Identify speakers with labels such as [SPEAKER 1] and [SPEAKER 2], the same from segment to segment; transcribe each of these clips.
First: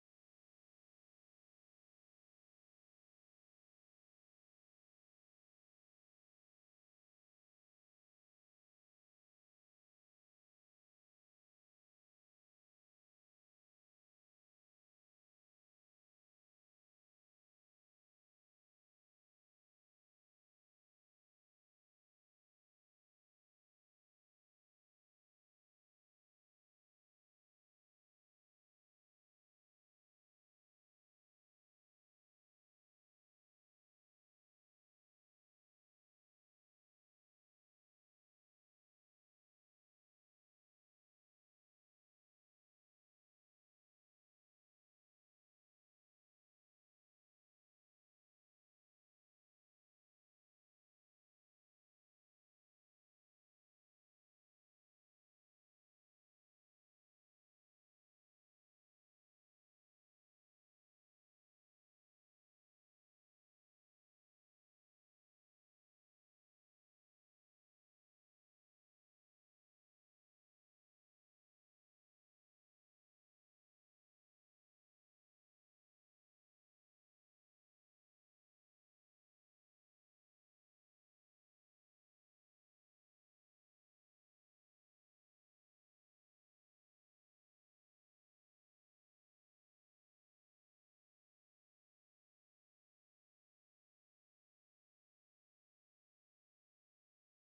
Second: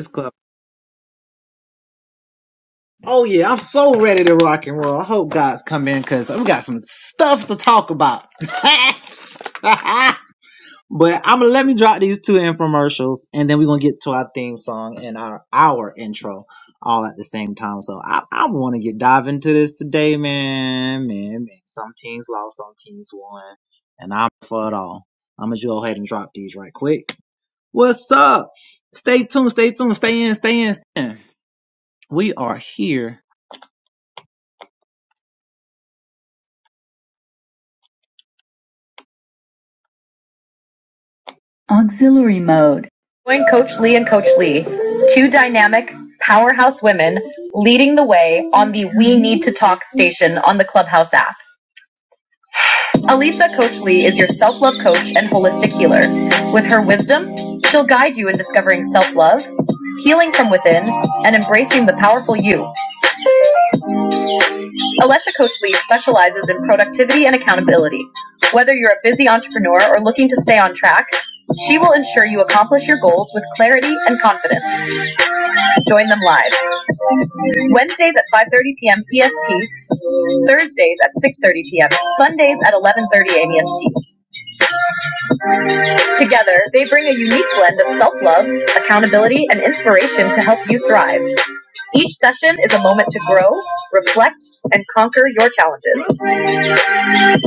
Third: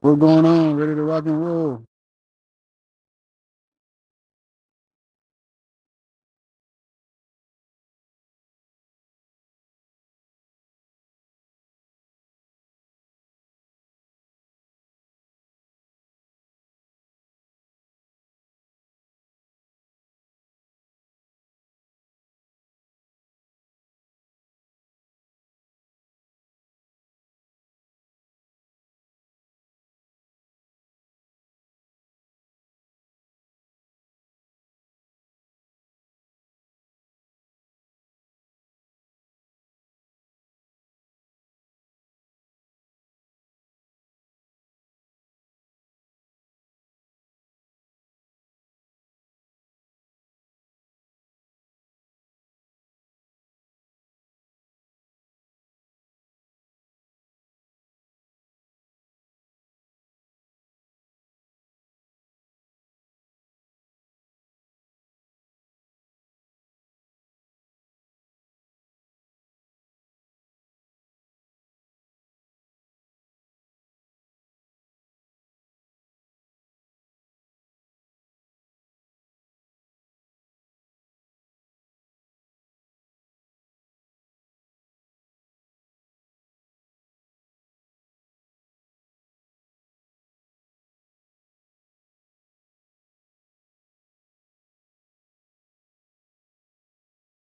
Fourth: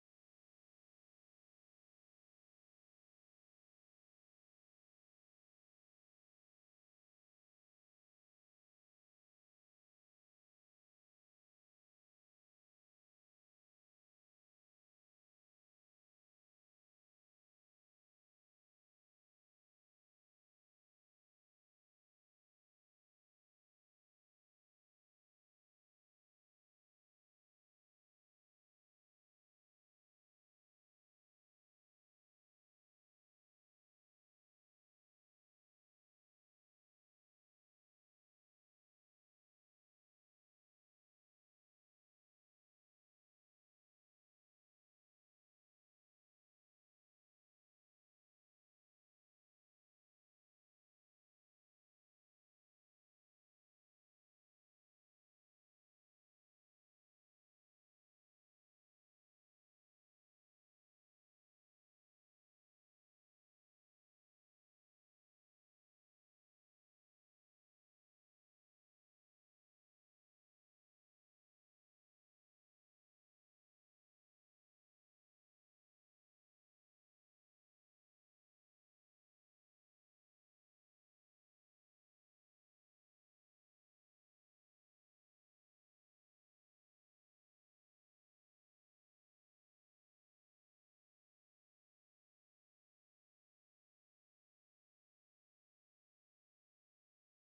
[SPEAKER 1] What's going on? Ready to rock and roll?
[SPEAKER 2] Auxiliary mode. Join Coach Lee and Coach Lee, two dynamic powerhouse women leading the way on the We Need to Talk station on the Clubhouse app. Alicia Coach Lee is your self love coach and holistic healer. With her wisdom, she'll guide you in discovering self love, healing from within, and embracing the powerful you. Alicia Coach Lee specializes in productivity and accountability. Whether you're a busy entrepreneur or looking to stay on track, she will ensure you accomplish your goals with clarity and confidence. Join them live. Wednesdays at 5.30 p.m. EST, Thursdays at 6.30 p.m., Sundays at 11.30 a.m. EST. Together, they bring a unique blend of self-love, accountability, and inspiration to help you thrive. Each session is a moment to grow, reflect, and conquer your challenges.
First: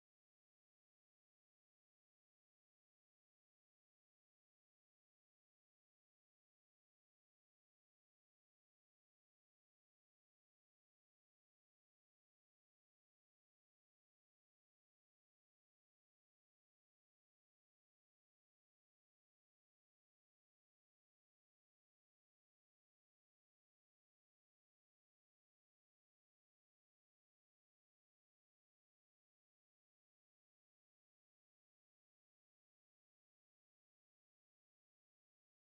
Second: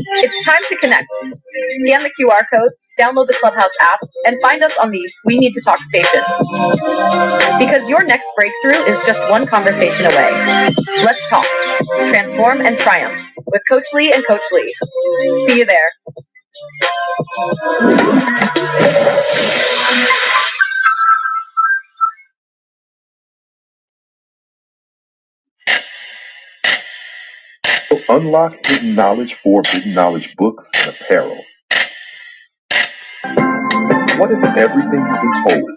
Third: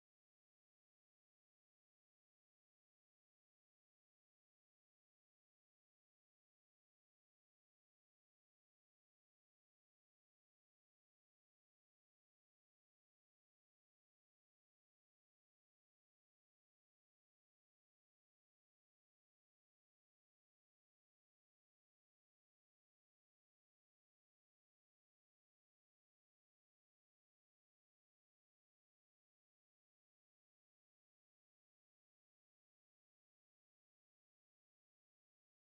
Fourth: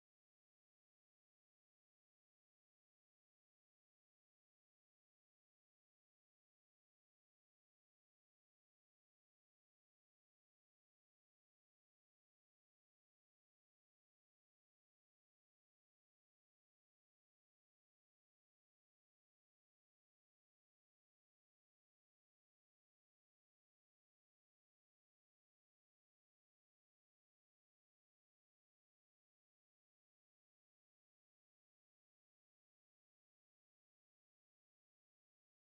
[SPEAKER 2] It's time to connect. Scan the QR codes, download the Clubhouse app, and find us on the We Need to Talk station. Because your next breakthrough is just one conversation away. Let's talk, transform, and triumph with Coach Lee and Coach Lee. See you there. Unlock hidden knowledge for big knowledge books and apparel. What if everything you've been told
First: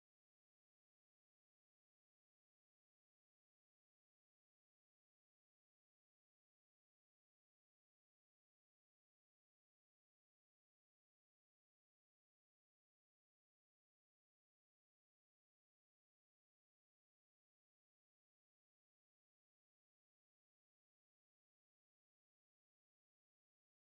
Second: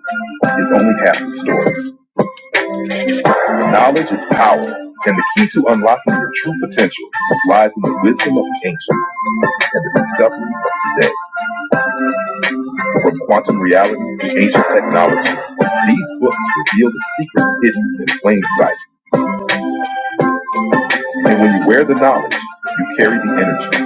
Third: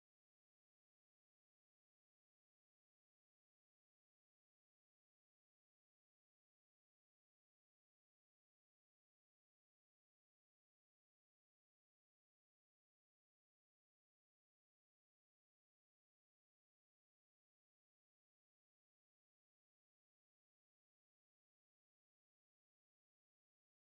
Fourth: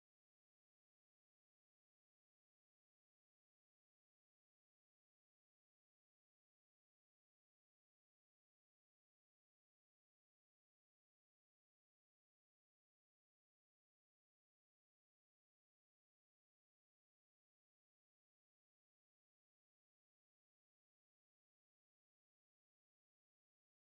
[SPEAKER 2] is only half the story? Knowledge is power, and the key to unlocking your true potential lies in the wisdom of the ancients and the discoveries of today. From quantum realities to ancient technology, these books reveal the secrets hidden in plain sight. And when you wear the knowledge, you carry the energy.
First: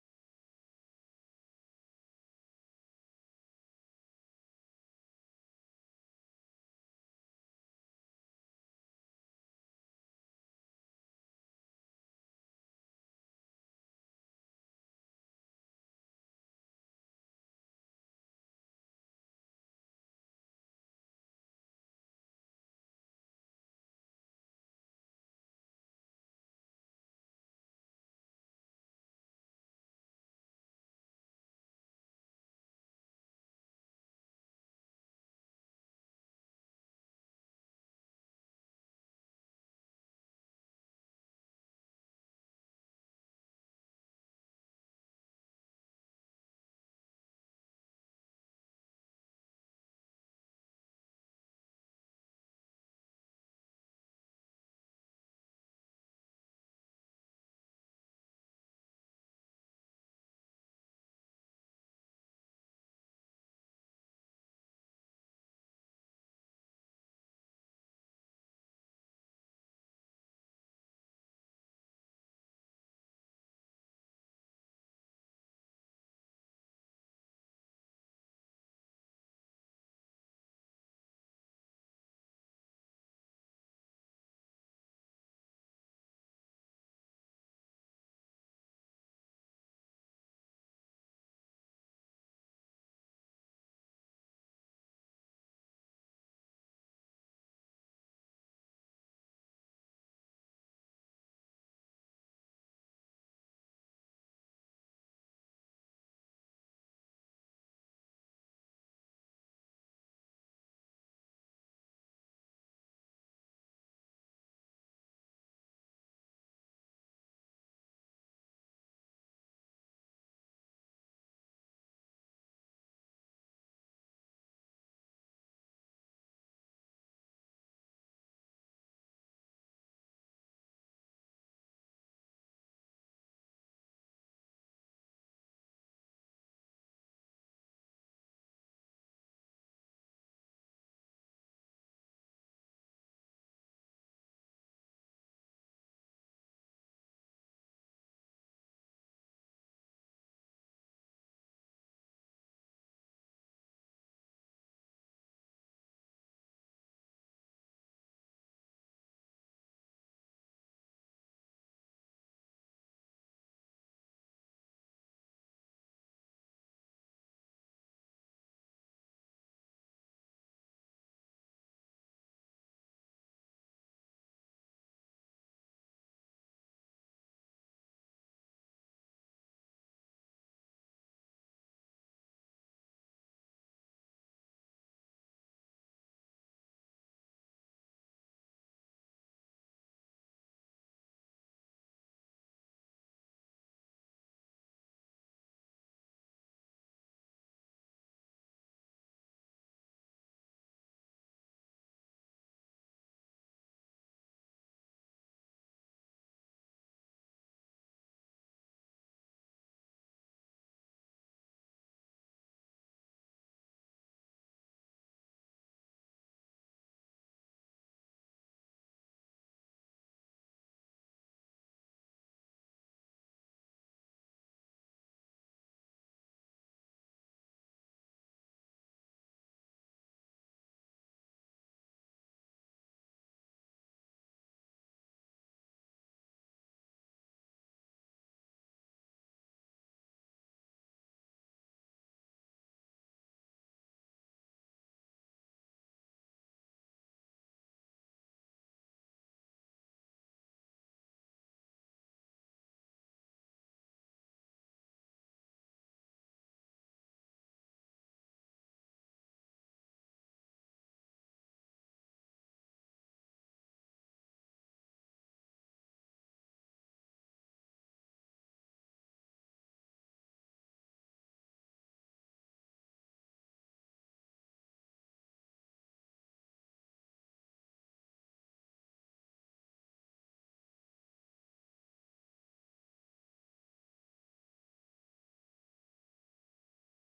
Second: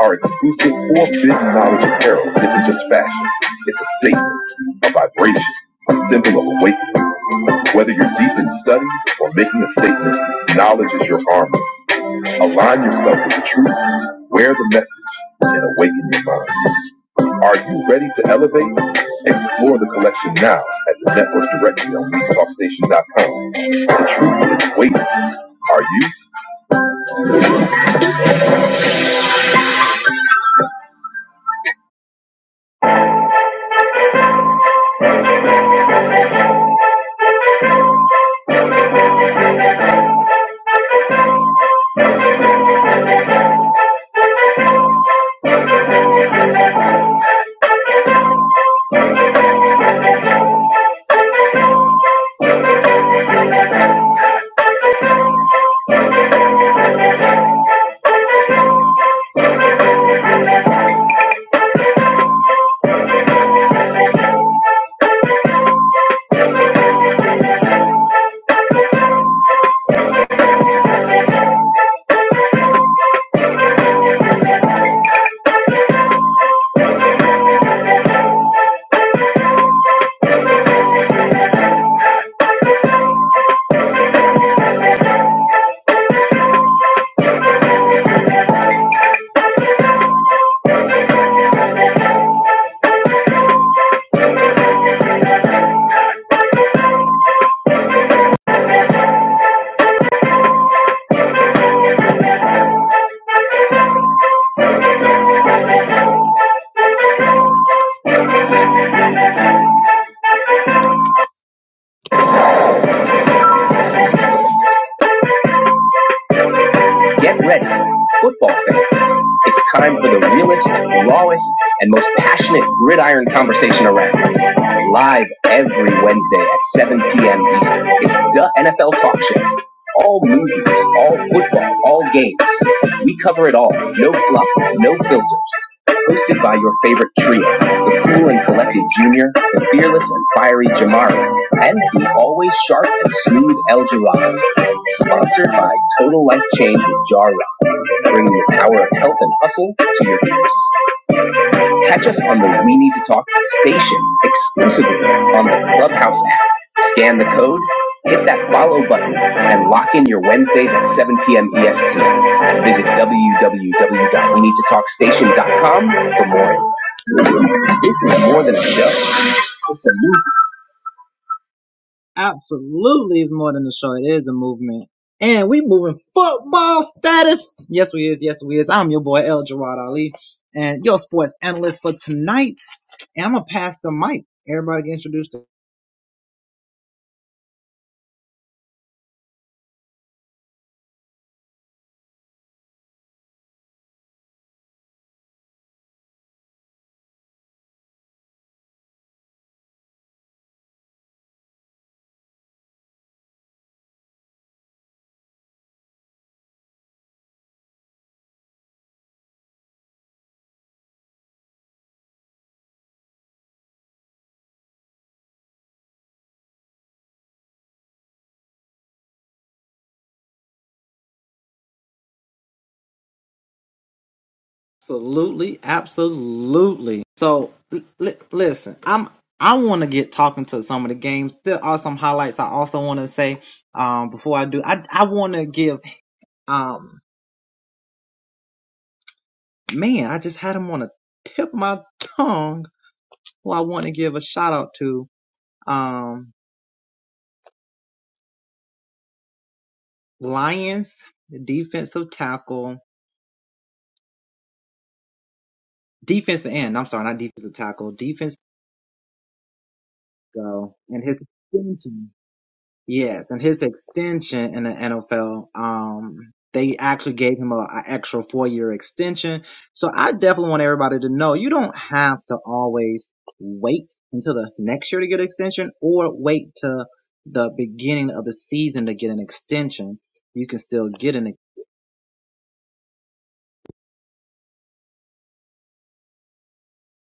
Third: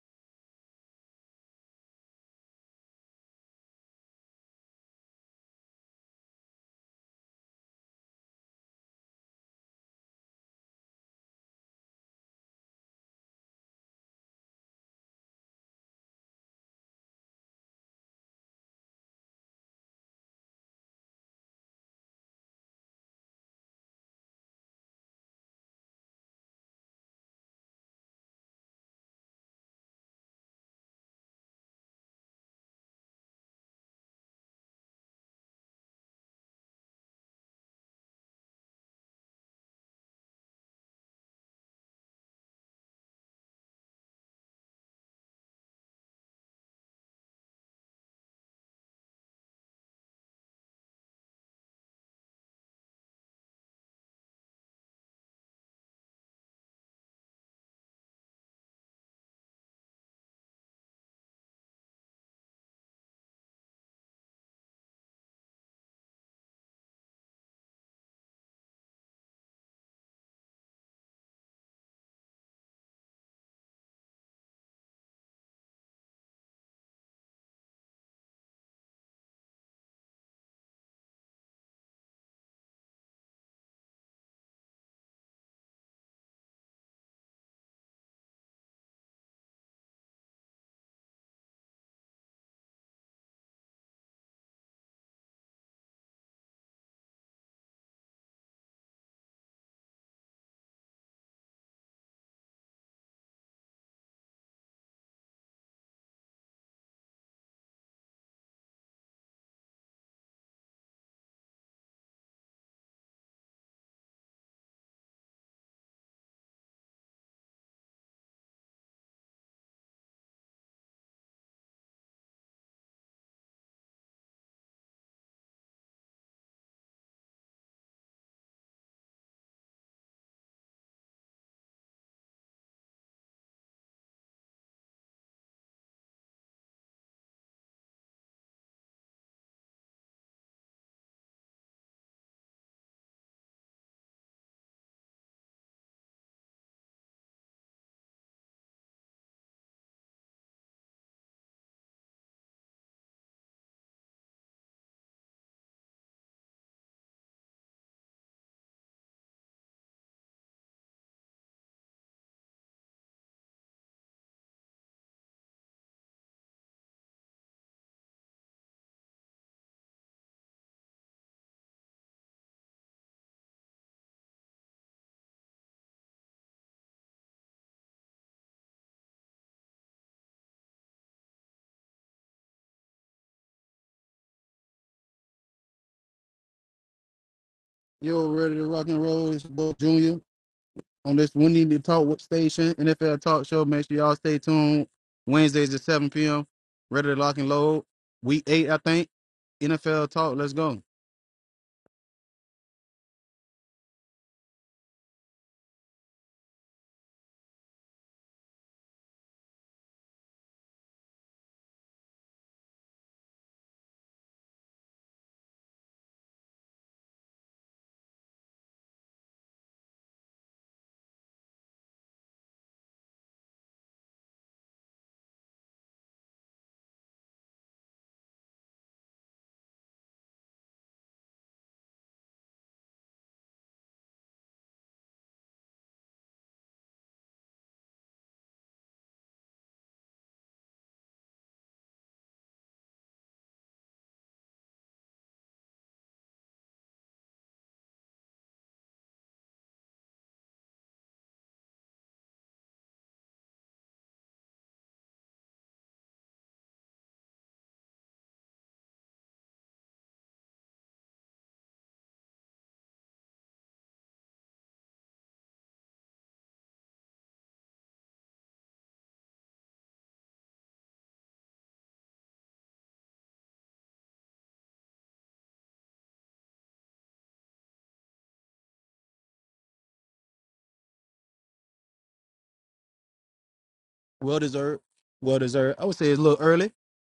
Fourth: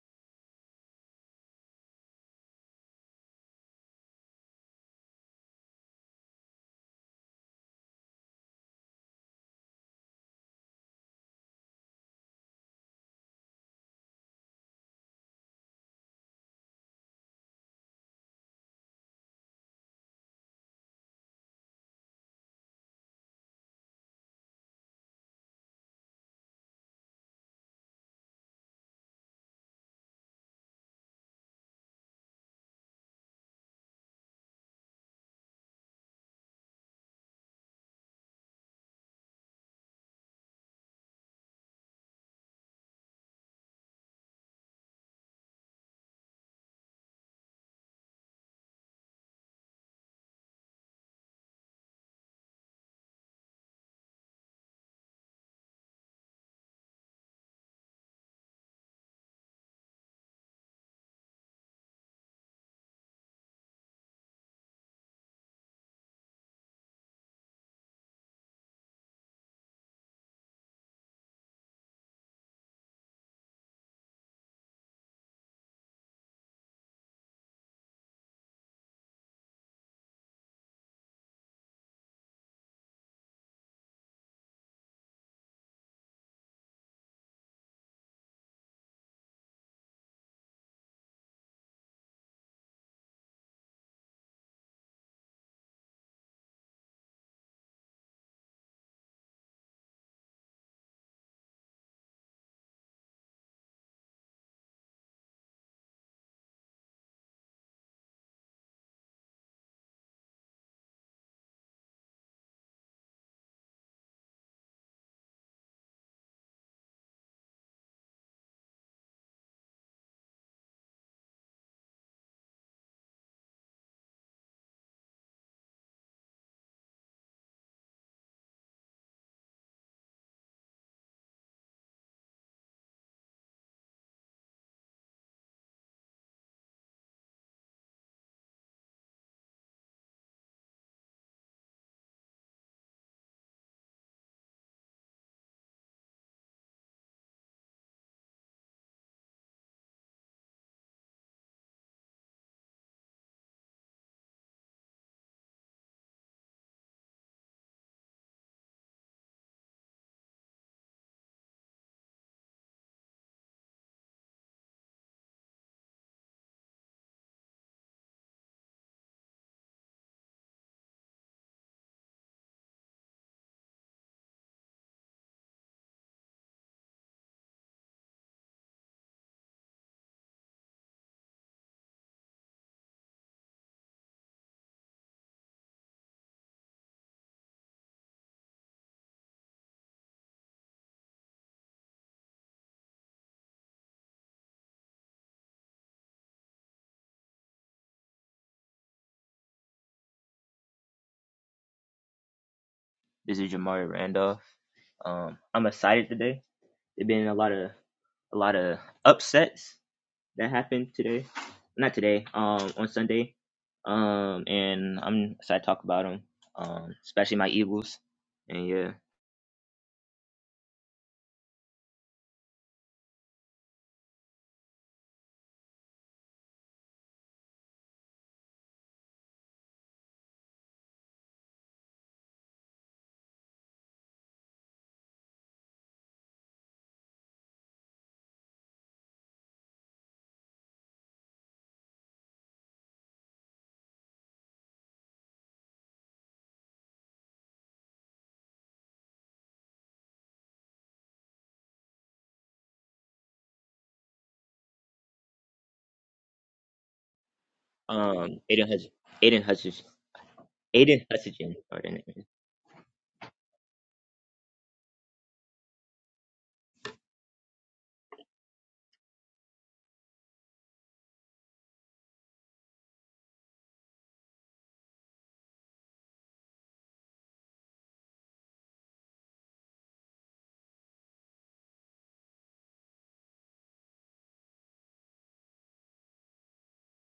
[SPEAKER 2] Our exclusive forbidden knowledge apparel isn't just fashion, it's a statement, a vibration, a symbol of awakening. Whether you're deep in study or making a statement, knowledge is your armor. Align yourself with the truth, wear the message, and awaken your mind. Are you ready to elevate? Explore the collection now at the network directly on BeatTalkStation.com. The truth is waiting. Are you? Get ready, football fans. It's time for the realest, rawest, and most passionate gridiron conversation around. Live every Wednesday at 7 p.m. Eastern. It's the NFL Talk Show. All movies, all football, all games. We cover it all. No fluff, no filters. Hosted by your favorite trio, the cool and collected Junior, the fearless and fiery Jamari, and the always sharp and smooth El Jirado. Sponsored by Total Life Change with Jar Rock, bringing the power of health and hustle to your ears. Catch us on the We Need to Talk station exclusively on the Clubhouse app. Scan the code, hit that follow button, and lock in your Wednesdays at 7 p.m. EST. Visit w w w dot we need to talk station dot com for more. This is more than a show.
[SPEAKER 1] Yo, ready to rock and roll. It's your boy Junior on this We Need to Talk with Station NFL Talk Show. Make sure y'all stay tuned. Wednesdays at 7 p.m. Ready to lock and load. Week eight, I think. NFL Talk. Let's go.
[SPEAKER 3] This is Jamari Randolph. Um, I'm excited today. There've been a lot of a lot of upsets that happened today, not today, um, on Sunday. Um, and I'm excited to talk about them. Um, especially my Eagles. And yeah, um, Aiden Hutch, Aiden Hutchinson, Aiden Hutchinson. or Aiden-
[SPEAKER 1] Well deserved. Well deserved. I would say it's a little early,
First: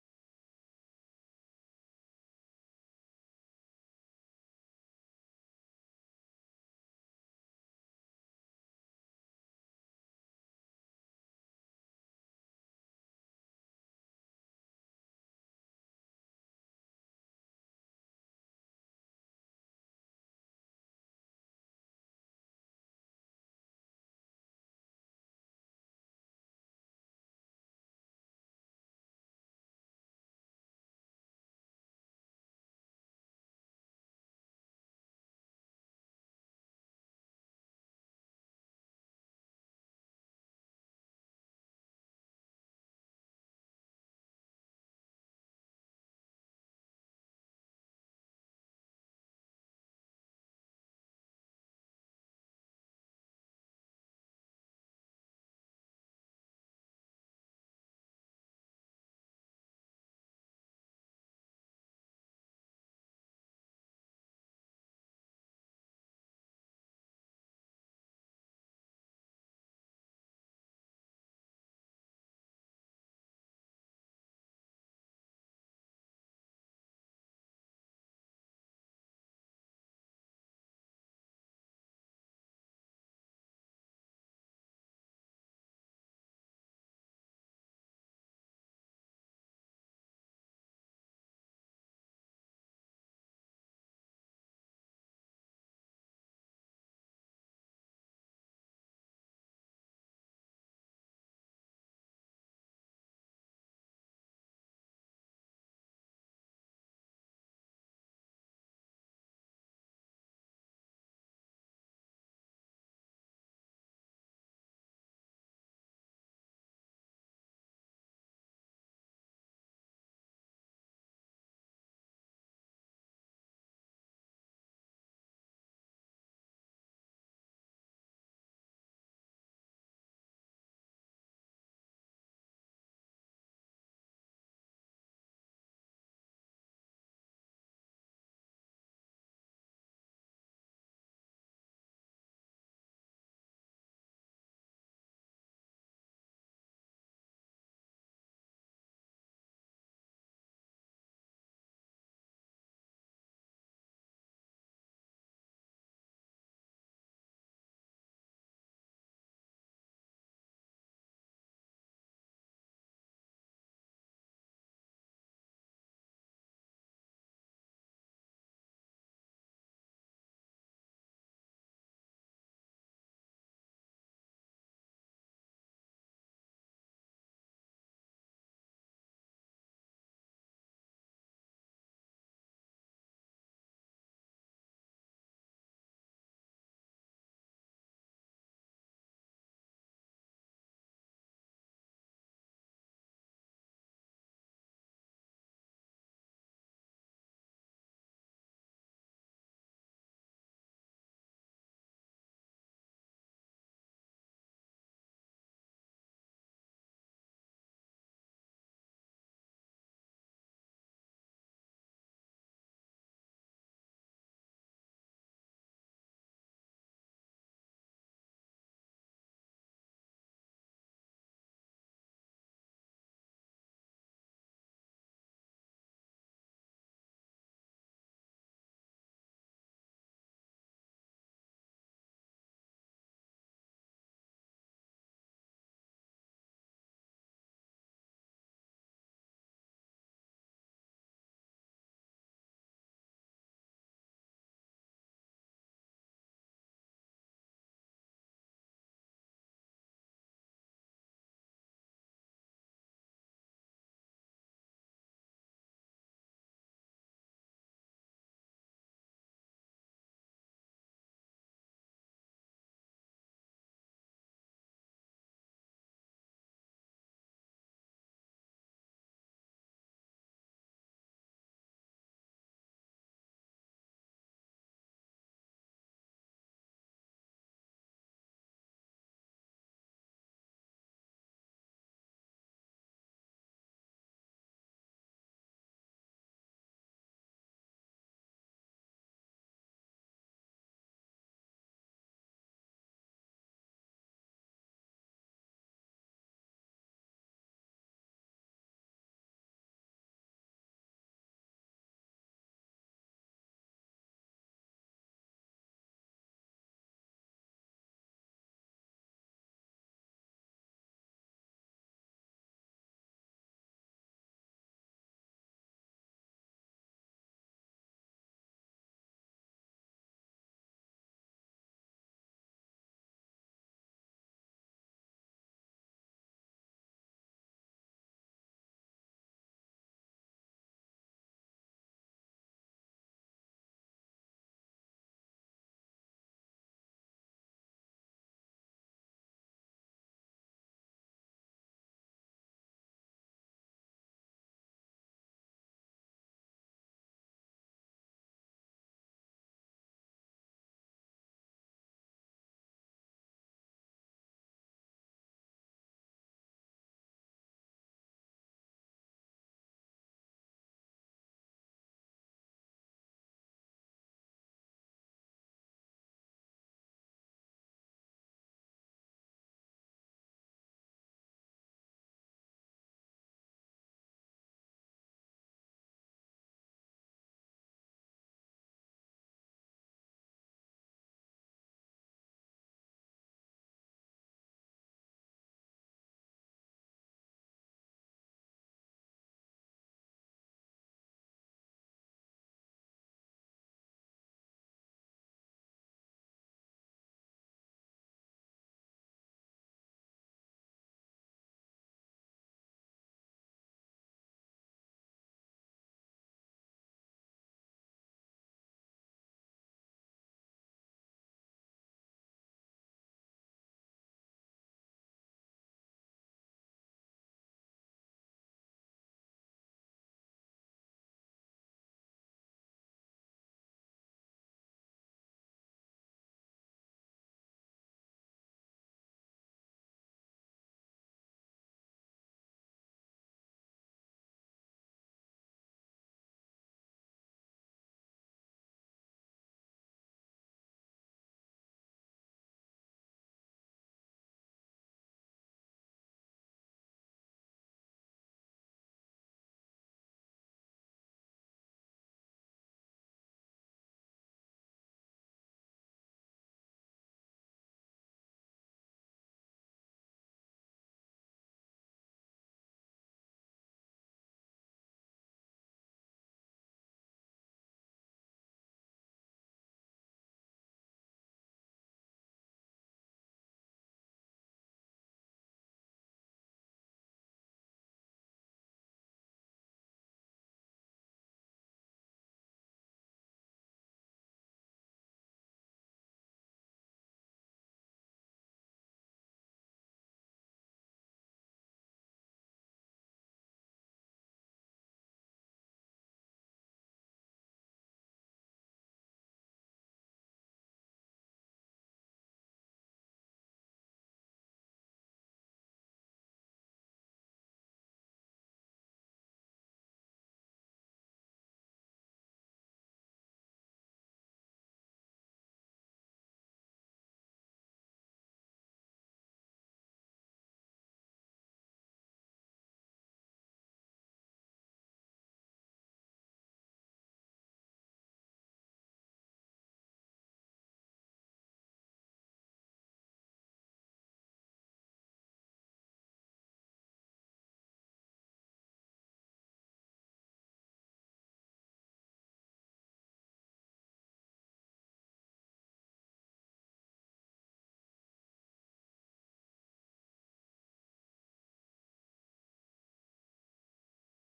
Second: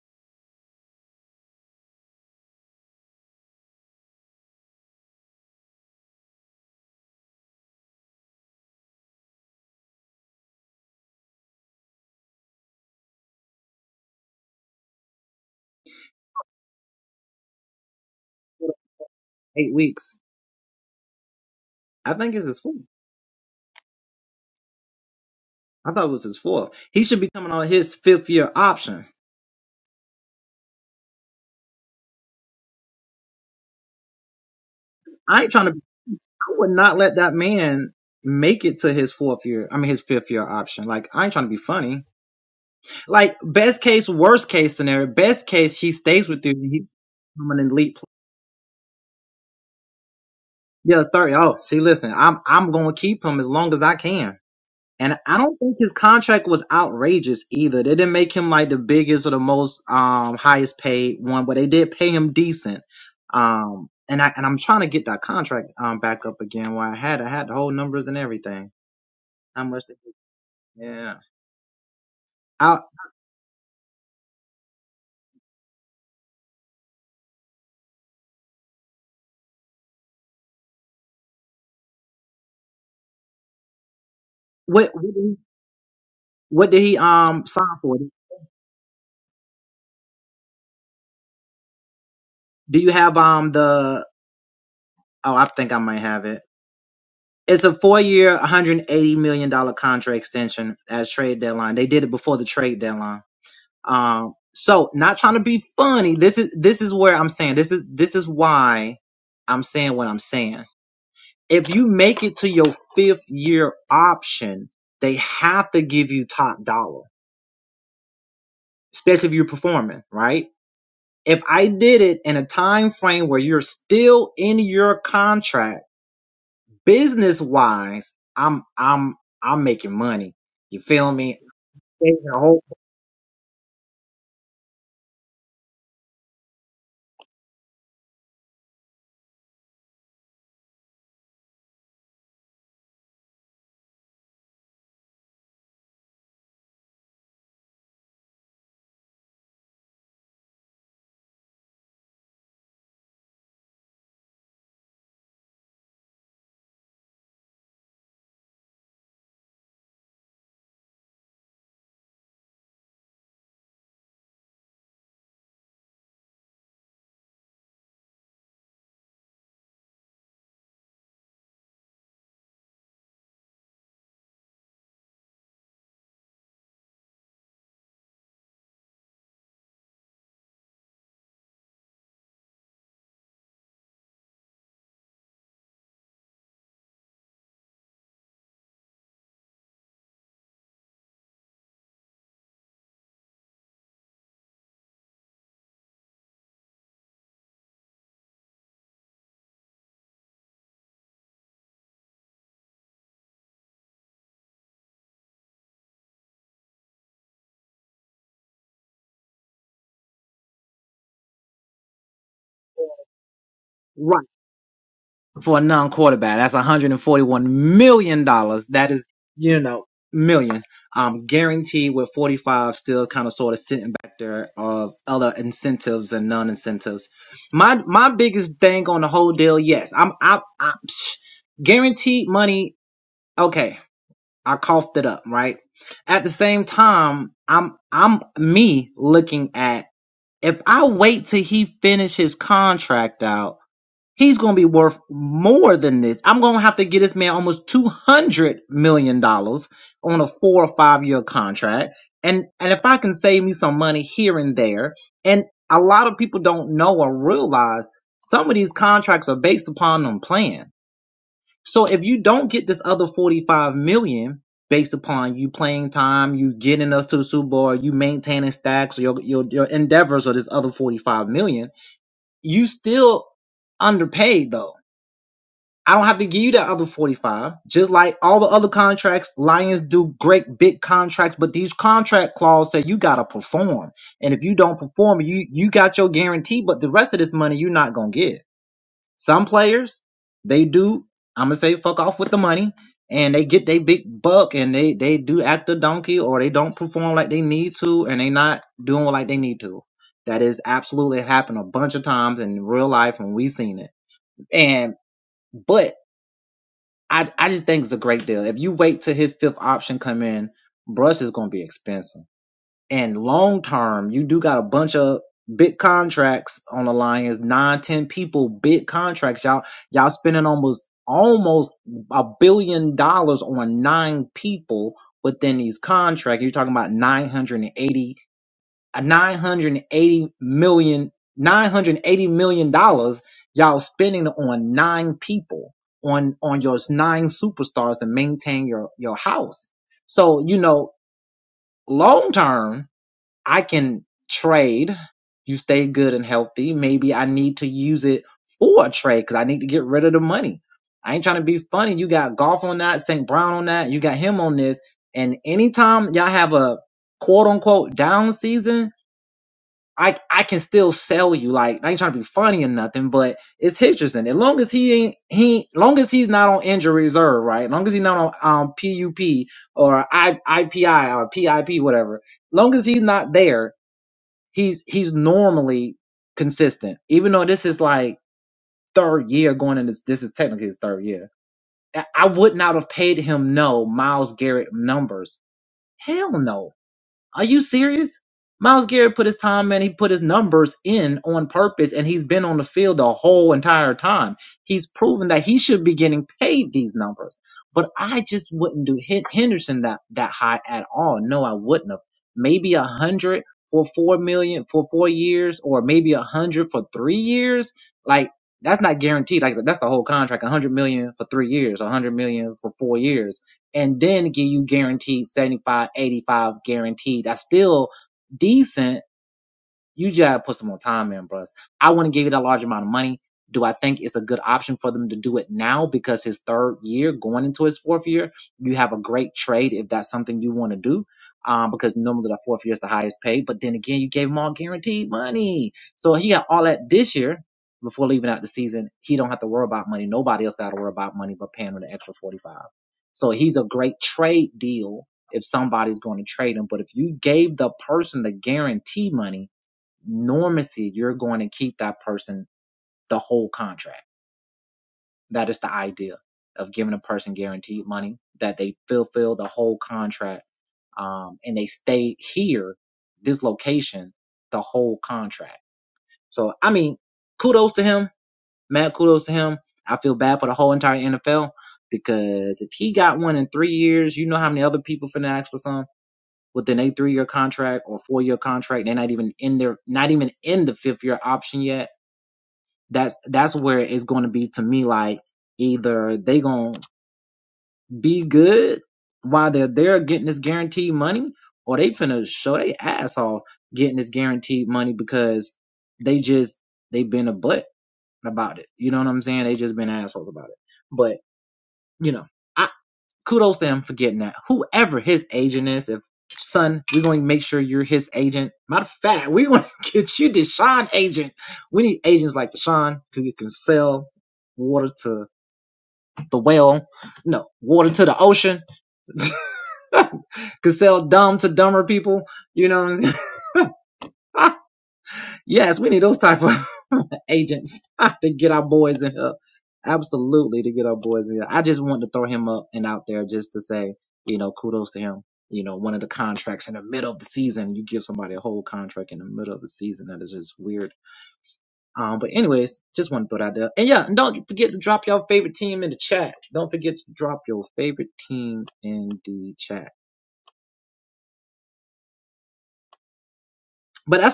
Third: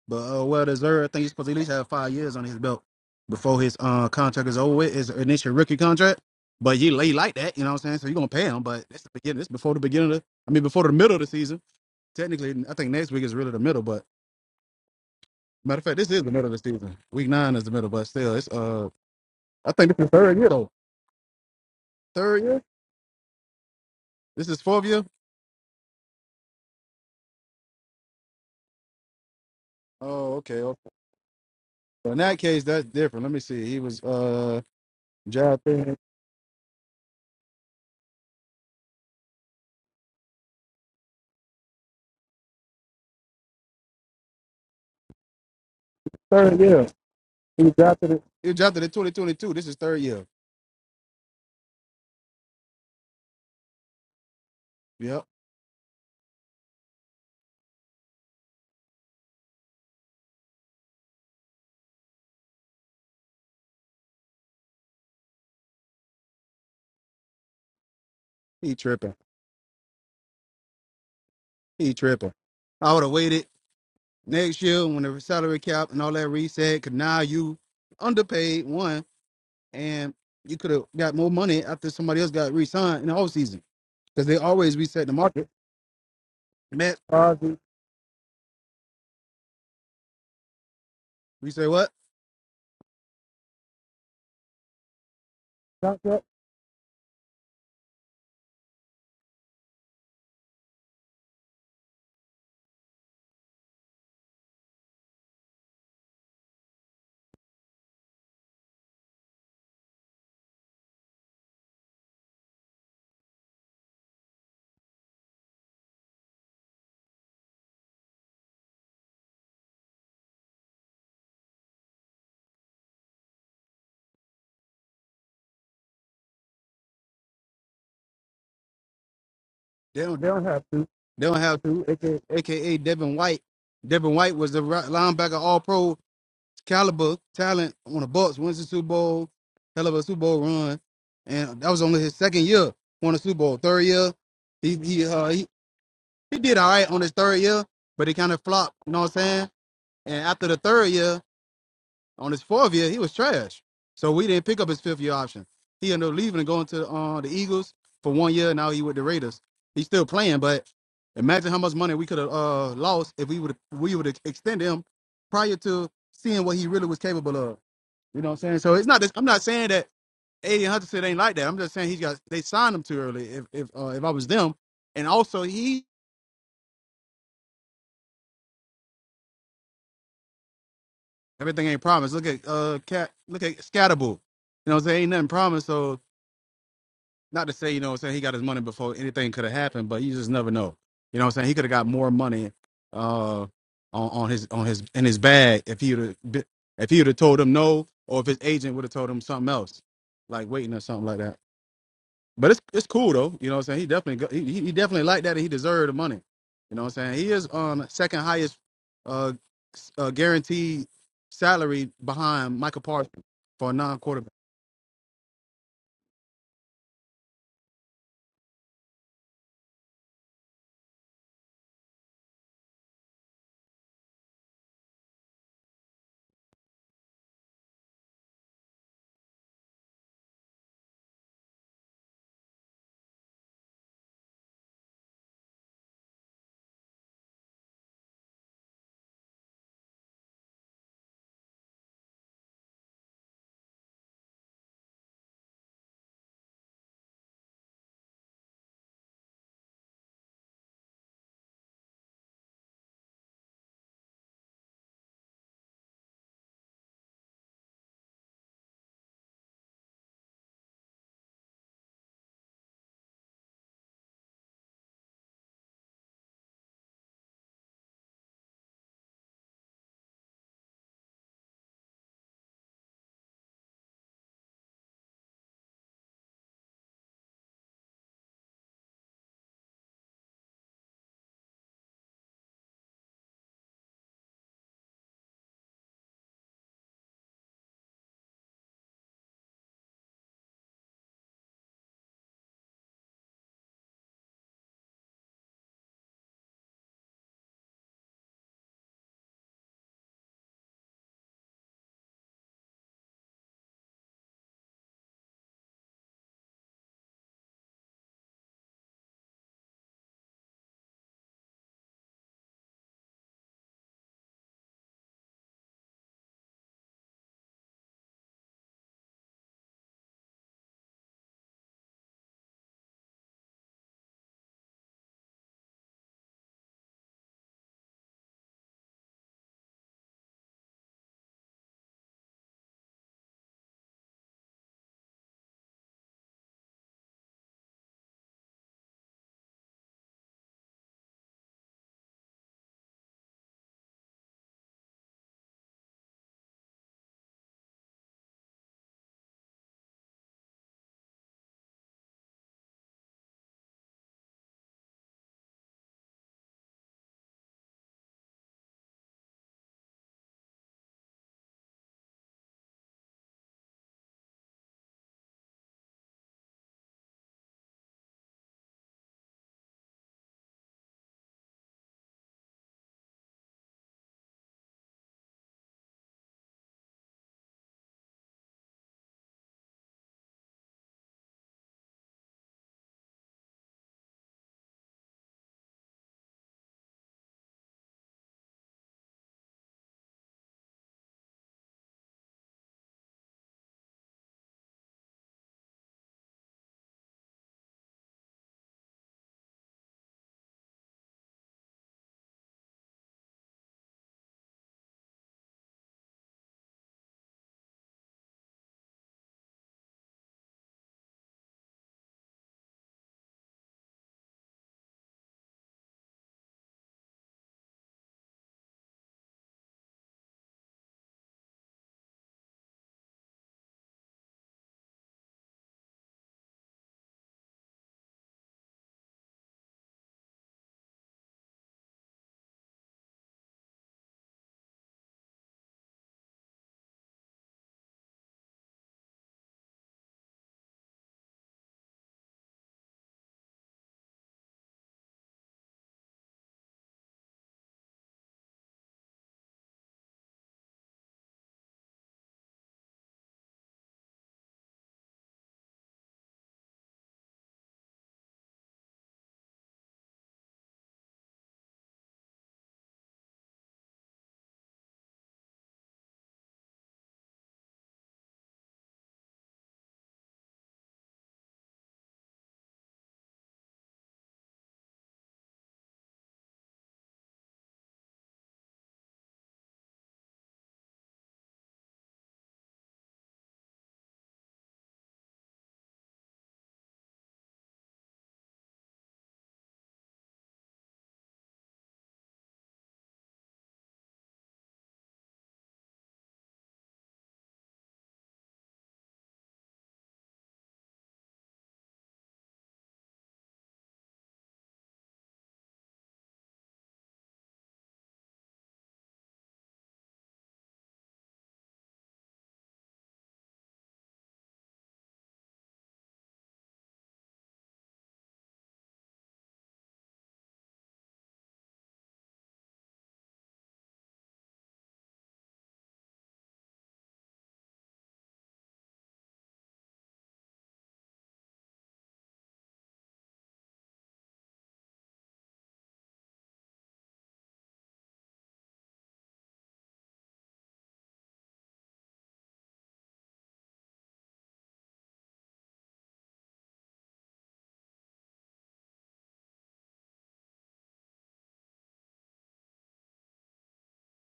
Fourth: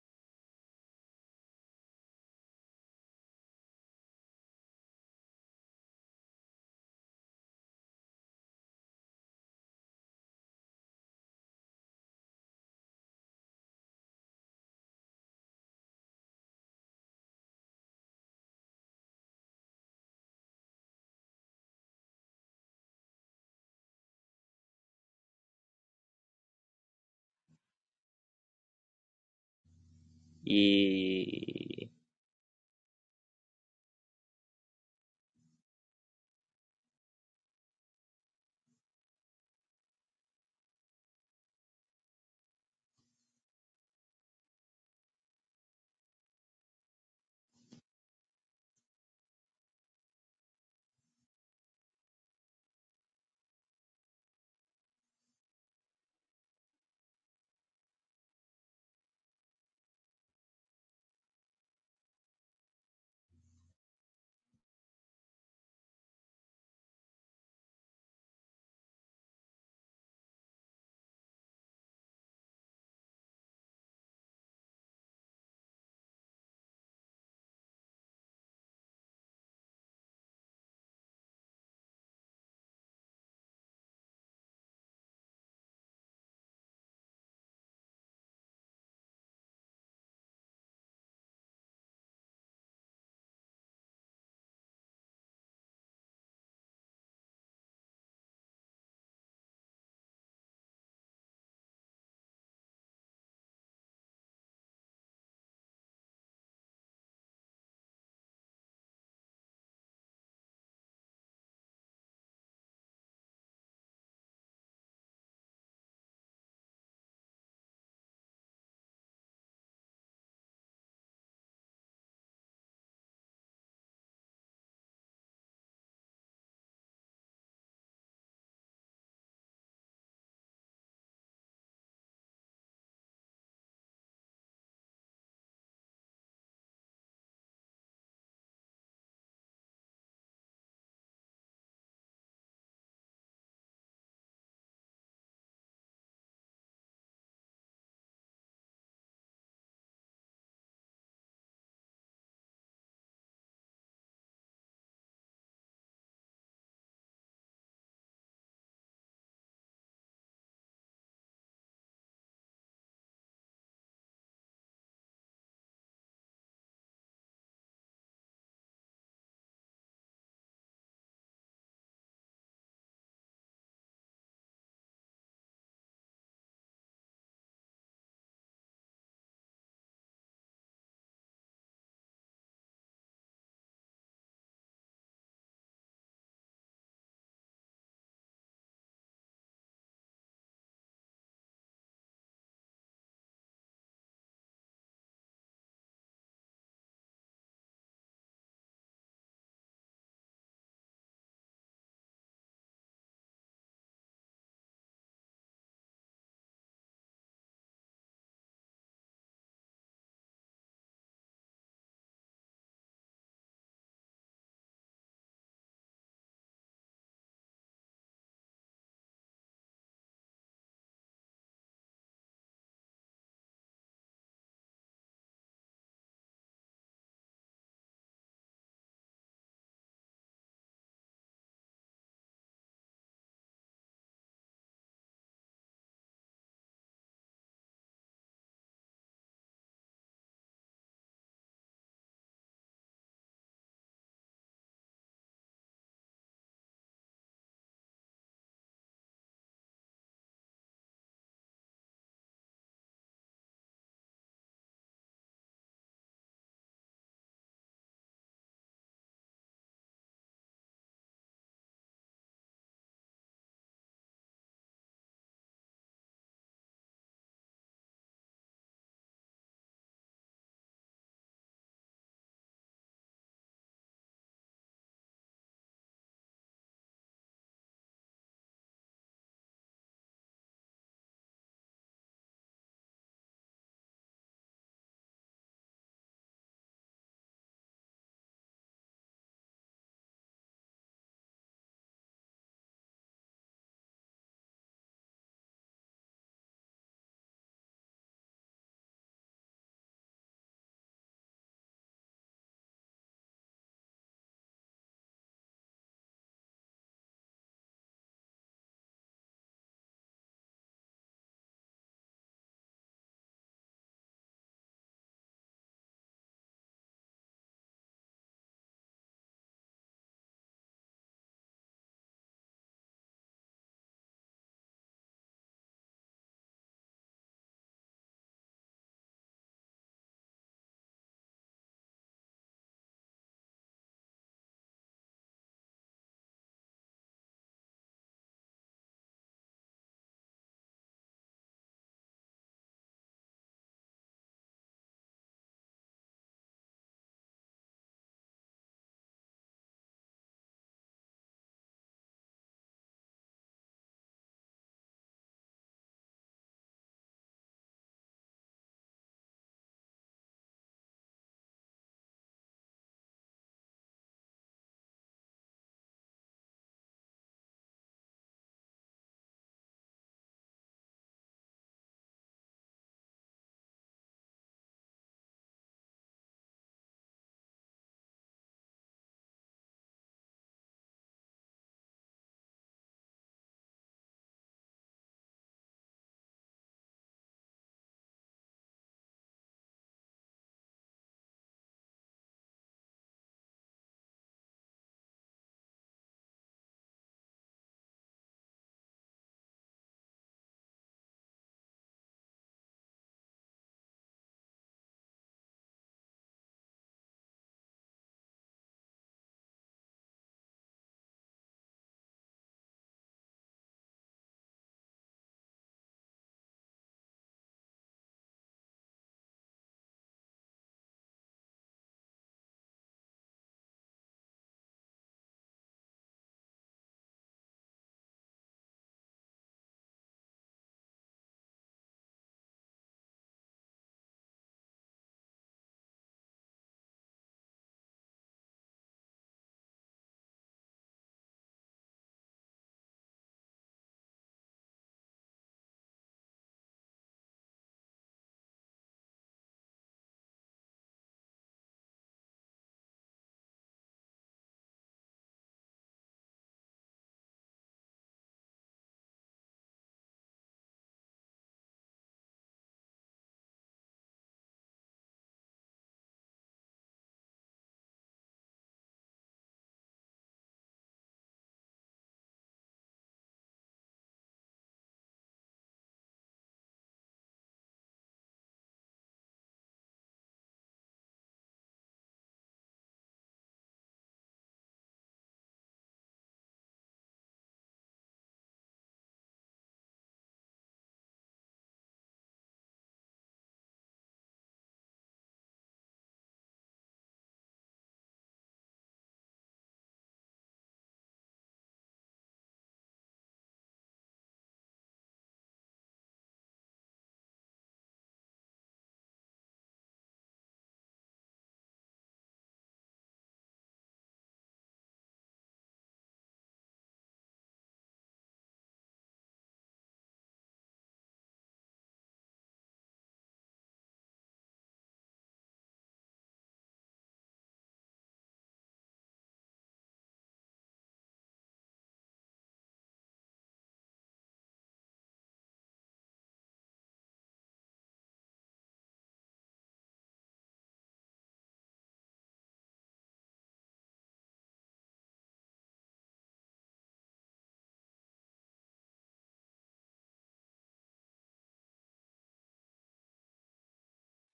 [SPEAKER 1] but uh, well deserved. I think he's supposed to at least have five years on his belt before his uh, contract is over with. His initial rookie contract. But you he he like that, you know what I'm saying? So you're gonna pay him, but that's the beginning. This before the beginning of I mean before the middle of the season. technically, I think next week is really the middle. But matter of fact, this is the middle of the season. Week nine is the middle, but still, it's uh, I think this is third year though. Third year. This is fourth year. Oh, okay. okay.
[SPEAKER 3] Yeah.
[SPEAKER 1] So in that case, that's different. Let me see. He was uh drafted third year. He was drafted. in- He was drafted in 2022. This is third year. Yep. He tripping. He tripping. I would have waited next year when the salary cap and all that reset. Cause now you underpaid one, and you could have got more money after somebody else got re-signed in the offseason. because they always reset the market. Matt Crosby, we say what? Contract, They don't. they don't have to. They don't have to. AKA, AKA Devin White. Devin White was the ri- linebacker, All Pro caliber talent on the Bucks. Wins the Super Bowl, hell of a Super Bowl run, and that was only his second year. Won the Super Bowl. Third year, he he uh, he, he did all right on his third year, but he kind of flopped. You know what I'm saying? And after the third year, On his fourth year, he was trash. So we didn't pick up his fifth year option. He ended up leaving and going to uh, the Eagles for one year. Now he with the Raiders. He's still playing, but imagine how much money we could have uh, lost if we would we would have extended him prior to seeing what he really was capable of. You know what I'm saying? So it's not. This, I'm not saying that Aiden Hutchinson ain't like that. I'm just saying he's got they signed him too early. If if uh, if I was them, and also he everything ain't promised. Look at uh cat. Look at Scatterboo. You know what I'm saying? Ain't nothing promised. So. not to say, you know what I'm saying, he got his money before anything could have happened, but you just never know. You know what I'm saying? He could have got more money uh on, on his on his in his bag if he would have if he would have told him no or if his agent would have told him something else, like waiting or something like that. But it's it's cool though. You know what I'm saying? He definitely go- he, he he definitely liked that and he deserved the money. You know what I'm saying? He is um second highest uh, s- uh guaranteed salary behind Michael Parsons for a non quarterback.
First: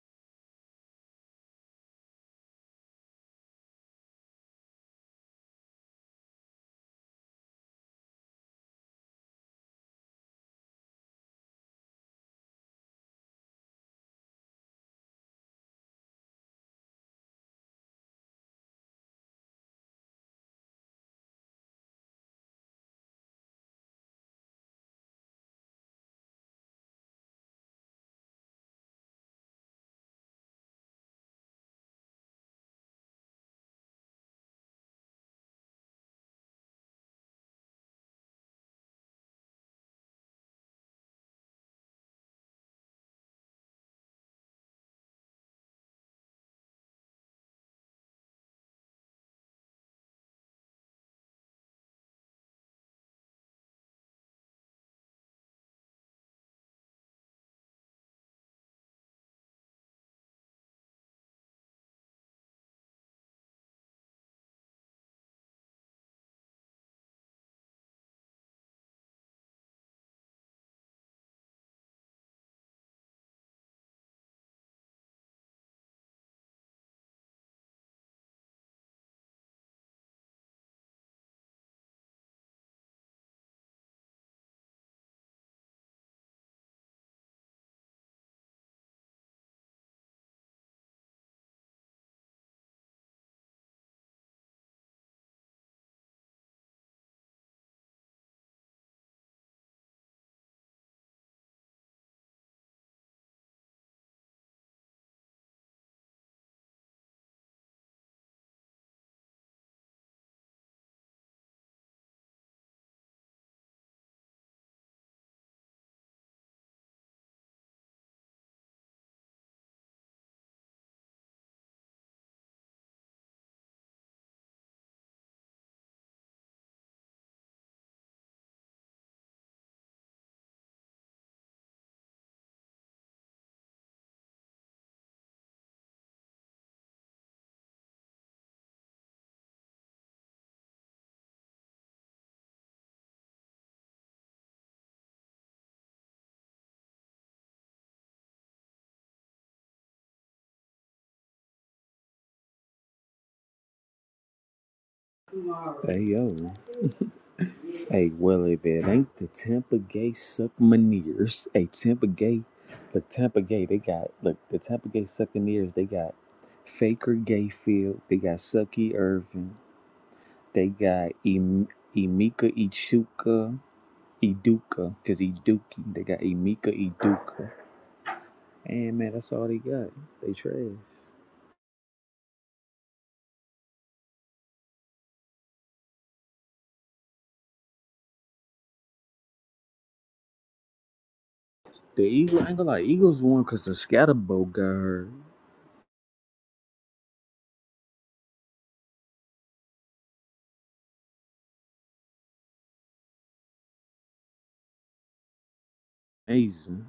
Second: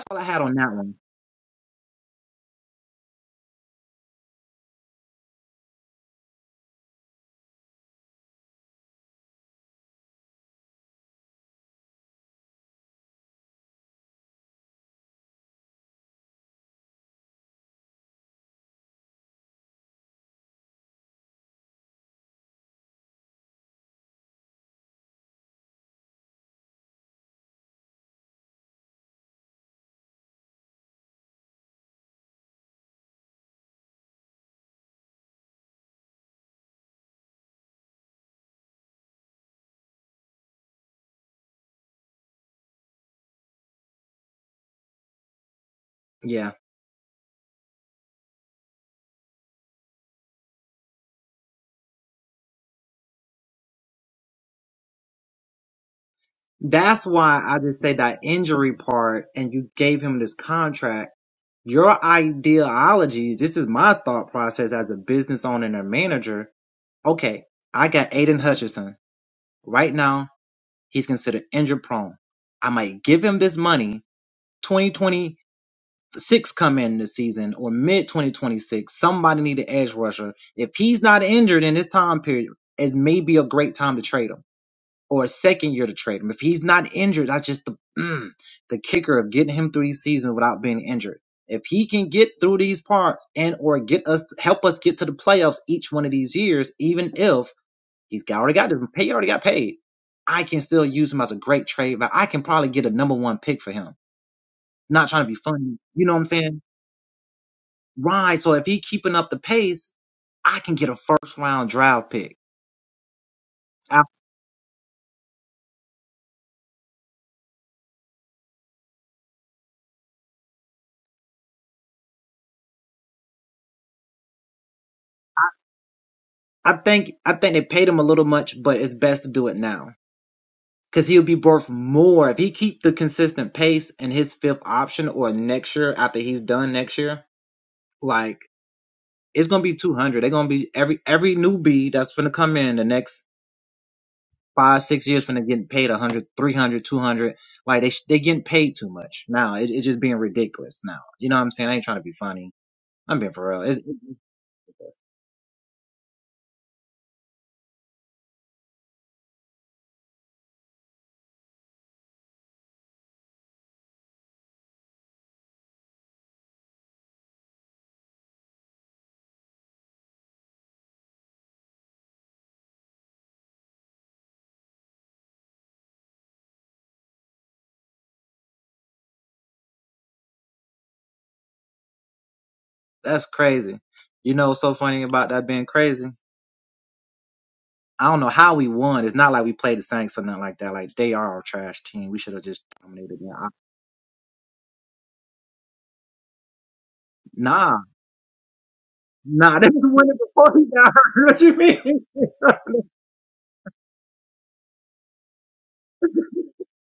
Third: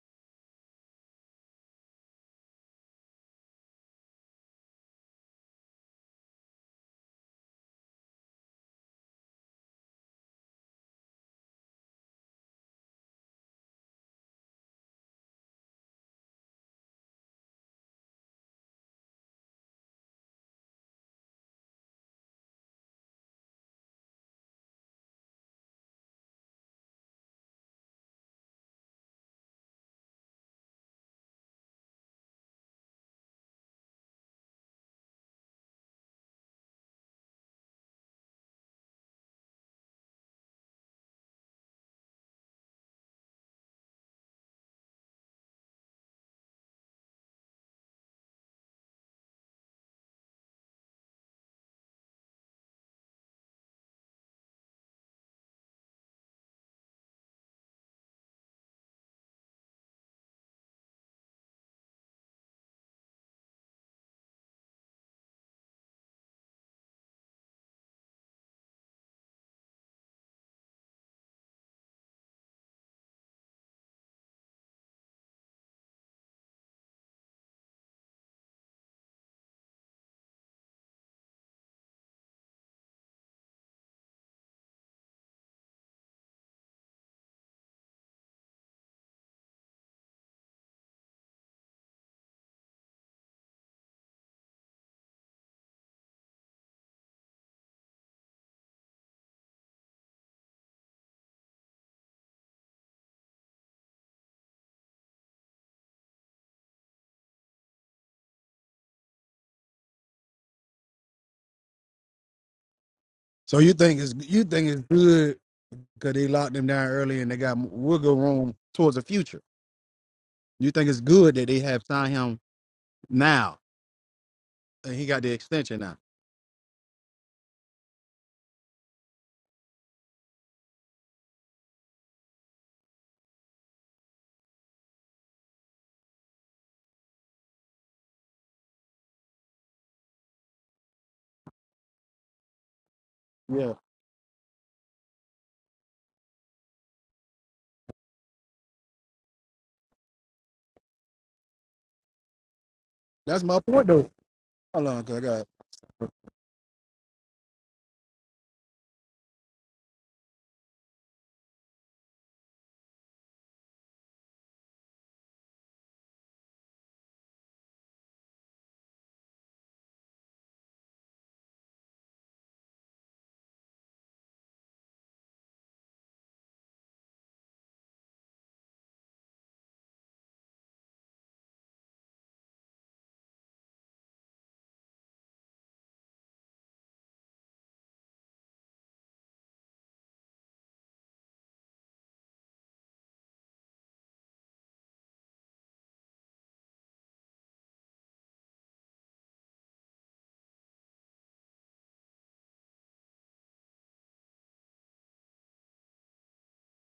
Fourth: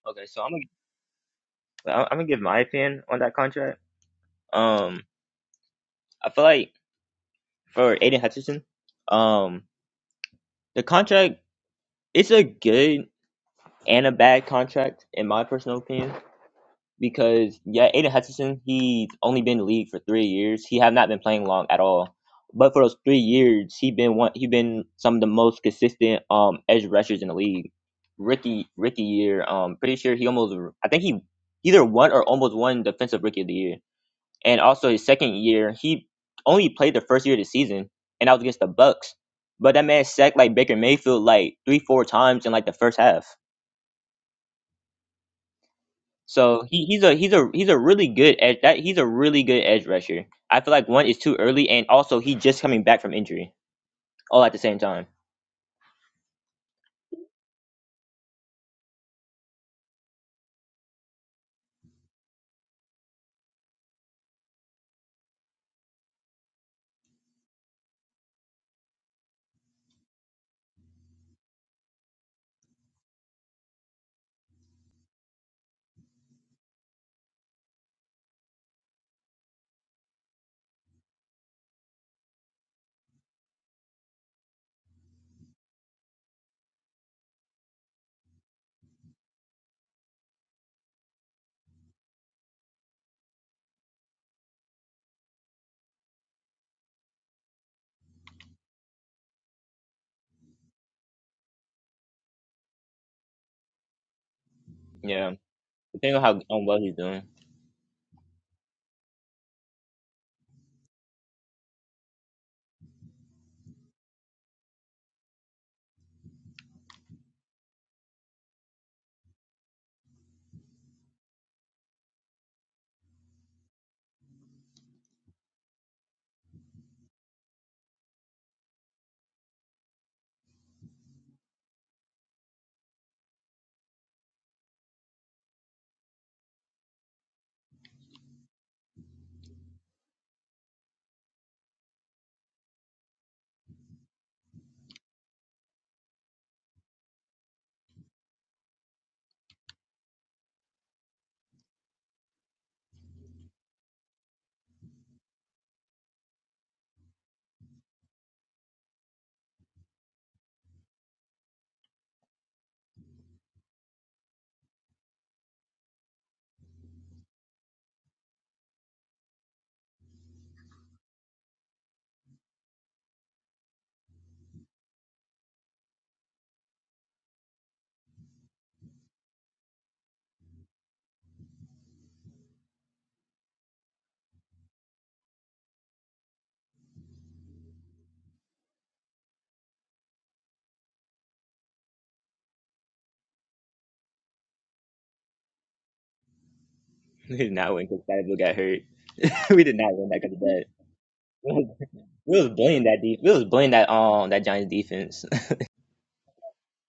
[SPEAKER 3] Okay, so I'm gonna I'm gonna give my opinion on that contract. Um, I feel like for Aiden Hutchinson, um, the contract it's a good and a bad contract, in my personal opinion. Because yeah, Aiden Hutchinson, he's only been in the league for three years. He have not been playing long at all. But for those three years, he been one. He been some of the most consistent um edge rushers in the league. Rookie rookie year, um, pretty sure he almost. I think he either won or almost won defensive rookie of the year. And also his second year, he only played the first year of the season, and that was against the Bucks. But that man sacked like Baker Mayfield like three, four times in like the first half So he, he's a he's a he's a really good edge that he's a really good edge rusher. I feel like one is too early, and also he's just coming back from injury all at the same time. Yeah, depending on how on well he's doing.
[SPEAKER 1] So you think it's you think it's good because they locked him down early and they got wiggle room towards the future. You think it's good that they have signed him now and he got the extension now? Yeah, that's my point though. Hold on, cause
[SPEAKER 4] Hey yo. Hey, well if it ain't the Tampa Gay suck Suckmaneers. Hey Tampa Gay the Tampa Gay they got look the Tampa Gay Succaneers they got Faker Gayfield, they got Sucky Irvin, they got em- Emika Ichuka Iduka, cause Iduki, they got Emika Iduka. And man, that's all they got. They trash. The Eagles, I ain't gonna lie, Eagles won cause the Scatterbo got hurt.
[SPEAKER 3] We did not win because Sadable got hurt. we did not win that because of that. We was we was bullying that deep. We was bullying that um that Giants defense.
[SPEAKER 4] Amazing.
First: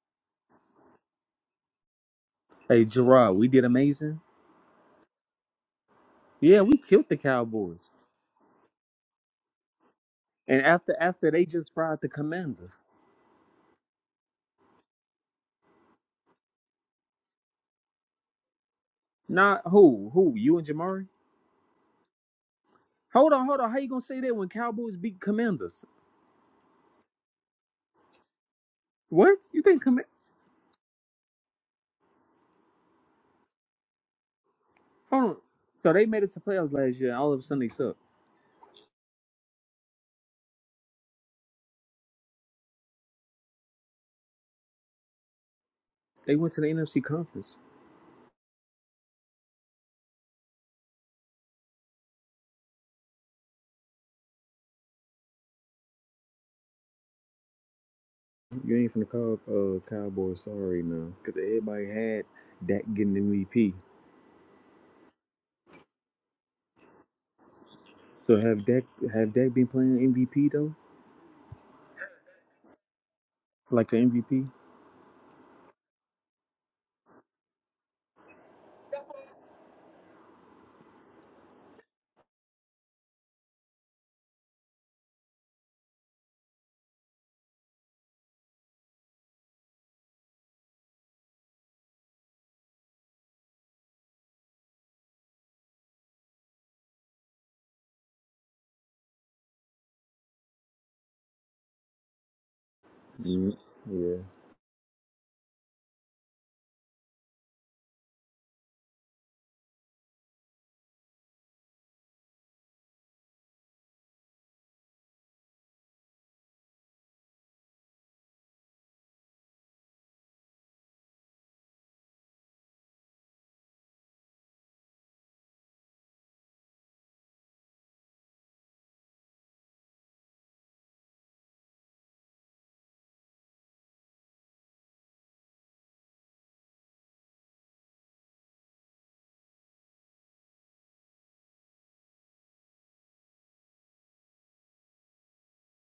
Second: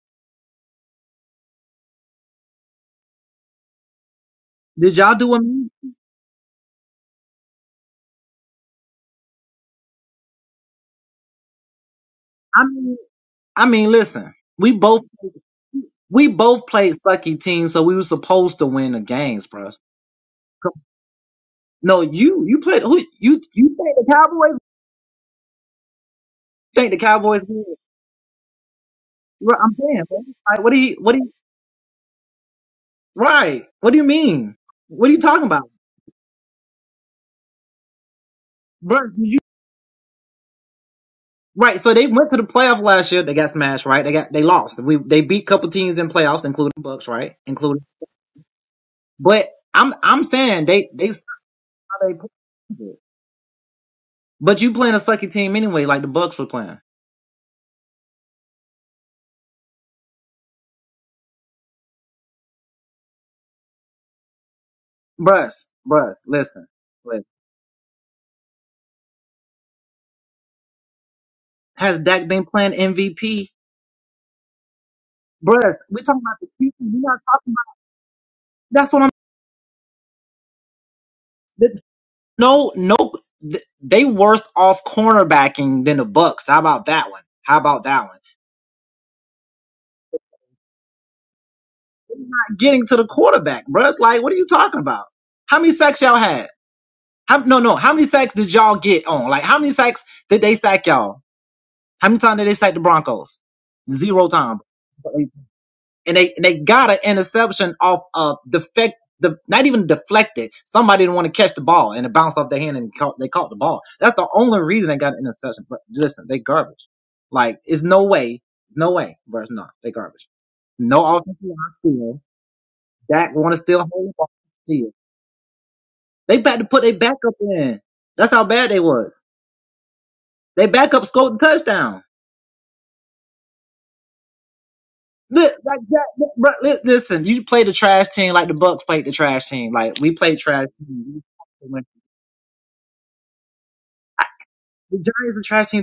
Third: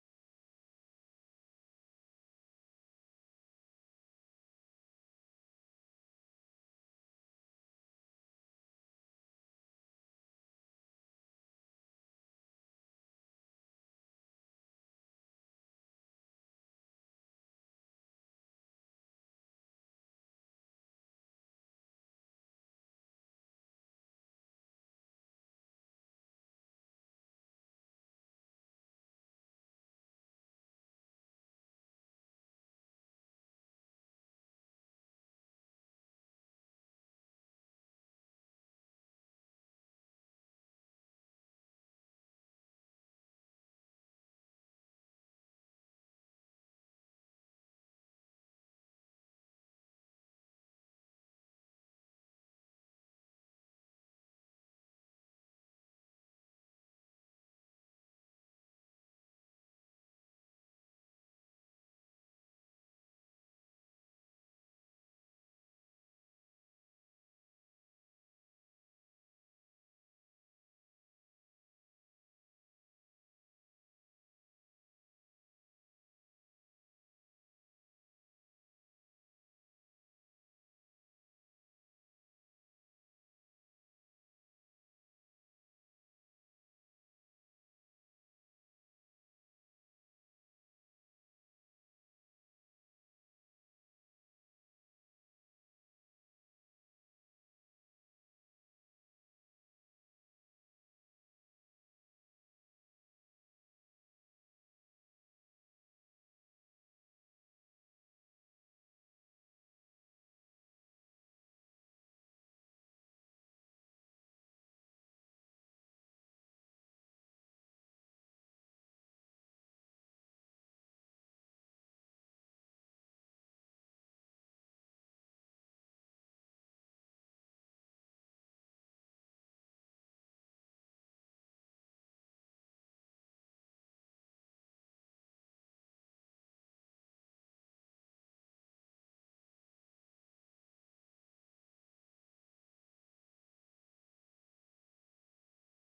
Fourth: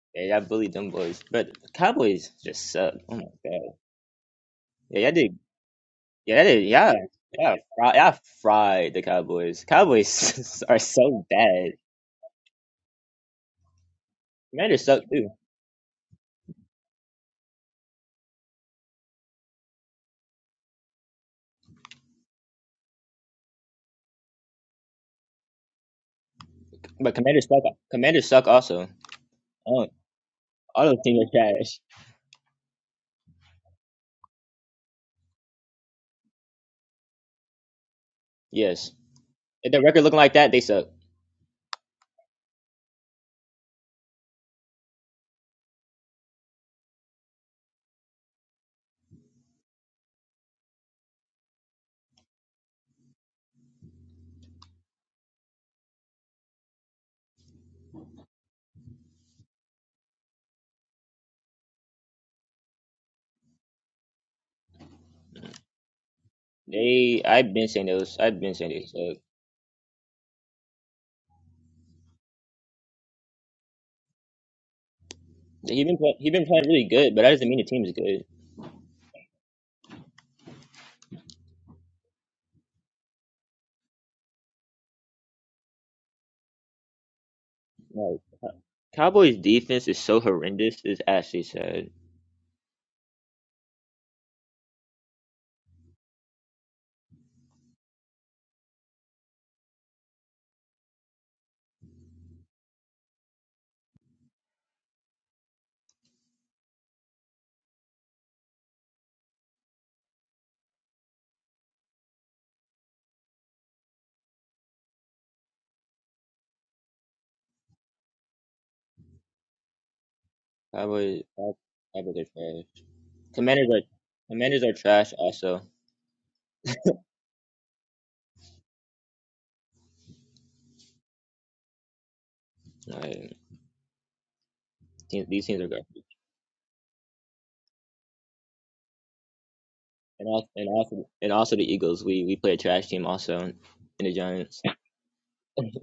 [SPEAKER 3] yeah, y'all bullied them boys, but Cowboys just
[SPEAKER 4] Hey
[SPEAKER 3] suck. Oh my
[SPEAKER 4] Gerard, we did
[SPEAKER 3] god.
[SPEAKER 4] amazing.
[SPEAKER 3] Yeah, y'all did. Yeah, that
[SPEAKER 4] Yeah,
[SPEAKER 3] did.
[SPEAKER 4] we
[SPEAKER 3] Yeah,
[SPEAKER 4] killed the
[SPEAKER 3] yeah,
[SPEAKER 4] Cowboys.
[SPEAKER 3] fri- y'all fried the Cowboys.
[SPEAKER 4] And
[SPEAKER 3] Cowboys are
[SPEAKER 4] after
[SPEAKER 3] so
[SPEAKER 4] after they
[SPEAKER 3] bad.
[SPEAKER 4] just fried the Commanders.
[SPEAKER 3] Commanders suck too.
[SPEAKER 4] Not who? Who? You and Jamari? Hold on, hold on. How you gonna say that when Cowboys beat Commanders?
[SPEAKER 3] But commanders suck. Commanders suck also.
[SPEAKER 4] What? You think
[SPEAKER 3] Oh,
[SPEAKER 4] Command?
[SPEAKER 3] all those teams are trash.
[SPEAKER 4] Hold on. So they made it to playoffs last year. and All of a sudden they suck.
[SPEAKER 3] Yes. If the record looking like that, they suck.
[SPEAKER 4] They went to the NFC conference. You ain't finna call uh, Cowboys sorry now, because everybody had Dak getting MVP.
[SPEAKER 3] They. I've been saying those.
[SPEAKER 4] So
[SPEAKER 3] I've been
[SPEAKER 4] have
[SPEAKER 3] saying
[SPEAKER 4] Dak
[SPEAKER 3] they suck.
[SPEAKER 4] have Dak been playing MVP though? Like an MVP?
[SPEAKER 3] He been play, he been playing really good, but that doesn't mean the team is good. Like Cowboys defense is so horrendous. It's actually sad.
[SPEAKER 4] Mm, yeah.
[SPEAKER 3] Cowboys. Cow- Cowboys are trash. Commanders are. Commanders are trash also. Like, teams, these teams are garbage. And also, and also, and also the Eagles. We we play a trash team also, and the Giants.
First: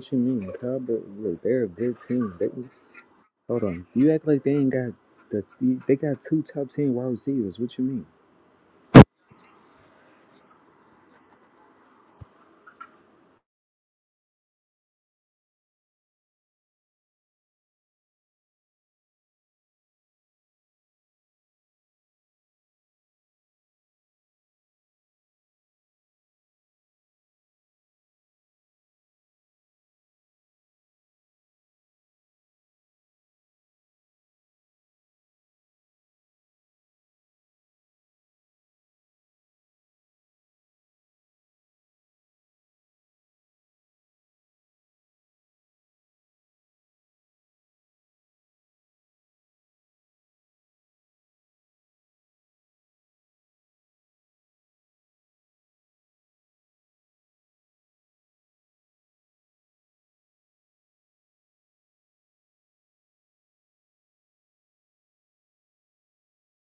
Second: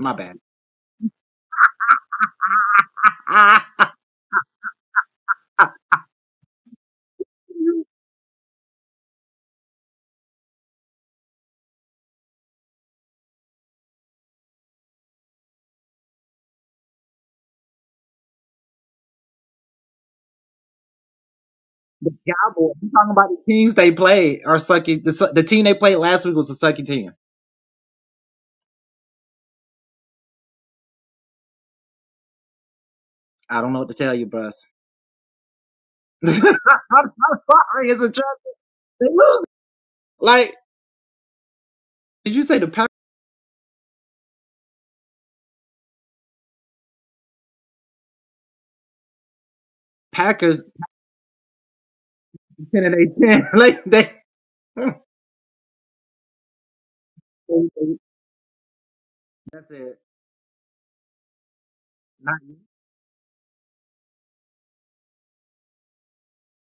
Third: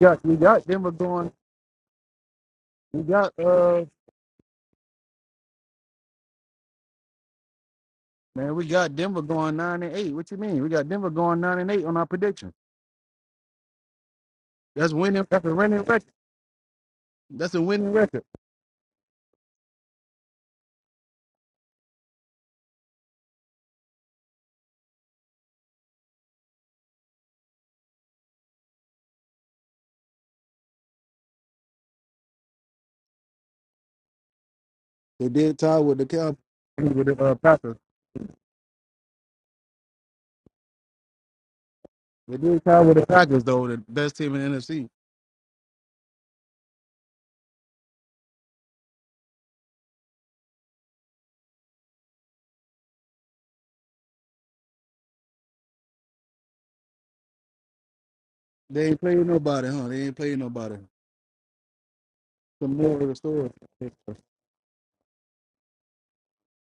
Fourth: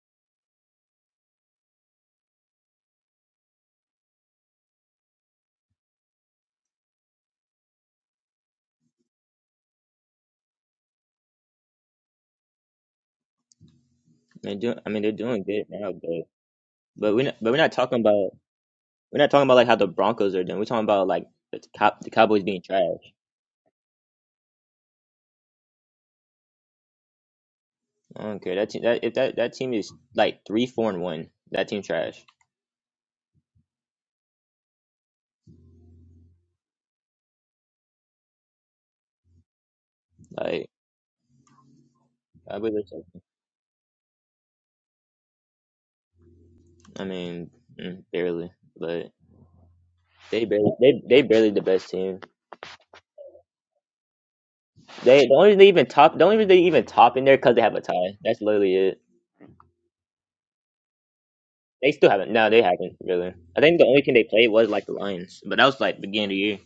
[SPEAKER 1] I
[SPEAKER 4] you
[SPEAKER 1] got got we
[SPEAKER 4] mean?
[SPEAKER 1] got Denver
[SPEAKER 4] Cowboys?
[SPEAKER 1] going.
[SPEAKER 4] Look, they're a good team. They
[SPEAKER 1] We got
[SPEAKER 4] Hold
[SPEAKER 1] uh
[SPEAKER 4] on. You act like they ain't got the they got two top ten wide receivers. What you mean?
[SPEAKER 1] man, we got Denver going nine and eight. What you mean? We got Denver going nine and eight on our prediction.
[SPEAKER 3] They're doing. I
[SPEAKER 1] That's
[SPEAKER 3] mean, they're
[SPEAKER 1] winning.
[SPEAKER 3] doing
[SPEAKER 1] That's a
[SPEAKER 3] good
[SPEAKER 1] winning
[SPEAKER 3] now,
[SPEAKER 1] record.
[SPEAKER 3] but. But we're not, but
[SPEAKER 1] That's
[SPEAKER 3] we're
[SPEAKER 1] a
[SPEAKER 3] not
[SPEAKER 1] winning
[SPEAKER 3] talking
[SPEAKER 1] record.
[SPEAKER 3] about we're not talking about like how the Broncos are doing. We're talking about like the cop the Cowboys being trash. I don't care that team. That if that that team is like three four and one, that team trash.
[SPEAKER 1] They did tie with the Cowboys with the uh, Packers.
[SPEAKER 3] Like
[SPEAKER 1] They
[SPEAKER 3] I
[SPEAKER 1] did
[SPEAKER 3] believe.
[SPEAKER 1] tie with the
[SPEAKER 3] it's-
[SPEAKER 1] Packers though, the best team in the NFC.
[SPEAKER 3] I mean, mm, barely. But they barely they they barely the best team. They the only reason they even top the only reason they even top in there because they have a tie. That's literally
[SPEAKER 1] They ain't
[SPEAKER 3] it.
[SPEAKER 1] playing nobody, huh? They ain't playing nobody.
[SPEAKER 3] They still haven't. No, they
[SPEAKER 1] the
[SPEAKER 3] haven't
[SPEAKER 1] middle of the
[SPEAKER 3] really.
[SPEAKER 1] store.
[SPEAKER 3] I think the only team they played was like the Lions, but that was like beginning of the year.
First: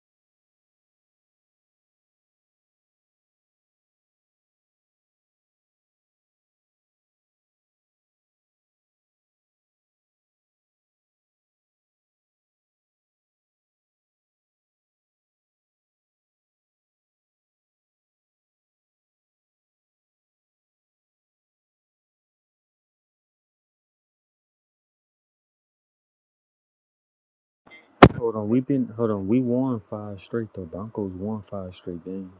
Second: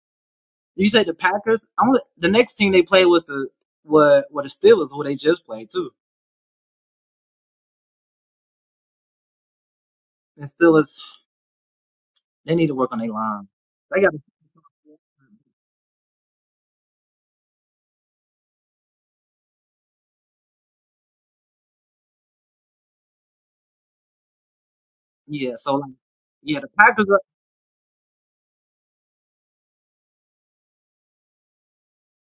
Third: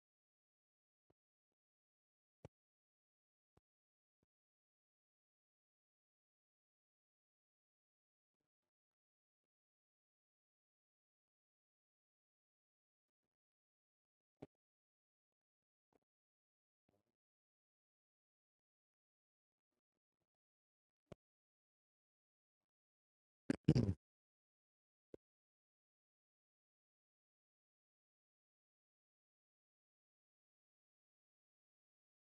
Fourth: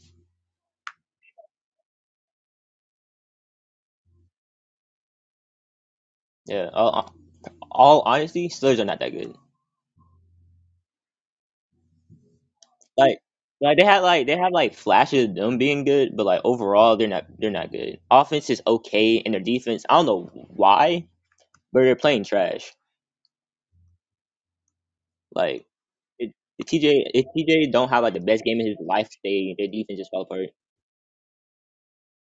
[SPEAKER 3] Yeah, all, all honesty, Steelers are not that good. Like like they had like they have like flashes of them being good, but like overall they're not they're not good. Offense is okay and their defense, I don't know why, but they're playing trash. Like it, if TJ if TJ don't have like the
[SPEAKER 4] Hold
[SPEAKER 3] best
[SPEAKER 4] on,
[SPEAKER 3] game
[SPEAKER 4] we've
[SPEAKER 3] in his
[SPEAKER 4] been
[SPEAKER 3] life,
[SPEAKER 4] hold on. We
[SPEAKER 3] they their
[SPEAKER 4] won
[SPEAKER 3] defense just
[SPEAKER 4] five
[SPEAKER 3] fell apart.
[SPEAKER 4] straight. The Broncos won five straight games.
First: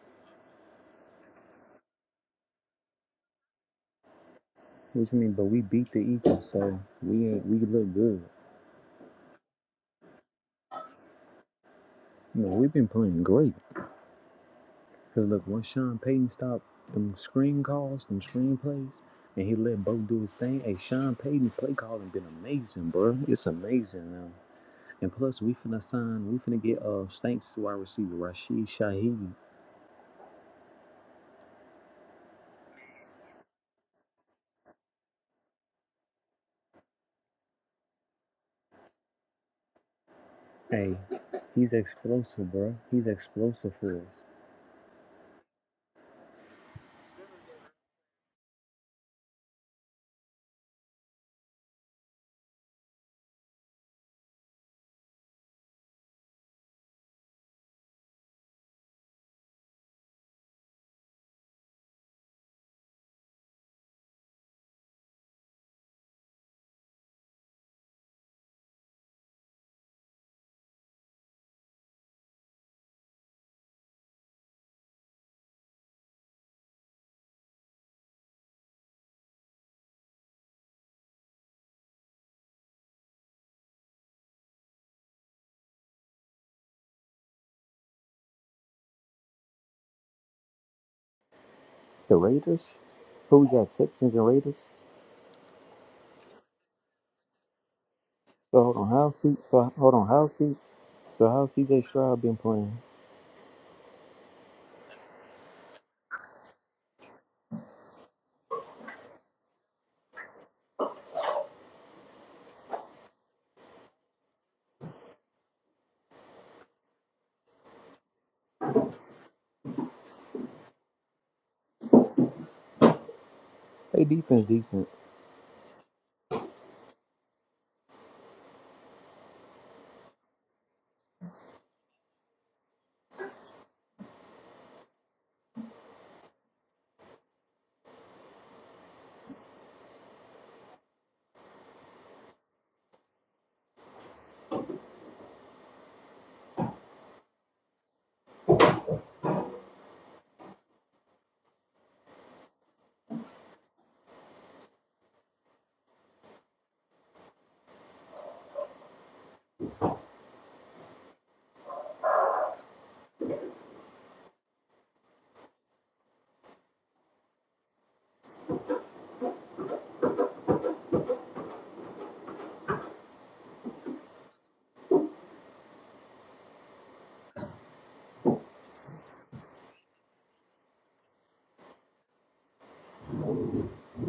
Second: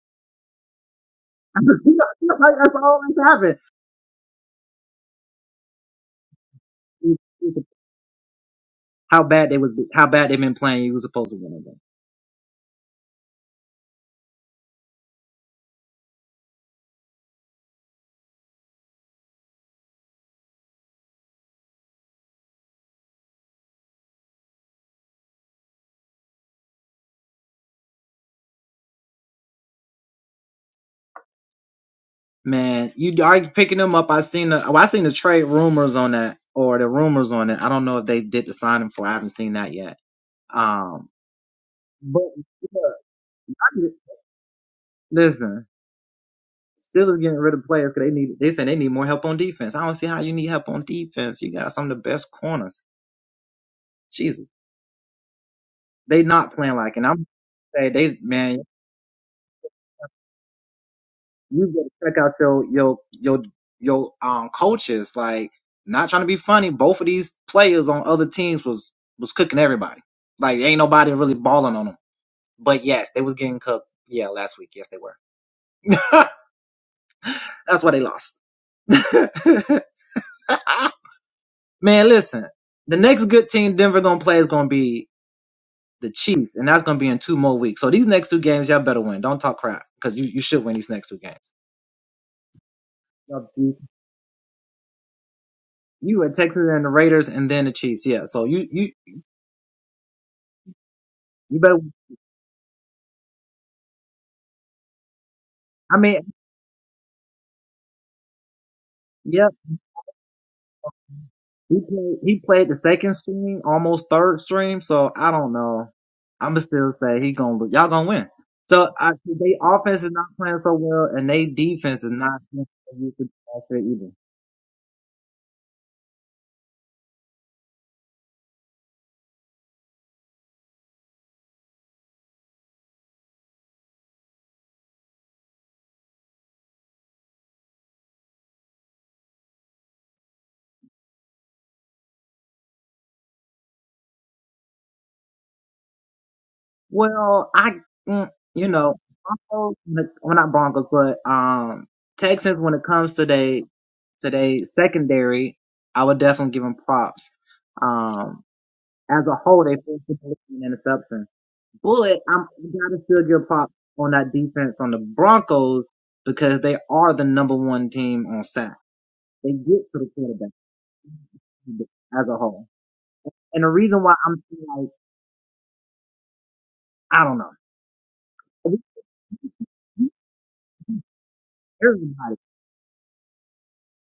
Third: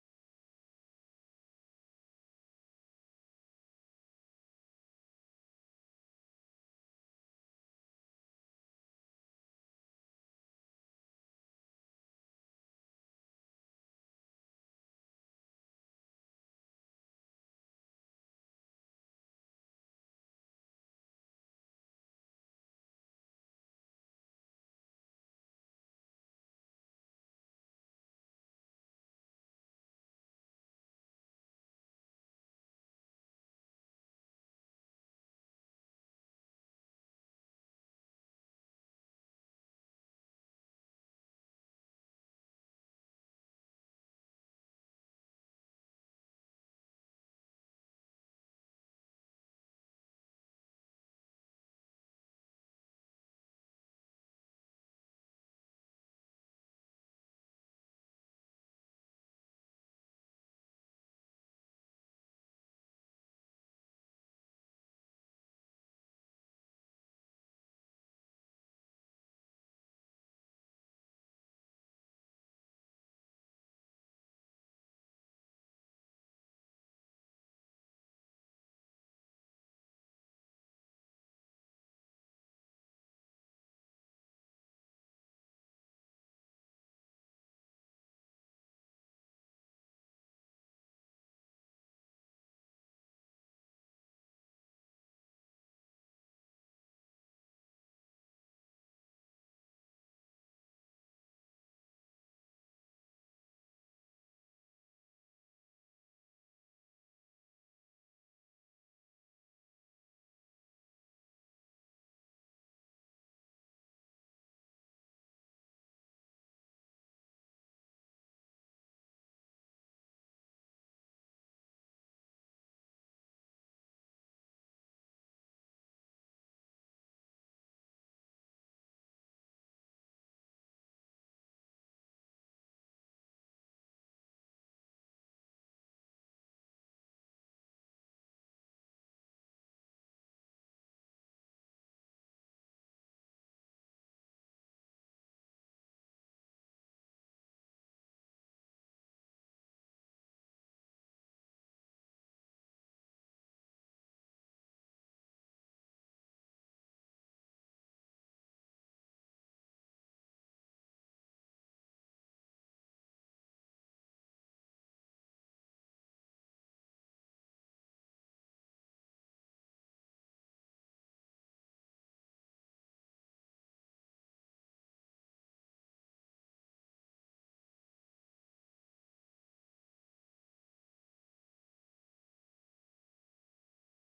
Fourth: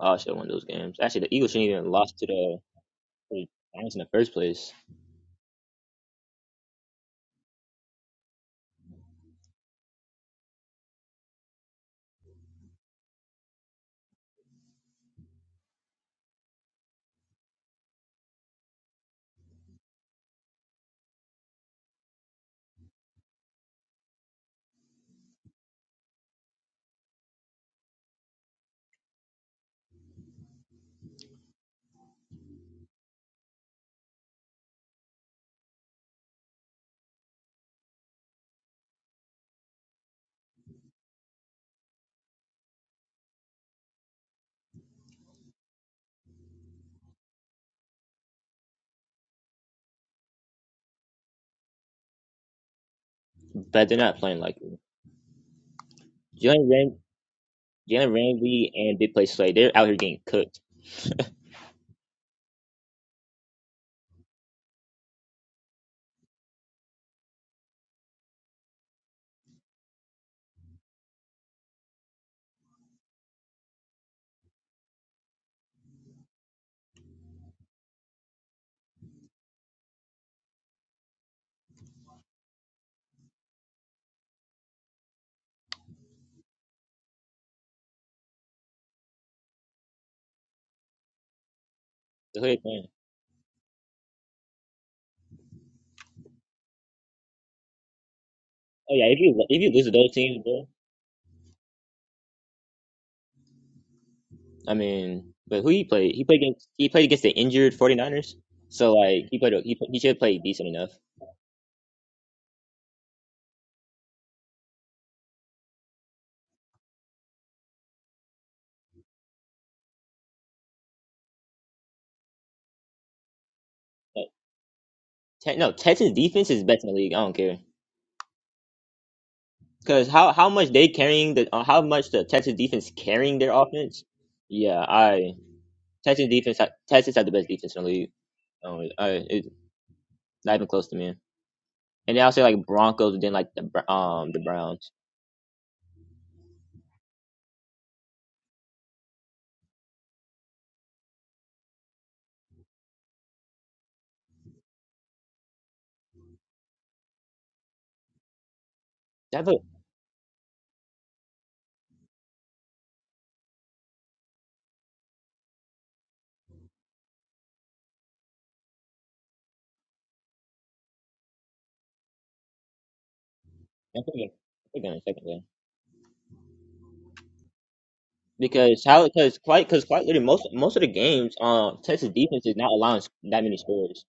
[SPEAKER 3] Oh shit, one of those games. Actually the Eagles shouldn't even have lost to the to the Giants in the first place.
[SPEAKER 4] What you mean? But we beat the Eagles, so we ain't we look good. You know, we've been playing great. Cause look, once Sean Payton stopped them screen calls, them screen plays, and he let Bo do his thing. Hey, Sean Payton's play calling been amazing, bro. It's amazing now. And plus, we finna sign. We finna get uh Stanks wide receiver Rashid Shaheed. Hey, he's explosive, bro. He's explosive for us.
[SPEAKER 3] But they're not playing like it. Jalen Ram Jalen Ramsey and Big Play Slay, they're out here getting cooked.
[SPEAKER 4] The
[SPEAKER 3] So who they
[SPEAKER 4] Raiders?
[SPEAKER 3] playing?
[SPEAKER 4] Who we got? Texans and Raiders? So hold on,
[SPEAKER 3] Oh yeah, if
[SPEAKER 4] how's
[SPEAKER 3] you
[SPEAKER 4] C
[SPEAKER 3] if you
[SPEAKER 4] so
[SPEAKER 3] lose to
[SPEAKER 4] hold on,
[SPEAKER 3] those
[SPEAKER 4] how's
[SPEAKER 3] teams,
[SPEAKER 4] C
[SPEAKER 3] bro.
[SPEAKER 4] so how's CJ Stroud been playing?
[SPEAKER 3] I mean, but who he played? He played against he played against the injured 49ers. So like he played a- he pl- he should play decent enough.
[SPEAKER 4] They
[SPEAKER 3] But
[SPEAKER 4] defense decent.
[SPEAKER 3] Te- no, Texas defense is best in the league. I don't care because how how much they carrying the uh, how much the Texas defense carrying their offense. Yeah, I Texas defense ha- Texas had the best defense in the league. Oh, I, it's not even close to me. And then I'll say like Broncos, then like the Br- um the Browns. That put, I put them I put them in second there. Because how because quite because quite literally most most of the games um Texas defense is not allowing s- that many scores.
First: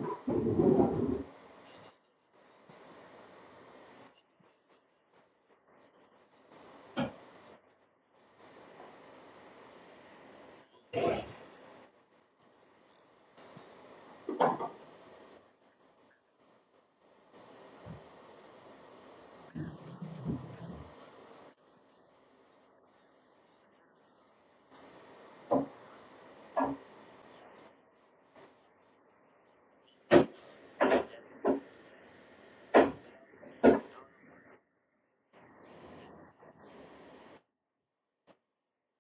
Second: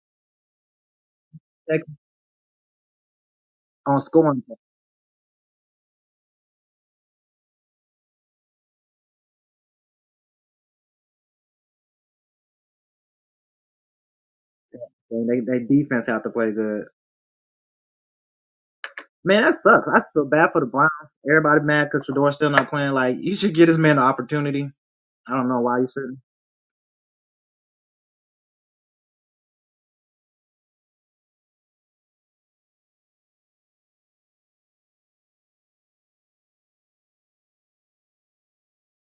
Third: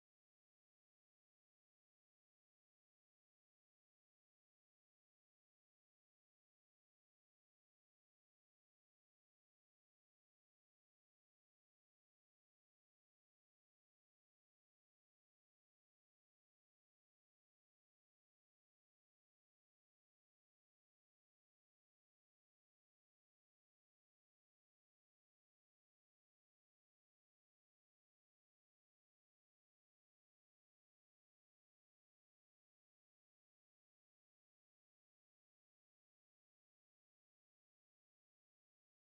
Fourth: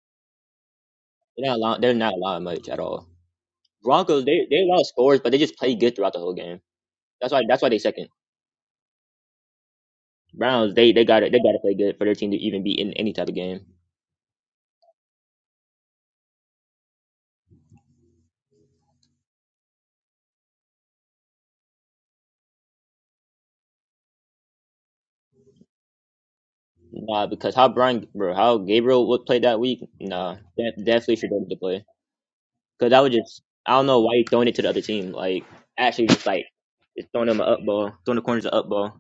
[SPEAKER 3] They're not allowing they're not allowing much at all. Broncos they they allow scores but they just play good throughout the whole game. That's why that's why they second. Browns they they got to they got to play good for their team to even be in any type of game. Nah, because how Brian bro how Gabriel would play that week. Nah, def, definitely should go to play because I would just I don't know why you throwing it to the other team like actually just like just throwing them an up ball throwing the corners an up ball.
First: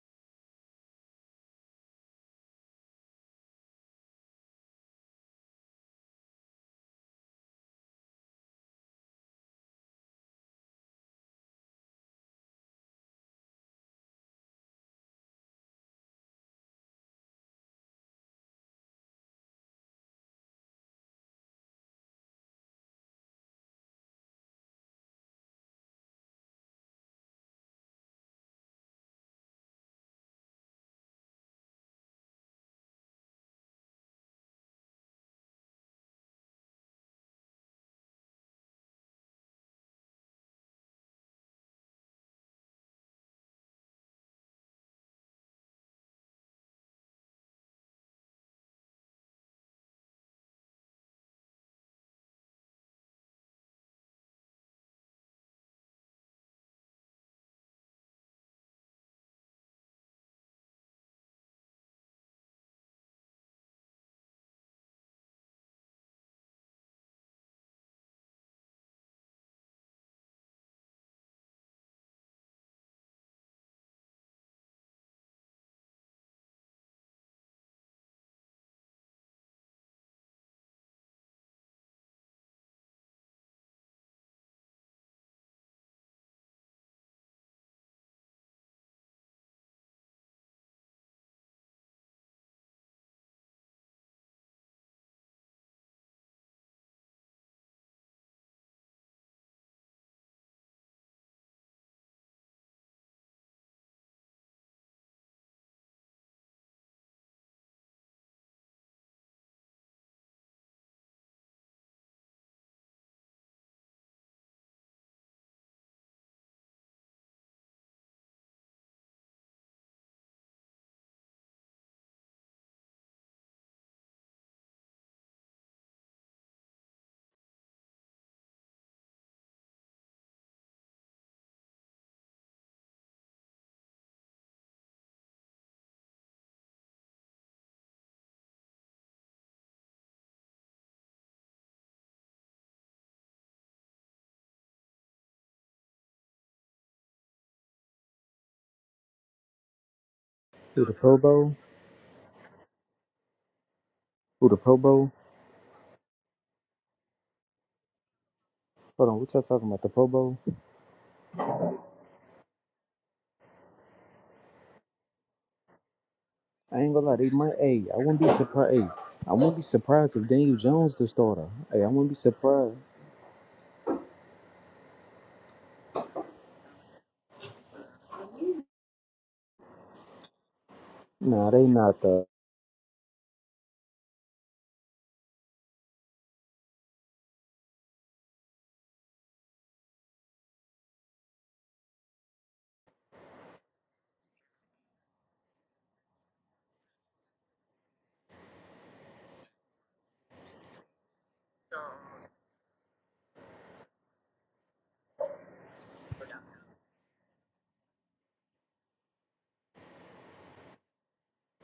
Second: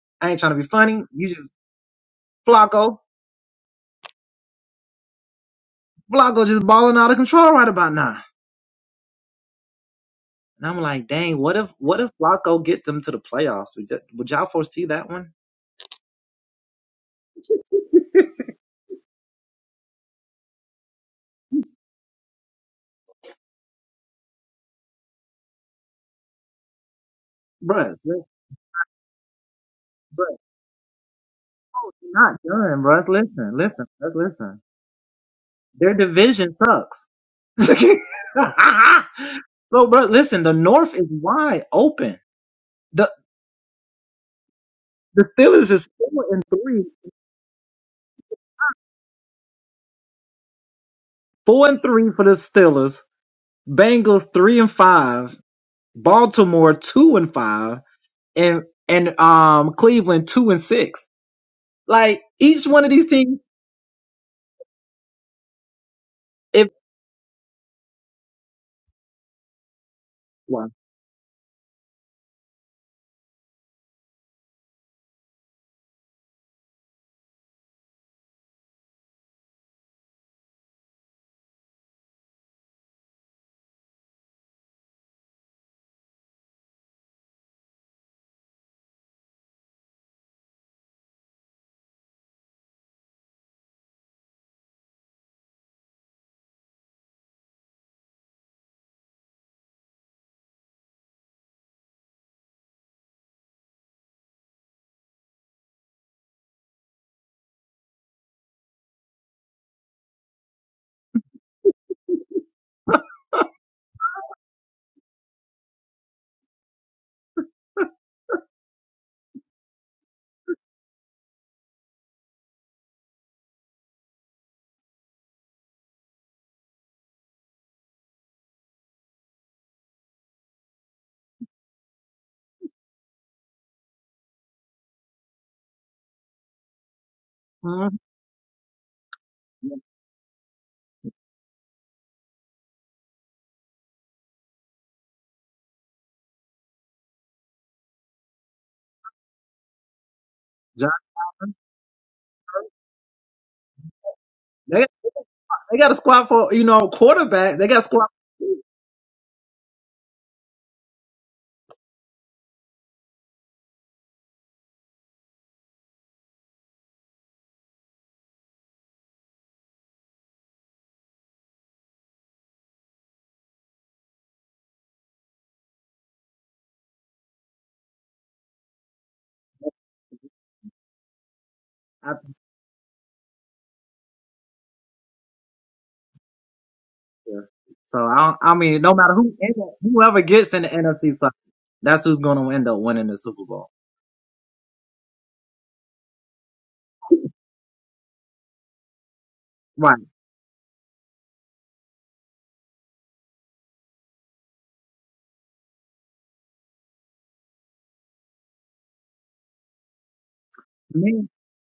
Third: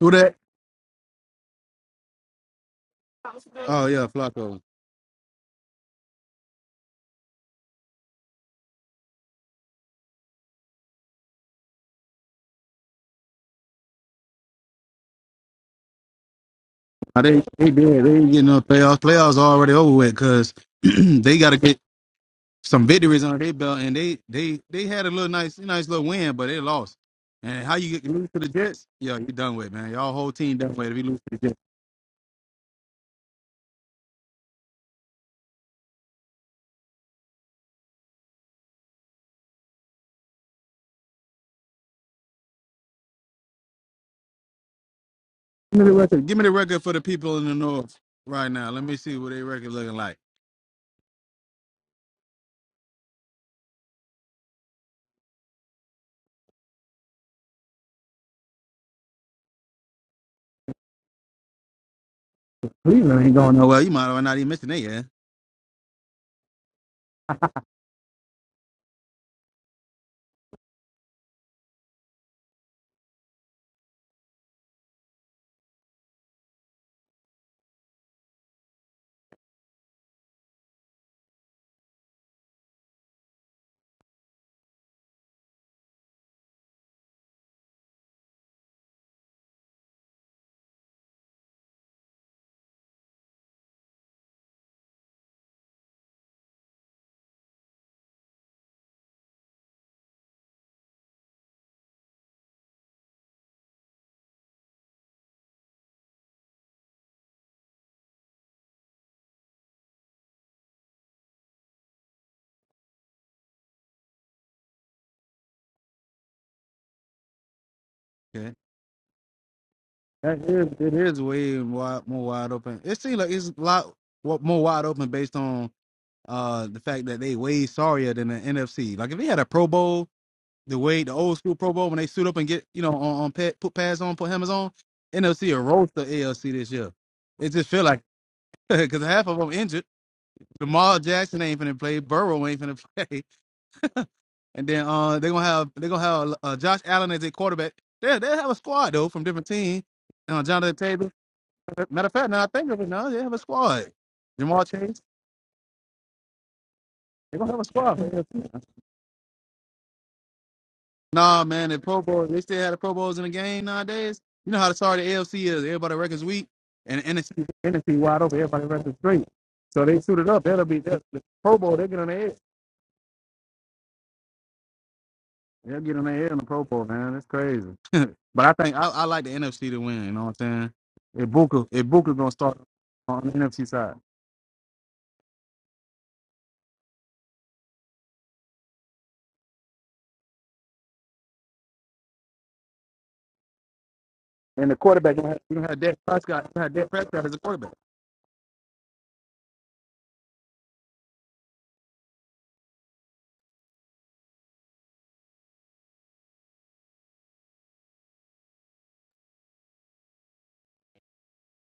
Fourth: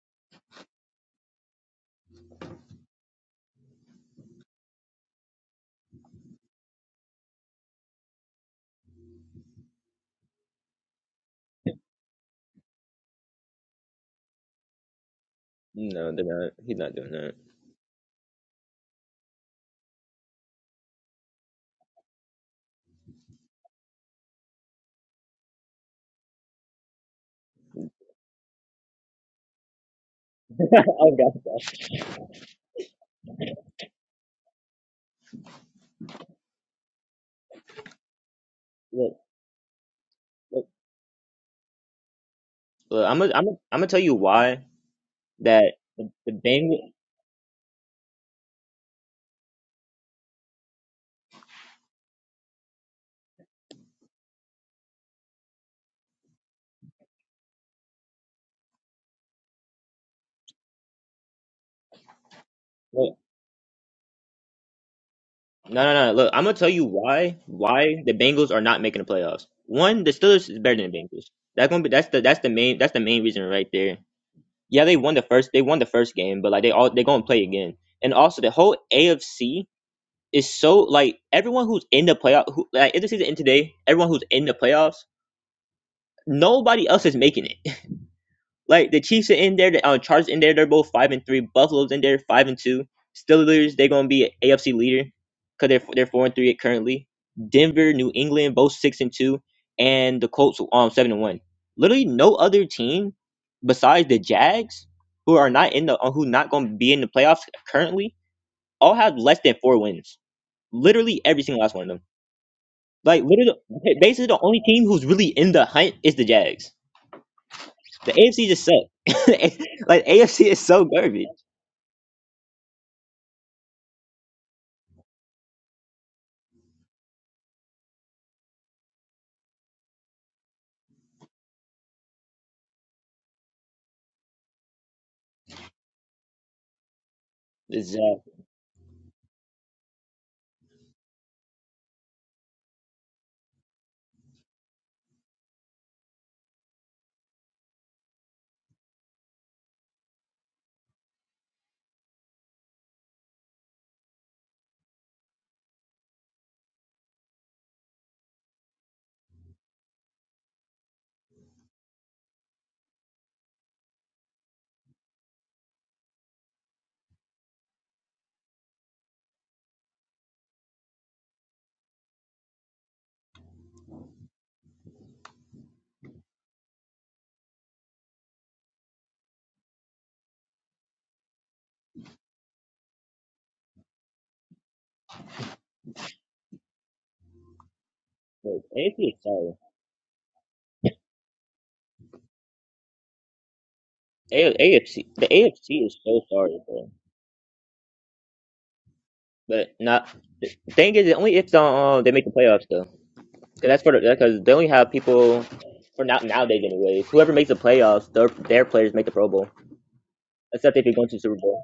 [SPEAKER 1] Who that? Oh yeah, Flacco.
[SPEAKER 3] No, they're not. He's not doing
[SPEAKER 1] Now,
[SPEAKER 3] that.
[SPEAKER 1] they they did. They ain't getting no playoffs. Playoffs are already over with because they got to get some victories under their belt, and they they they had a little nice nice little win, but they lost. And how you get you lose to the Jets? Yeah, you done with man. Y'all whole team done with. If you
[SPEAKER 3] oh
[SPEAKER 1] lose to
[SPEAKER 3] gosh,
[SPEAKER 1] the Jets,
[SPEAKER 3] gosh. Look, look, look. I'm gonna, I'm gonna, I'm gonna tell you why that
[SPEAKER 1] give me the
[SPEAKER 3] the,
[SPEAKER 1] record.
[SPEAKER 3] the
[SPEAKER 1] Give me the record
[SPEAKER 3] Bengals.
[SPEAKER 1] for the people in the north right now. Let me see what their record looking like.
[SPEAKER 3] Look,
[SPEAKER 1] Cleveland ain't going nowhere. You might have not even mentioned that yeah.
[SPEAKER 3] no, no, no. Look, I'm gonna tell you why why the Bengals are not making the playoffs. One, the Steelers is better than the Bengals. That's gonna be that's the that's the main that's the main reason right there. Yeah, they won the first they won the first game, but like they all they're gonna play again. And also the whole AFC is so like everyone who's in the playoff who like if the season end today, everyone who's in the playoffs, nobody else is making it. Like the Chiefs are in there, the uh, Chargers in there, they're both five and three. Buffalo's in there, five and two. Steelers, they're gonna be an a AFC leader because they're they're four and three currently. Denver, New England, both six and two, and the Colts um seven and one. Literally no other team besides the Jags who are not in the uh, who not gonna be in the playoffs currently all have less than four wins. Literally every single last one of them. Like literally, basically the only team who's really in the hunt is the Jags. The AFC just sucks. like
[SPEAKER 1] That
[SPEAKER 3] AFC is
[SPEAKER 1] is,
[SPEAKER 3] so
[SPEAKER 1] it is
[SPEAKER 3] garbage.
[SPEAKER 1] way wide, more wide open. It seems like it's a lot wa- more wide open based on uh the fact that they way sorrier than the NFC. Like if they had a Pro Bowl, the way the old school Pro Bowl when they suit up and get you know on, on pet, put pads on, put helmets on, NFC will roast the ALC this year. It just feel
[SPEAKER 3] Exactly.
[SPEAKER 1] like because half of them injured. Jamal Jackson ain't finna play. Burrow ain't finna play. And then uh they gonna have they gonna have uh, Josh Allen as a quarterback. They they have a squad though from different teams. Uh, Jonathan
[SPEAKER 4] Who the
[SPEAKER 1] Taylor.
[SPEAKER 4] Pro Bowl?
[SPEAKER 1] Matter of fact, now I think of it, now they have a squad.
[SPEAKER 4] Who the
[SPEAKER 1] Jamal
[SPEAKER 4] Pro
[SPEAKER 1] Chase,
[SPEAKER 4] Bowl?
[SPEAKER 1] they gonna have a squad. For AFC.
[SPEAKER 4] Hold on, what y'all talking about? The Pro Bowl?
[SPEAKER 1] Nah, man, the Pro Bowl, they still had the Pro Bowls in the game nowadays. You know how the sorry the AFC is. Everybody records weak,
[SPEAKER 4] I ain't
[SPEAKER 1] and
[SPEAKER 4] gonna
[SPEAKER 1] the
[SPEAKER 4] lie, they
[SPEAKER 1] NFC,
[SPEAKER 4] might hey, I wouldn't
[SPEAKER 1] wide
[SPEAKER 4] be
[SPEAKER 1] open. Everybody
[SPEAKER 4] surprised hey,
[SPEAKER 1] records straight.
[SPEAKER 4] I wouldn't be
[SPEAKER 1] So they
[SPEAKER 4] surprised if
[SPEAKER 1] suited up.
[SPEAKER 4] Daniel
[SPEAKER 1] That'll be
[SPEAKER 4] Jones
[SPEAKER 1] that.
[SPEAKER 4] the
[SPEAKER 1] The
[SPEAKER 4] starter.
[SPEAKER 1] Pro Bowl,
[SPEAKER 4] Hey, I
[SPEAKER 1] they get on
[SPEAKER 4] wouldn't be
[SPEAKER 1] their head.
[SPEAKER 4] surprised.
[SPEAKER 1] They'll get on their head in the Pro Bowl, man. That's crazy. but I think I, I like the NFC to win. You know what I'm saying? If
[SPEAKER 4] Nah, they
[SPEAKER 1] Booker, if
[SPEAKER 4] not
[SPEAKER 1] Booker's
[SPEAKER 4] the
[SPEAKER 1] gonna start on the NFC side,
[SPEAKER 3] AFC is sorry. A-
[SPEAKER 1] and the
[SPEAKER 3] AFC
[SPEAKER 1] quarterback. You
[SPEAKER 3] the
[SPEAKER 1] don't have, you don't have
[SPEAKER 3] AFC
[SPEAKER 1] Dak
[SPEAKER 3] is so
[SPEAKER 1] Prescott. You
[SPEAKER 3] sorry,
[SPEAKER 1] don't have Dak
[SPEAKER 3] bro.
[SPEAKER 1] Prescott as a quarterback.
[SPEAKER 3] But not thing is, only if the, um, they make the playoffs though, 'Cause that's for the because they only have people for now nowadays anyways. Whoever makes the playoffs, their their players make the Pro Bowl, except if you're going to the Super Bowl.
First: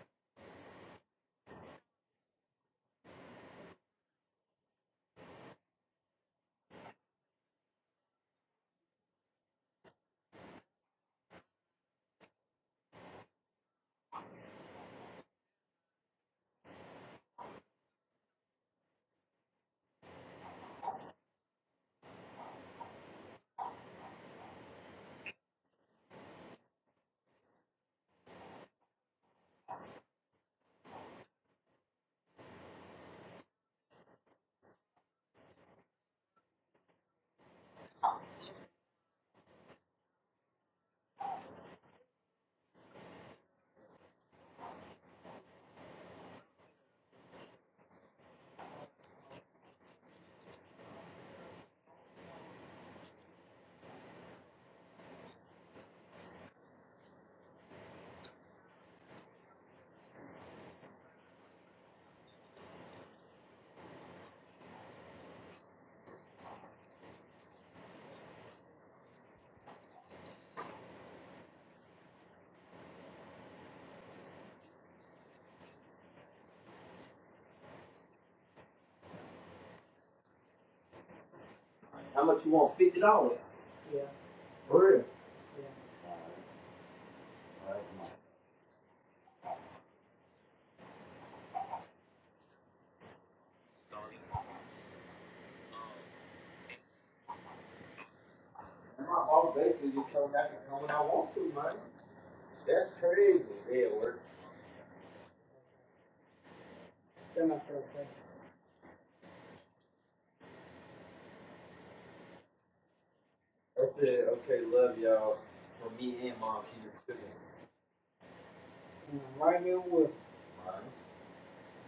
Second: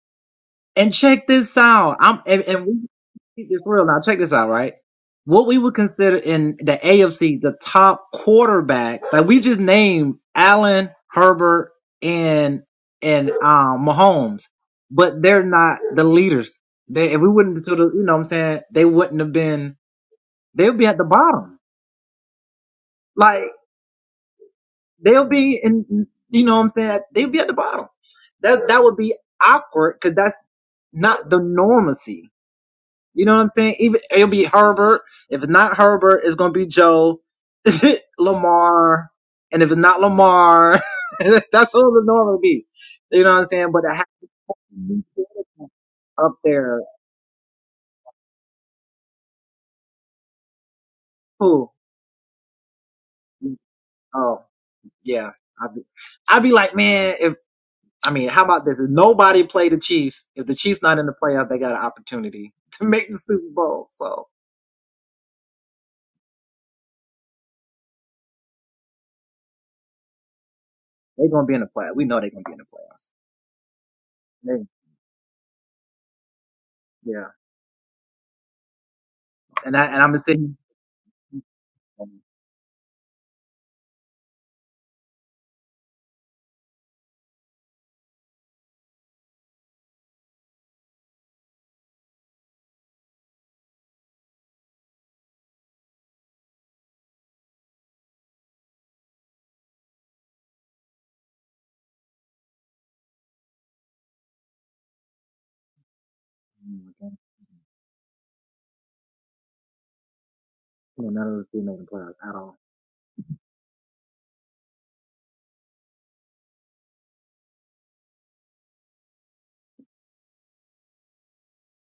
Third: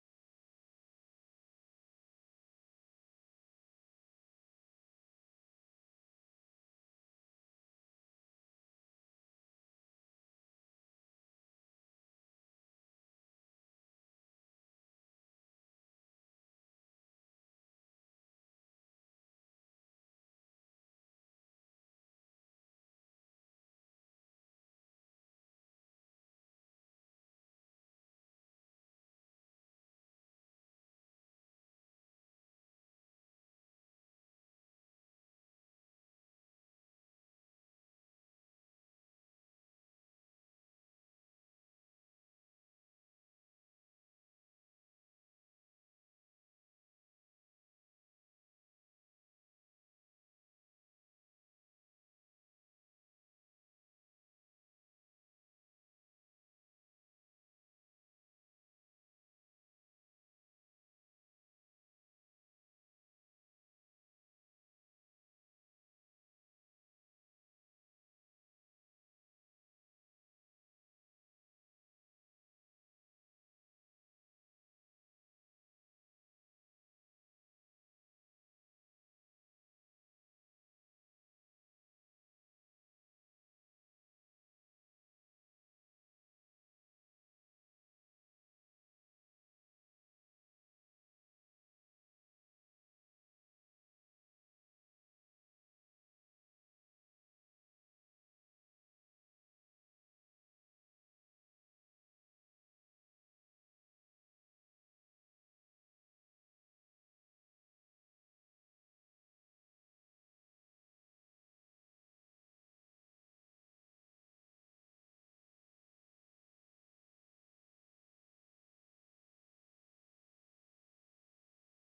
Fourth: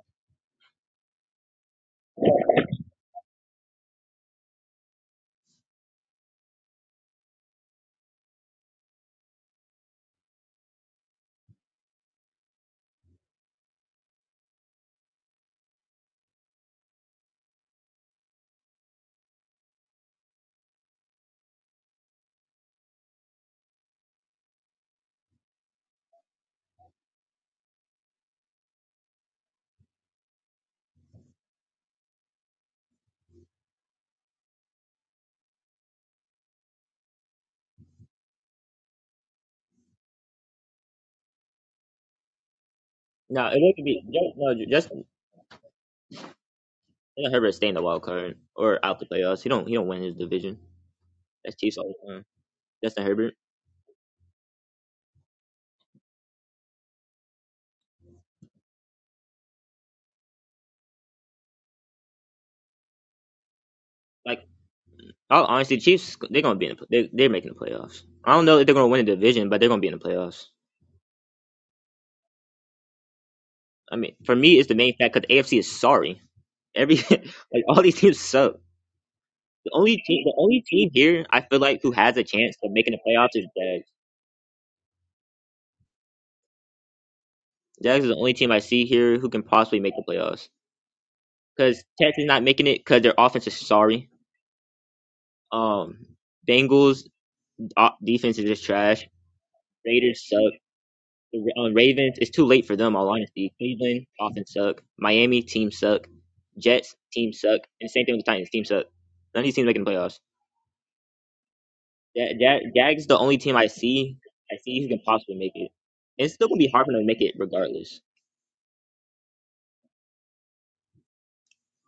[SPEAKER 3] No, it wouldn't be Ju- no Ju- Justin Justin Herbert stay in the wild card or out the playoffs. He don't he don't win his division. That's Chiefs all the time. Justin Herbert. like. Oh, honestly, Chiefs they're gonna be in the they they're making the playoffs. I don't know if they're gonna win the division, but they're gonna be in the playoffs. I mean, for me, it's the main fact because AFC is sorry. Every like all these teams suck. The only team, the only team here I feel like who has a chance of making the playoffs is Jags. Jags is the only team I see here who can possibly make the playoffs because Texans not making it because their offense is sorry. Um, Bengals o- defense is just trash. Raiders suck. The Ra- uh, Ravens, it's too late for them, all honesty. Cleveland, offense suck. Miami, team suck. Jets, team
[SPEAKER 4] They're
[SPEAKER 3] suck. And same thing with the Titans, team suck. None of these teams making the playoffs. Ja- Ja- Jags, the only team I see,
[SPEAKER 4] Okay,
[SPEAKER 3] I
[SPEAKER 4] okay,
[SPEAKER 3] see who
[SPEAKER 4] love
[SPEAKER 3] can possibly
[SPEAKER 4] y'all.
[SPEAKER 3] make it.
[SPEAKER 4] For me
[SPEAKER 3] It's
[SPEAKER 4] and
[SPEAKER 3] still gonna
[SPEAKER 4] mom,
[SPEAKER 3] be
[SPEAKER 4] she
[SPEAKER 3] hard for
[SPEAKER 4] just
[SPEAKER 3] them to make
[SPEAKER 4] cooking.
[SPEAKER 3] it regardless.
[SPEAKER 4] And I'm right here with My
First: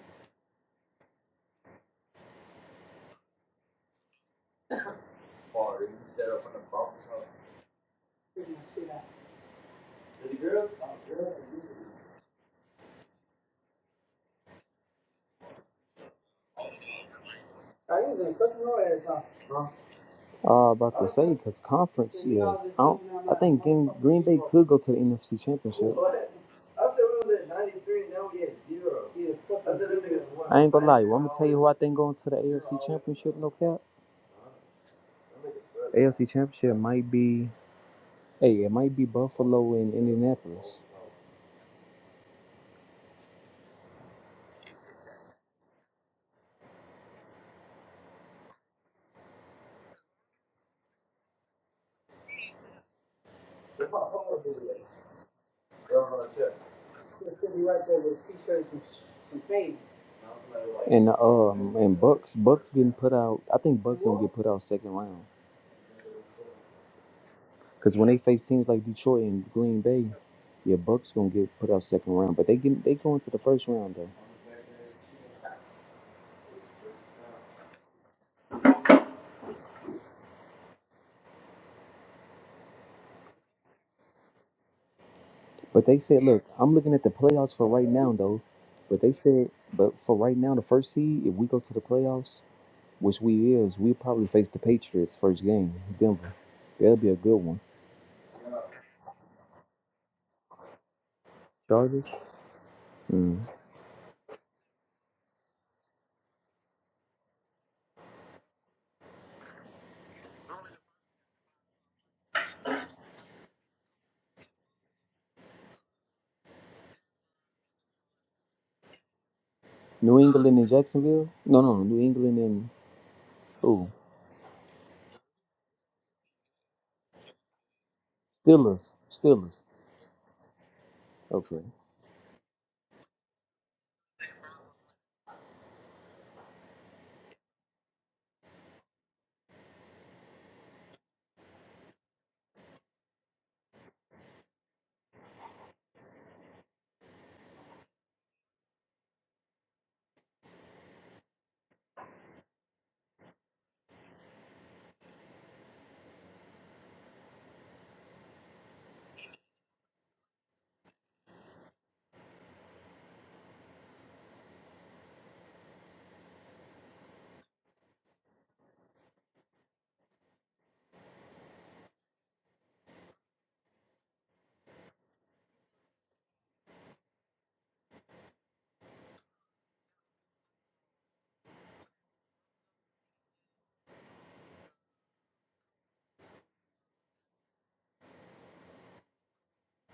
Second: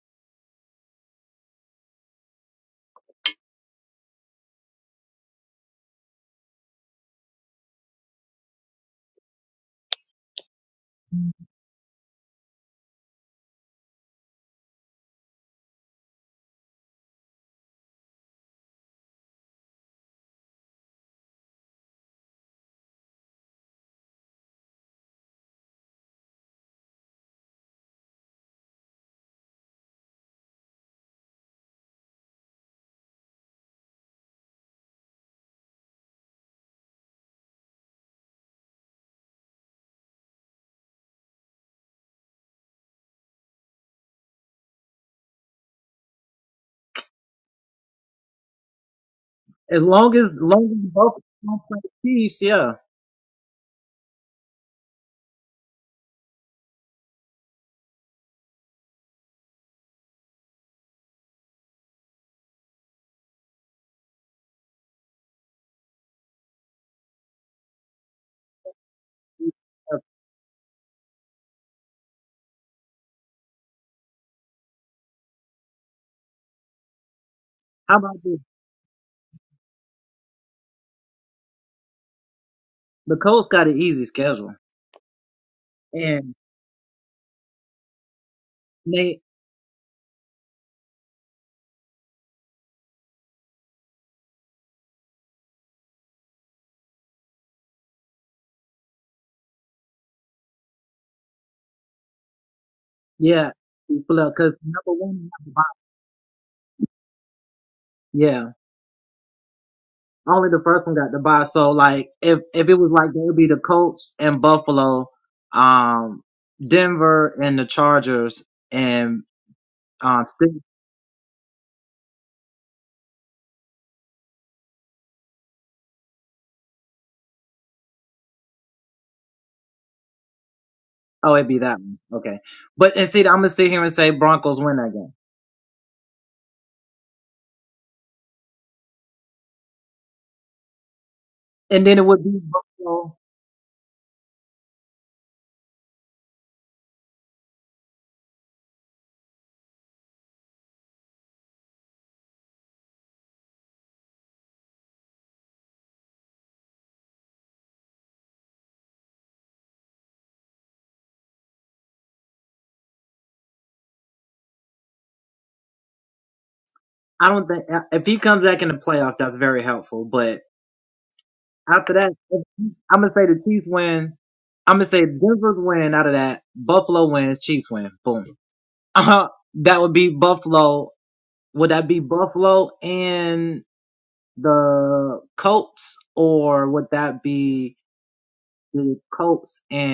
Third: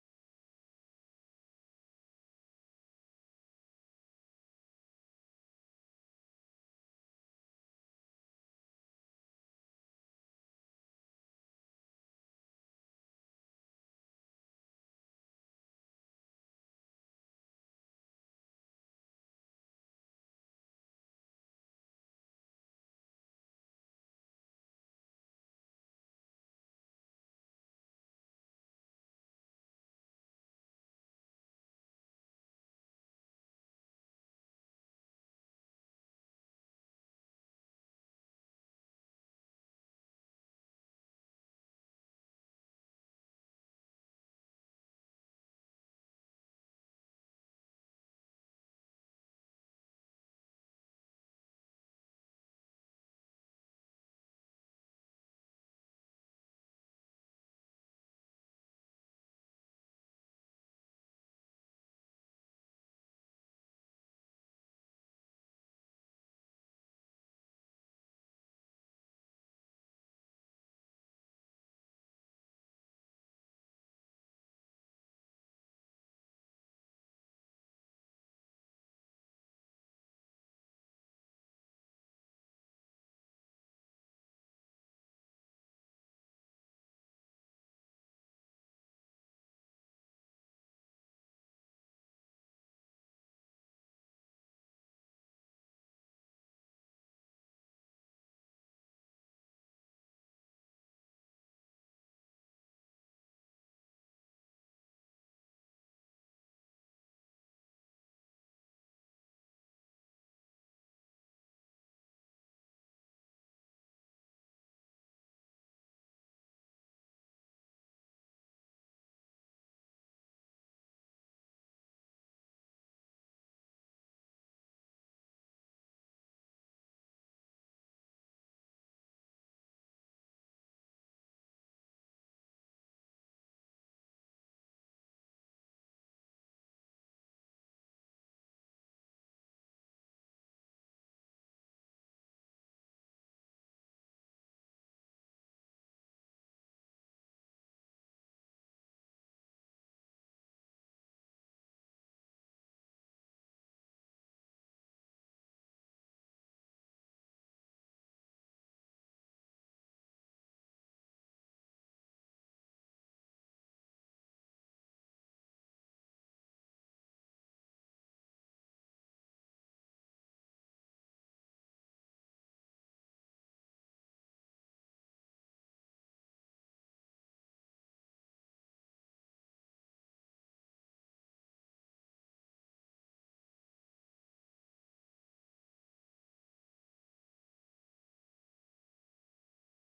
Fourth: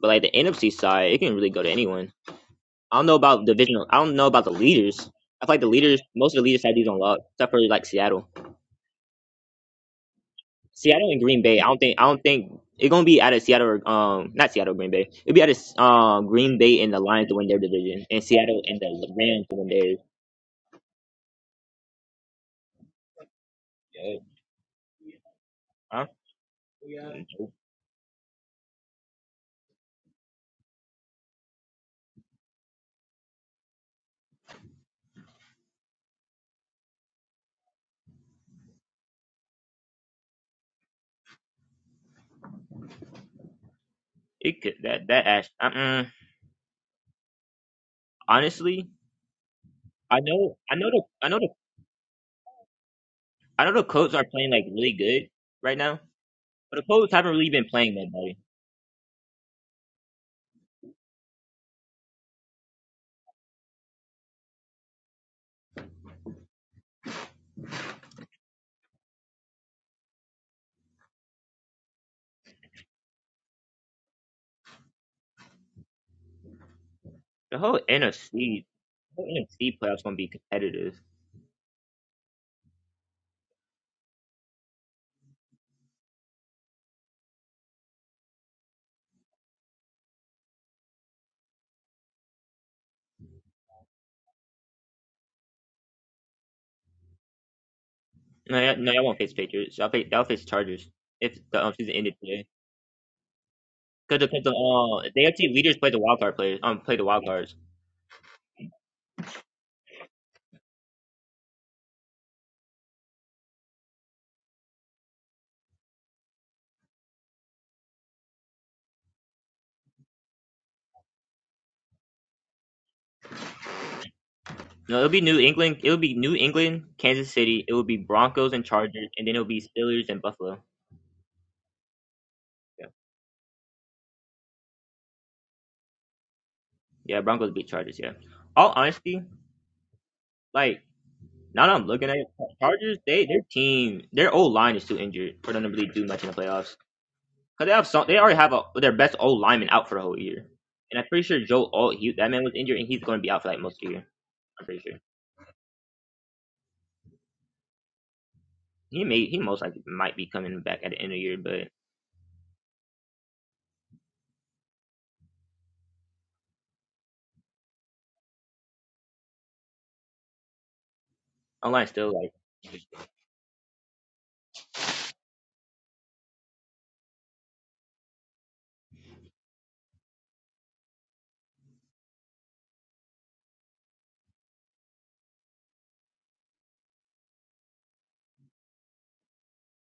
[SPEAKER 3] But like the NFC side, it can really go to anyone. I don't know about divisional. I don't know about the leaders. I feel like the
[SPEAKER 4] father, you
[SPEAKER 3] leaders,
[SPEAKER 4] set
[SPEAKER 3] most of the
[SPEAKER 4] up on the
[SPEAKER 3] leaders had these
[SPEAKER 4] box
[SPEAKER 3] on lock,
[SPEAKER 4] house.
[SPEAKER 3] except for like Seattle.
[SPEAKER 4] putting my shit out. Did the girls?
[SPEAKER 3] Seattle
[SPEAKER 4] Oh,
[SPEAKER 3] and
[SPEAKER 4] girls.
[SPEAKER 3] Green Bay. I don't think I don't think it's gonna be out of Seattle or um not Seattle Green Bay. It'll be out of um Green Bay and the Lions to win their
[SPEAKER 4] I
[SPEAKER 3] division, and
[SPEAKER 4] usually cook
[SPEAKER 3] Seattle
[SPEAKER 4] no
[SPEAKER 3] and
[SPEAKER 4] ass
[SPEAKER 3] the
[SPEAKER 4] off.
[SPEAKER 3] Rams to
[SPEAKER 4] Huh?
[SPEAKER 3] win theirs.
[SPEAKER 4] Uh, about to say because conference, So yeah, I don't, i like, think Green,
[SPEAKER 3] Yeah.
[SPEAKER 4] Green Bay could go to the NFC Championship.
[SPEAKER 3] Huh?
[SPEAKER 4] What? I said we was at
[SPEAKER 3] Nope.
[SPEAKER 4] 93, now we at zero. I said fucking them niggas won I ain't gonna lie, well, I'm gonna tell you who I think going to the AFC Championship. No cap, AFC Championship might be hey, it might be Buffalo and Indianapolis.
[SPEAKER 3] It could that that ash. Uh-uh. Honestly, I know I know the I know the I know the Colts are playing like really good right now, but the Colts haven't really been playing that much.
[SPEAKER 4] And um and Bucks Bucks getting put out. I think Bucks gonna get put out second round because when they face teams like Detroit and Green Bay, yeah, Bucks gonna get put out second round. But they get they go into the first round though.
[SPEAKER 3] The whole NFC the whole NFC playoffs gonna be competitive.
[SPEAKER 4] But they said, look, I'm looking at the playoffs for right now though. But they said, but for right now, the first seed, if we go to the playoffs. which we is, we probably face the Patriots first game, Denver. That'll be a good one.
[SPEAKER 3] No, y'all- no, I won't face Patriots. I'll face I'll face Chargers if the um, season
[SPEAKER 4] Chargers,
[SPEAKER 3] ended today.
[SPEAKER 4] mm.
[SPEAKER 3] Because because the uh, the AFC leaders play the wild card players um play the wild cards.
[SPEAKER 4] New England and Jacksonville. No, no, New England and who?
[SPEAKER 3] No, it'll be New England. It'll be New England, Kansas City. It will be Broncos and
[SPEAKER 4] Steelers,
[SPEAKER 3] Chargers, and then it'll
[SPEAKER 4] Steelers.
[SPEAKER 3] be Steelers and Buffalo.
[SPEAKER 4] Okay.
[SPEAKER 3] Yeah, yeah. Broncos beat Chargers. Yeah. All honesty, like now that I'm looking at it, Chargers, they their team, their old line is too injured for them to really do much in the playoffs. Cause they have some, they already have a, their best old lineman out for the whole year, and I'm pretty sure Joe Alt, he, that man was injured, and he's going to be out for like most of the year. I'm pretty sure he may he most likely might be coming back at the end of the year, but. Online still like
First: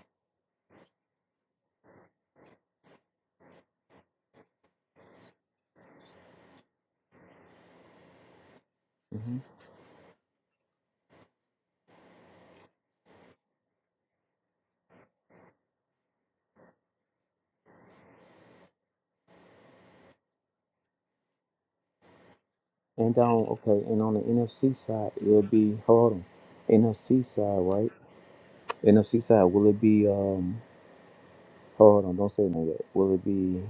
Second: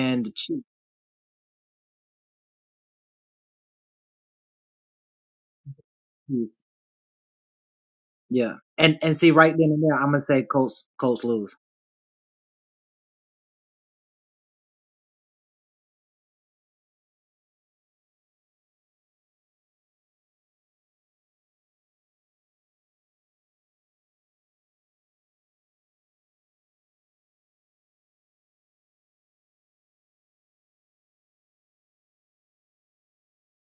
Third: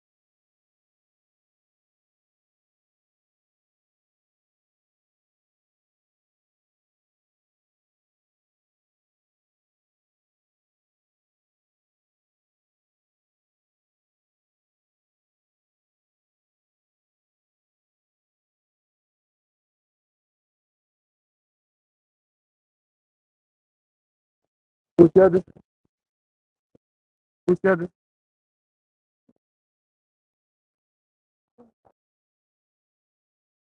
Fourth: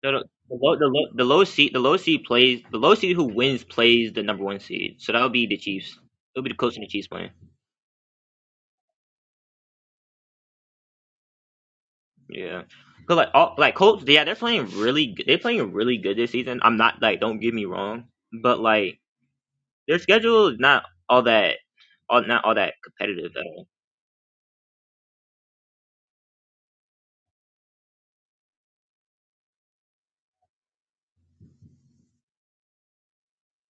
[SPEAKER 3] no, no, the low the low the low seed the low seed plays the low seed who wins plays the number one seed. So that'll be the Chiefs. It'll be the Colts and the Chiefs playing.
[SPEAKER 4] hmm
[SPEAKER 3] Yeah. Cause like all like Colts, yeah, they're playing really good. They're playing really good this season. I'm not like don't get me wrong, but like their schedule is not all that all not all that
[SPEAKER 4] And
[SPEAKER 3] competitive at
[SPEAKER 4] on
[SPEAKER 3] all.
[SPEAKER 4] okay, and on the NFC
[SPEAKER 1] Who's
[SPEAKER 4] side,
[SPEAKER 1] the
[SPEAKER 4] it'll
[SPEAKER 1] other?
[SPEAKER 4] be hold on. NFC
[SPEAKER 1] Who's
[SPEAKER 4] side,
[SPEAKER 1] the other?
[SPEAKER 4] right? NFC side. Will it be um? Hold on, don't say no yet. Will it be?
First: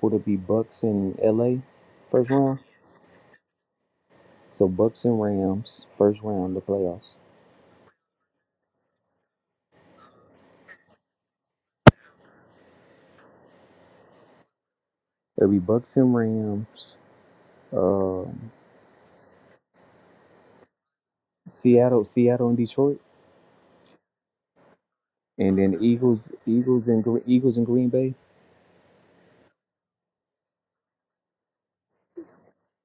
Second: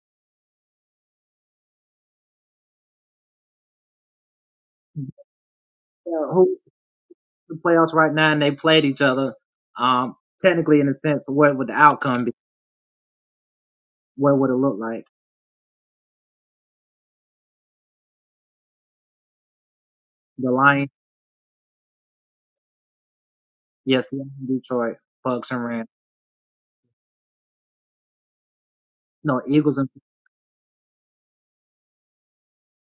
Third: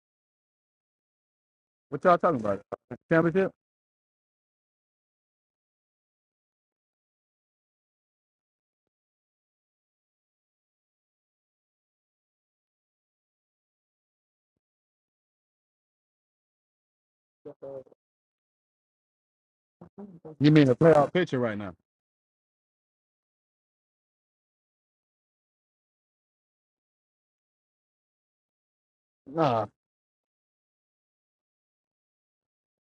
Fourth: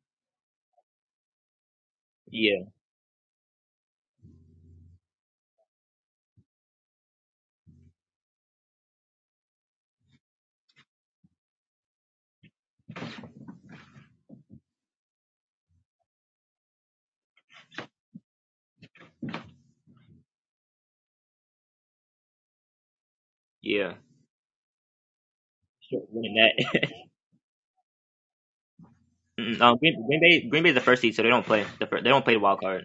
[SPEAKER 4] Would it be Bucks and LA
[SPEAKER 1] What y'all
[SPEAKER 4] first
[SPEAKER 1] talking
[SPEAKER 4] round?
[SPEAKER 1] about?
[SPEAKER 3] Yeah,
[SPEAKER 1] Championship?
[SPEAKER 4] So Bucks and Rams first round the playoffs. It'll be Bucks and Rams. um,
[SPEAKER 1] You mean the playoff picture right now?
[SPEAKER 4] Seattle, Seattle and Detroit,
[SPEAKER 3] yeah.
[SPEAKER 4] and then
[SPEAKER 3] Sure,
[SPEAKER 4] Eagles,
[SPEAKER 3] winning
[SPEAKER 4] Eagles
[SPEAKER 3] that.
[SPEAKER 4] and Gre- Eagles and Green Bay.
[SPEAKER 3] Mm,
[SPEAKER 1] Nah,
[SPEAKER 3] um, Green, Green Bay Green Bay's the first seed, so they don't play the fir- they don't play the wild card.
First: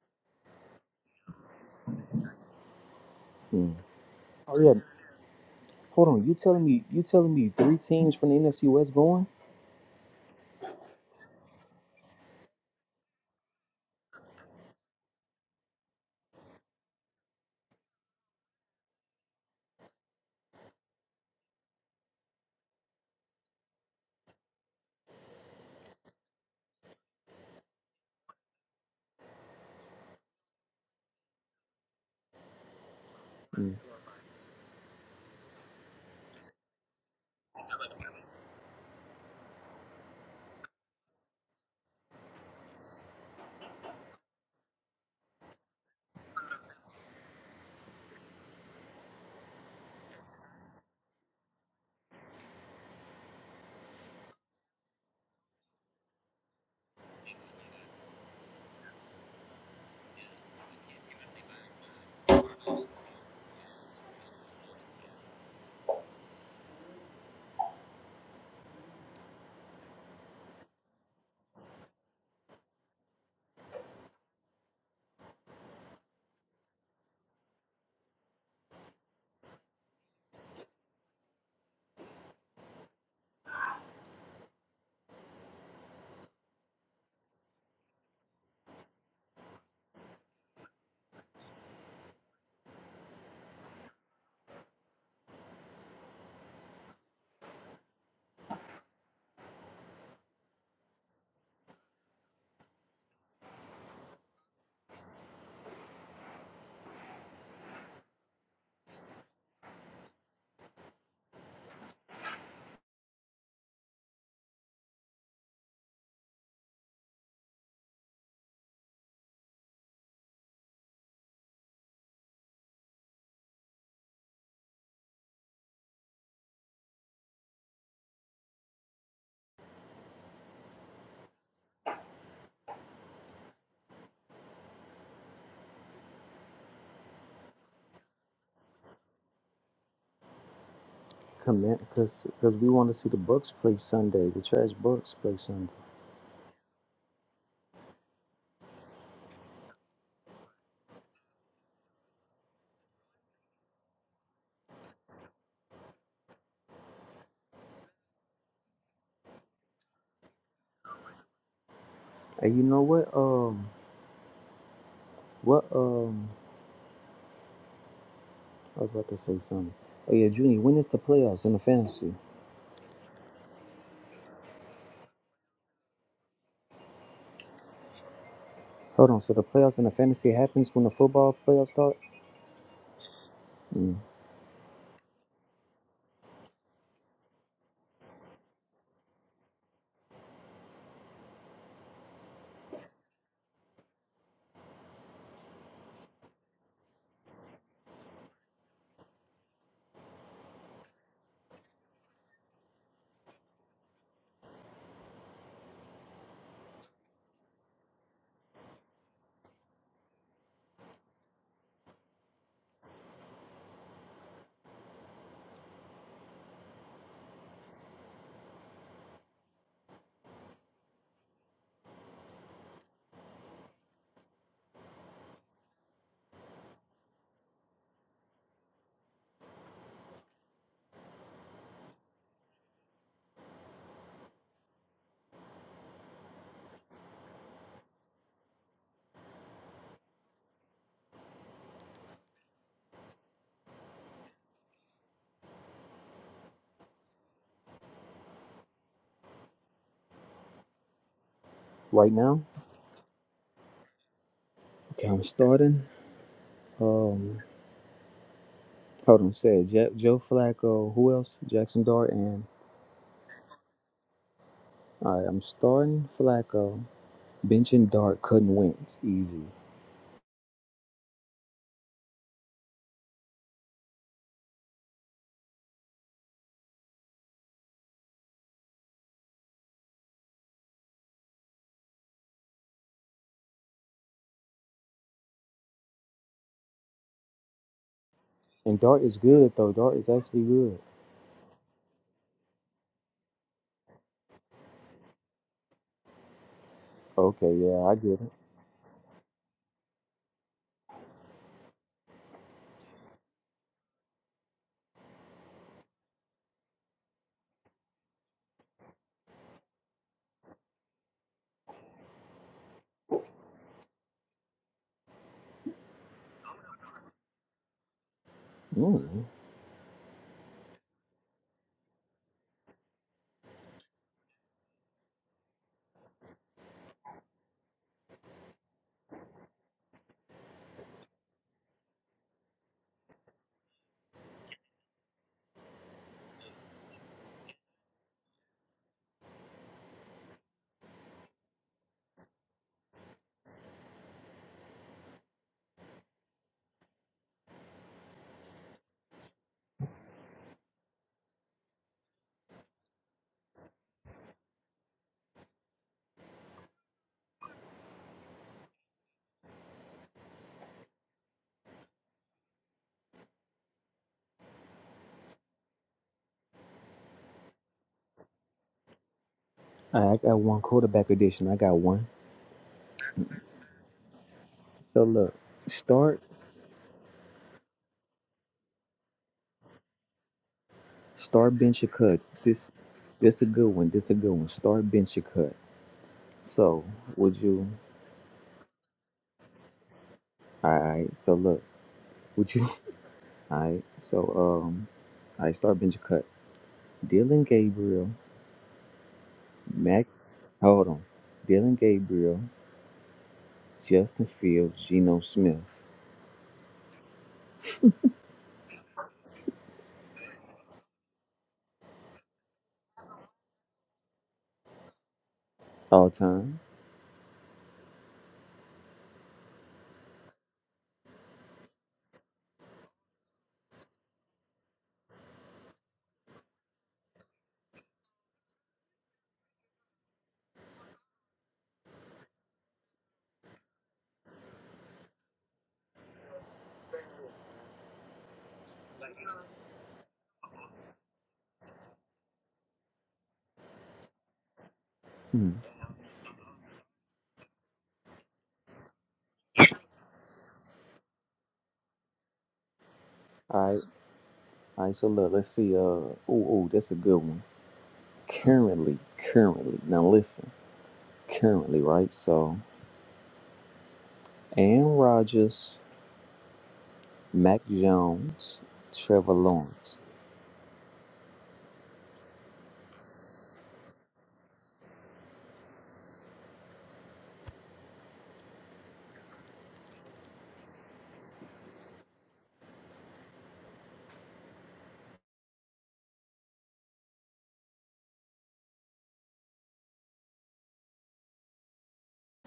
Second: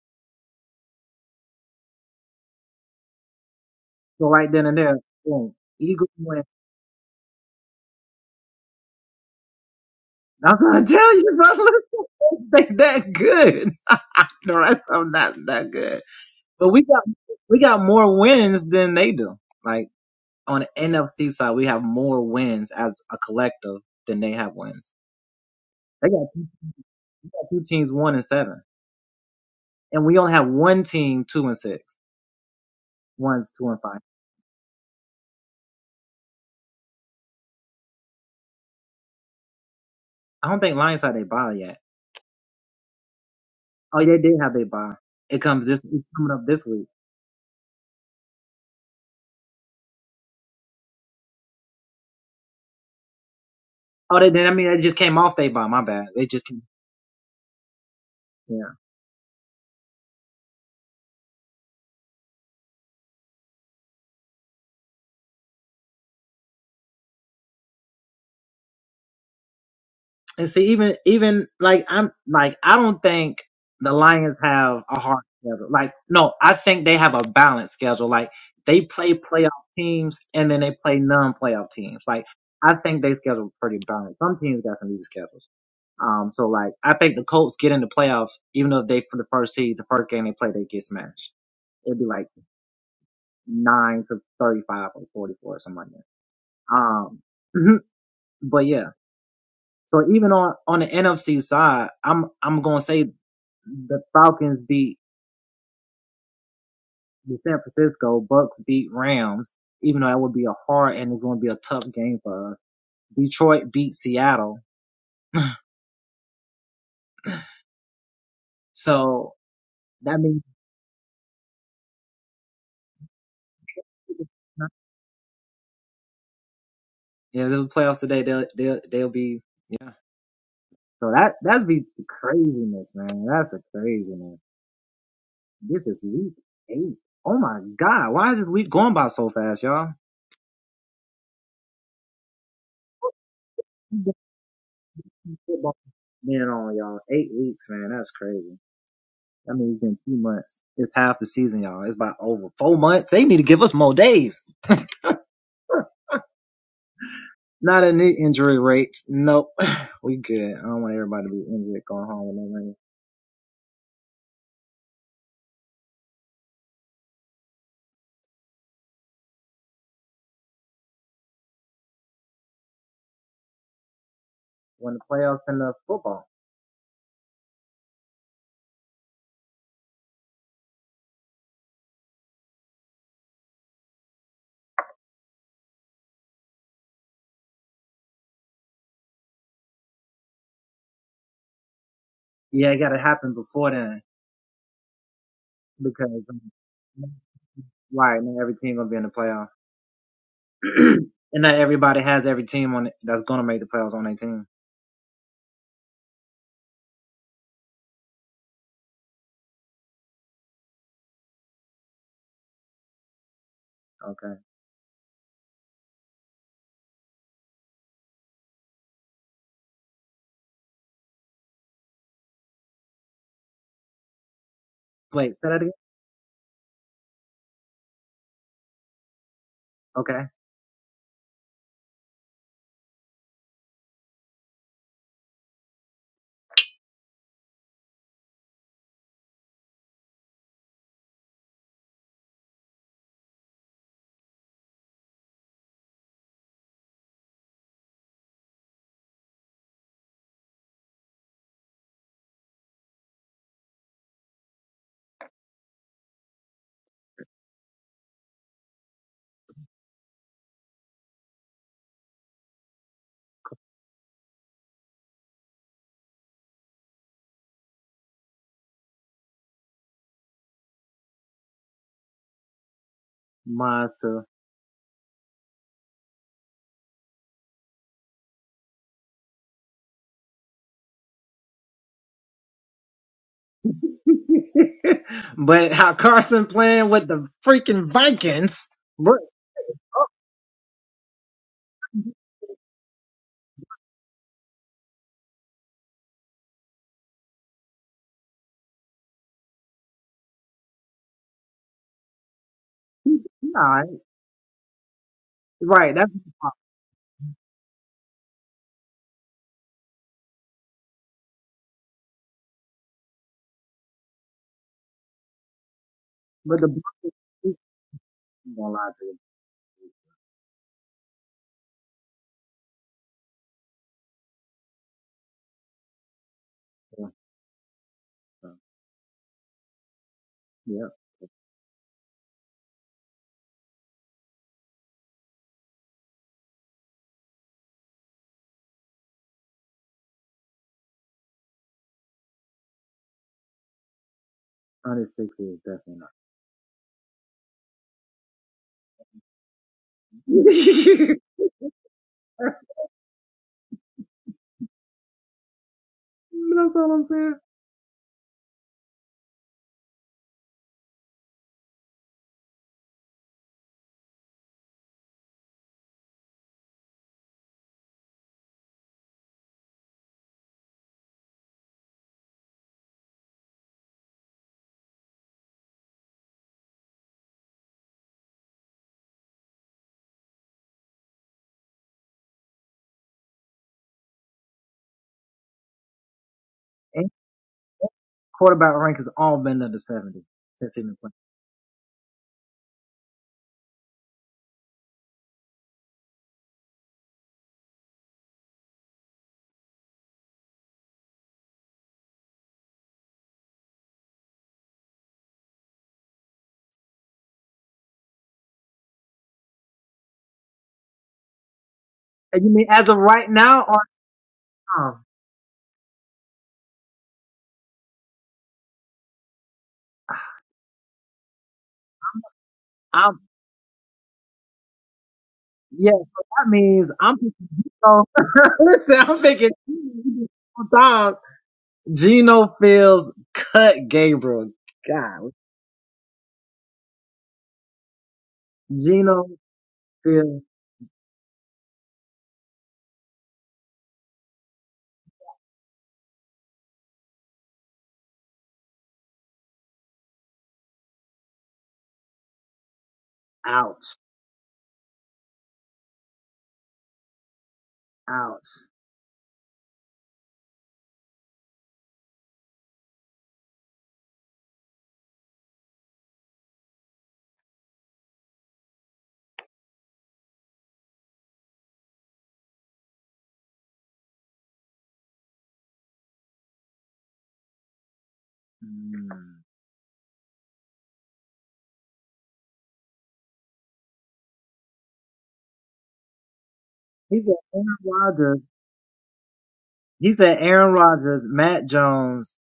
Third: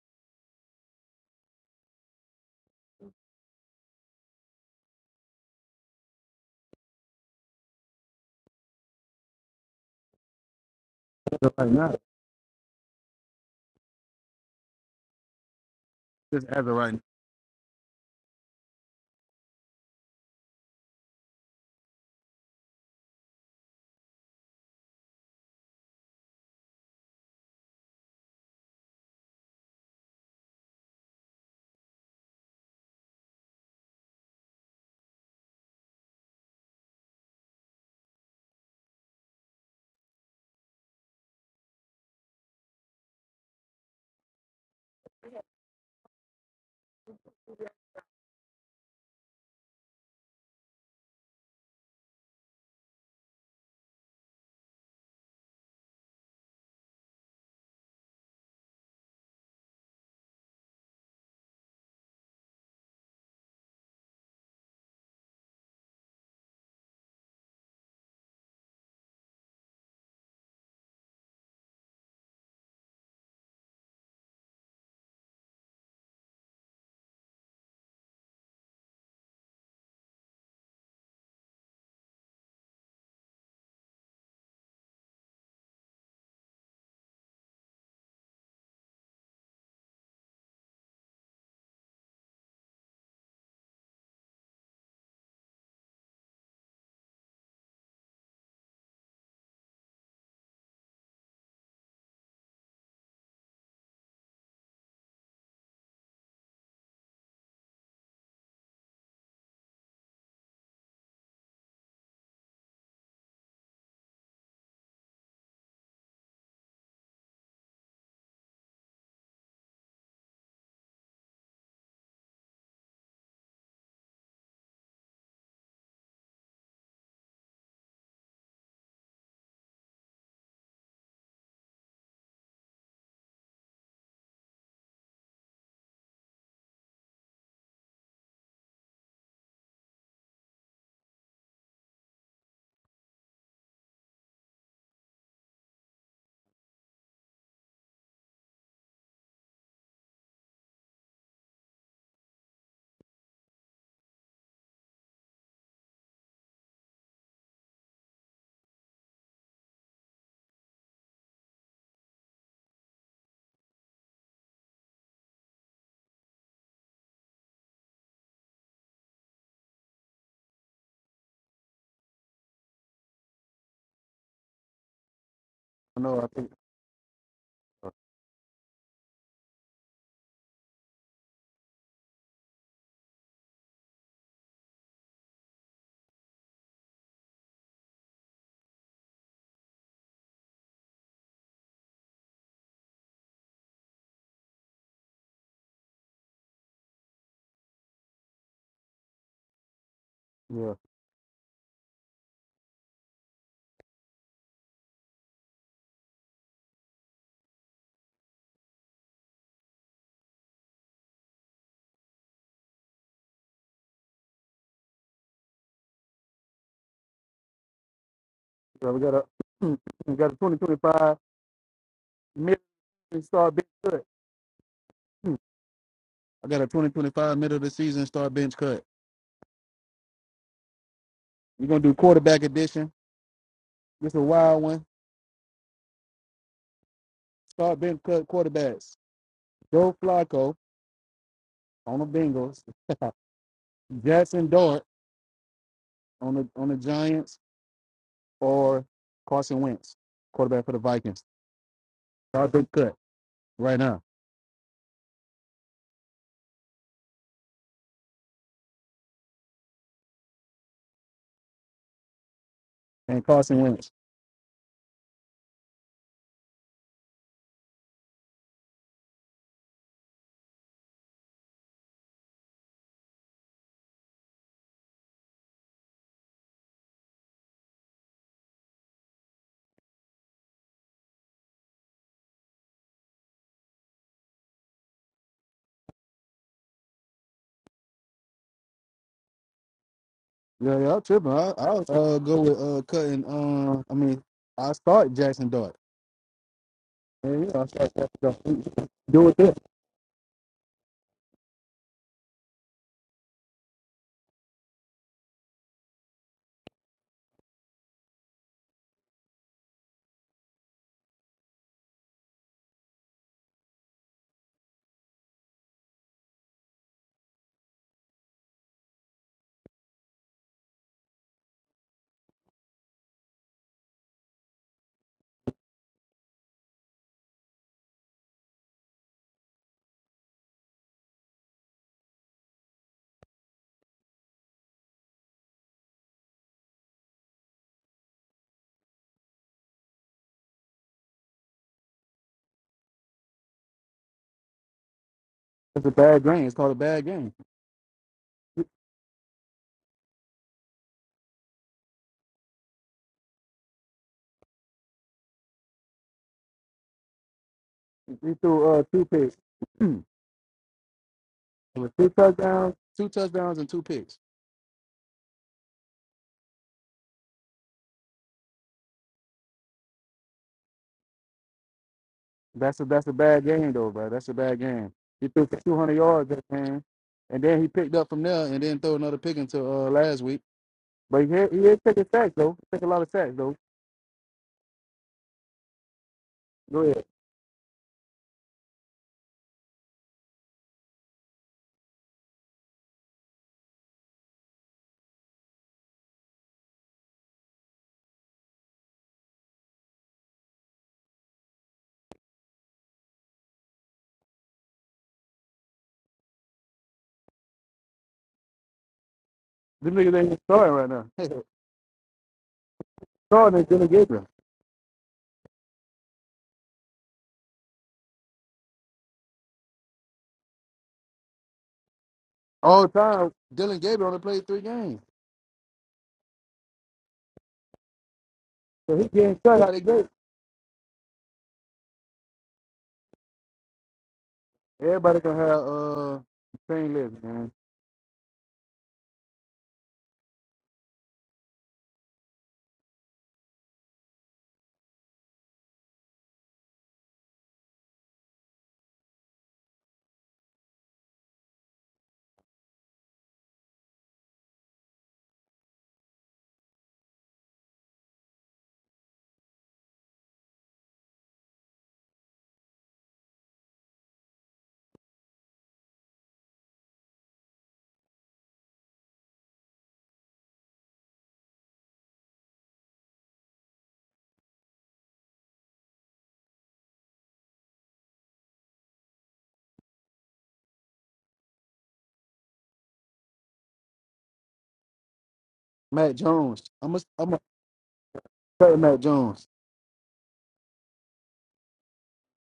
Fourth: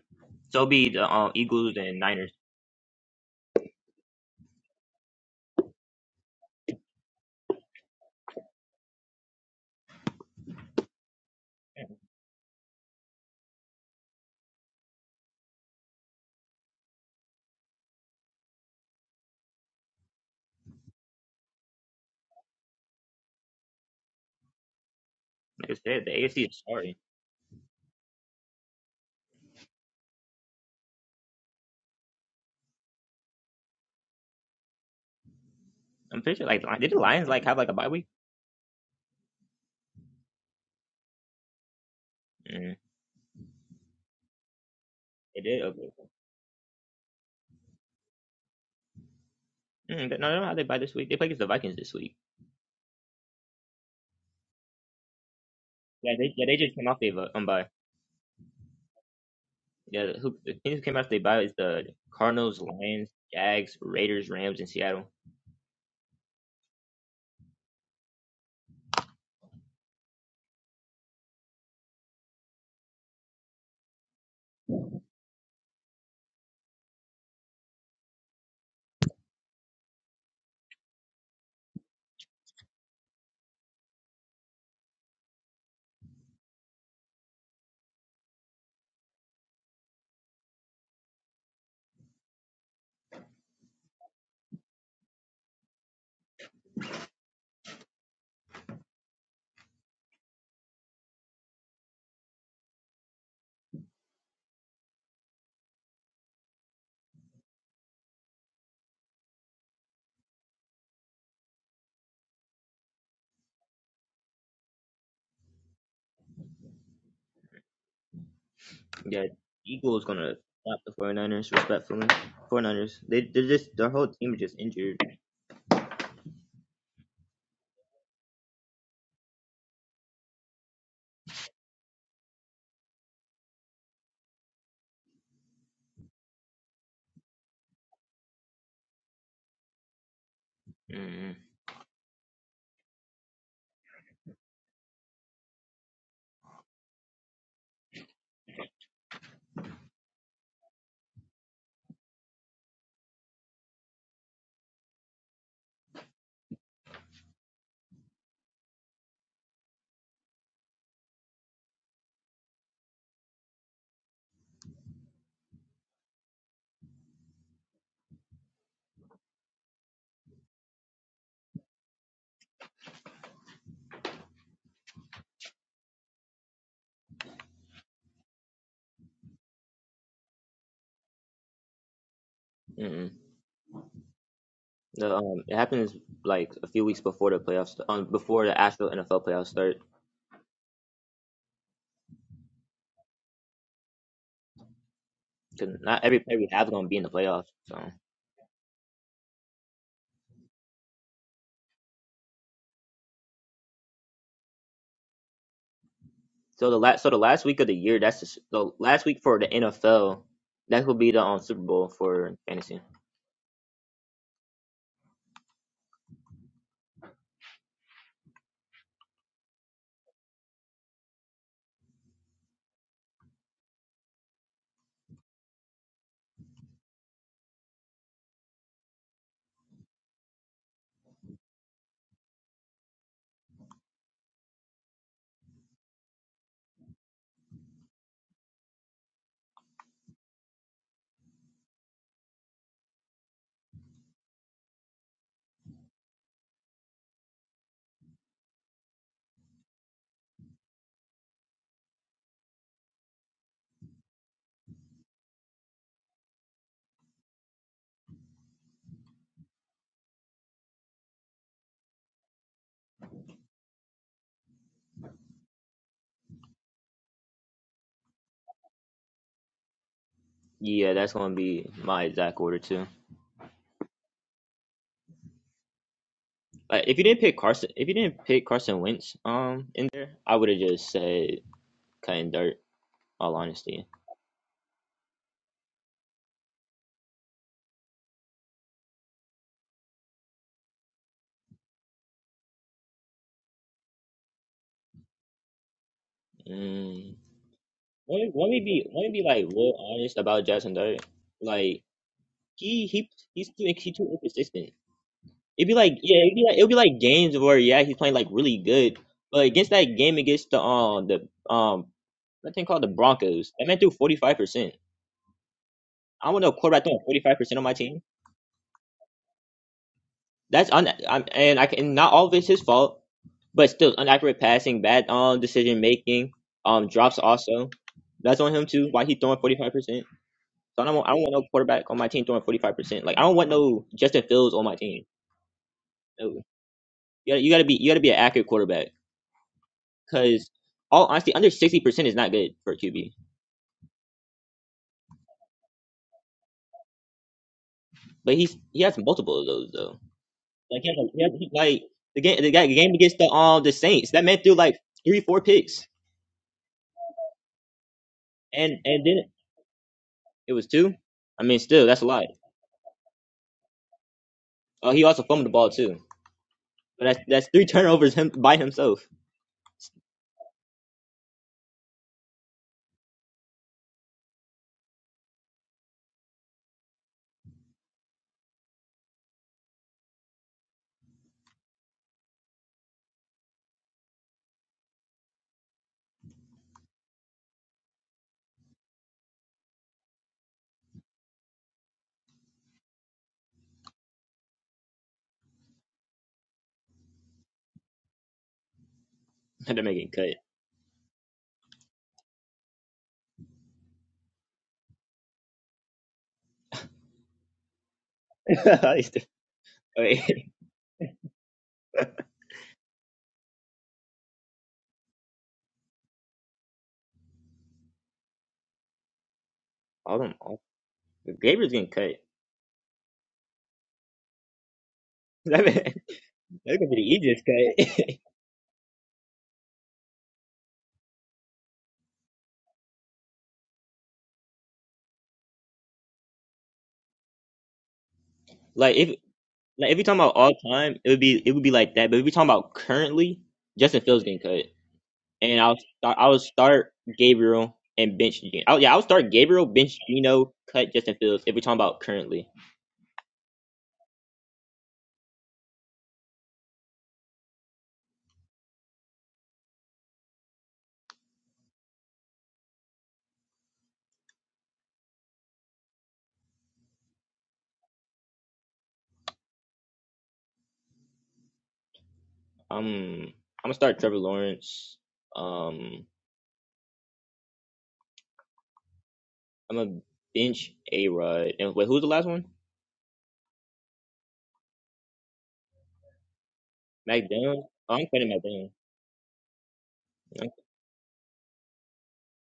[SPEAKER 3] So it'll be the um, Eagles and Niners.
[SPEAKER 4] Hmm. Oh yeah, hold on. You telling me you telling me three teams from the NFC West going?
[SPEAKER 1] just right now. Just as of right now.
[SPEAKER 3] Like I said, the AFC is sorry.
[SPEAKER 4] Mm.
[SPEAKER 3] I'm pretty sure like did the Lions like have like a bye week? Mm, they did. Okay. Mm, but no, they don't have they bye this week. They play against the Vikings this week. Yeah, they yeah they just came off their um bye. Yeah, who the teams who came off their bye is the Cardinals, Lions, Jags, Raiders, Rams, and Seattle. Yeah, Eagles gonna stop the 49ers respectfully. 49ers they they're just their whole team is just injured. Mm-mm.
[SPEAKER 4] Come in, cause, cause we want to see the Bucks play Sunday. The trash Bucks play Sunday. And you know what? Um, what? Um, I was about to say something. Oh yeah, Junior. When is the playoffs in the fantasy?
[SPEAKER 1] I know. I think.
[SPEAKER 4] Hold on. So the playoffs in the fantasy happens when the football playoffs start.
[SPEAKER 3] Mm-mm.
[SPEAKER 4] Mm.
[SPEAKER 3] The, um, it happens like a few weeks before the playoffs, um, before the actual NFL playoffs start. Because not every player we have is gonna be in the playoffs. So.
[SPEAKER 1] Yeah.
[SPEAKER 3] So the last so the last week of the year, that's the, s- the last week for the NFL. That will be the um, Super Bowl for fantasy.
[SPEAKER 1] So we got a we got a 2025 mid start bench cut. Hmm. I got a 2025 middle of the season start bench cut. We're gonna do quarterback edition. This is a wild one. Start bench cut quarterbacks. Joe Flacco on the Bengals. Jackson Dart on the on the Giants or Carson Wentz, quarterback for the Vikings.
[SPEAKER 4] Right now,
[SPEAKER 1] Start bench cut right now.
[SPEAKER 4] Okay, I'm starting. Um. Hold on, say Je- Joe Flacco. Who else? Jackson Dart and
[SPEAKER 1] And Carson Wentz.
[SPEAKER 4] all right. I'm starting Flacco, benching Dart, cutting Wentz, easy.
[SPEAKER 3] Yeah, that's gonna be my exact order too. Like if you didn't pick Carson, if you didn't pick Carson Wentz, um, in there, I would have just said cutting dirt. All honesty.
[SPEAKER 4] And Dart is good though. Dart is actually
[SPEAKER 1] Yeah,
[SPEAKER 4] good.
[SPEAKER 1] y'all tripping. I I'll uh, go with uh cutting. Um, I mean, I start Jackson Dart.
[SPEAKER 3] Mm.
[SPEAKER 1] Yeah, you
[SPEAKER 4] Okay,
[SPEAKER 1] I
[SPEAKER 4] yeah,
[SPEAKER 1] start
[SPEAKER 4] I
[SPEAKER 1] Jackson
[SPEAKER 4] get
[SPEAKER 3] Let me
[SPEAKER 4] it.
[SPEAKER 1] Dart.
[SPEAKER 3] let
[SPEAKER 1] He-
[SPEAKER 3] me be
[SPEAKER 1] he-
[SPEAKER 3] let me
[SPEAKER 1] Do
[SPEAKER 3] be
[SPEAKER 1] with
[SPEAKER 3] like
[SPEAKER 1] this.
[SPEAKER 3] real honest about Jackson Dart. Like he he he's too he too inconsistent. It'd be like yeah, it'd be like it'd be like games where yeah he's playing like really good, but against that game against the um the um that thing called the Broncos. That man threw forty five percent. I want no quarterback throwing forty five percent on my team.
[SPEAKER 4] Mm.
[SPEAKER 3] That's un- I'm, and I can not all of it's his fault, but still inaccurate passing, bad um decision making, um drops also. That's on him too. Why he throwing forty five percent? So I don't want I don't want no quarterback on my team throwing forty five percent. Like I don't want no Justin Fields on my team. No. You gotta, you gotta be you gotta be an accurate quarterback because all honesty, under sixty percent is not good for a QB.
[SPEAKER 1] It's a bad game. It's called a bad game.
[SPEAKER 3] But he's he has multiple of those though. Like he had, a- he had like the game the guy- the game against the um the Saints that man threw like three four picks
[SPEAKER 1] He threw
[SPEAKER 3] and
[SPEAKER 1] uh two
[SPEAKER 3] and then
[SPEAKER 1] picks. it
[SPEAKER 3] it was two. I mean, still
[SPEAKER 1] was
[SPEAKER 3] that's a
[SPEAKER 1] two
[SPEAKER 3] lot.
[SPEAKER 1] touchdowns, two touchdowns, and two picks.
[SPEAKER 3] Oh, he also fumbled the ball too. But that's that's three turnovers him by himself.
[SPEAKER 4] I, I got one quarterback edition. I got one.
[SPEAKER 1] That's a that's a bad game though, bro. That's a bad game.
[SPEAKER 4] So
[SPEAKER 1] He
[SPEAKER 4] look,
[SPEAKER 1] threw for 200
[SPEAKER 4] start,
[SPEAKER 1] yards that game, and then he picked up from there, and then throw another pick into uh last week. But he had-
[SPEAKER 4] start
[SPEAKER 1] he did
[SPEAKER 4] bench or
[SPEAKER 1] take a
[SPEAKER 4] cut.
[SPEAKER 1] sack though. He
[SPEAKER 4] This,
[SPEAKER 1] took a lot of sacks
[SPEAKER 4] this a
[SPEAKER 1] though.
[SPEAKER 4] good one. This a good one. Start bench or cut.
[SPEAKER 1] Go
[SPEAKER 4] So
[SPEAKER 1] ahead.
[SPEAKER 4] would you? All right. So look, would you? All right. So um, I start bench or cut. Dylan Gabriel.
[SPEAKER 3] That man
[SPEAKER 4] Mac,
[SPEAKER 3] getting cut.
[SPEAKER 4] hold on. Dylan Gabriel, Justin Fields, Geno Smith,
[SPEAKER 3] He's still-
[SPEAKER 1] Them niggas ain't even
[SPEAKER 3] Wait,
[SPEAKER 1] starting right now. starting is Dylan Gabriel.
[SPEAKER 4] all time.
[SPEAKER 3] all them all, Gabriel's getting cut.
[SPEAKER 1] All time, Dylan Gabriel only played three games.
[SPEAKER 3] That man, that could be the easiest cut.
[SPEAKER 1] So he getting shut out of the gate. Everybody gonna have uh train list, man.
[SPEAKER 3] like if like if you talking about all time, it would be it would be like that. But if we talking about currently, Justin Fields getting cut.
[SPEAKER 4] Hmm.
[SPEAKER 3] and I'll start. I would start Gabriel and bench. Gino. Oh yeah, I would start Gabriel, bench Gino, cut Justin Fields. If we're talking about currently,
[SPEAKER 4] All right, all right. So look, let's see. Uh, oh, oh, that's a good one. Currently, currently. Now listen, currently, right? So, Aaron Rodgers, Mac Jones, Trevor Lawrence.
[SPEAKER 3] um, I'm gonna start Trevor Lawrence. Um, I'm gonna bench A Rod. And wait, who's the last one?
[SPEAKER 1] Matt Jones. I'm gonna
[SPEAKER 3] Mac
[SPEAKER 1] I'm gonna
[SPEAKER 3] Jones. Oh, I'm cutting Mac Jones.
[SPEAKER 1] say Matt Jones.
[SPEAKER 3] I'm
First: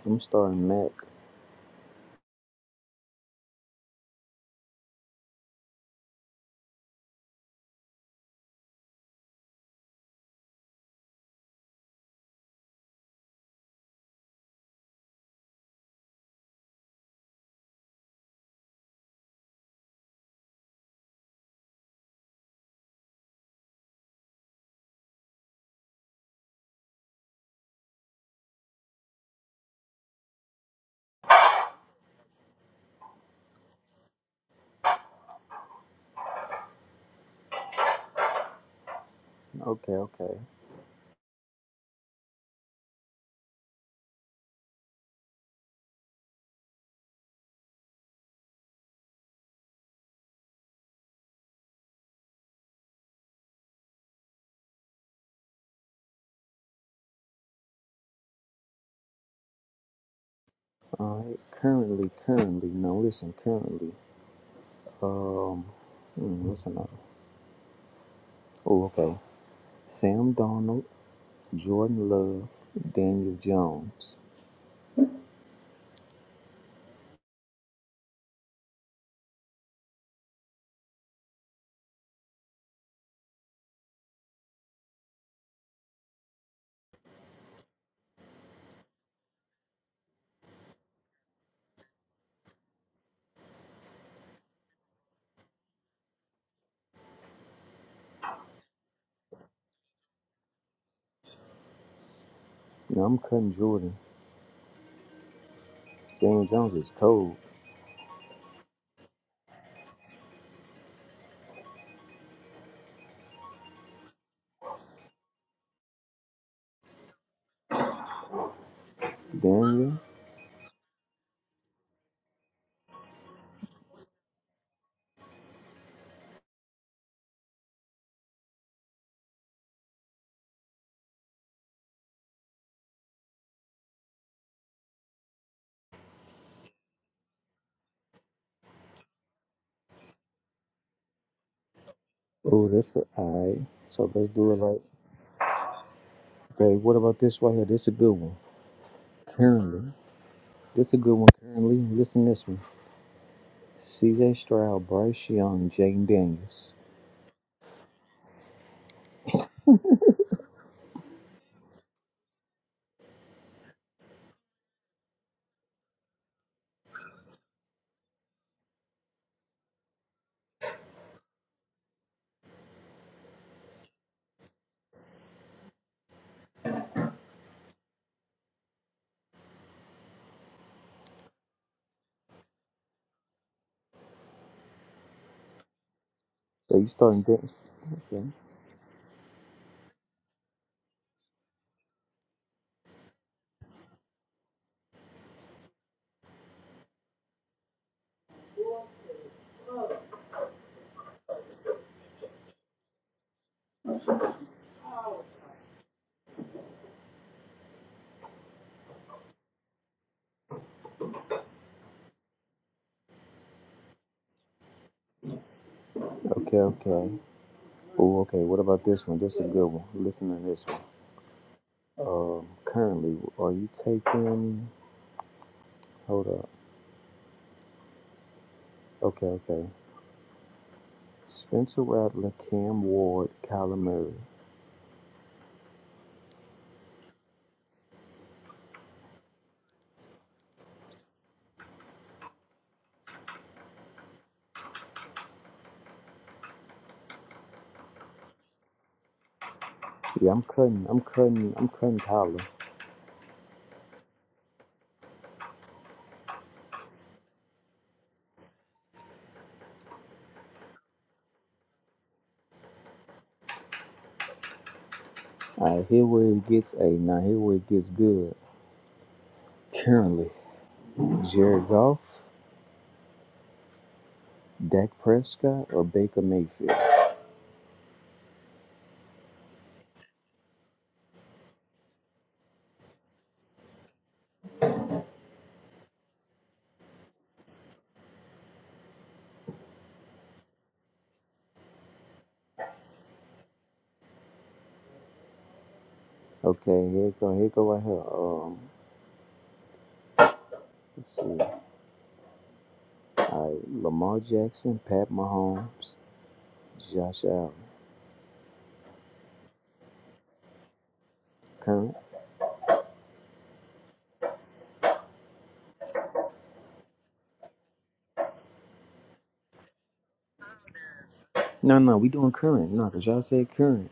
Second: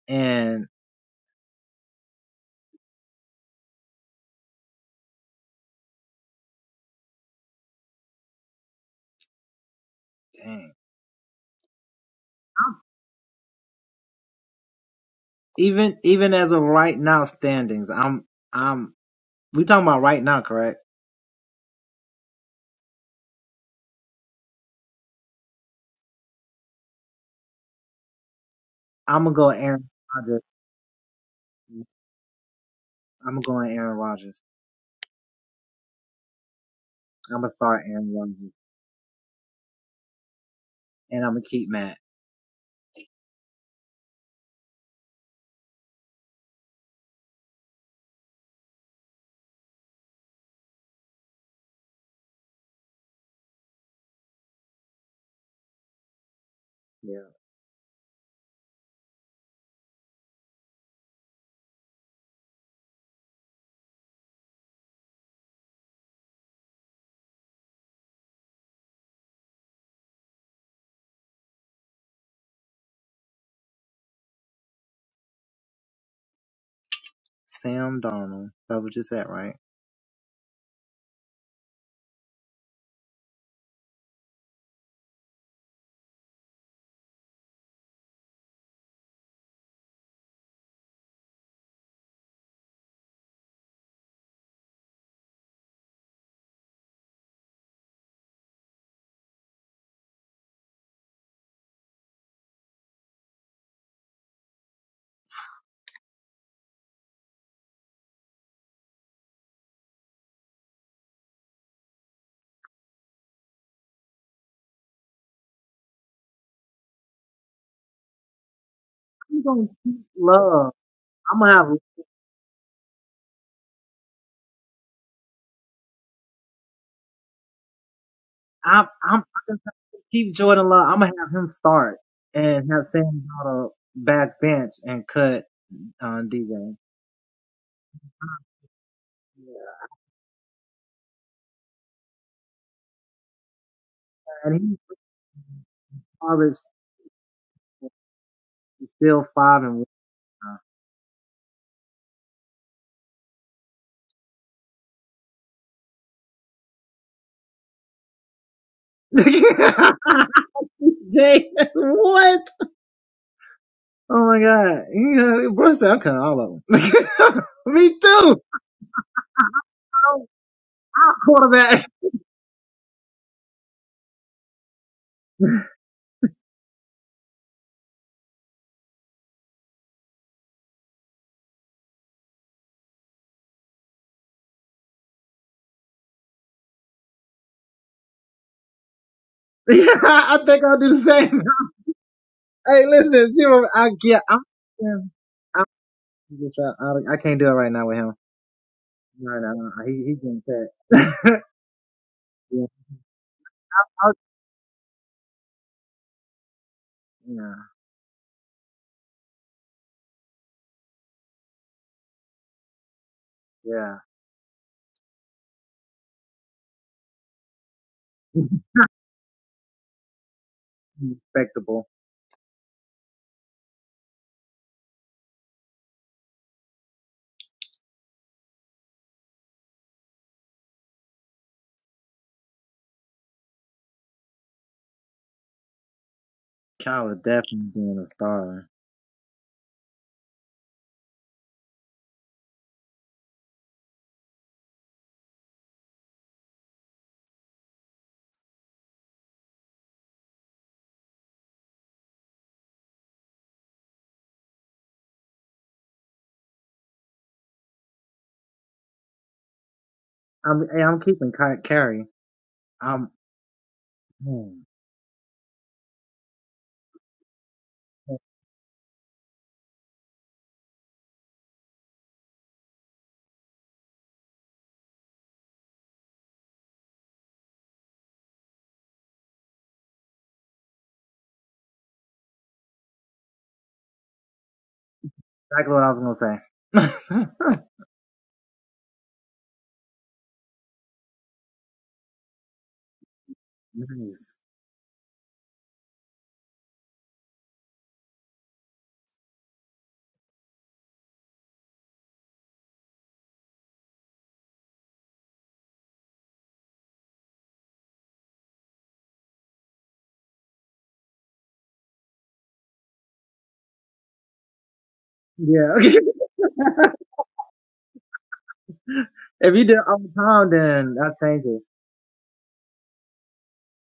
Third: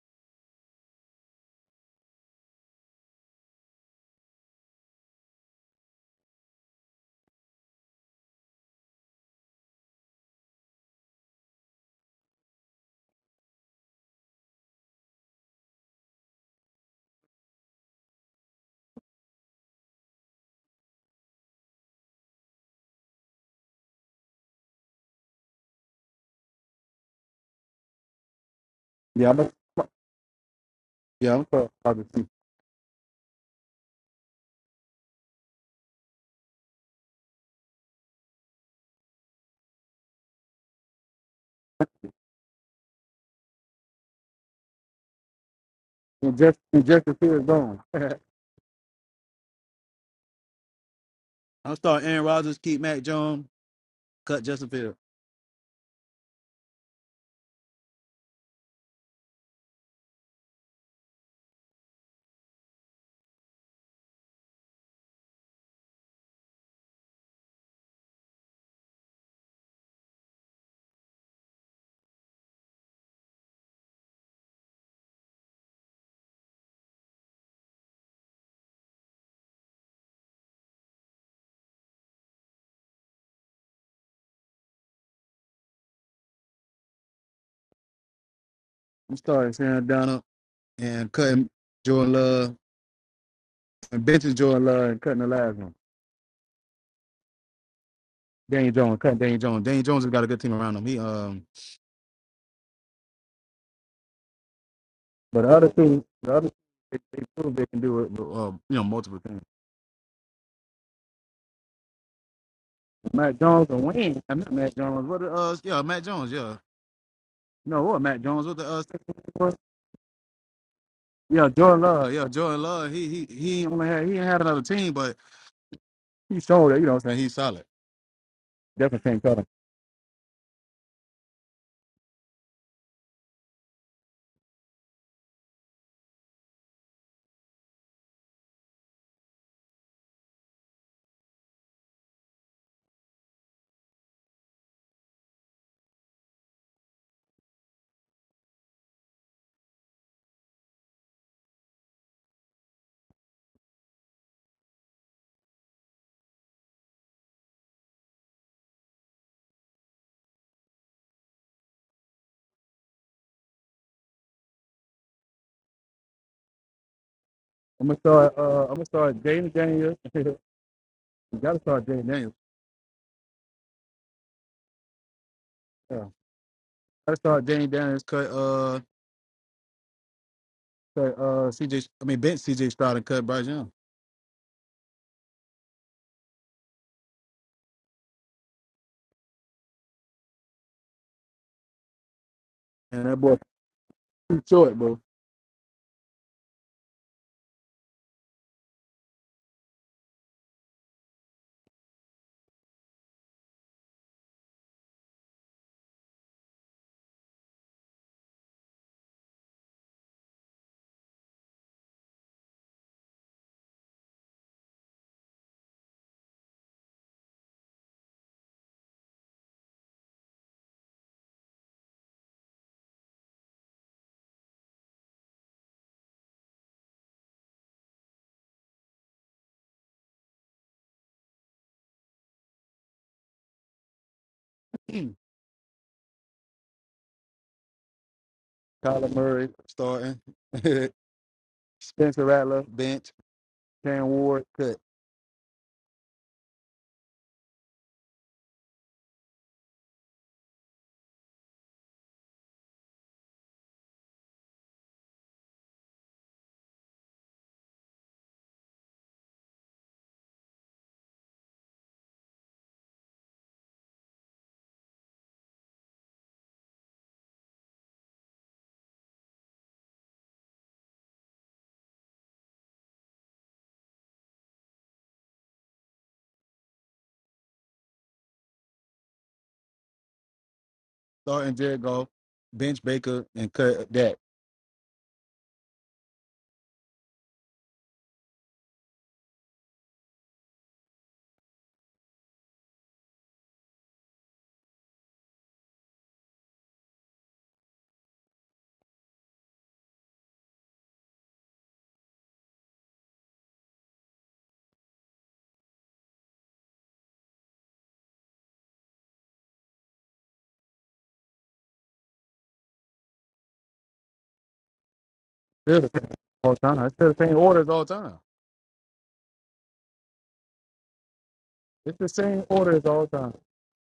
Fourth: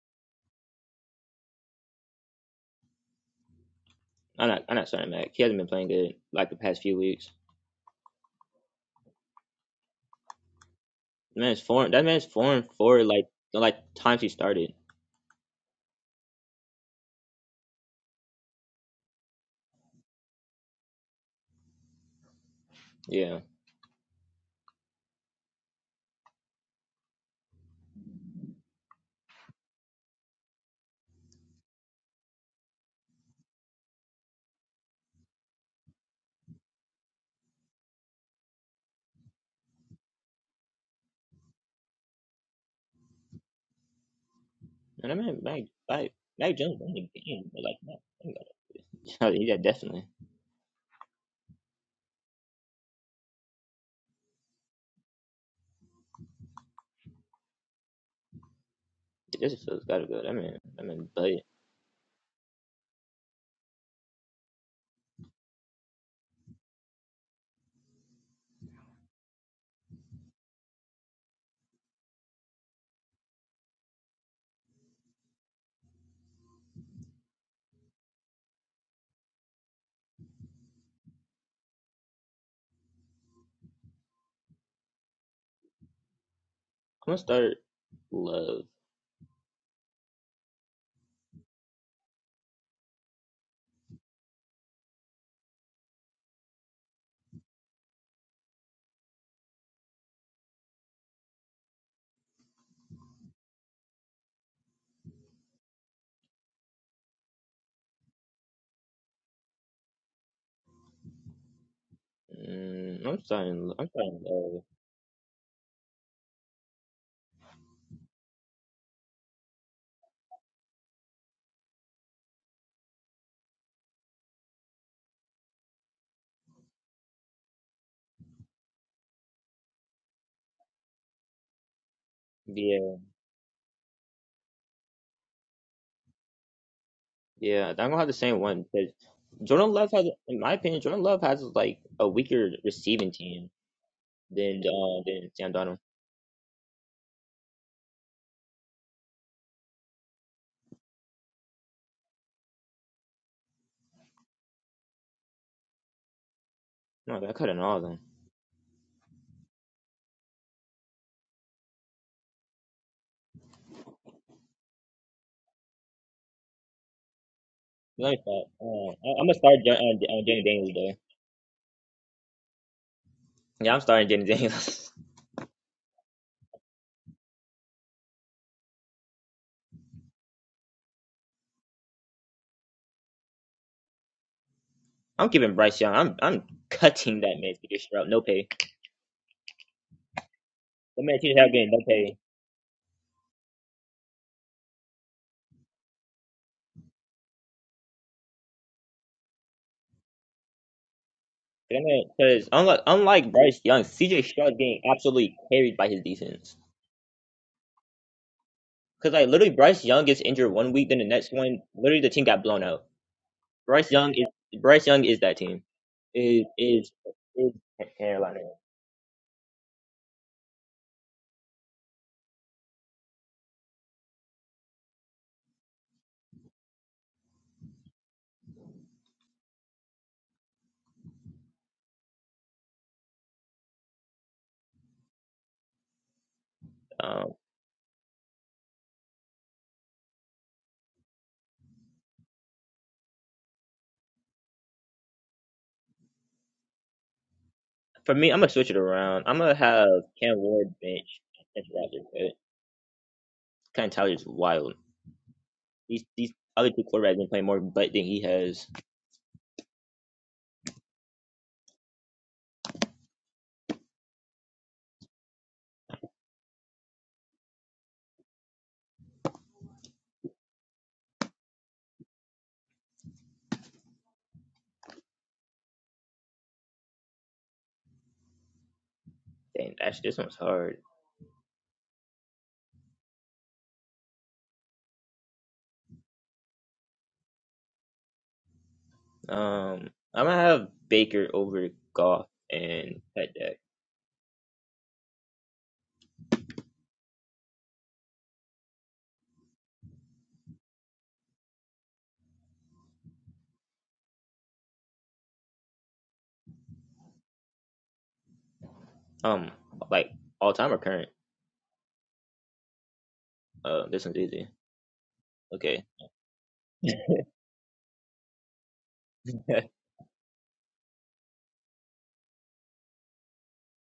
[SPEAKER 4] I'm starting Mac.
[SPEAKER 3] I'm not. I'm not starting Mac. He hasn't been playing good like the past few weeks. That man's form. That man's form for like like times he started. Yeah,
[SPEAKER 1] Yeah, I'm gonna, yeah, I'm sorry, obviously.
[SPEAKER 4] Okay, okay.
[SPEAKER 3] and I mean Mac. Mac,
[SPEAKER 1] And
[SPEAKER 3] Mac
[SPEAKER 1] just
[SPEAKER 3] Jones
[SPEAKER 1] and
[SPEAKER 3] won
[SPEAKER 1] Justin
[SPEAKER 3] the
[SPEAKER 1] Fields
[SPEAKER 3] game. But, Like,
[SPEAKER 1] gone.
[SPEAKER 3] no, he got- yeah, definitely.
[SPEAKER 1] I'm starting Aaron Rodgers, keep Matt Jones, cut Justin Fields.
[SPEAKER 3] This feels gotta go. I mean, I mean,
[SPEAKER 4] All
[SPEAKER 3] but I'm
[SPEAKER 4] right. Currently, currently. Now listen, currently. Um, hmm, what's another? Oh, okay. Sam Darnold. Jordan Love, Daniel Jones.
[SPEAKER 3] gonna start love.
[SPEAKER 1] I'm starting Sam Donald and cutting Jordan Love and benching Jordan Love and cutting the last one. Daniel Jones, cutting Daniel Jones. Daniel Jones has got a good team around him. He um
[SPEAKER 4] Now I'm cutting Jordan.
[SPEAKER 1] But the other two, the
[SPEAKER 4] Daniel
[SPEAKER 1] other two,
[SPEAKER 4] Jones is
[SPEAKER 1] they, they
[SPEAKER 4] cold.
[SPEAKER 1] proved they can do it. with, Um, you know, multiple things.
[SPEAKER 3] Mm, I'm
[SPEAKER 1] Matt Jones
[SPEAKER 3] starting.
[SPEAKER 1] and
[SPEAKER 3] I'm
[SPEAKER 1] Wayne.
[SPEAKER 3] starting
[SPEAKER 1] I mean,
[SPEAKER 3] love.
[SPEAKER 1] Matt Jones. What the uh? Yeah, Matt Jones. Yeah. No, what Matt Jones? What the uh? was?
[SPEAKER 4] Daniel.
[SPEAKER 1] Yeah, Jordan Love. Yeah, Jordan Love. He he he ain't only had he ain't had another team, but he showed it. You know what I'm saying? He's solid. Definitely can't cut him.
[SPEAKER 3] Yeah, yeah. I'm gonna have the same one because Jordan Love has, in my opinion, Jordan Love has like a weaker
[SPEAKER 4] Oh, that's for
[SPEAKER 3] receiving team
[SPEAKER 4] I. So let's do it
[SPEAKER 3] than
[SPEAKER 4] right.
[SPEAKER 3] uh, than Sam Donald.
[SPEAKER 4] Okay, what about this right here? This is a good one. Currently. This is a good one currently. Listen to this one. CJ Stroud, Bryce Young, Jane Daniels.
[SPEAKER 3] No, i cut cutting all of them.
[SPEAKER 1] I'm gonna
[SPEAKER 3] Let me
[SPEAKER 1] start.
[SPEAKER 3] start.
[SPEAKER 1] Uh, I'm gonna
[SPEAKER 3] Uh, I-
[SPEAKER 1] start
[SPEAKER 3] I'm gonna
[SPEAKER 1] Jaden
[SPEAKER 3] start Ja-
[SPEAKER 1] Daniels.
[SPEAKER 3] uh, Ja- uh,
[SPEAKER 1] you
[SPEAKER 3] Danny Daniels though.
[SPEAKER 1] gotta start Jaden Daniels.
[SPEAKER 3] Yeah, I'm starting Danny Daniels.
[SPEAKER 1] Yeah. Gotta start Jaden Daniels. Cut uh cut uh CJ. I mean bench CJ Stroud and cut Bryce Young.
[SPEAKER 3] I'm keeping Bryce Young. I'm I'm
[SPEAKER 4] So you
[SPEAKER 3] cutting
[SPEAKER 4] starting
[SPEAKER 3] that man's
[SPEAKER 4] this?
[SPEAKER 3] condition out. No
[SPEAKER 4] Okay.
[SPEAKER 3] pay. That man should have getting no pay.
[SPEAKER 1] And that boy too short, bro.
[SPEAKER 3] Because unlike, unlike Bryce Young, CJ Stroud is getting absolutely carried by his defense. Because like literally, Bryce Young gets injured one week, then the next one, literally the team got blown out. Bryce Young is Bryce Young is that team. Is
[SPEAKER 4] Okay,
[SPEAKER 3] is
[SPEAKER 4] okay.
[SPEAKER 3] is
[SPEAKER 4] Oh, okay.
[SPEAKER 3] Carolina.
[SPEAKER 4] What about this one? This is a good one. Listen to this one. Um, currently, are you taking? Hold up. Okay, okay. Spencer Rattler, Cam Ward, Kyler Murray.
[SPEAKER 3] Um,
[SPEAKER 1] Kyler Murray starting. Spencer Rattler bench. Cam Ward cut.
[SPEAKER 3] for me, I'm gonna switch it around. I'm gonna have
[SPEAKER 4] Yeah,
[SPEAKER 3] Cam
[SPEAKER 4] I'm
[SPEAKER 3] Ward
[SPEAKER 4] cutting, I'm
[SPEAKER 3] bench.
[SPEAKER 4] cutting,
[SPEAKER 3] That's
[SPEAKER 4] I'm cutting
[SPEAKER 3] rather good.
[SPEAKER 4] Kyler.
[SPEAKER 3] Kind of Tyler's is wild. These these other two quarterbacks been playing more butt than he has.
[SPEAKER 4] All right, here where it gets a. Now here where it gets good. Currently, Jared Goff, Dak Prescott, or Baker Mayfield.
[SPEAKER 3] Dang, actually, this one's hard.
[SPEAKER 1] Starting Jared Goff, bench Baker, and cut Dak.
[SPEAKER 3] Um, I'm gonna have Baker over Goff and Pat
[SPEAKER 4] Okay, here it go, here it go right here. Um, let's see. All right, Lamar Jackson, Pat Mahomes, Josh Allen.
[SPEAKER 3] Um, like all time or current?
[SPEAKER 4] Current?
[SPEAKER 3] Uh, this one's easy.
[SPEAKER 1] Still
[SPEAKER 3] Okay.
[SPEAKER 1] the same all time. It's still the same order as all time.
[SPEAKER 4] No, no,
[SPEAKER 1] It's the
[SPEAKER 4] we doing
[SPEAKER 1] same order
[SPEAKER 4] current.
[SPEAKER 1] as
[SPEAKER 4] No,
[SPEAKER 1] all
[SPEAKER 4] cause y'all
[SPEAKER 1] time.
[SPEAKER 4] said current.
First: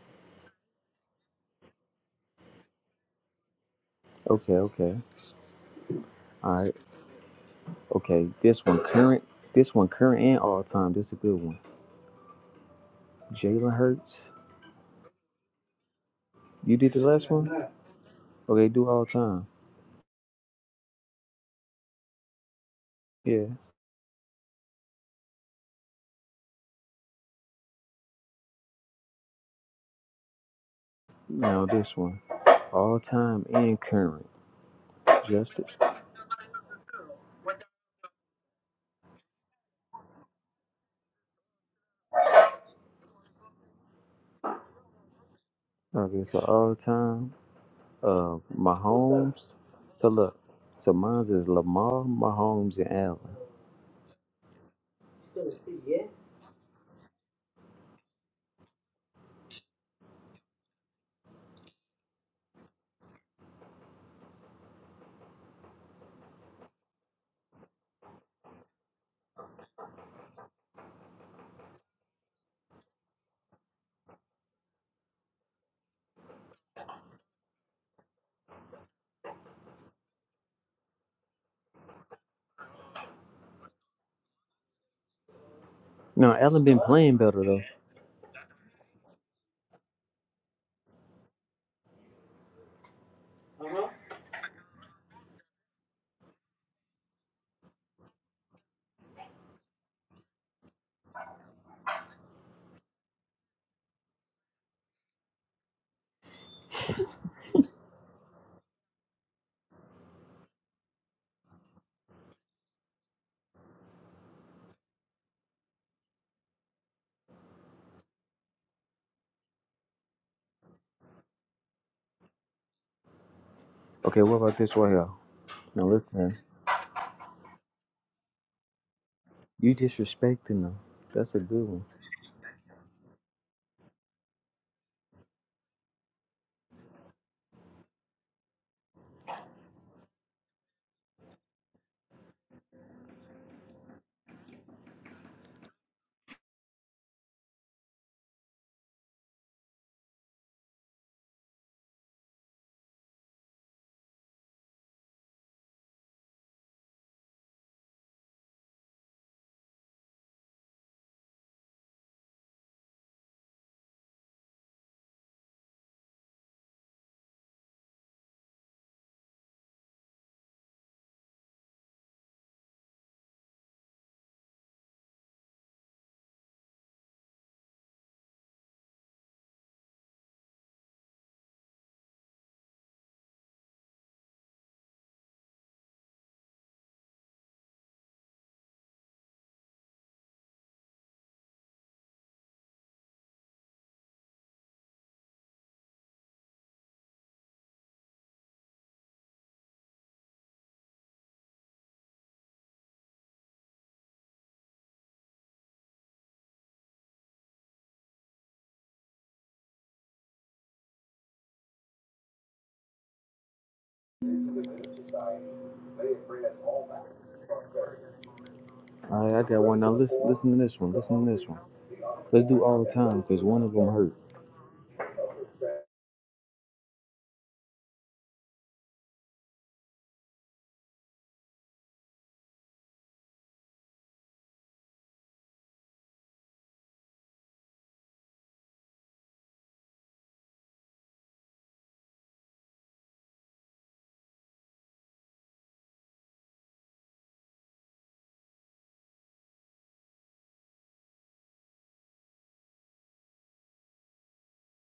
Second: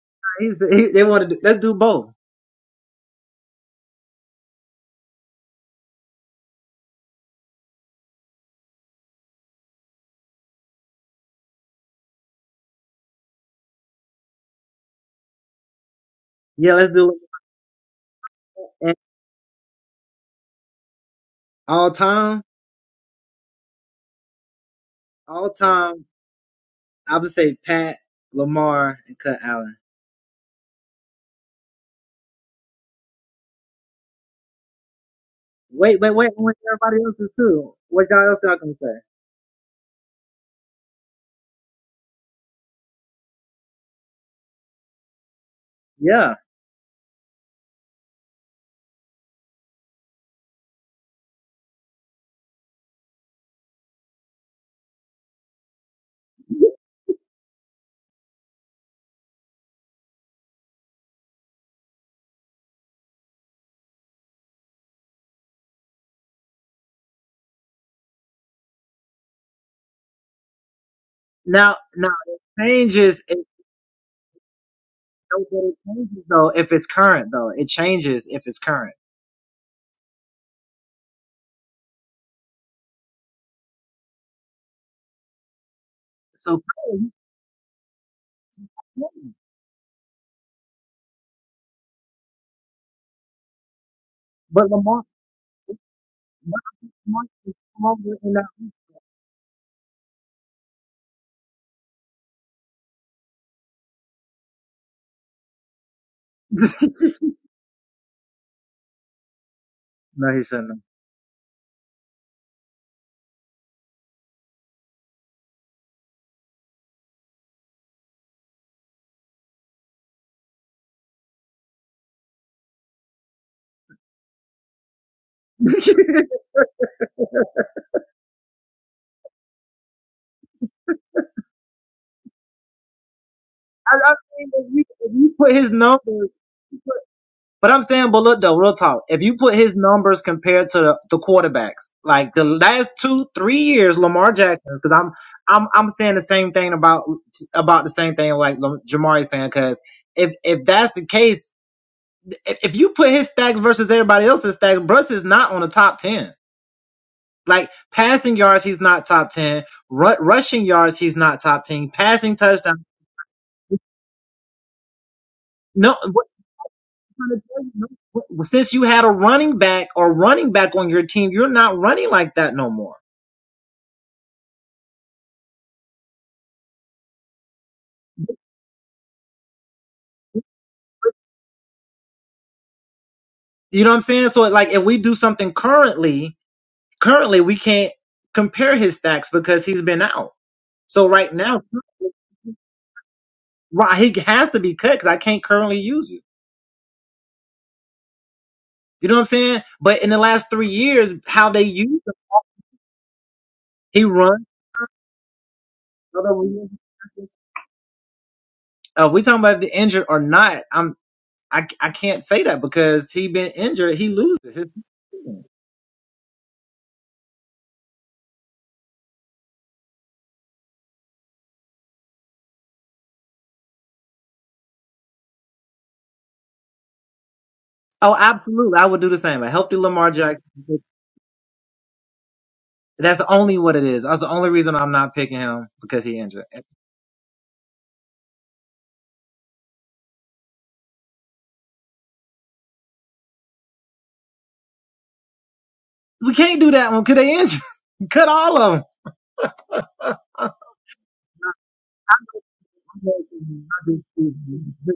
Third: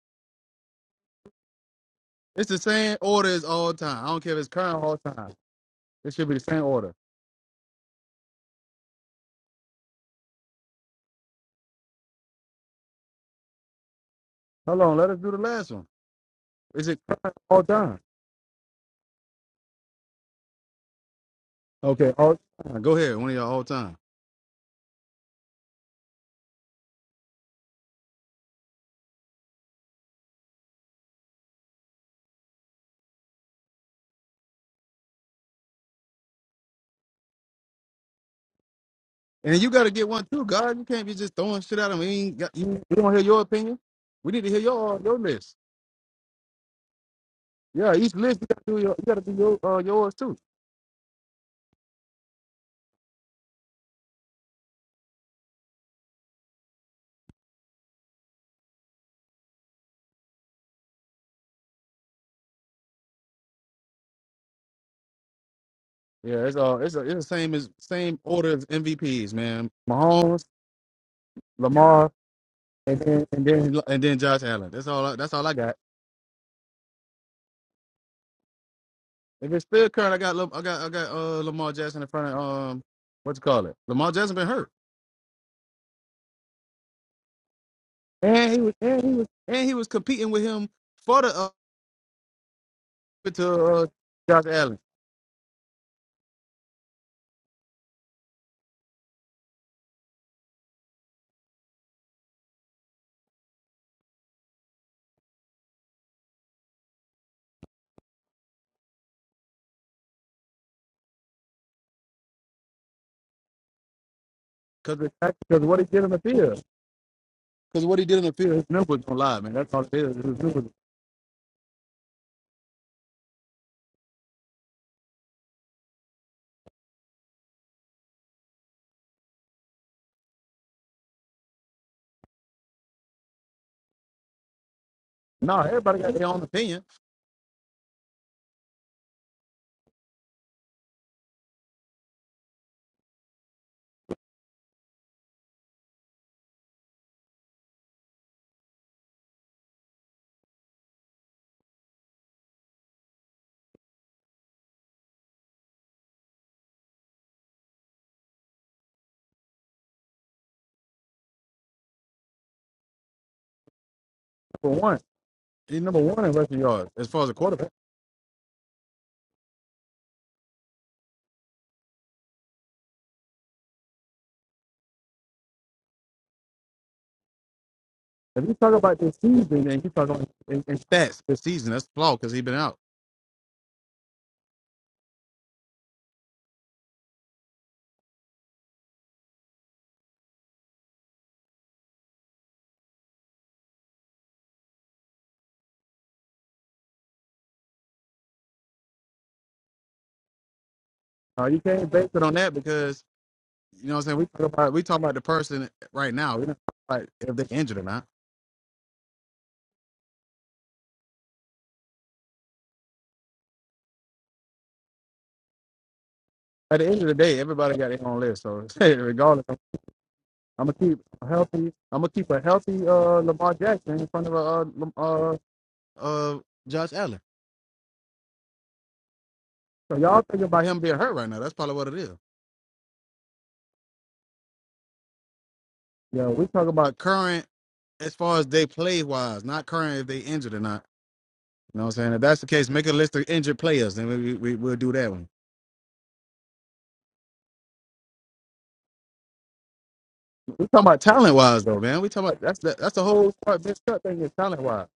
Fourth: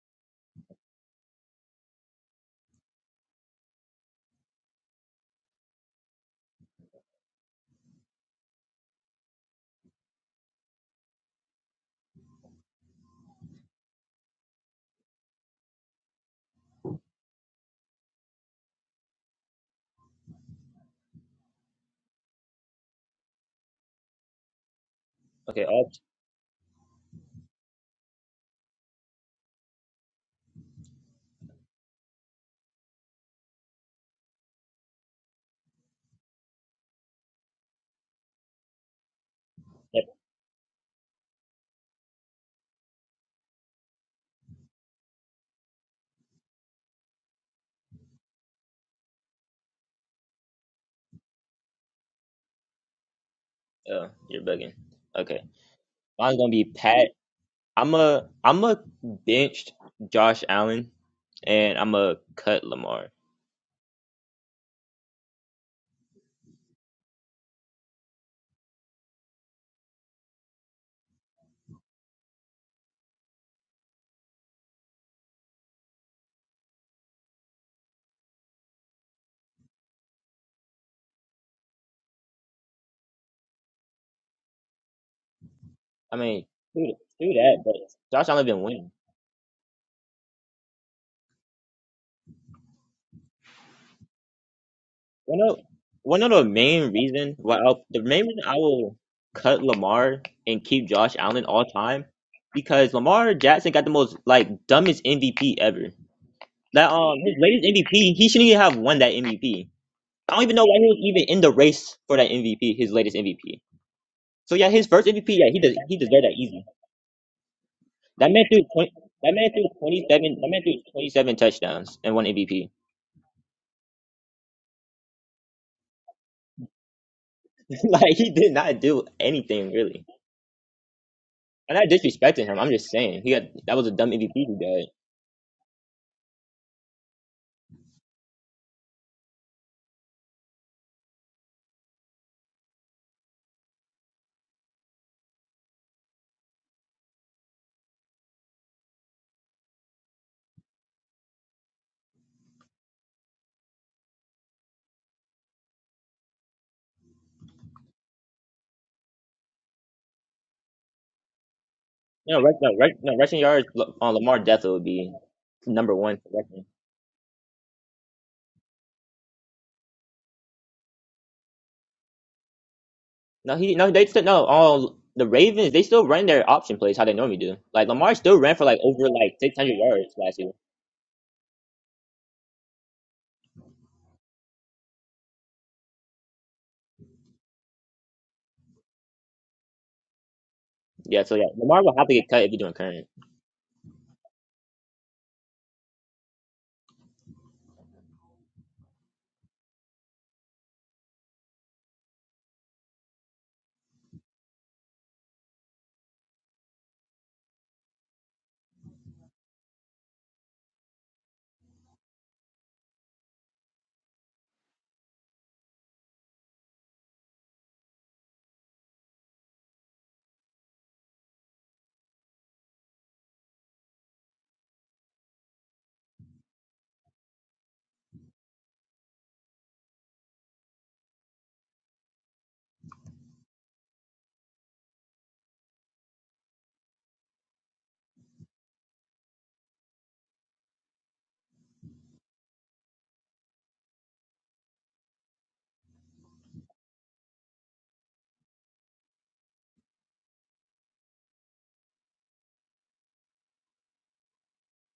[SPEAKER 1] It's the same order as all time. I don't care if it's
[SPEAKER 4] Okay,
[SPEAKER 1] current
[SPEAKER 4] okay.
[SPEAKER 1] all time. It should be the
[SPEAKER 4] All
[SPEAKER 1] same
[SPEAKER 4] right.
[SPEAKER 1] order.
[SPEAKER 4] Okay, this one current. This one current and all time. This is a good one. Jalen Hurts.
[SPEAKER 1] Hold on, let us do the last one.
[SPEAKER 4] You
[SPEAKER 1] Is
[SPEAKER 4] did
[SPEAKER 1] it
[SPEAKER 4] the last
[SPEAKER 1] current all
[SPEAKER 4] one?
[SPEAKER 1] time?
[SPEAKER 4] Okay, do all time.
[SPEAKER 1] Okay, all time. Go ahead, one of
[SPEAKER 4] Yeah.
[SPEAKER 1] y'all all time.
[SPEAKER 3] okay. All.
[SPEAKER 4] Now this one. All time and current. Justin.
[SPEAKER 1] And you got to get one too, God. You can't be just throwing shit at him. We ain't got, you, we don't hear your opinion. We need to hear your your list.
[SPEAKER 4] Okay, so all time.
[SPEAKER 1] Yeah, each
[SPEAKER 4] Uh
[SPEAKER 1] list you gotta do your you gotta do
[SPEAKER 4] Mahomes.
[SPEAKER 1] your uh,
[SPEAKER 4] So
[SPEAKER 1] yours too.
[SPEAKER 4] look. So mine's is Lamar, Mahomes, and Allen.
[SPEAKER 3] Uh, you're bugging. Okay. Mine's gonna be Pat. I'm a. I'm a benched Josh Allen, and I'm a cut Lamar.
[SPEAKER 1] Yeah, it's uh it's a, it's the same as same order as MVPs, man. Mahomes, Lamar, and then and then and then Josh Allen. That's all. I, that's all I got. If it's still current, I got Lam- I got I got uh Lamar Jackson in front of um what you call it? Lamar Jackson been hurt,
[SPEAKER 3] I
[SPEAKER 4] No,
[SPEAKER 3] mean,
[SPEAKER 4] Allen been
[SPEAKER 3] do
[SPEAKER 4] playing
[SPEAKER 3] do
[SPEAKER 4] better though.
[SPEAKER 3] that, but Josh Allen
[SPEAKER 1] and he
[SPEAKER 3] been
[SPEAKER 1] was
[SPEAKER 3] winning.
[SPEAKER 1] and he was and he was competing with him for the uh, to uh, Josh Allen
[SPEAKER 3] One of one of the main reason why i the main reason I will cut Lamar and keep Josh Allen all time because Lamar Jackson got the most like dumbest MVP ever. That um his latest MVP, he shouldn't even have won that MVP. I don't even know why he was even in the race for that MVP, his latest MVP. So yeah, his
[SPEAKER 1] because
[SPEAKER 3] first MVP, yeah, he
[SPEAKER 1] because
[SPEAKER 3] does
[SPEAKER 1] what he
[SPEAKER 3] he
[SPEAKER 1] did in the
[SPEAKER 3] deserved that
[SPEAKER 1] field
[SPEAKER 3] easy.
[SPEAKER 1] because what he did in
[SPEAKER 3] That
[SPEAKER 1] the
[SPEAKER 3] man
[SPEAKER 1] field
[SPEAKER 3] threw
[SPEAKER 1] his
[SPEAKER 3] 20,
[SPEAKER 1] numbers don't
[SPEAKER 3] that
[SPEAKER 1] lie,
[SPEAKER 3] man
[SPEAKER 1] man.
[SPEAKER 3] threw
[SPEAKER 1] That's all it
[SPEAKER 3] twenty
[SPEAKER 1] is.
[SPEAKER 3] seven
[SPEAKER 1] His
[SPEAKER 3] that man
[SPEAKER 1] numbers.
[SPEAKER 3] threw twenty seven touchdowns and one MVP.
[SPEAKER 4] Okay, what about this right here? Now listen.
[SPEAKER 3] like he did not do anything
[SPEAKER 4] You
[SPEAKER 3] really.
[SPEAKER 4] disrespecting them. That's a good
[SPEAKER 3] I'm
[SPEAKER 4] one.
[SPEAKER 3] not disrespecting him. I'm just saying he got that was a dumb MVP he did.
[SPEAKER 1] No, everybody got their own opinion
[SPEAKER 3] You know, rush, no, rush, no, rushing yards on Lamar Death
[SPEAKER 1] for
[SPEAKER 3] would
[SPEAKER 1] one.
[SPEAKER 3] be
[SPEAKER 1] He's
[SPEAKER 3] number
[SPEAKER 1] number
[SPEAKER 3] one.
[SPEAKER 1] one in rushing yards as far as a quarterback.
[SPEAKER 3] No, he no. They still no. All the Ravens they still run their option plays how they normally do. Like Lamar still
[SPEAKER 1] If you
[SPEAKER 3] ran for
[SPEAKER 1] talk
[SPEAKER 3] like
[SPEAKER 1] about
[SPEAKER 3] over
[SPEAKER 1] this
[SPEAKER 3] like six
[SPEAKER 1] season
[SPEAKER 3] hundred
[SPEAKER 1] and you talk
[SPEAKER 3] yards
[SPEAKER 1] about
[SPEAKER 3] last year.
[SPEAKER 1] in, in stats this season, that's flawed because he's been out.
[SPEAKER 3] Yeah, so yeah, Lamar will have to get cut if you're doing current.
[SPEAKER 1] Uh, you can't base it on that because you know what I'm saying. We talk about we talk about the person right now. We don't talk about if they injured or not. At the end of the day, everybody got their own list. So
[SPEAKER 4] All right, I
[SPEAKER 1] regardless, I'm,
[SPEAKER 4] got one. Now listen, listen to
[SPEAKER 1] I'm gonna
[SPEAKER 4] this one.
[SPEAKER 1] keep
[SPEAKER 4] Listen
[SPEAKER 1] a
[SPEAKER 4] to this one.
[SPEAKER 1] healthy. I'm gonna keep a
[SPEAKER 4] Let's do
[SPEAKER 1] healthy
[SPEAKER 4] all
[SPEAKER 1] uh,
[SPEAKER 4] time because
[SPEAKER 1] Lamar
[SPEAKER 4] one of
[SPEAKER 1] Jackson in
[SPEAKER 4] them
[SPEAKER 1] front of a uh, Lam- uh, uh, Josh Allen. So y'all thinking about him being hurt right now? That's probably what it is. Yo, we talk about current as far as they play wise, not current if they injured or not. You know what I'm saying? If that's the case, make a list of injured players, and we, we, we we'll do that one. We talking about talent wise though, man. We talking about that's the, that's the whole part. This cut thing is talent wise.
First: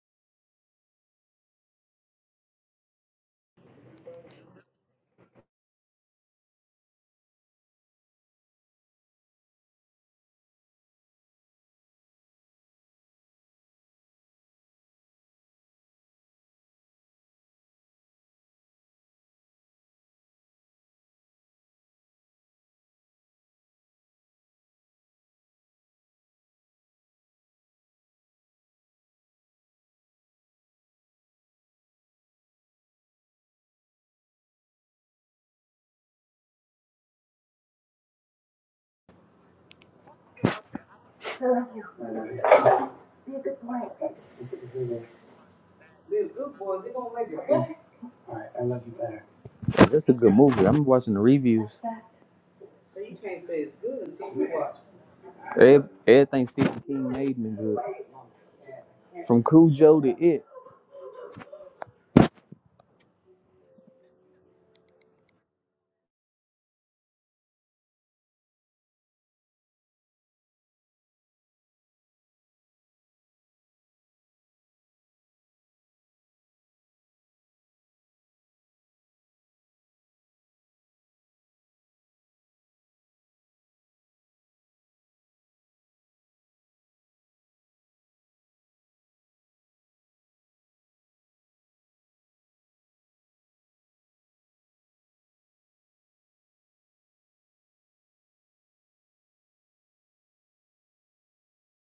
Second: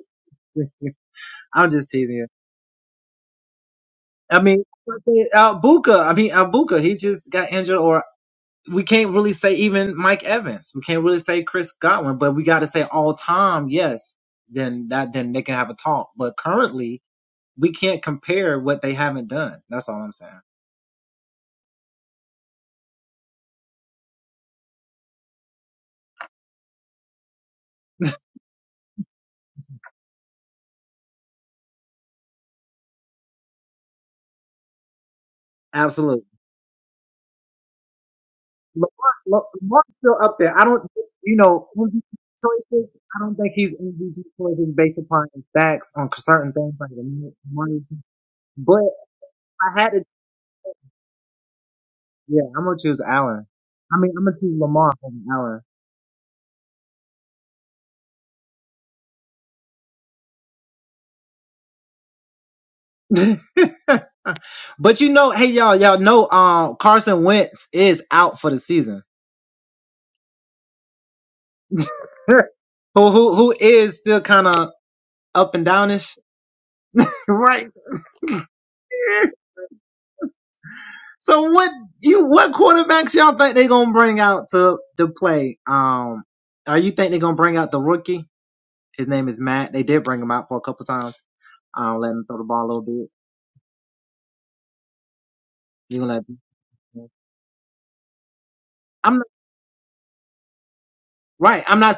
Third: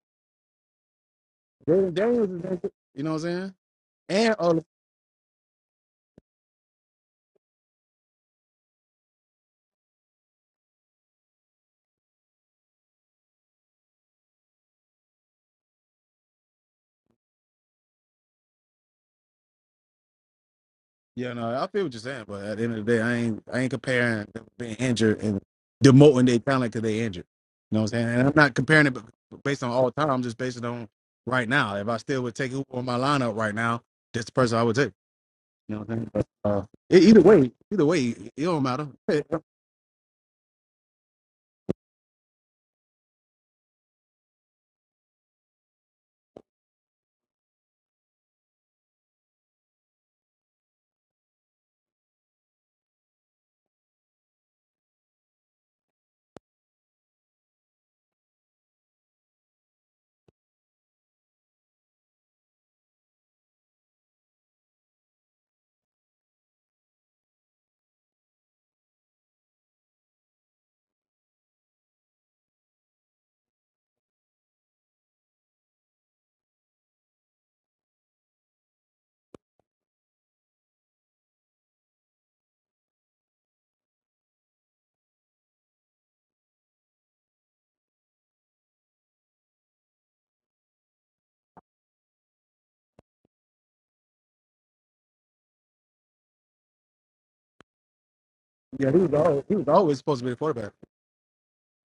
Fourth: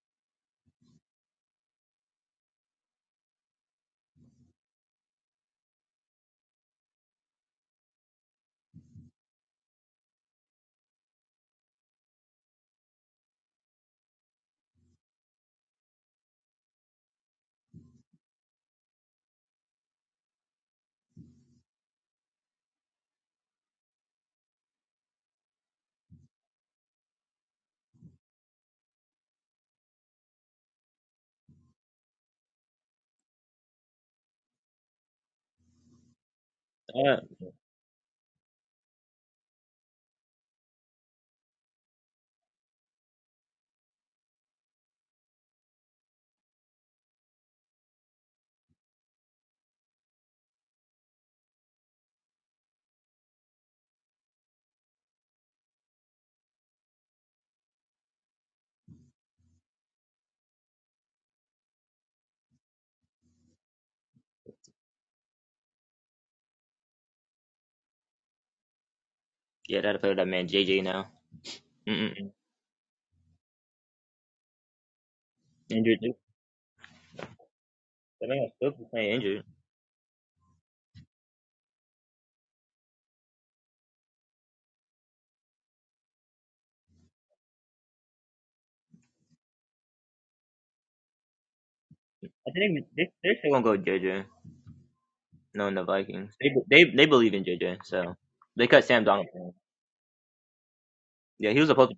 [SPEAKER 1] Daniels is injured. You know what I'm saying? And all Yeah, no, I feel what you're saying, but at the end of the day, I ain't I ain't comparing them being injured and demoting their talent because they injured. You know what I'm saying? And I'm not comparing it b- based on all time. I'm just basing it on right now. If I still would take who on my lineup right now, that's the person I would take. You know what I'm saying? But, uh, e- either
[SPEAKER 3] Uh,
[SPEAKER 1] way, either way, it don't matter. Hey,
[SPEAKER 4] hurt. Yeah, That's a good movie. I'm watching the reviews. So you can't say it's good until you watch. Ev- Everything Stephen King made me good. From Cujo to It.
[SPEAKER 3] yeah, that'll play with that man JJ now. Mm-mm. Injured. dude. That man still playing injured. I think they they're still gonna go with JJ. No, in the Vikings. They they they believe in JJ, so they cut
[SPEAKER 1] Yeah, he
[SPEAKER 3] Sam
[SPEAKER 1] was
[SPEAKER 3] Donald.
[SPEAKER 1] always, he was always supposed to be the quarterback.
[SPEAKER 3] Yeah, he was supposed to.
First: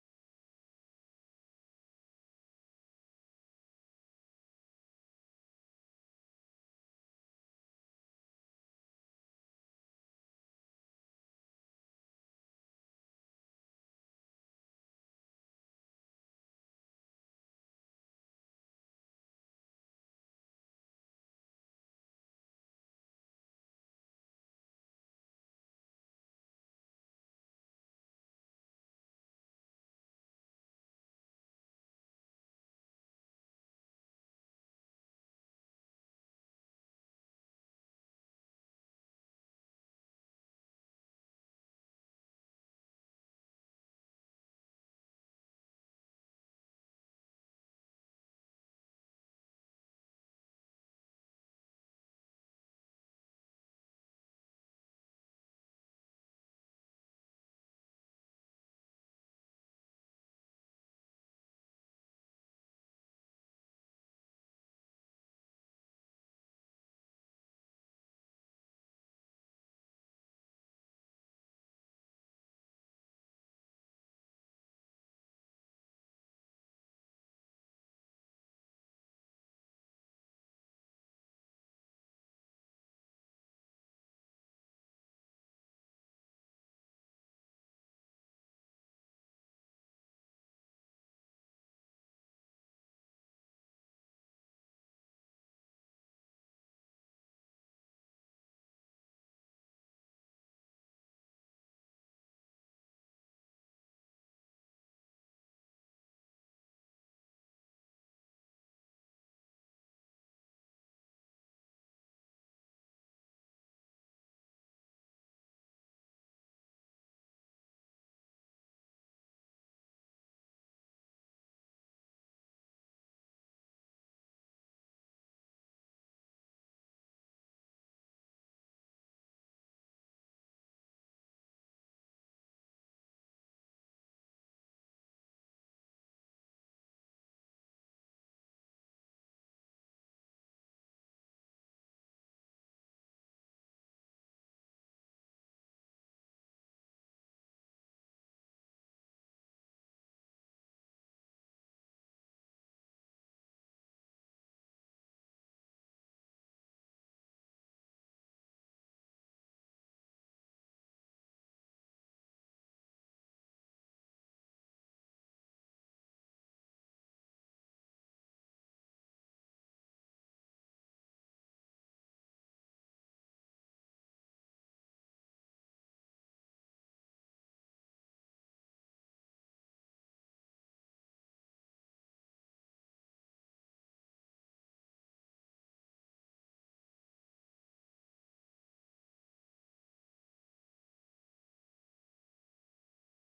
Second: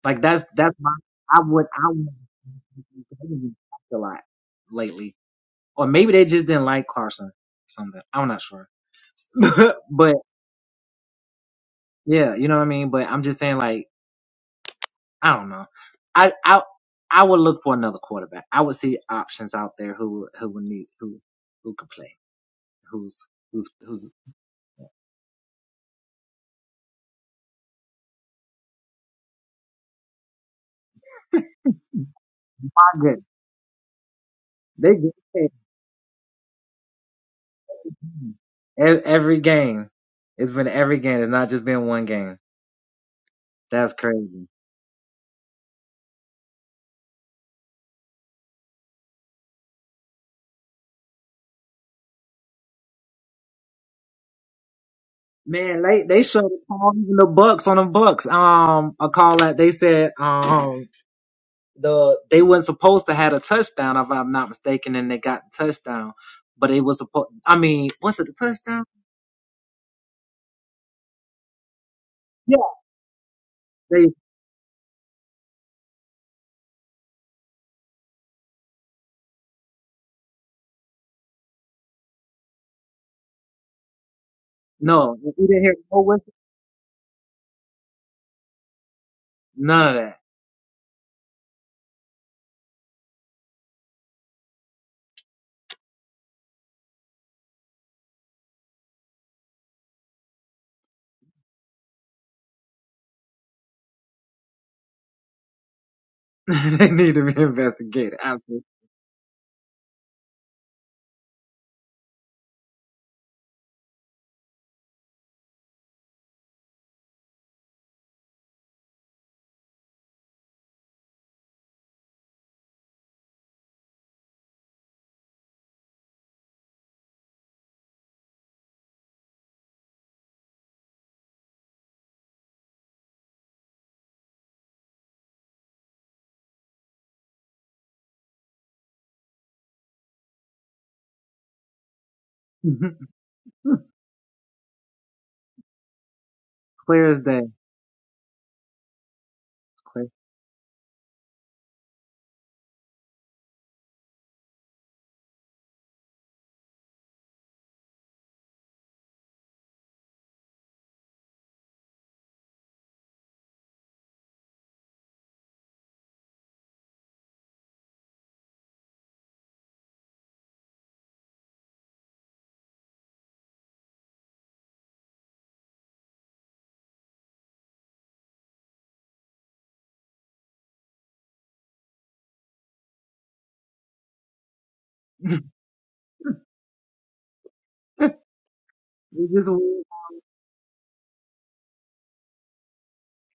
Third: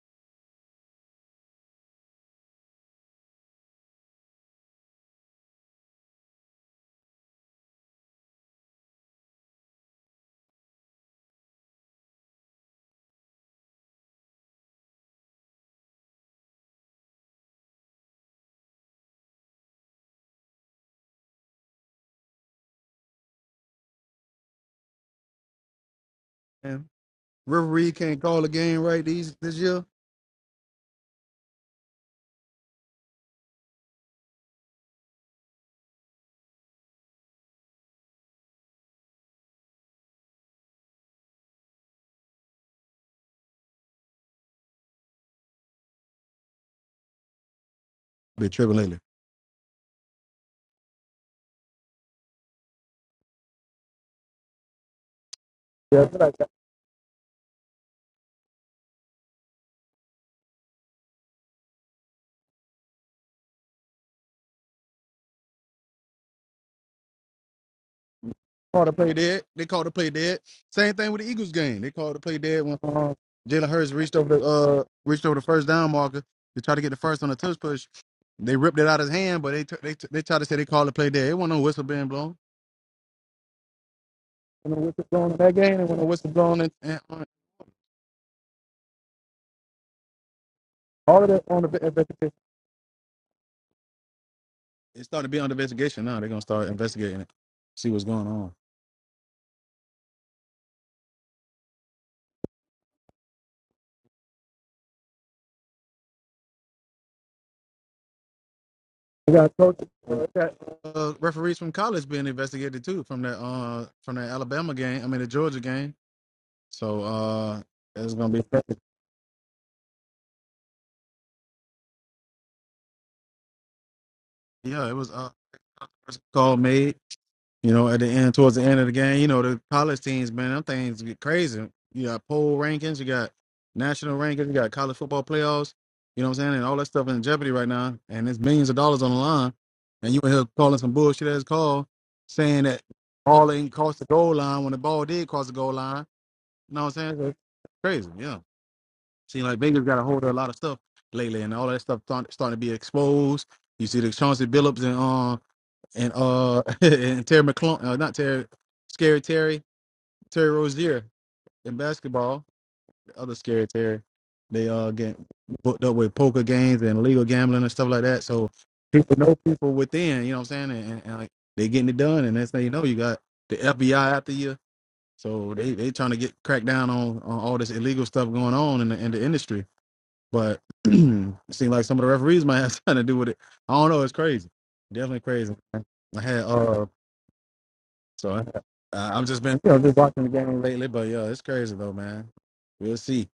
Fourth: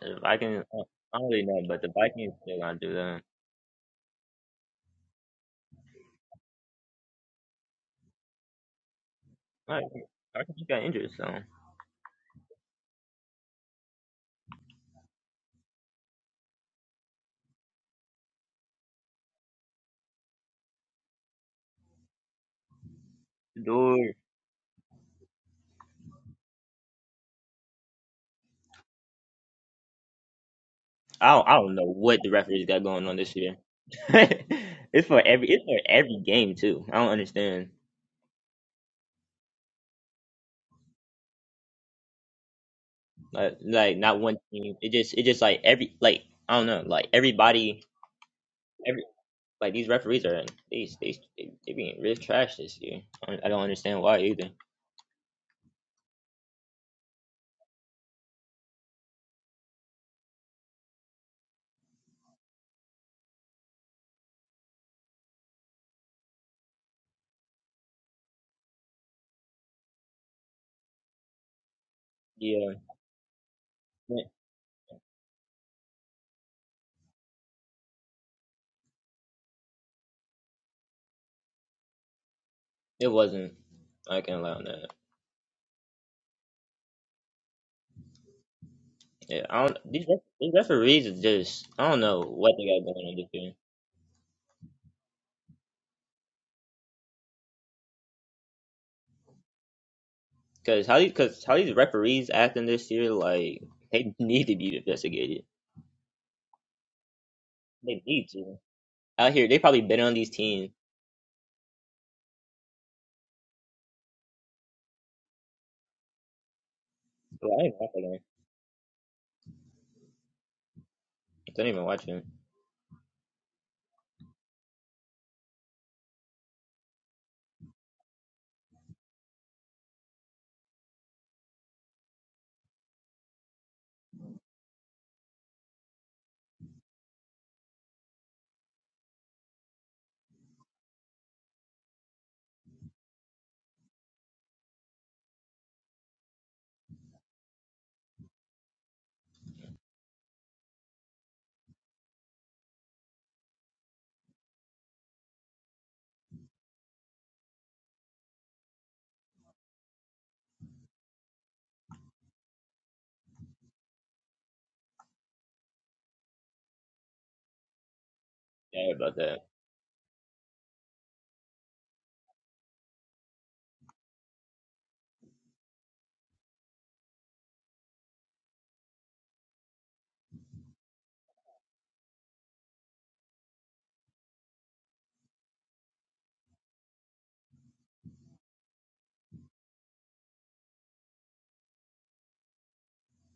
[SPEAKER 3] So the Vikings. I don't I don't really know, but the Vikings they're gonna do that. All right. I think he got injured, so.
[SPEAKER 1] And River Reed can't call a game right these this year.
[SPEAKER 3] I don't, I don't know what the referees got going on this year. it's for every it's for every game too. I don't understand. Like, like not one team. It just it just like every like I don't know. Like everybody
[SPEAKER 1] Been tripping lately.
[SPEAKER 3] every like these referees are they they they, they being real trash this year. I don't, I don't understand why either.
[SPEAKER 1] Yeah, Called to play dead. They called to play dead. Same thing with the Eagles game. They called to play dead
[SPEAKER 3] Yeah,
[SPEAKER 1] when uh, Jalen Hurts reached
[SPEAKER 3] it
[SPEAKER 1] over the uh reached over the first down marker to try to get the first on the touch push. They ripped it out of his hand, but they t- they t- they tried to say they called to play dead. It wasn't no whistle being blown.
[SPEAKER 3] it wasn't. I can't lie on
[SPEAKER 1] When the
[SPEAKER 3] that.
[SPEAKER 1] whistle blown in that game, and when the whistle blown in, and on,
[SPEAKER 3] Yeah, I don't. These, ref- these referees is
[SPEAKER 1] all of that on
[SPEAKER 3] just
[SPEAKER 1] the
[SPEAKER 3] I don't know
[SPEAKER 1] investigation.
[SPEAKER 3] what they got going on this year.
[SPEAKER 1] It's starting to be under investigation now. They're gonna start investigating it, see what's going on.
[SPEAKER 3] Cause how these cause how these referees acting this year like they need to be investigated. They need to. Out
[SPEAKER 1] We
[SPEAKER 3] here,
[SPEAKER 1] got
[SPEAKER 3] they probably
[SPEAKER 1] coaches,
[SPEAKER 3] been on
[SPEAKER 1] uh,
[SPEAKER 3] these
[SPEAKER 1] got
[SPEAKER 3] teams.
[SPEAKER 1] uh, referees from college being investigated too from that uh from that Alabama game. I mean the Georgia game. So
[SPEAKER 3] Well,
[SPEAKER 1] uh
[SPEAKER 3] I didn't watch that
[SPEAKER 1] it's
[SPEAKER 3] game.
[SPEAKER 1] gonna be perfect.
[SPEAKER 3] I don't even watch him.
[SPEAKER 1] Yeah, it was uh first call made, you know, at the end towards the end of the game. You know, the college teams, man, them things get crazy. You got poll rankings, you got national rankings, you got college football playoffs, you know what I'm saying, and all that stuff in jeopardy right now. And it's millions of dollars on the line. And you in here calling some bullshit as call saying that all ain't crossed the goal line when the ball did cross the goal line. You know what I'm saying? It's crazy, yeah. Seems like Vegas got a hold of a lot of stuff lately, and all that stuff start, starting to be exposed. You see the Chauncey Billups and uh and uh and Terry McClung, uh, not Terry, Scary Terry, Terry Rozier in basketball. The other Scary Terry, they uh get booked up with poker games and illegal gambling and stuff like that. So
[SPEAKER 3] Yeah, about
[SPEAKER 1] people know
[SPEAKER 3] that.
[SPEAKER 1] people within, you know what I'm saying, and, and, and like they getting it done. And next thing you know, you got the FBI after you. So they they trying to get crack down on, on all this illegal stuff going on in the, in the industry. But it seems like some of the referees might have something to do with it. I don't know. It's crazy. Definitely crazy. man. I had uh, so I, I- I've just been you know just watching the game lately. But yeah, it's crazy though, man. We'll see.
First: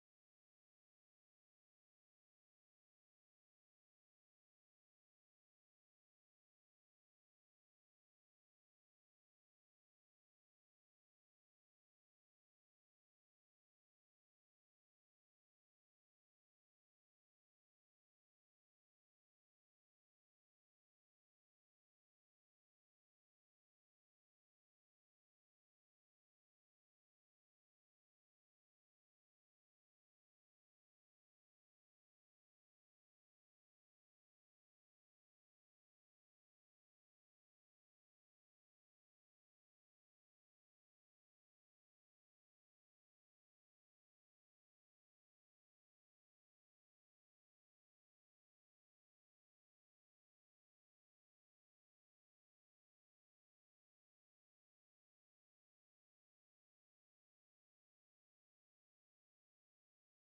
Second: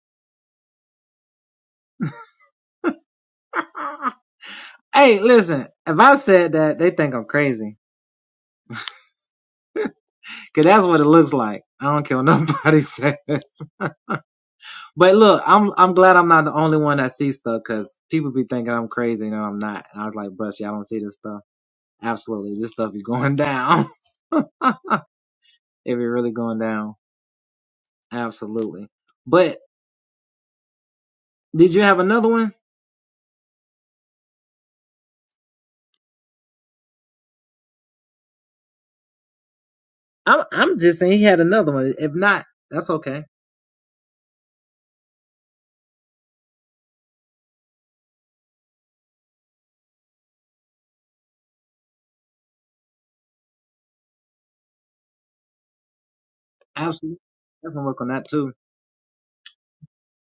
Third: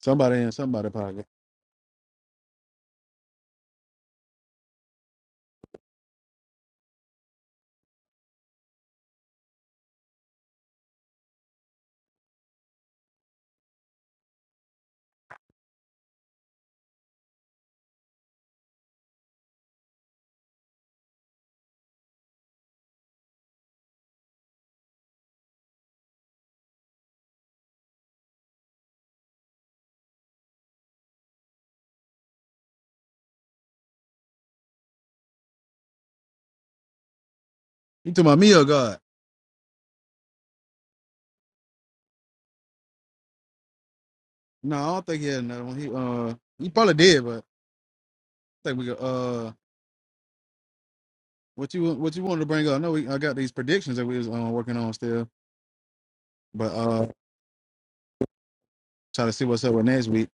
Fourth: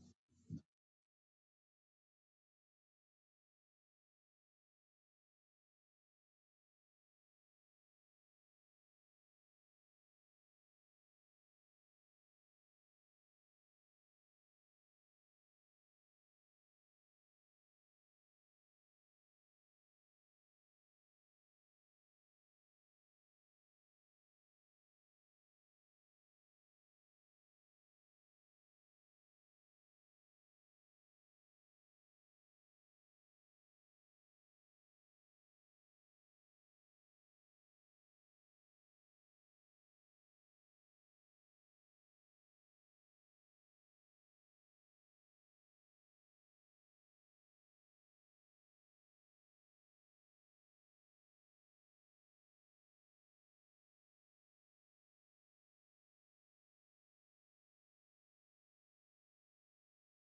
[SPEAKER 1] Somebody in somebody pocket. You talking about me or God? No, I don't think he had another one. He uh, he probably did, but I think we could, uh, what you what you wanted to bring up? I know we I got these predictions that we was uh, working on still, but uh, try to see what's up with next week.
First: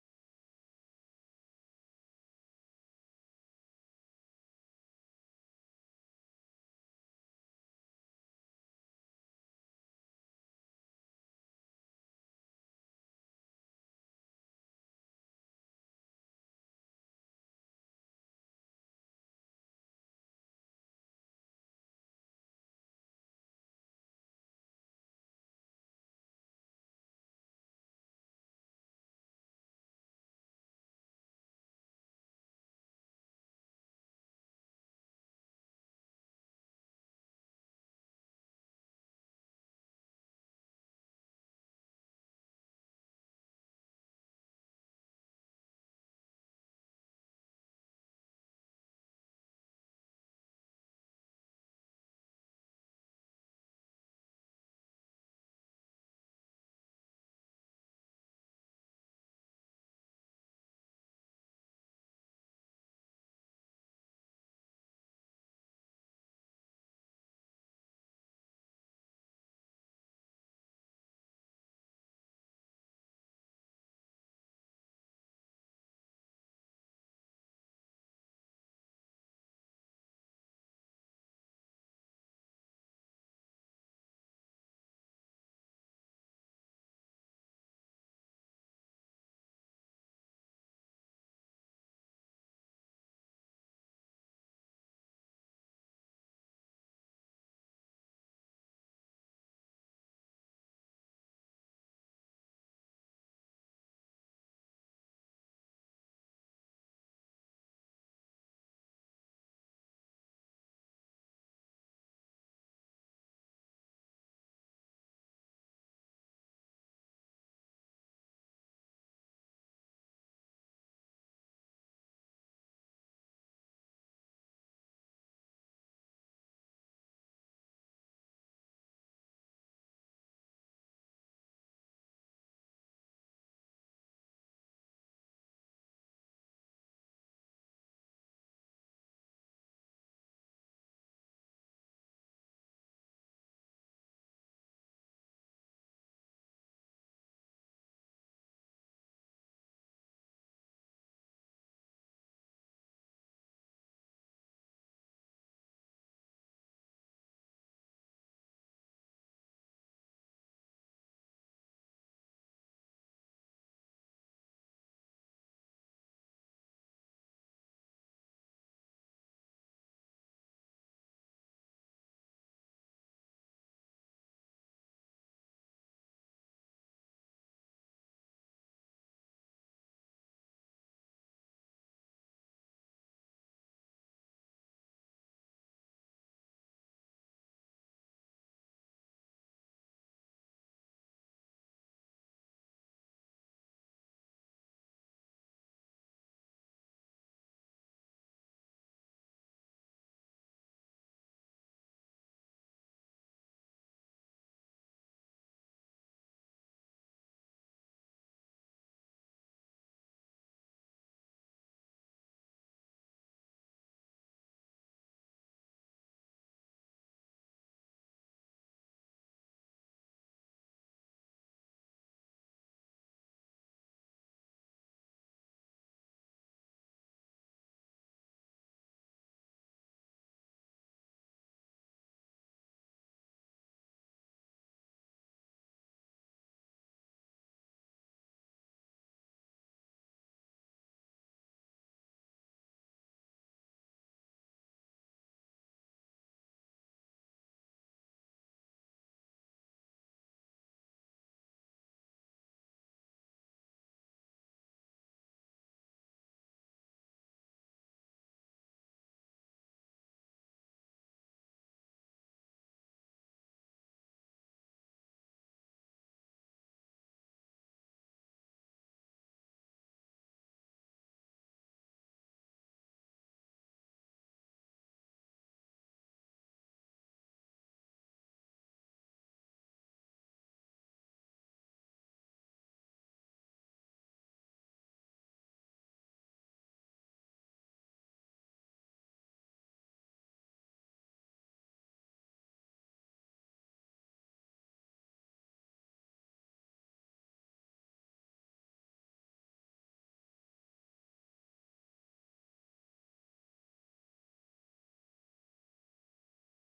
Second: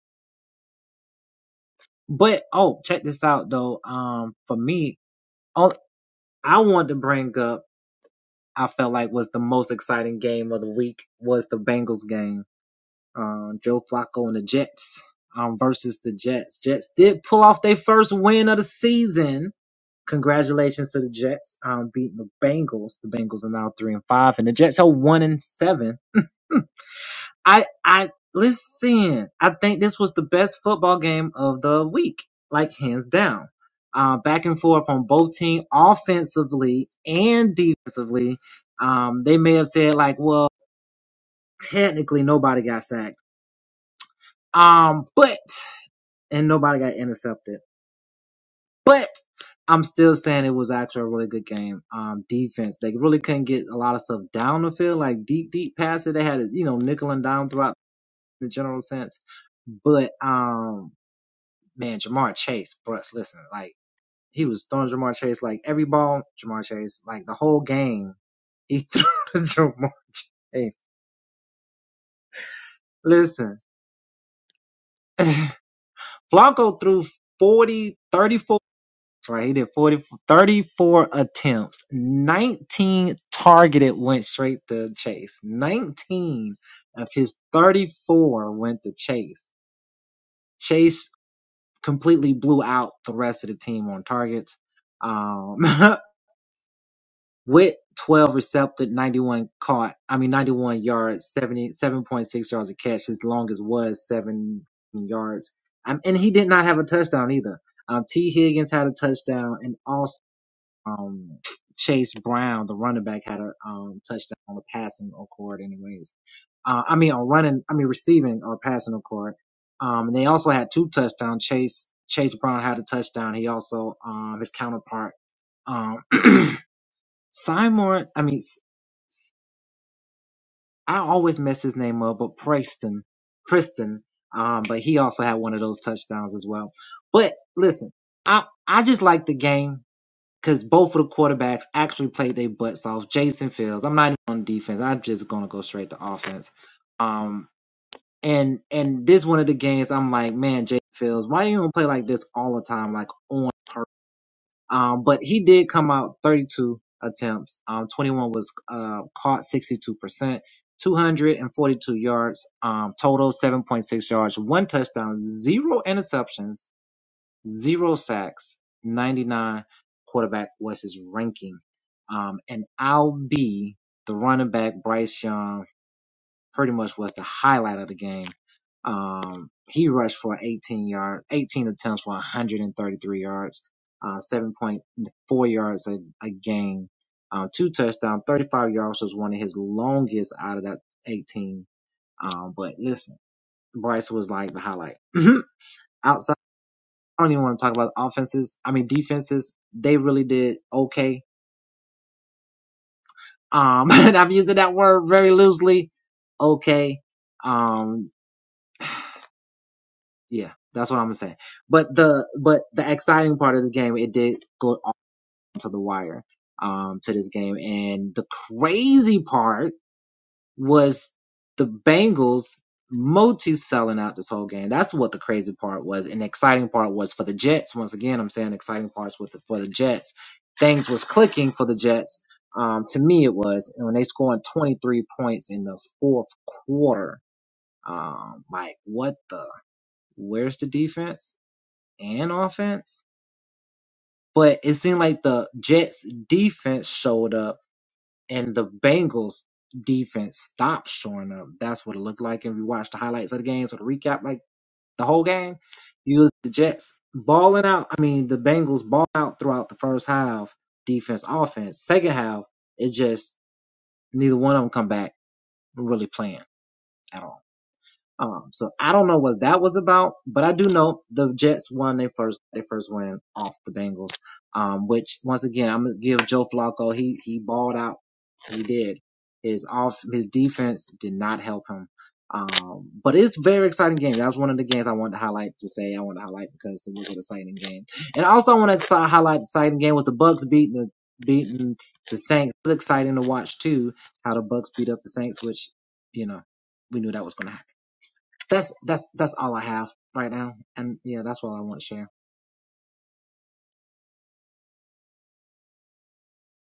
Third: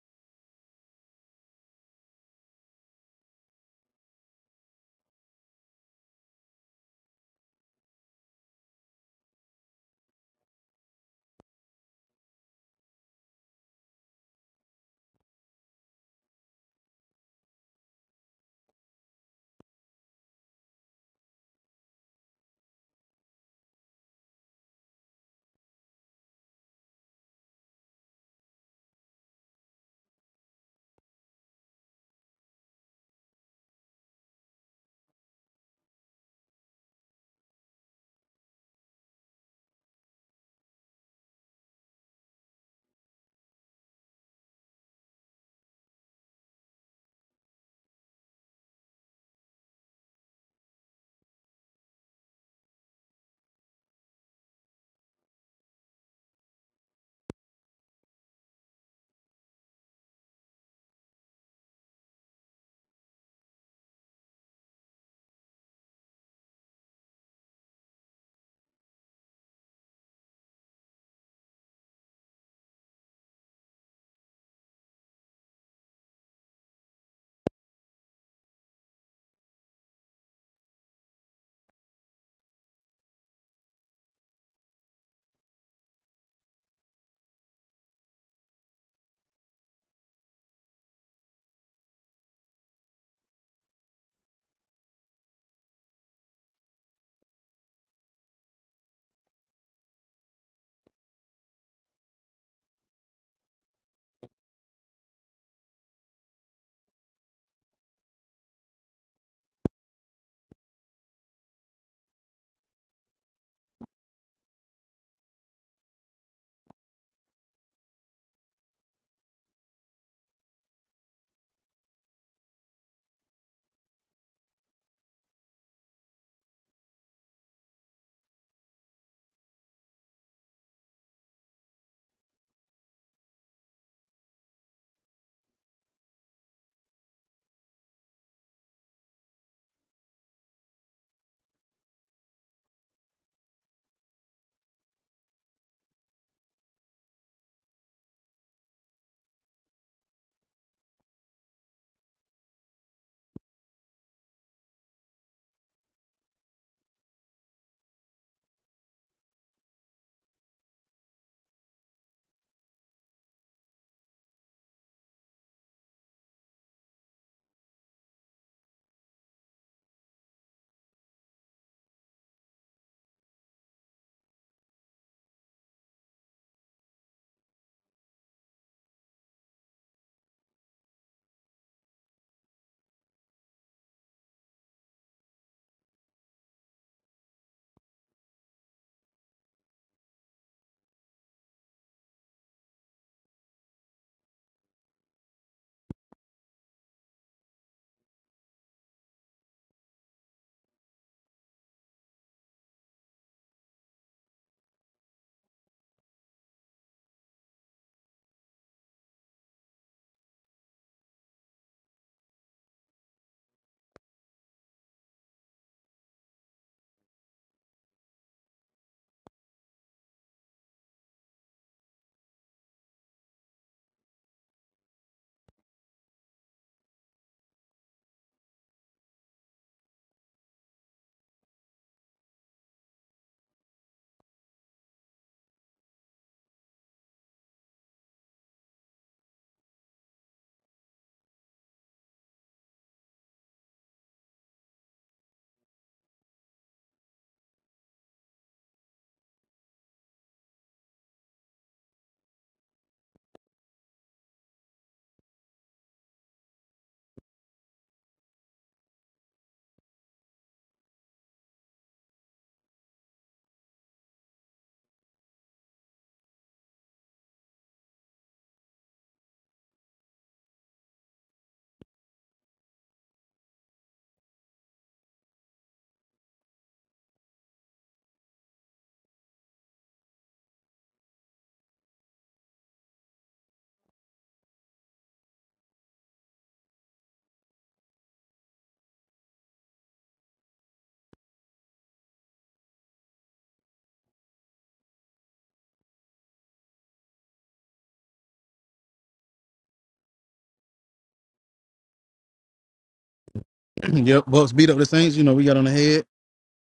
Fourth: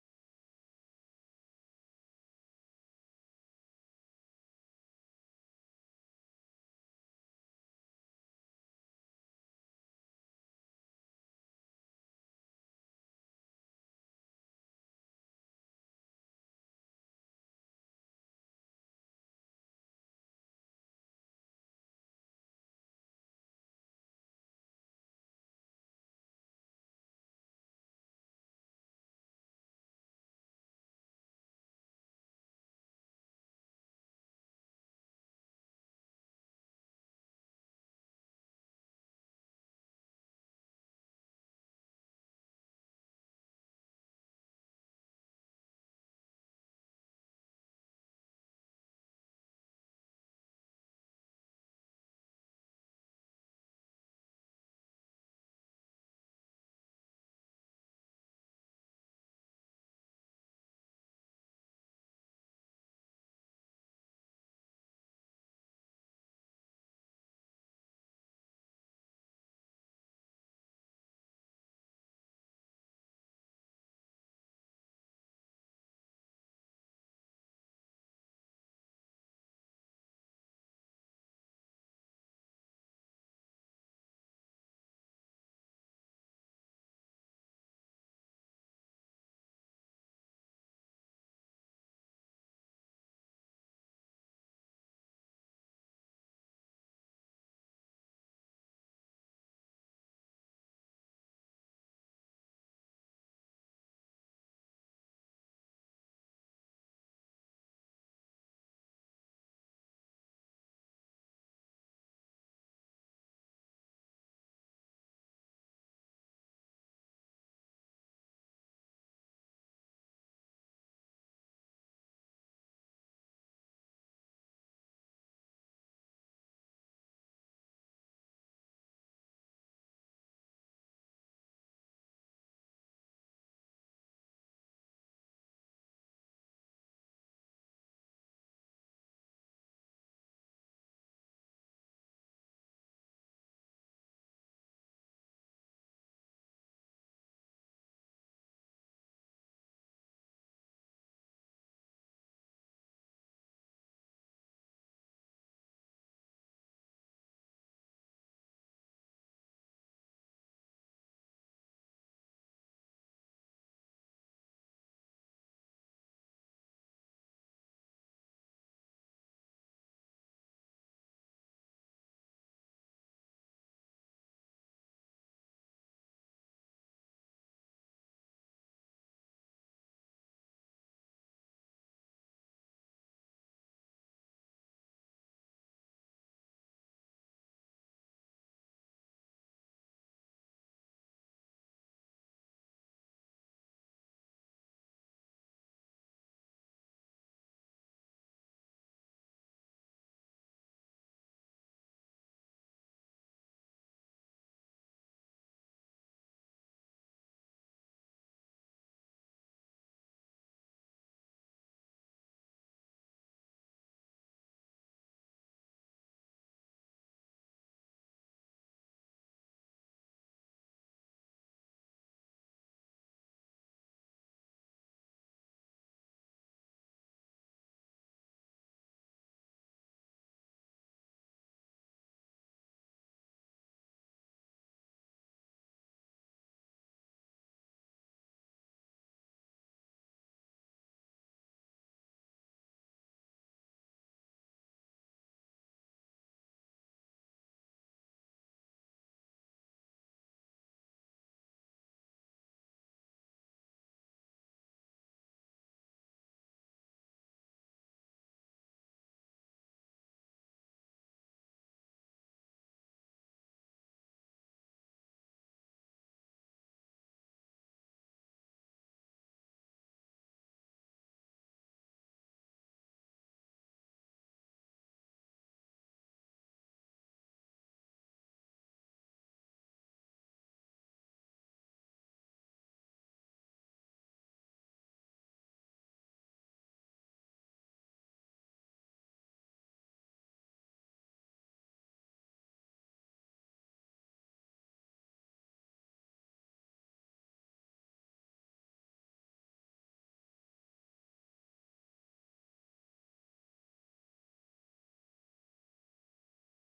[SPEAKER 1] yep, Bucks beat up the Saints. You know we got on the head.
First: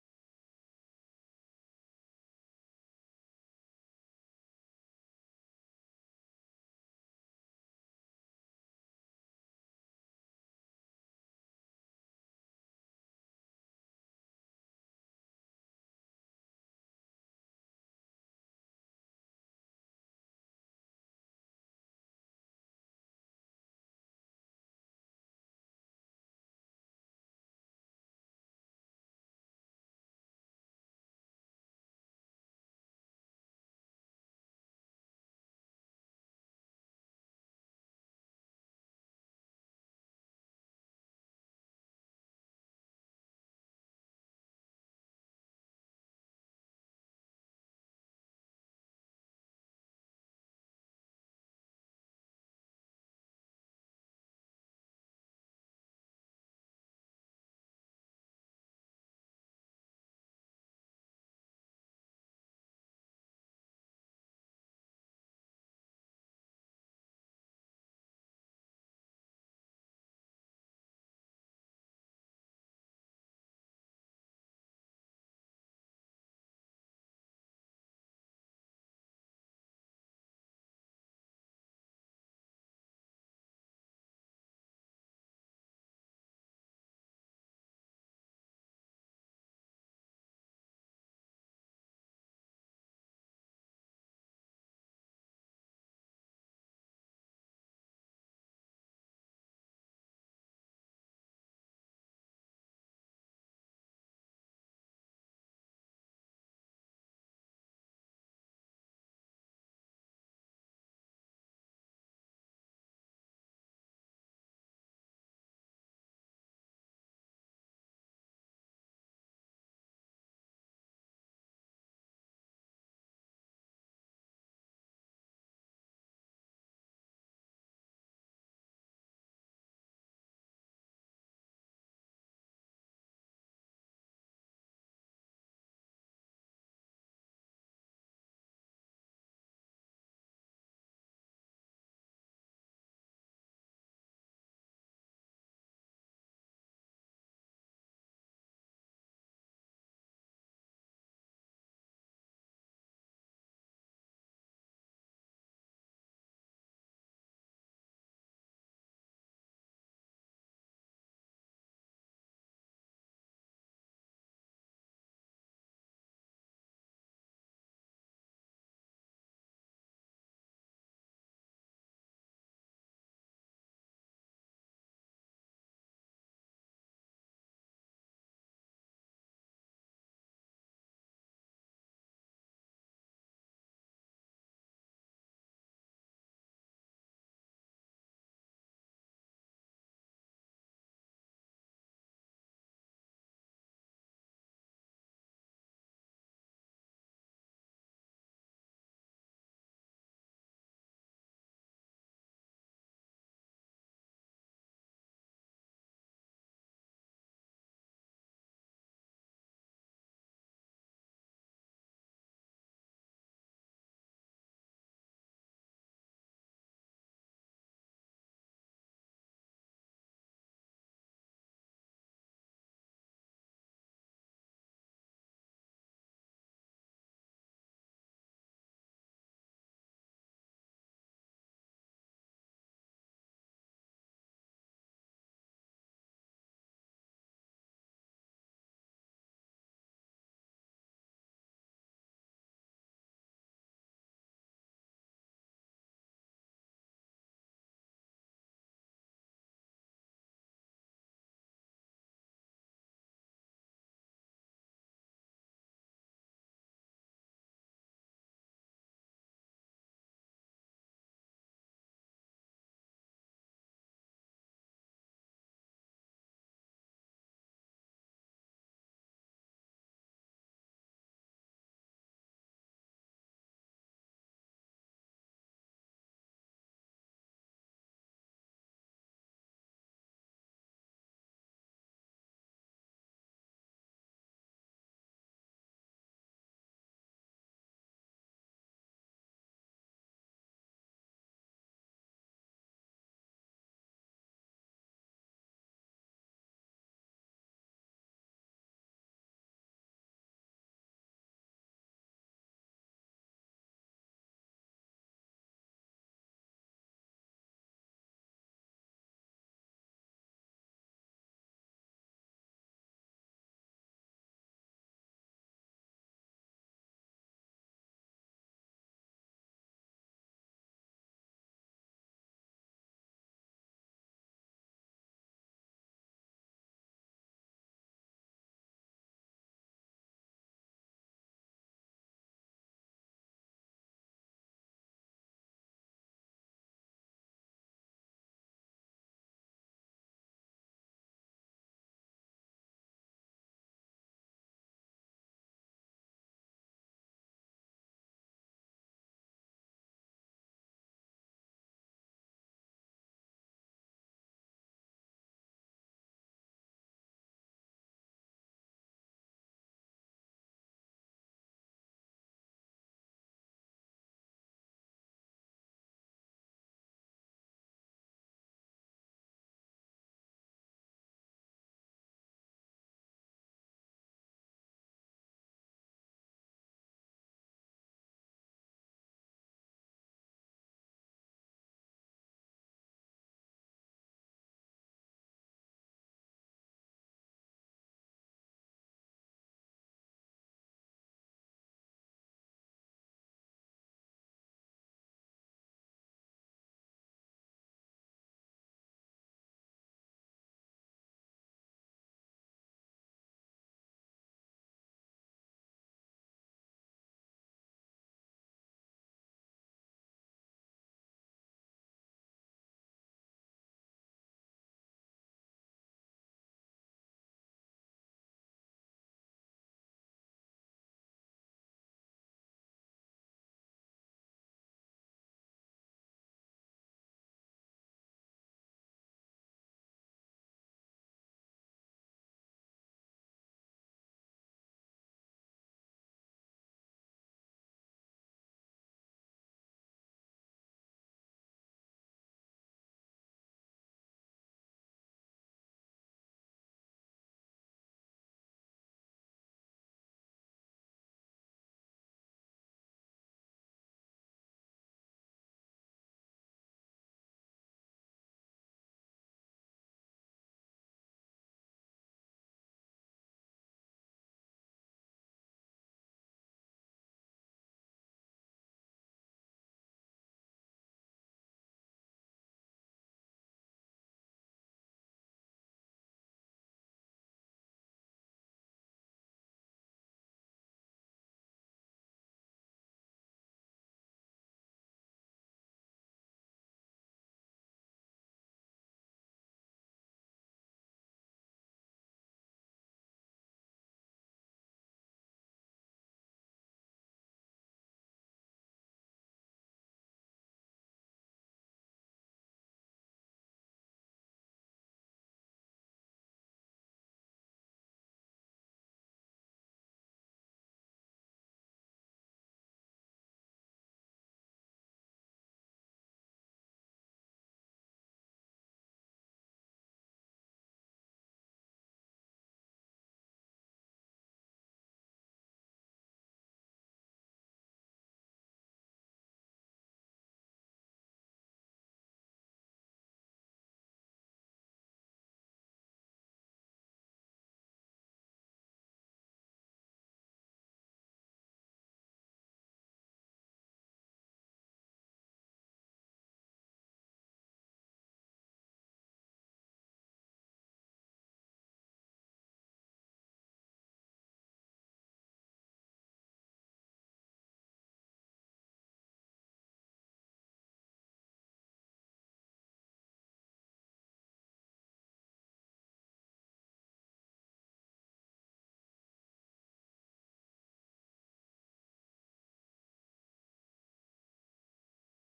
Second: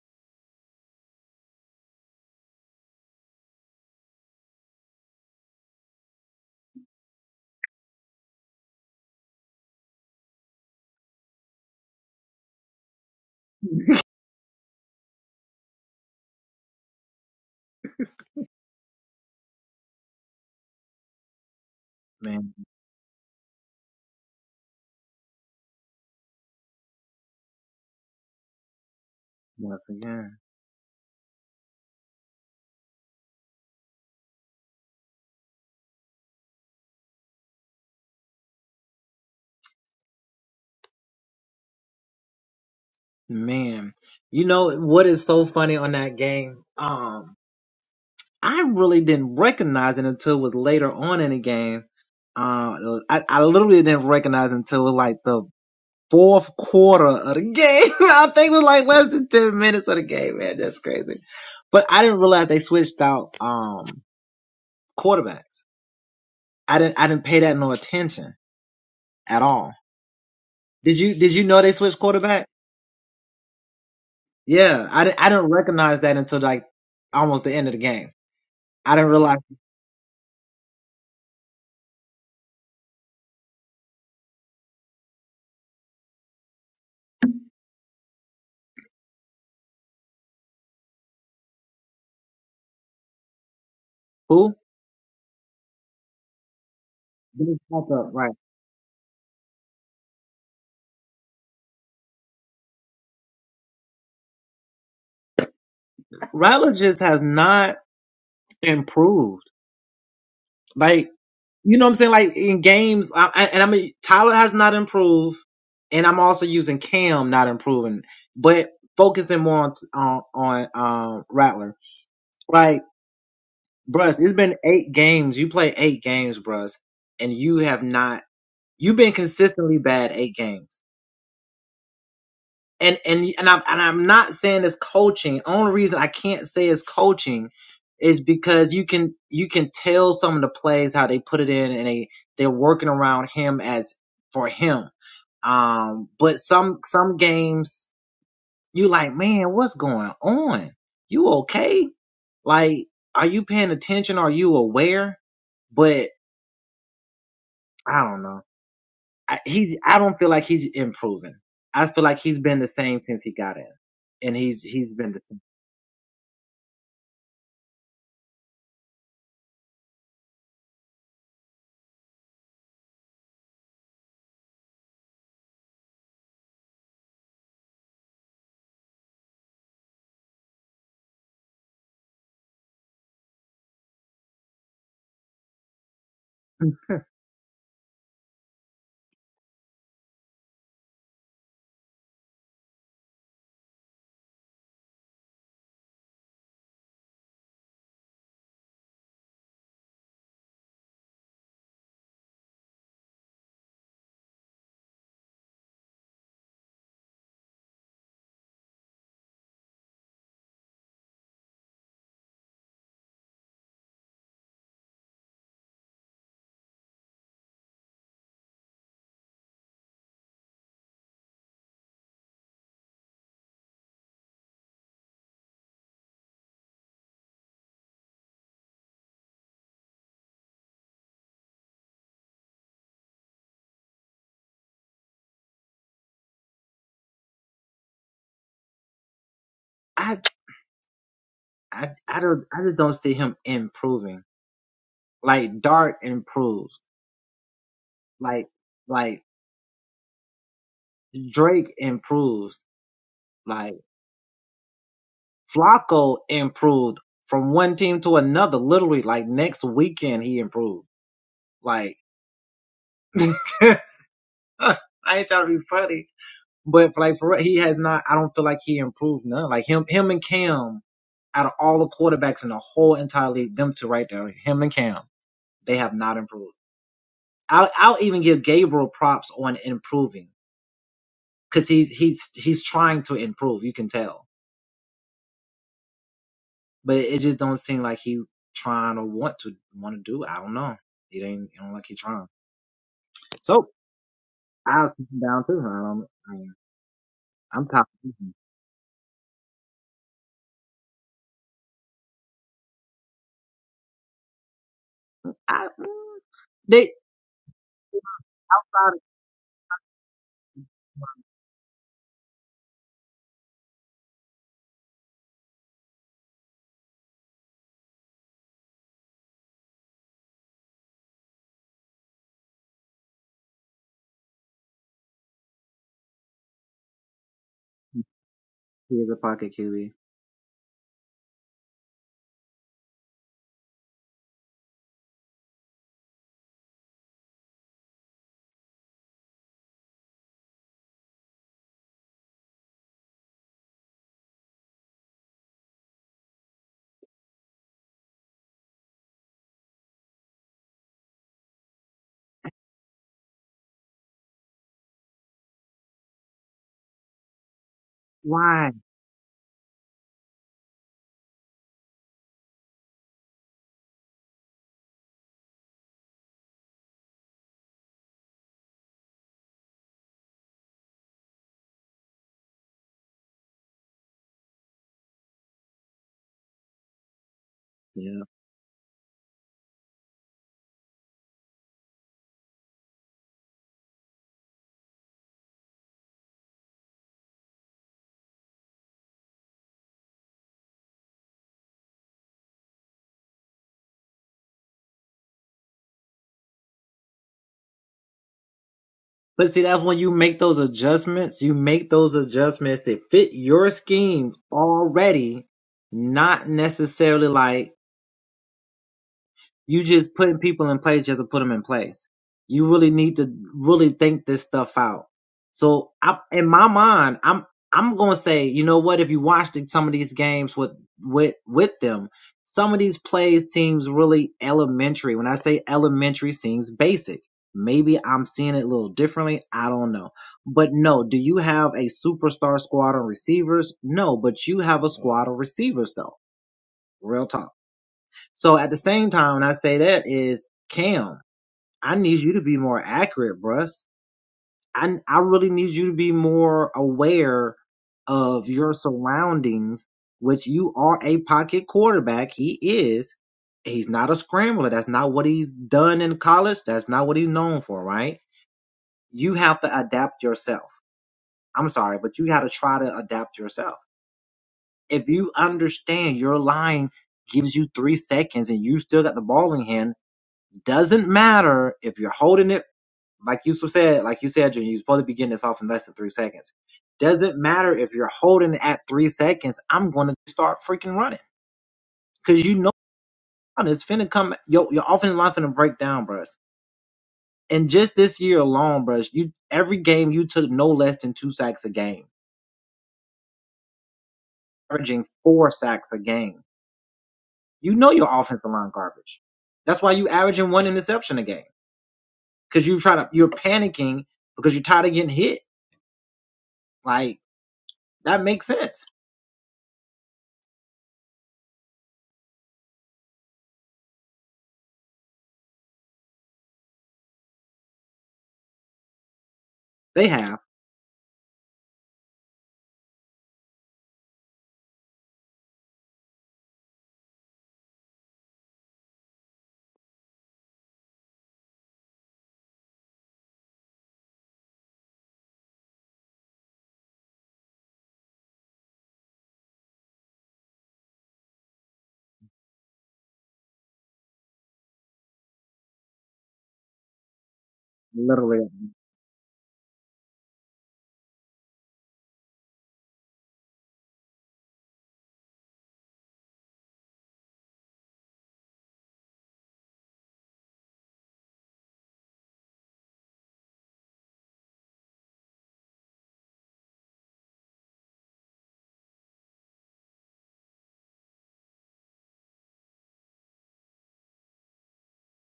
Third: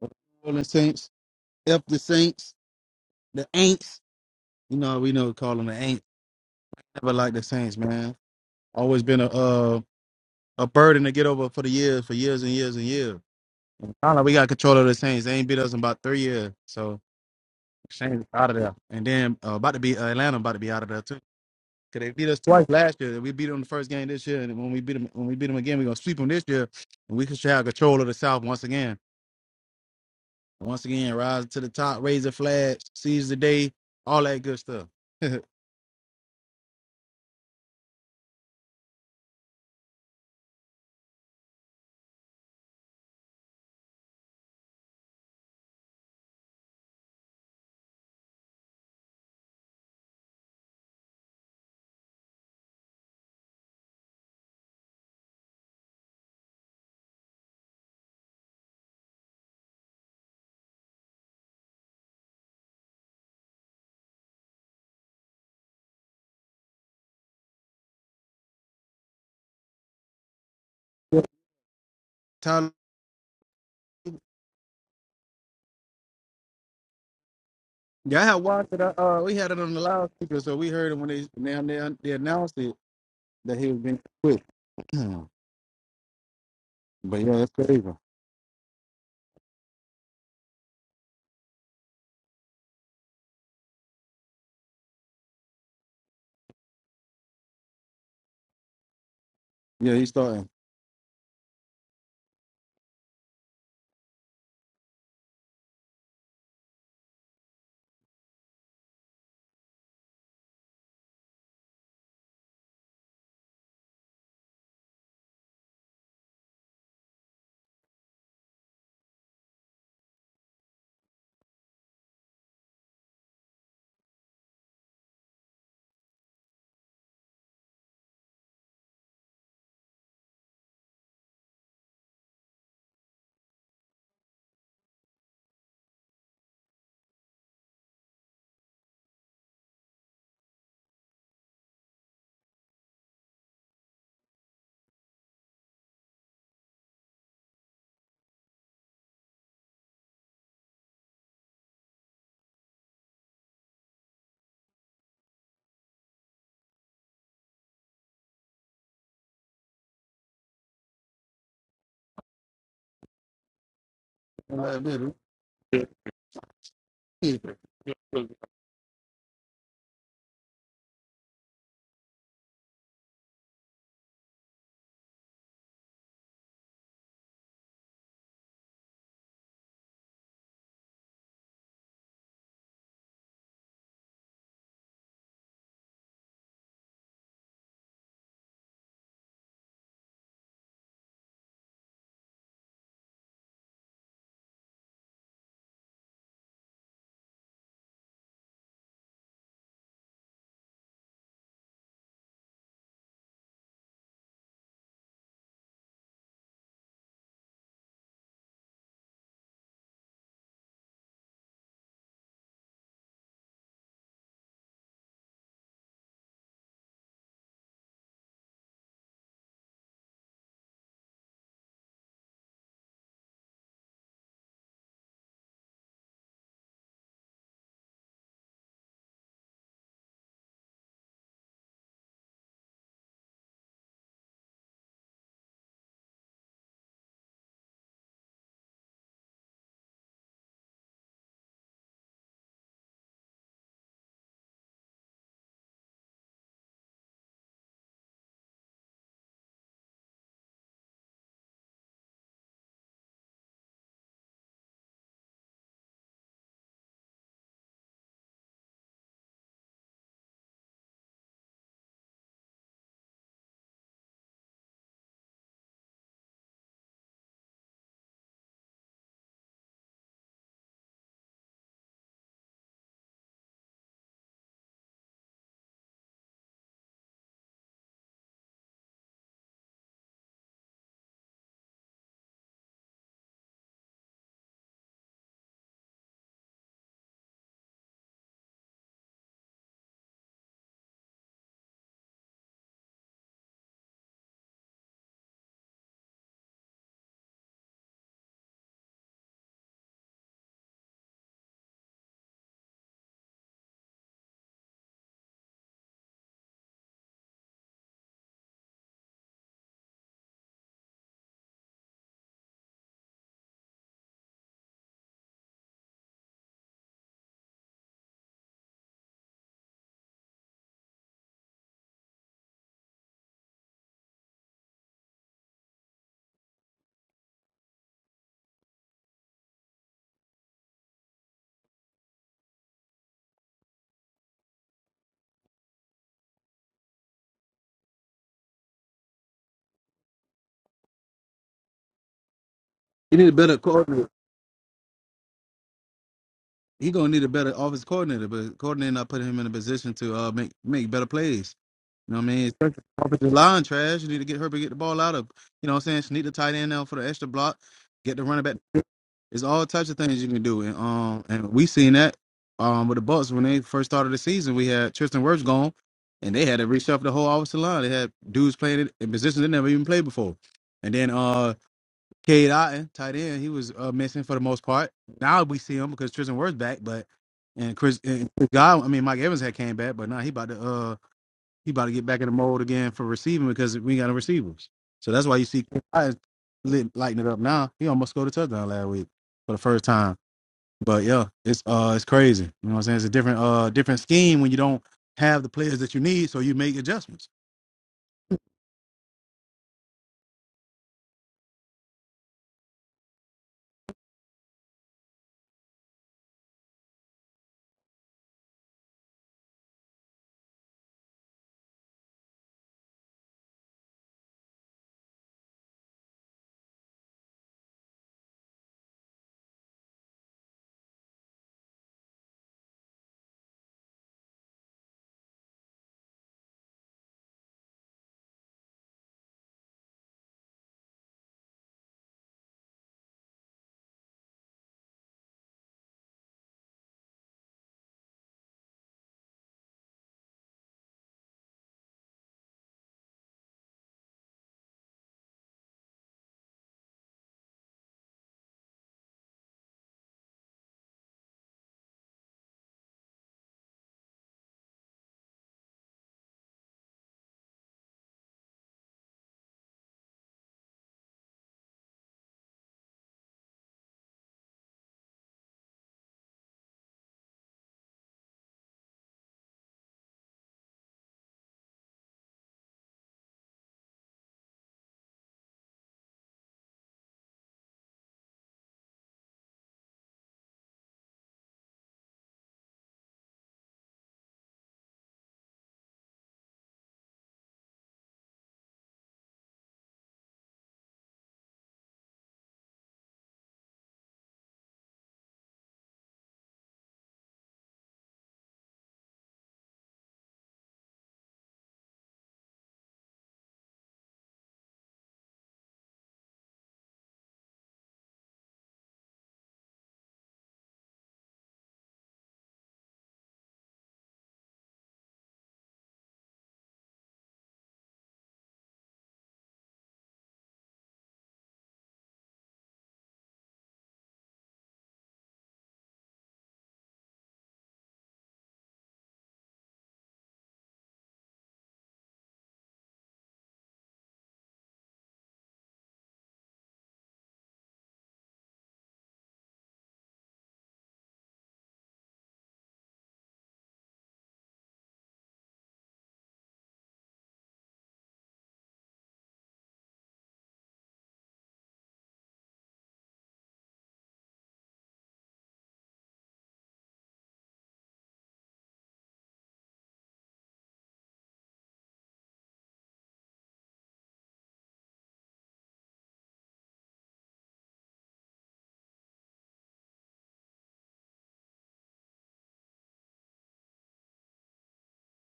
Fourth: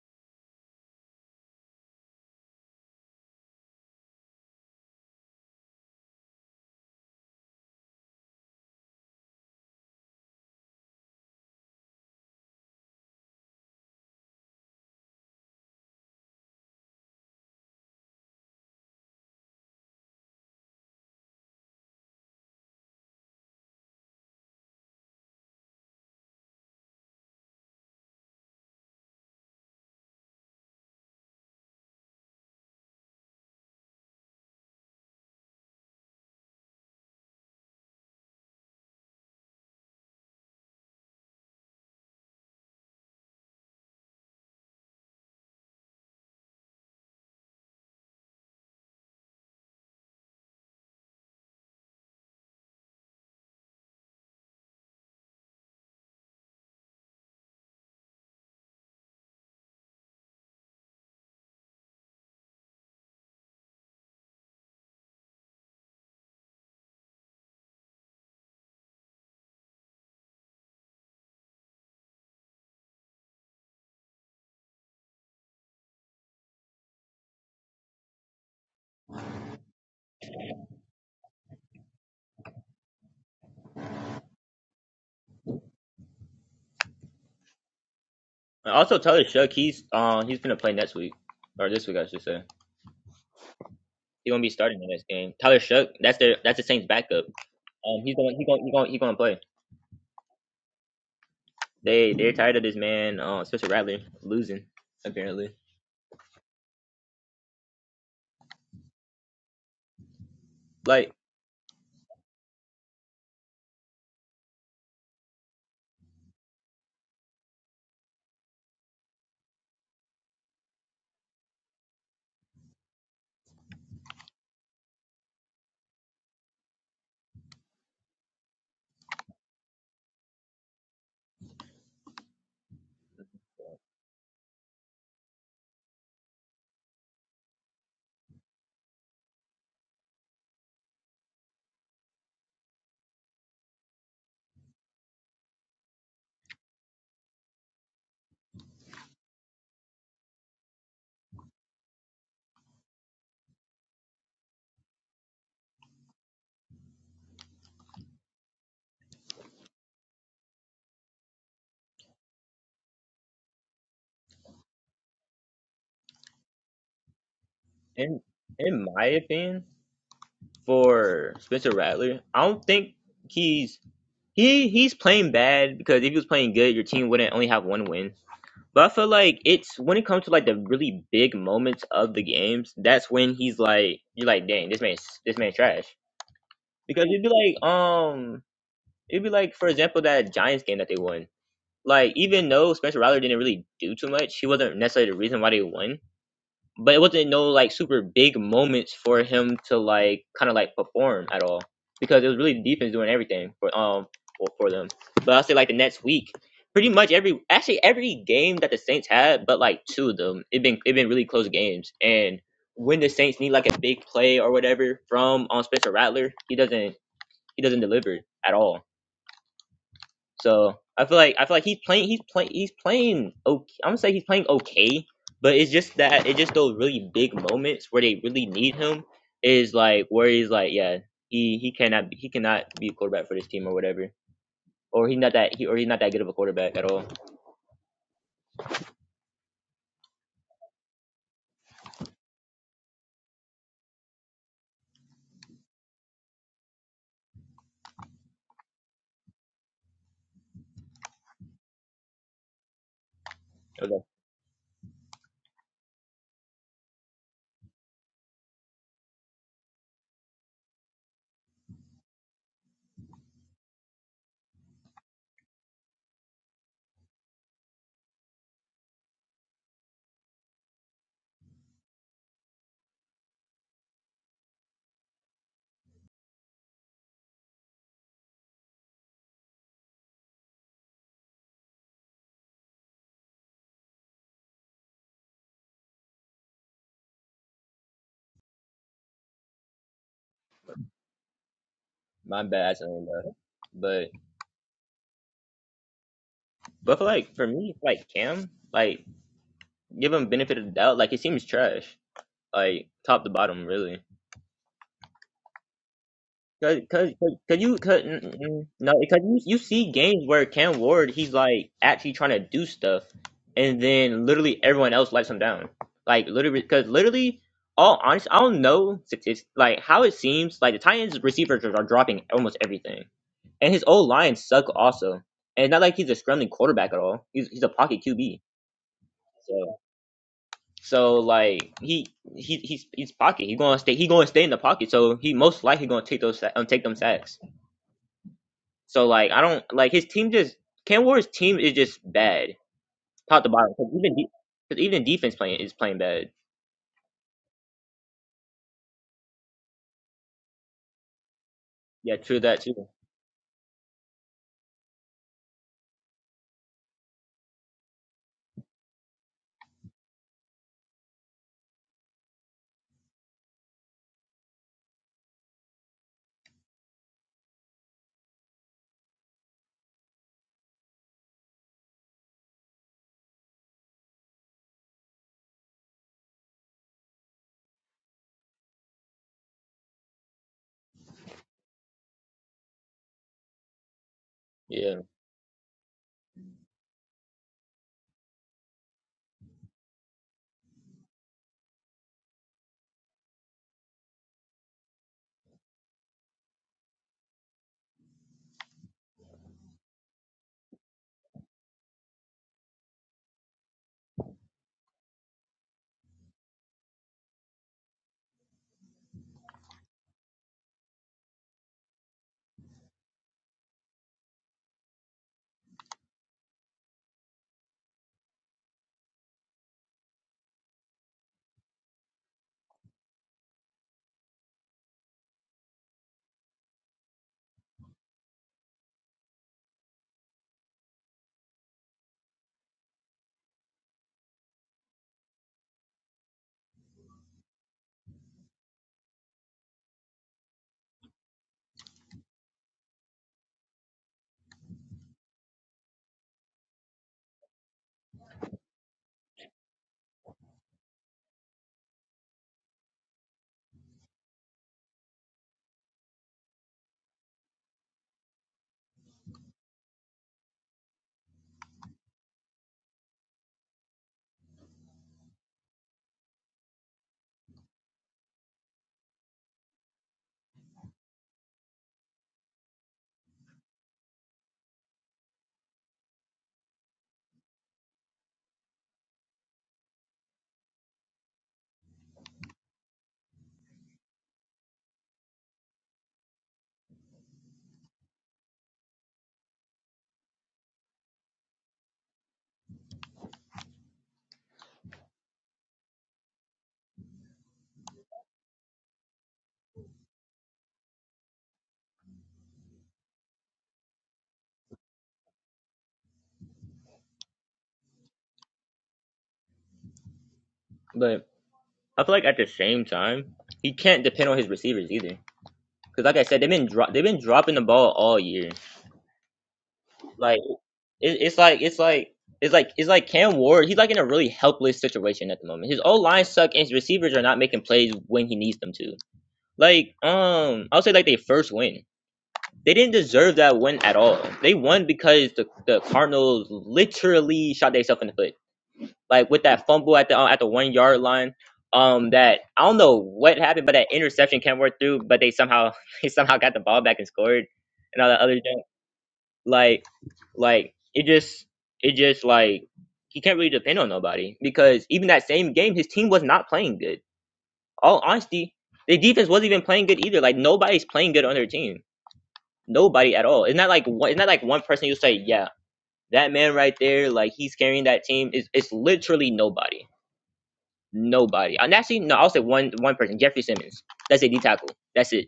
[SPEAKER 1] New Orleans Saints. help the Saints, the Aints. You know, we know call them the Aints. Never like the Saints, man. Always been a uh, a burden to get over for the years, for years and years and years. I don't know. We got control of the Saints. They ain't beat us in about three years. So Saints out of there, and then uh, about to be uh, Atlanta, about to be out of there too. Cause they beat us twice last year. We beat them the first game this year, and when we beat them, when we beat them again, we are gonna sweep them this year, and we can have control of the South once again. Once again, rise to the top, raise the flag, seize the day, all that good stuff. Tyler Yeah, I had watched it. Uh, uh, we had it on the loudspeaker, so we heard it when they now they, they announced it that he was being quit. Hmm. but yeah, that's crazy.
[SPEAKER 3] And also, Tyler Shuck, he's um he's gonna play next week or this week, I should say. He won't be starting the next game. Tyler Shuck, that's their that's the Saints' backup. Um, he's going he going he going he going to play.
[SPEAKER 1] Yeah, he's starting.
[SPEAKER 3] They they're tired of this man, uh, Spencer Rattler losing apparently. Like
[SPEAKER 1] Uh, man, He
[SPEAKER 3] in
[SPEAKER 1] he
[SPEAKER 3] in my opinion, for Spencer Rattler, I don't think he's he he's playing bad because if he was playing good, your team wouldn't only have one win. But I feel like it's when it comes to like the really big moments of the games, that's when he's like, you're like, dang, this man's this man's trash. Because it'd be like, um, it'd be like, for example, that Giants game that they won. Like, even though Spencer Rattler didn't really do too much, he wasn't necessarily the reason why they won but it wasn't no like super big moments for him to like kind of like perform at all because it was really the defense doing everything for um for, for them. But I'll say like the next week, pretty much every actually every game that the Saints had, but like two of them, it been it been really close games. And when the Saints need like a big play or whatever from on Spencer Rattler, he doesn't he doesn't deliver at all. So I feel like I feel like he's playing he's playing he's playing okay. I'm gonna say he's playing okay, but it's just that it's just those really big moments where they really need him is like where he's like yeah he he cannot he cannot be a quarterback for this team or whatever or he's not that he or he's not that good of a quarterback at all. Okay, my bad. I said that. But but for like for me like Cam like give him benefit of the doubt like it seems trash like top to bottom really. Cause, cause, cause 'cause you, cause, mm, mm, mm. no, because you, you see games where Cam Ward, he's like actually trying to do stuff, and then literally everyone else lets him down. Like literally, because literally, all honest, I don't know statis- like how it seems like the Titans receivers are dropping almost everything, and his old lines suck also. And it's not like he's a scrambling quarterback at all. He's he's a pocket QB. So so like he he he's he's pocket. He gonna stay. He gonna stay in the pocket. So he most likely gonna take those sa- um, take them sacks. So like I don't like his team just Cam Ward's team is just bad
[SPEAKER 1] need a
[SPEAKER 3] top to
[SPEAKER 1] better
[SPEAKER 3] bottom because
[SPEAKER 1] coordinator.
[SPEAKER 3] even de- 'cause even defense playing is playing bad.
[SPEAKER 1] He gonna need a better office coordinator, but coordinator not putting him in a position to uh make make better plays. You
[SPEAKER 3] Yeah,
[SPEAKER 1] know what I
[SPEAKER 3] true
[SPEAKER 1] mean?
[SPEAKER 3] that
[SPEAKER 1] Especially
[SPEAKER 3] too.
[SPEAKER 1] off the line trash. You need to get her to get the ball out of. You know what I'm saying? She need the tight end now for the extra block. Get the running back. It's all types of things you can do. And um and we seen that um with the Bucks when they first started the season. We had Tristan Wirfs gone and they had to reshuffle the whole offensive line. They had dudes playing it in positions they never even played before. And then uh Cade Otten, tight end, he was uh, missing for the most part. Now we see him because Tristan Wirfs back, but and Chris and Chris Godwin, I mean Mike Evans had came back, but now he about to uh he about to get back in the mold again for receiving because we ain't got no receivers.
[SPEAKER 3] Yeah,
[SPEAKER 1] So that's why you see I lit, lighting it up now. He almost scored a touchdown last week for the first time. But yeah, it's uh it's crazy. You know what I'm saying? It's a different uh different scheme when you don't have the players that you need, so you make adjustments.
[SPEAKER 3] but I feel like at the same time he can't depend on his receivers either. Because like I said, they've been dro- they've been dropping the ball all year. Like it, it's like it's like. It's like it's like Cam Ward. He's like in a really helpless situation at the moment. His old line suck, and his receivers are not making plays when he needs them to. Like um, I'll say like they first win. They didn't deserve that win at all. They won because the, the Cardinals literally shot themselves in the foot, like with that fumble at the uh, at the one yard line. Um, that I don't know what happened, but that interception came work through, but they somehow they somehow got the ball back and scored, and all that other junk. Like, like it just it just like he can't really depend on nobody because even that same game, his team was not playing good. All honesty, the defense wasn't even playing good either. Like nobody's playing good on their team. Nobody at all. It's not like one. It's not like one person. You say, yeah, that man right there, like he's carrying that team. It's it's literally nobody. Nobody. And actually, no, I'll say one one person, Jeffrey Simmons. That's a D tackle. That's it.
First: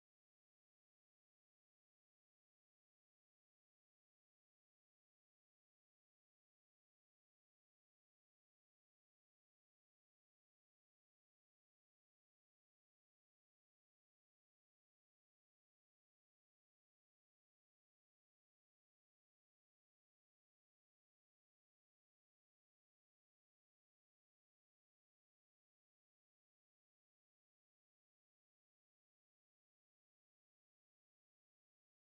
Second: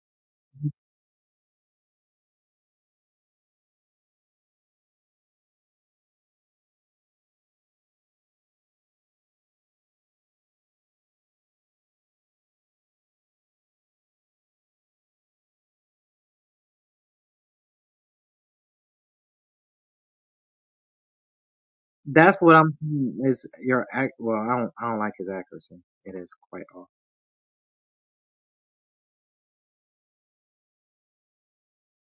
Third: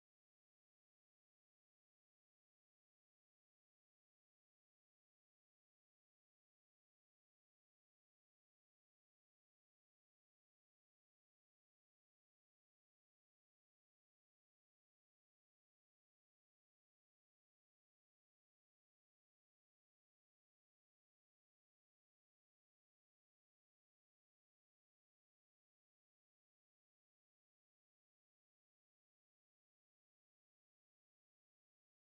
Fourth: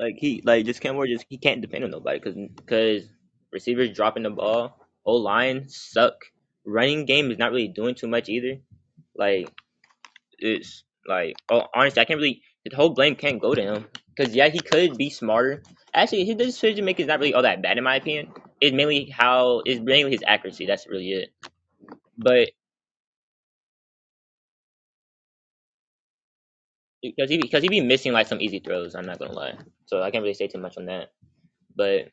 [SPEAKER 3] Like he like just Cam Ward, Just he can't depend on nobody because because receivers dropping the ball. O line suck. Running game is not really doing too much either. Like it's like, oh, honestly, I can't really. The whole blame can't go to him because yeah, he could be smarter. Actually, his decision making is not really all that bad in my opinion. It's mainly how it's mainly his accuracy. That's really it. But because he because he be missing like some easy throws. I'm not gonna lie. So I can't really say too much on that. But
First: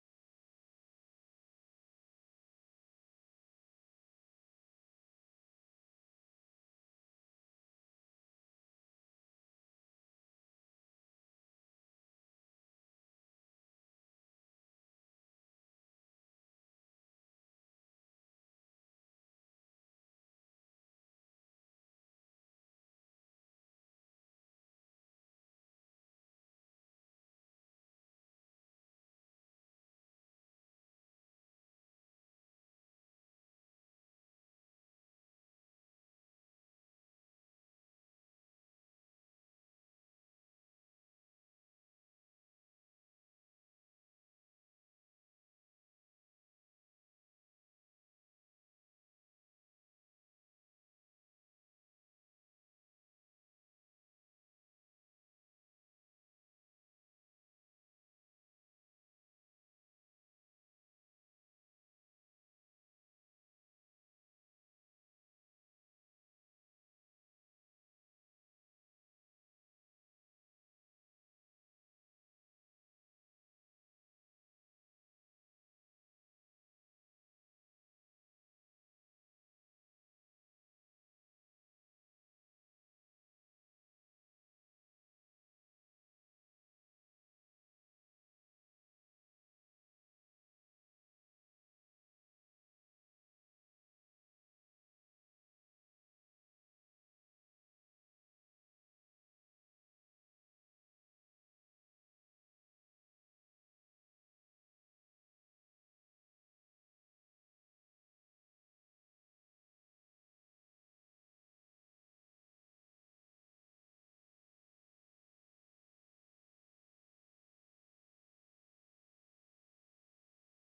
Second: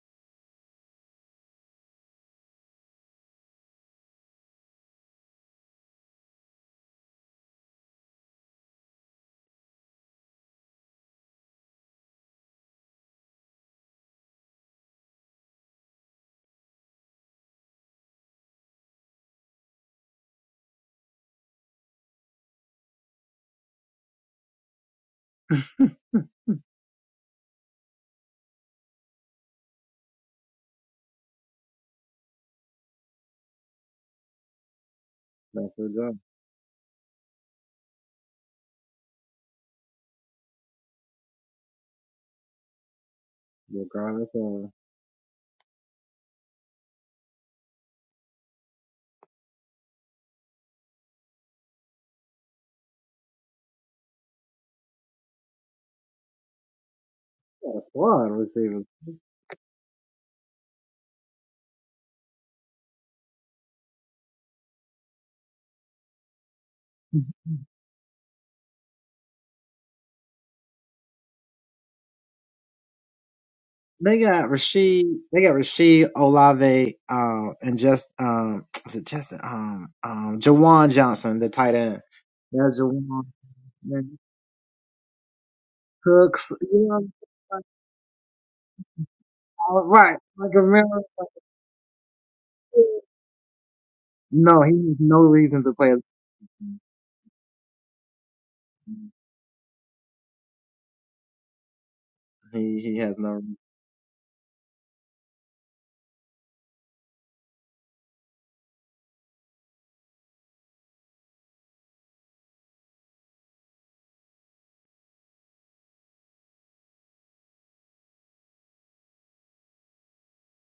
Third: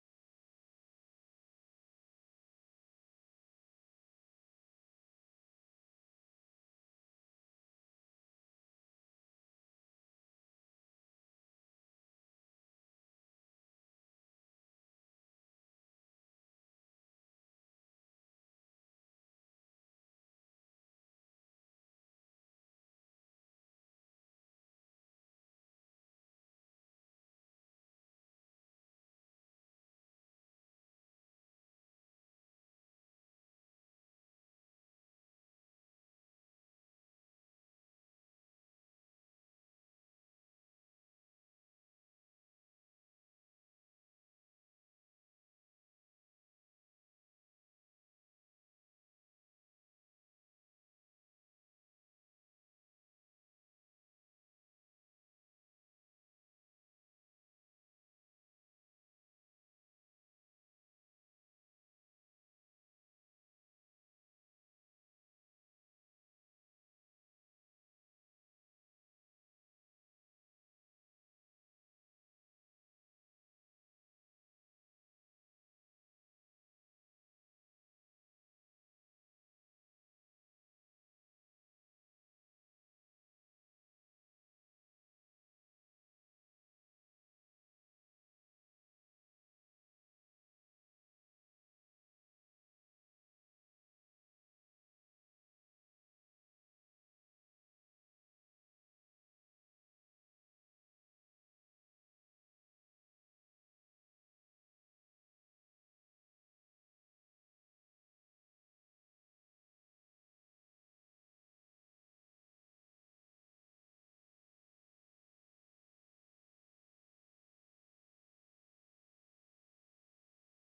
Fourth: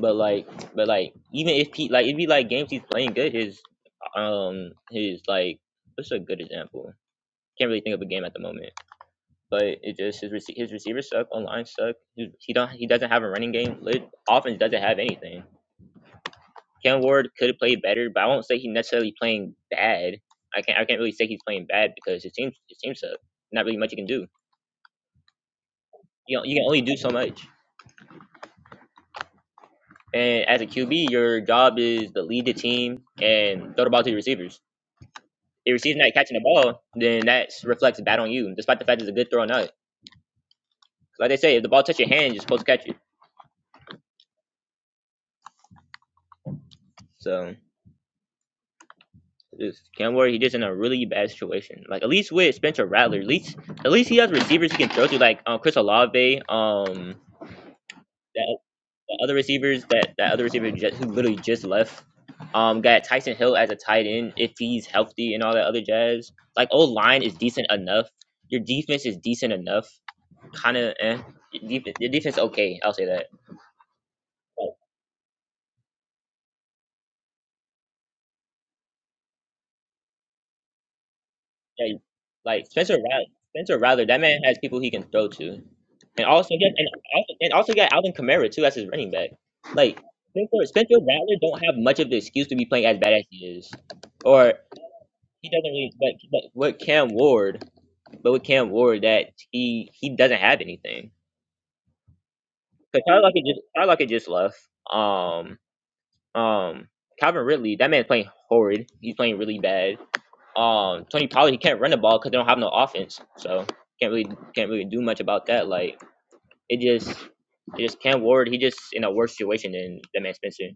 [SPEAKER 3] but like but like even if he like it'd be like games he's playing good. His um his like what's a good example? Can't really think of a game at the moment but it just his rece- his receivers suck, online suck. He, he don't he doesn't have a running game. Lit offense doesn't have anything. Cam Ward could have played better, but I won't say he's necessarily playing bad. I can't I can't really say he's playing bad because his team his team suck. Not really much you can do. You know, you can only do so much. And as a QB, your job is to lead the team and throw the ball to your receivers. If your receiver's not catching the ball, then that reflects bad on you, despite the fact it's a good throw or not. Like they say, if the ball touch your hand, you're supposed to catch it. So Just Cam Ward, he just in a really bad situation. Like at least with Spencer Rattler, at least at least he has receivers he can throw to, like um, Chris Olave, um, that, the other receivers that that other receiver just, who literally just left. Um, got Tyson Hill as a tight end if he's healthy and all that other jazz. Like old line is decent enough. Your defense is decent enough. Kind of, eh. Your defense, your defense okay. I'll say that. Like, yeah, like Spencer Rattler, Spencer Rattler, that man has people he can throw to. And also get and also and also got Alvin Kamara too as his running back. Like Spencer Spencer Rattler don't have much of the excuse to be playing as bad as he is. Or he doesn't really but but with Cam Ward, but with Cam Ward that he he doesn't have anything. Because Tyler Lockett just Tyler Lockett just left. Um um Calvin Ridley, that man's playing horrid. He's playing really bad. Um Tony Pollard, he can't run the ball because they don't have no offense. So can't really can't really do much about that. Like It just, it just Cam Ward. He just in a worse situation than than Man Spencer.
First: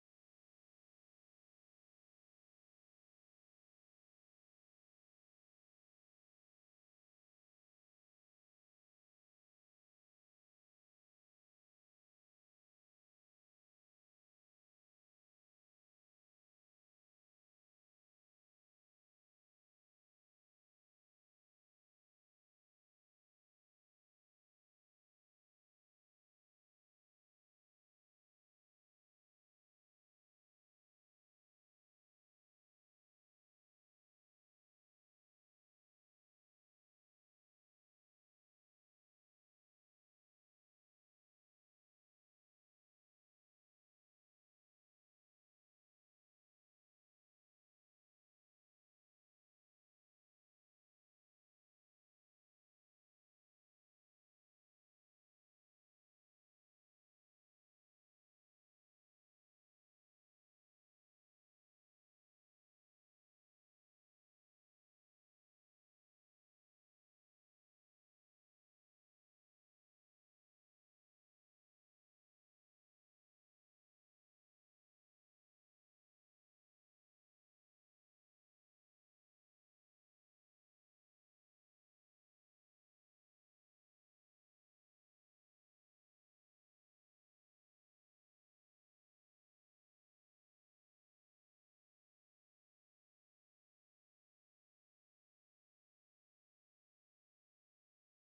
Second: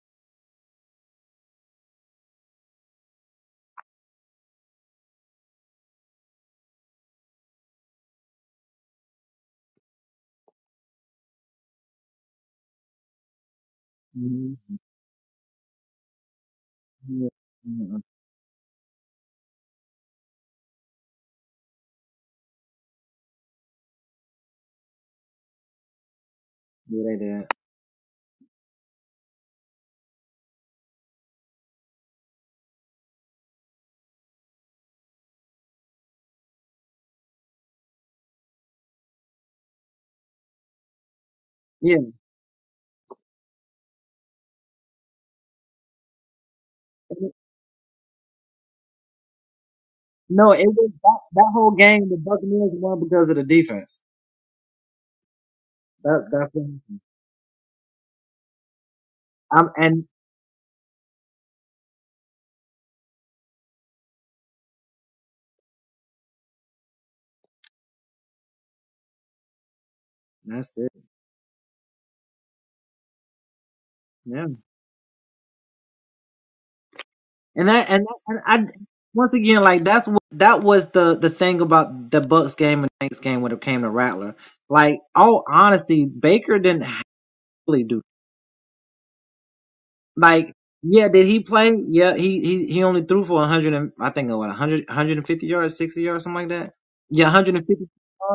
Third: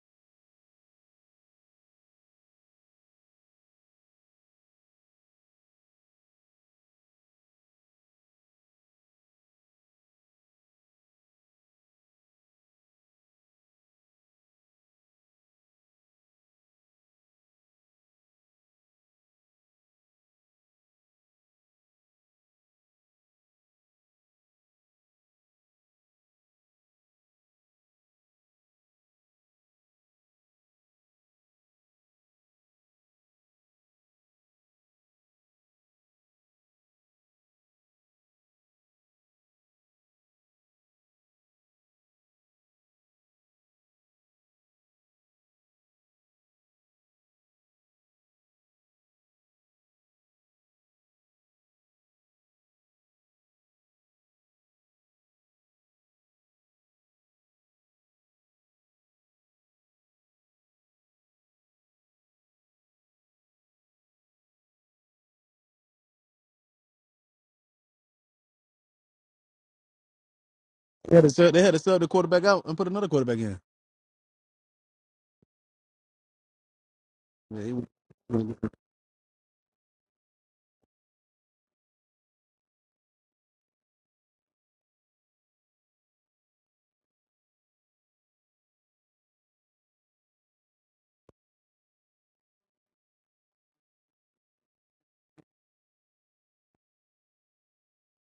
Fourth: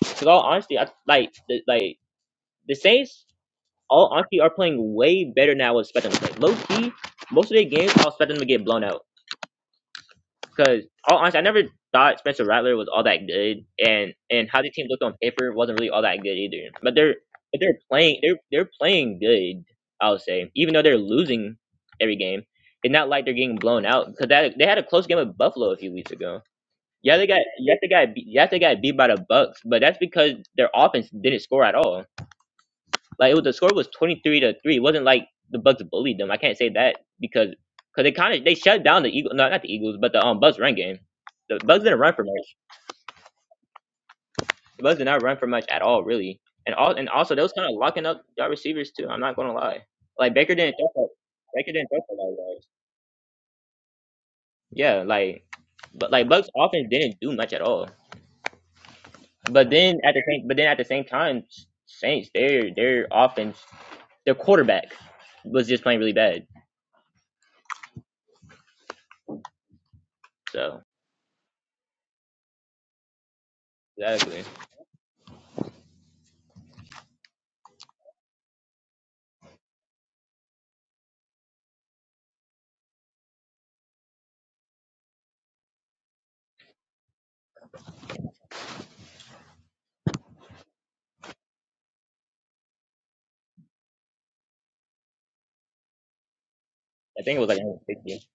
[SPEAKER 3] Because all honesty, I like the, like the Saints. All honesty, are playing way better now. I was expecting them to play low key. Most of their games, I was expecting them to get blown out. Because all honesty, I never thought Spencer Rattler was all that good, and and how the team looked on paper wasn't really all that good either. But they're but they're playing they're they're playing good. I would say, even though they're losing every game, it's not like they're getting blown out because that they had a close game with Buffalo a few weeks ago. Yeah, they got yeah they got beat, yeah they got beat by the Bucks, but that's because their offense didn't score at all. Like it was the score was twenty three to three. It wasn't like the Bucks bullied them. I can't say that because because they kind of they shut down the Eagles. No, not the Eagles, but the um Bucks run game. The Bucks didn't run for much. The Bucks did not run for much at all, really. And all and also they was kind of locking up y'all receivers too. I'm not gonna lie. Like Baker didn't throw for, Baker didn't throw for a lot of yards. Yeah, like but like Bucks offense didn't do much at all. But then at the same, but then at the same time, Saints their their offense, their quarterback was just playing really bad. So
[SPEAKER 1] They had to sub, they had to sub the quarterback out and put another quarterback in.
[SPEAKER 3] Exactly.
[SPEAKER 1] Yeah,
[SPEAKER 3] I think it was like 160.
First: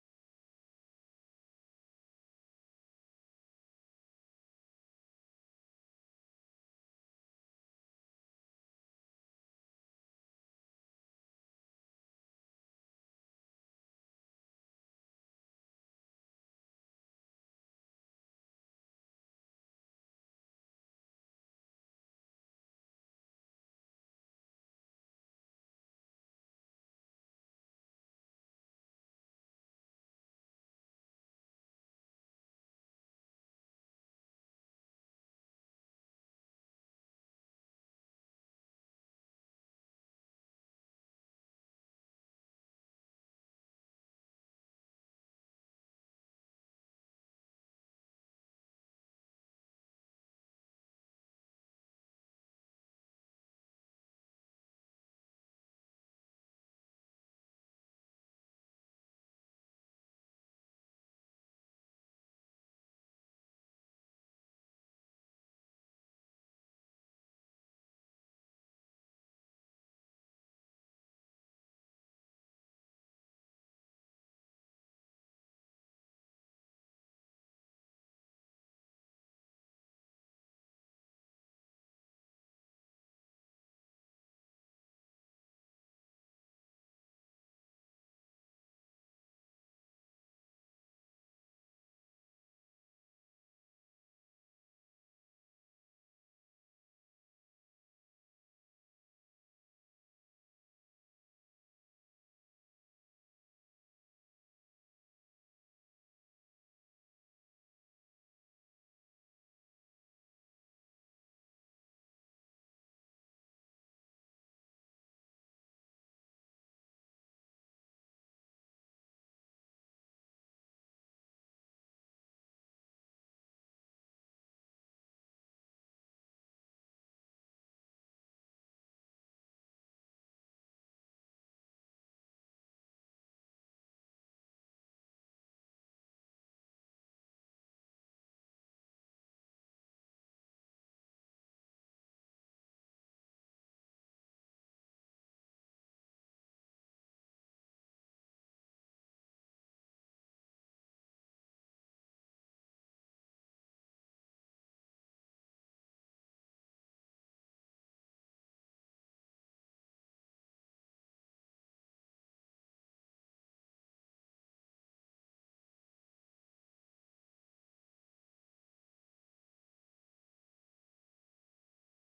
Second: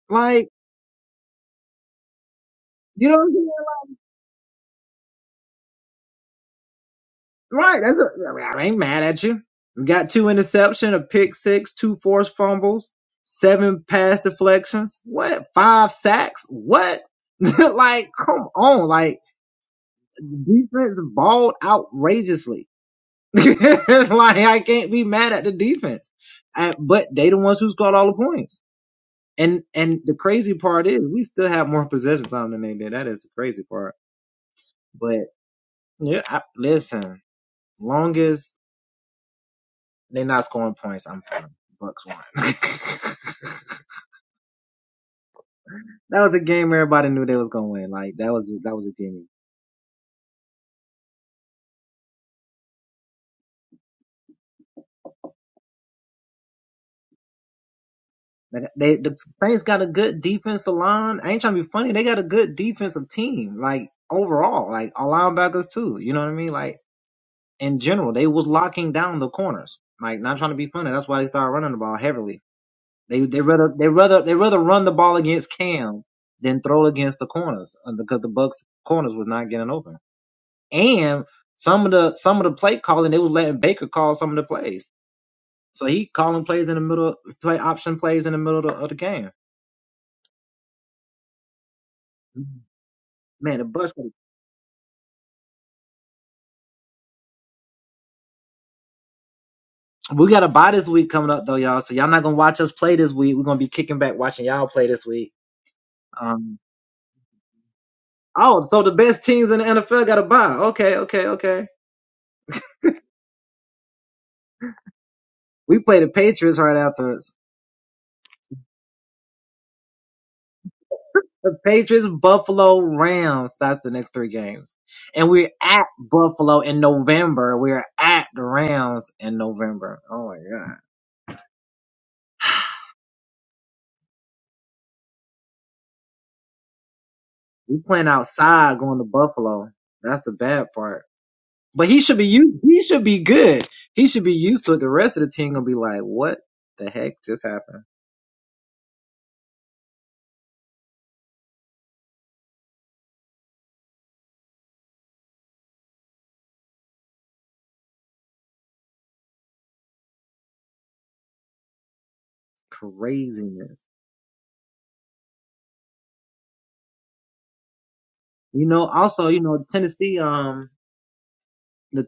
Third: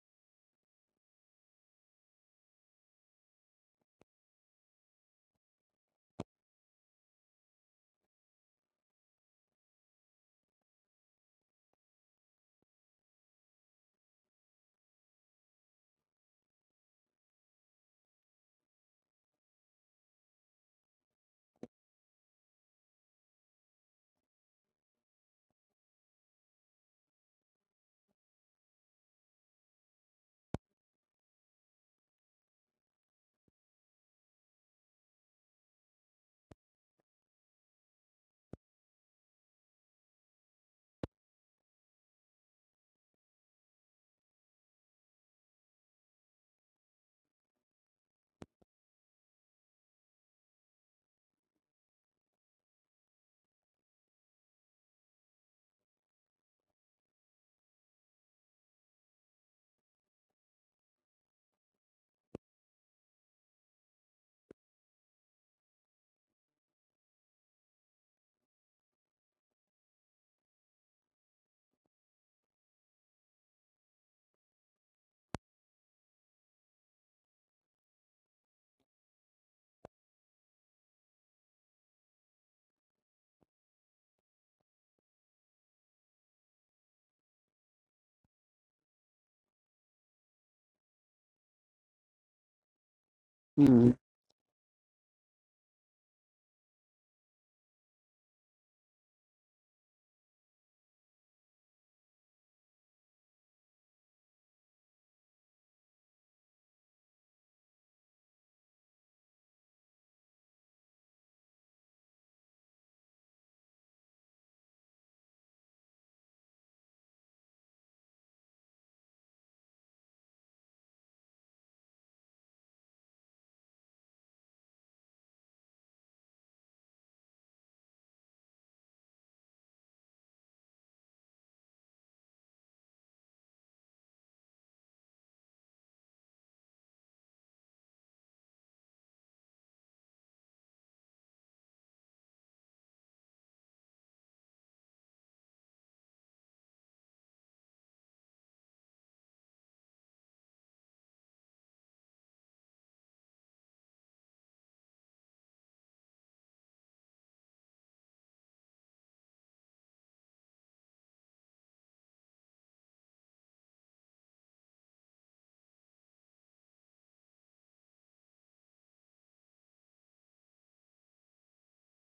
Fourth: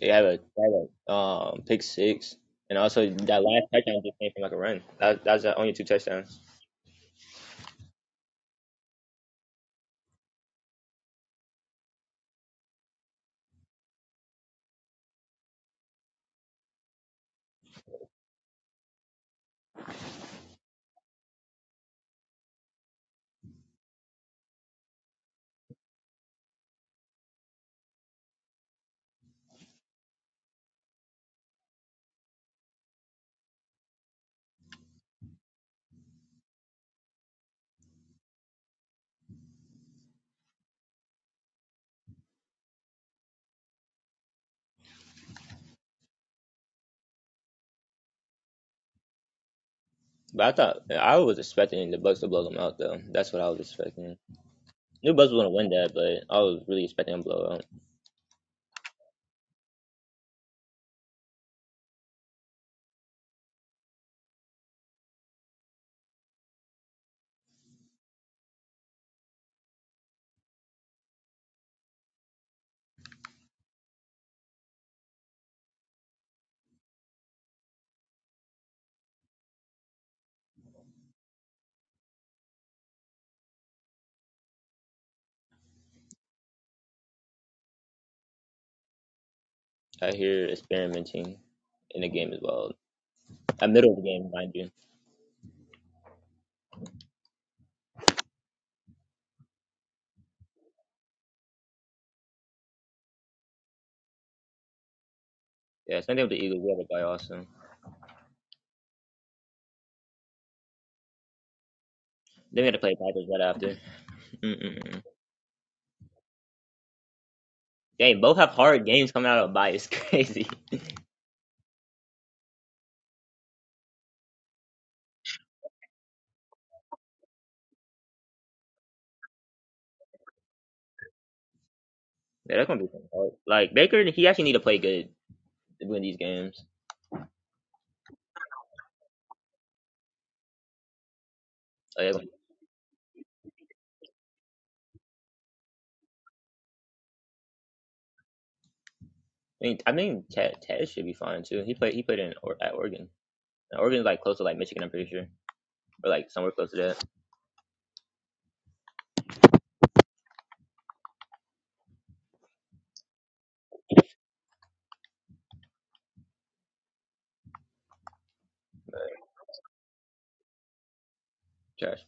[SPEAKER 3] They had a, they had a um pick six, and also that last touchdown just came from like a run. That that was the only two touchdowns. But I thought I was expecting the Bucks to blow them out though. That's what I was expecting. New Bucks was gonna win that, but I was really expecting them to blow out. I hear experimenting in the game as well. At middle
[SPEAKER 1] Mhm,
[SPEAKER 3] of the game, mind you. Yeah, same thing with the Eagles. We had a guy also. They're going to play Packers right after. Mm-mm-mm. Dang, both have hard games coming out of a bye. It's crazy. Yeah, that's gonna be kinda hard. Like Baker, he actually need to play good to win these games. Like, that's gonna- I mean, I mean, Ted, Ted should be fine too. He played, he played in or, at Oregon. And Oregon's like close to like Michigan, I'm pretty sure, or like somewhere close to that. Trash.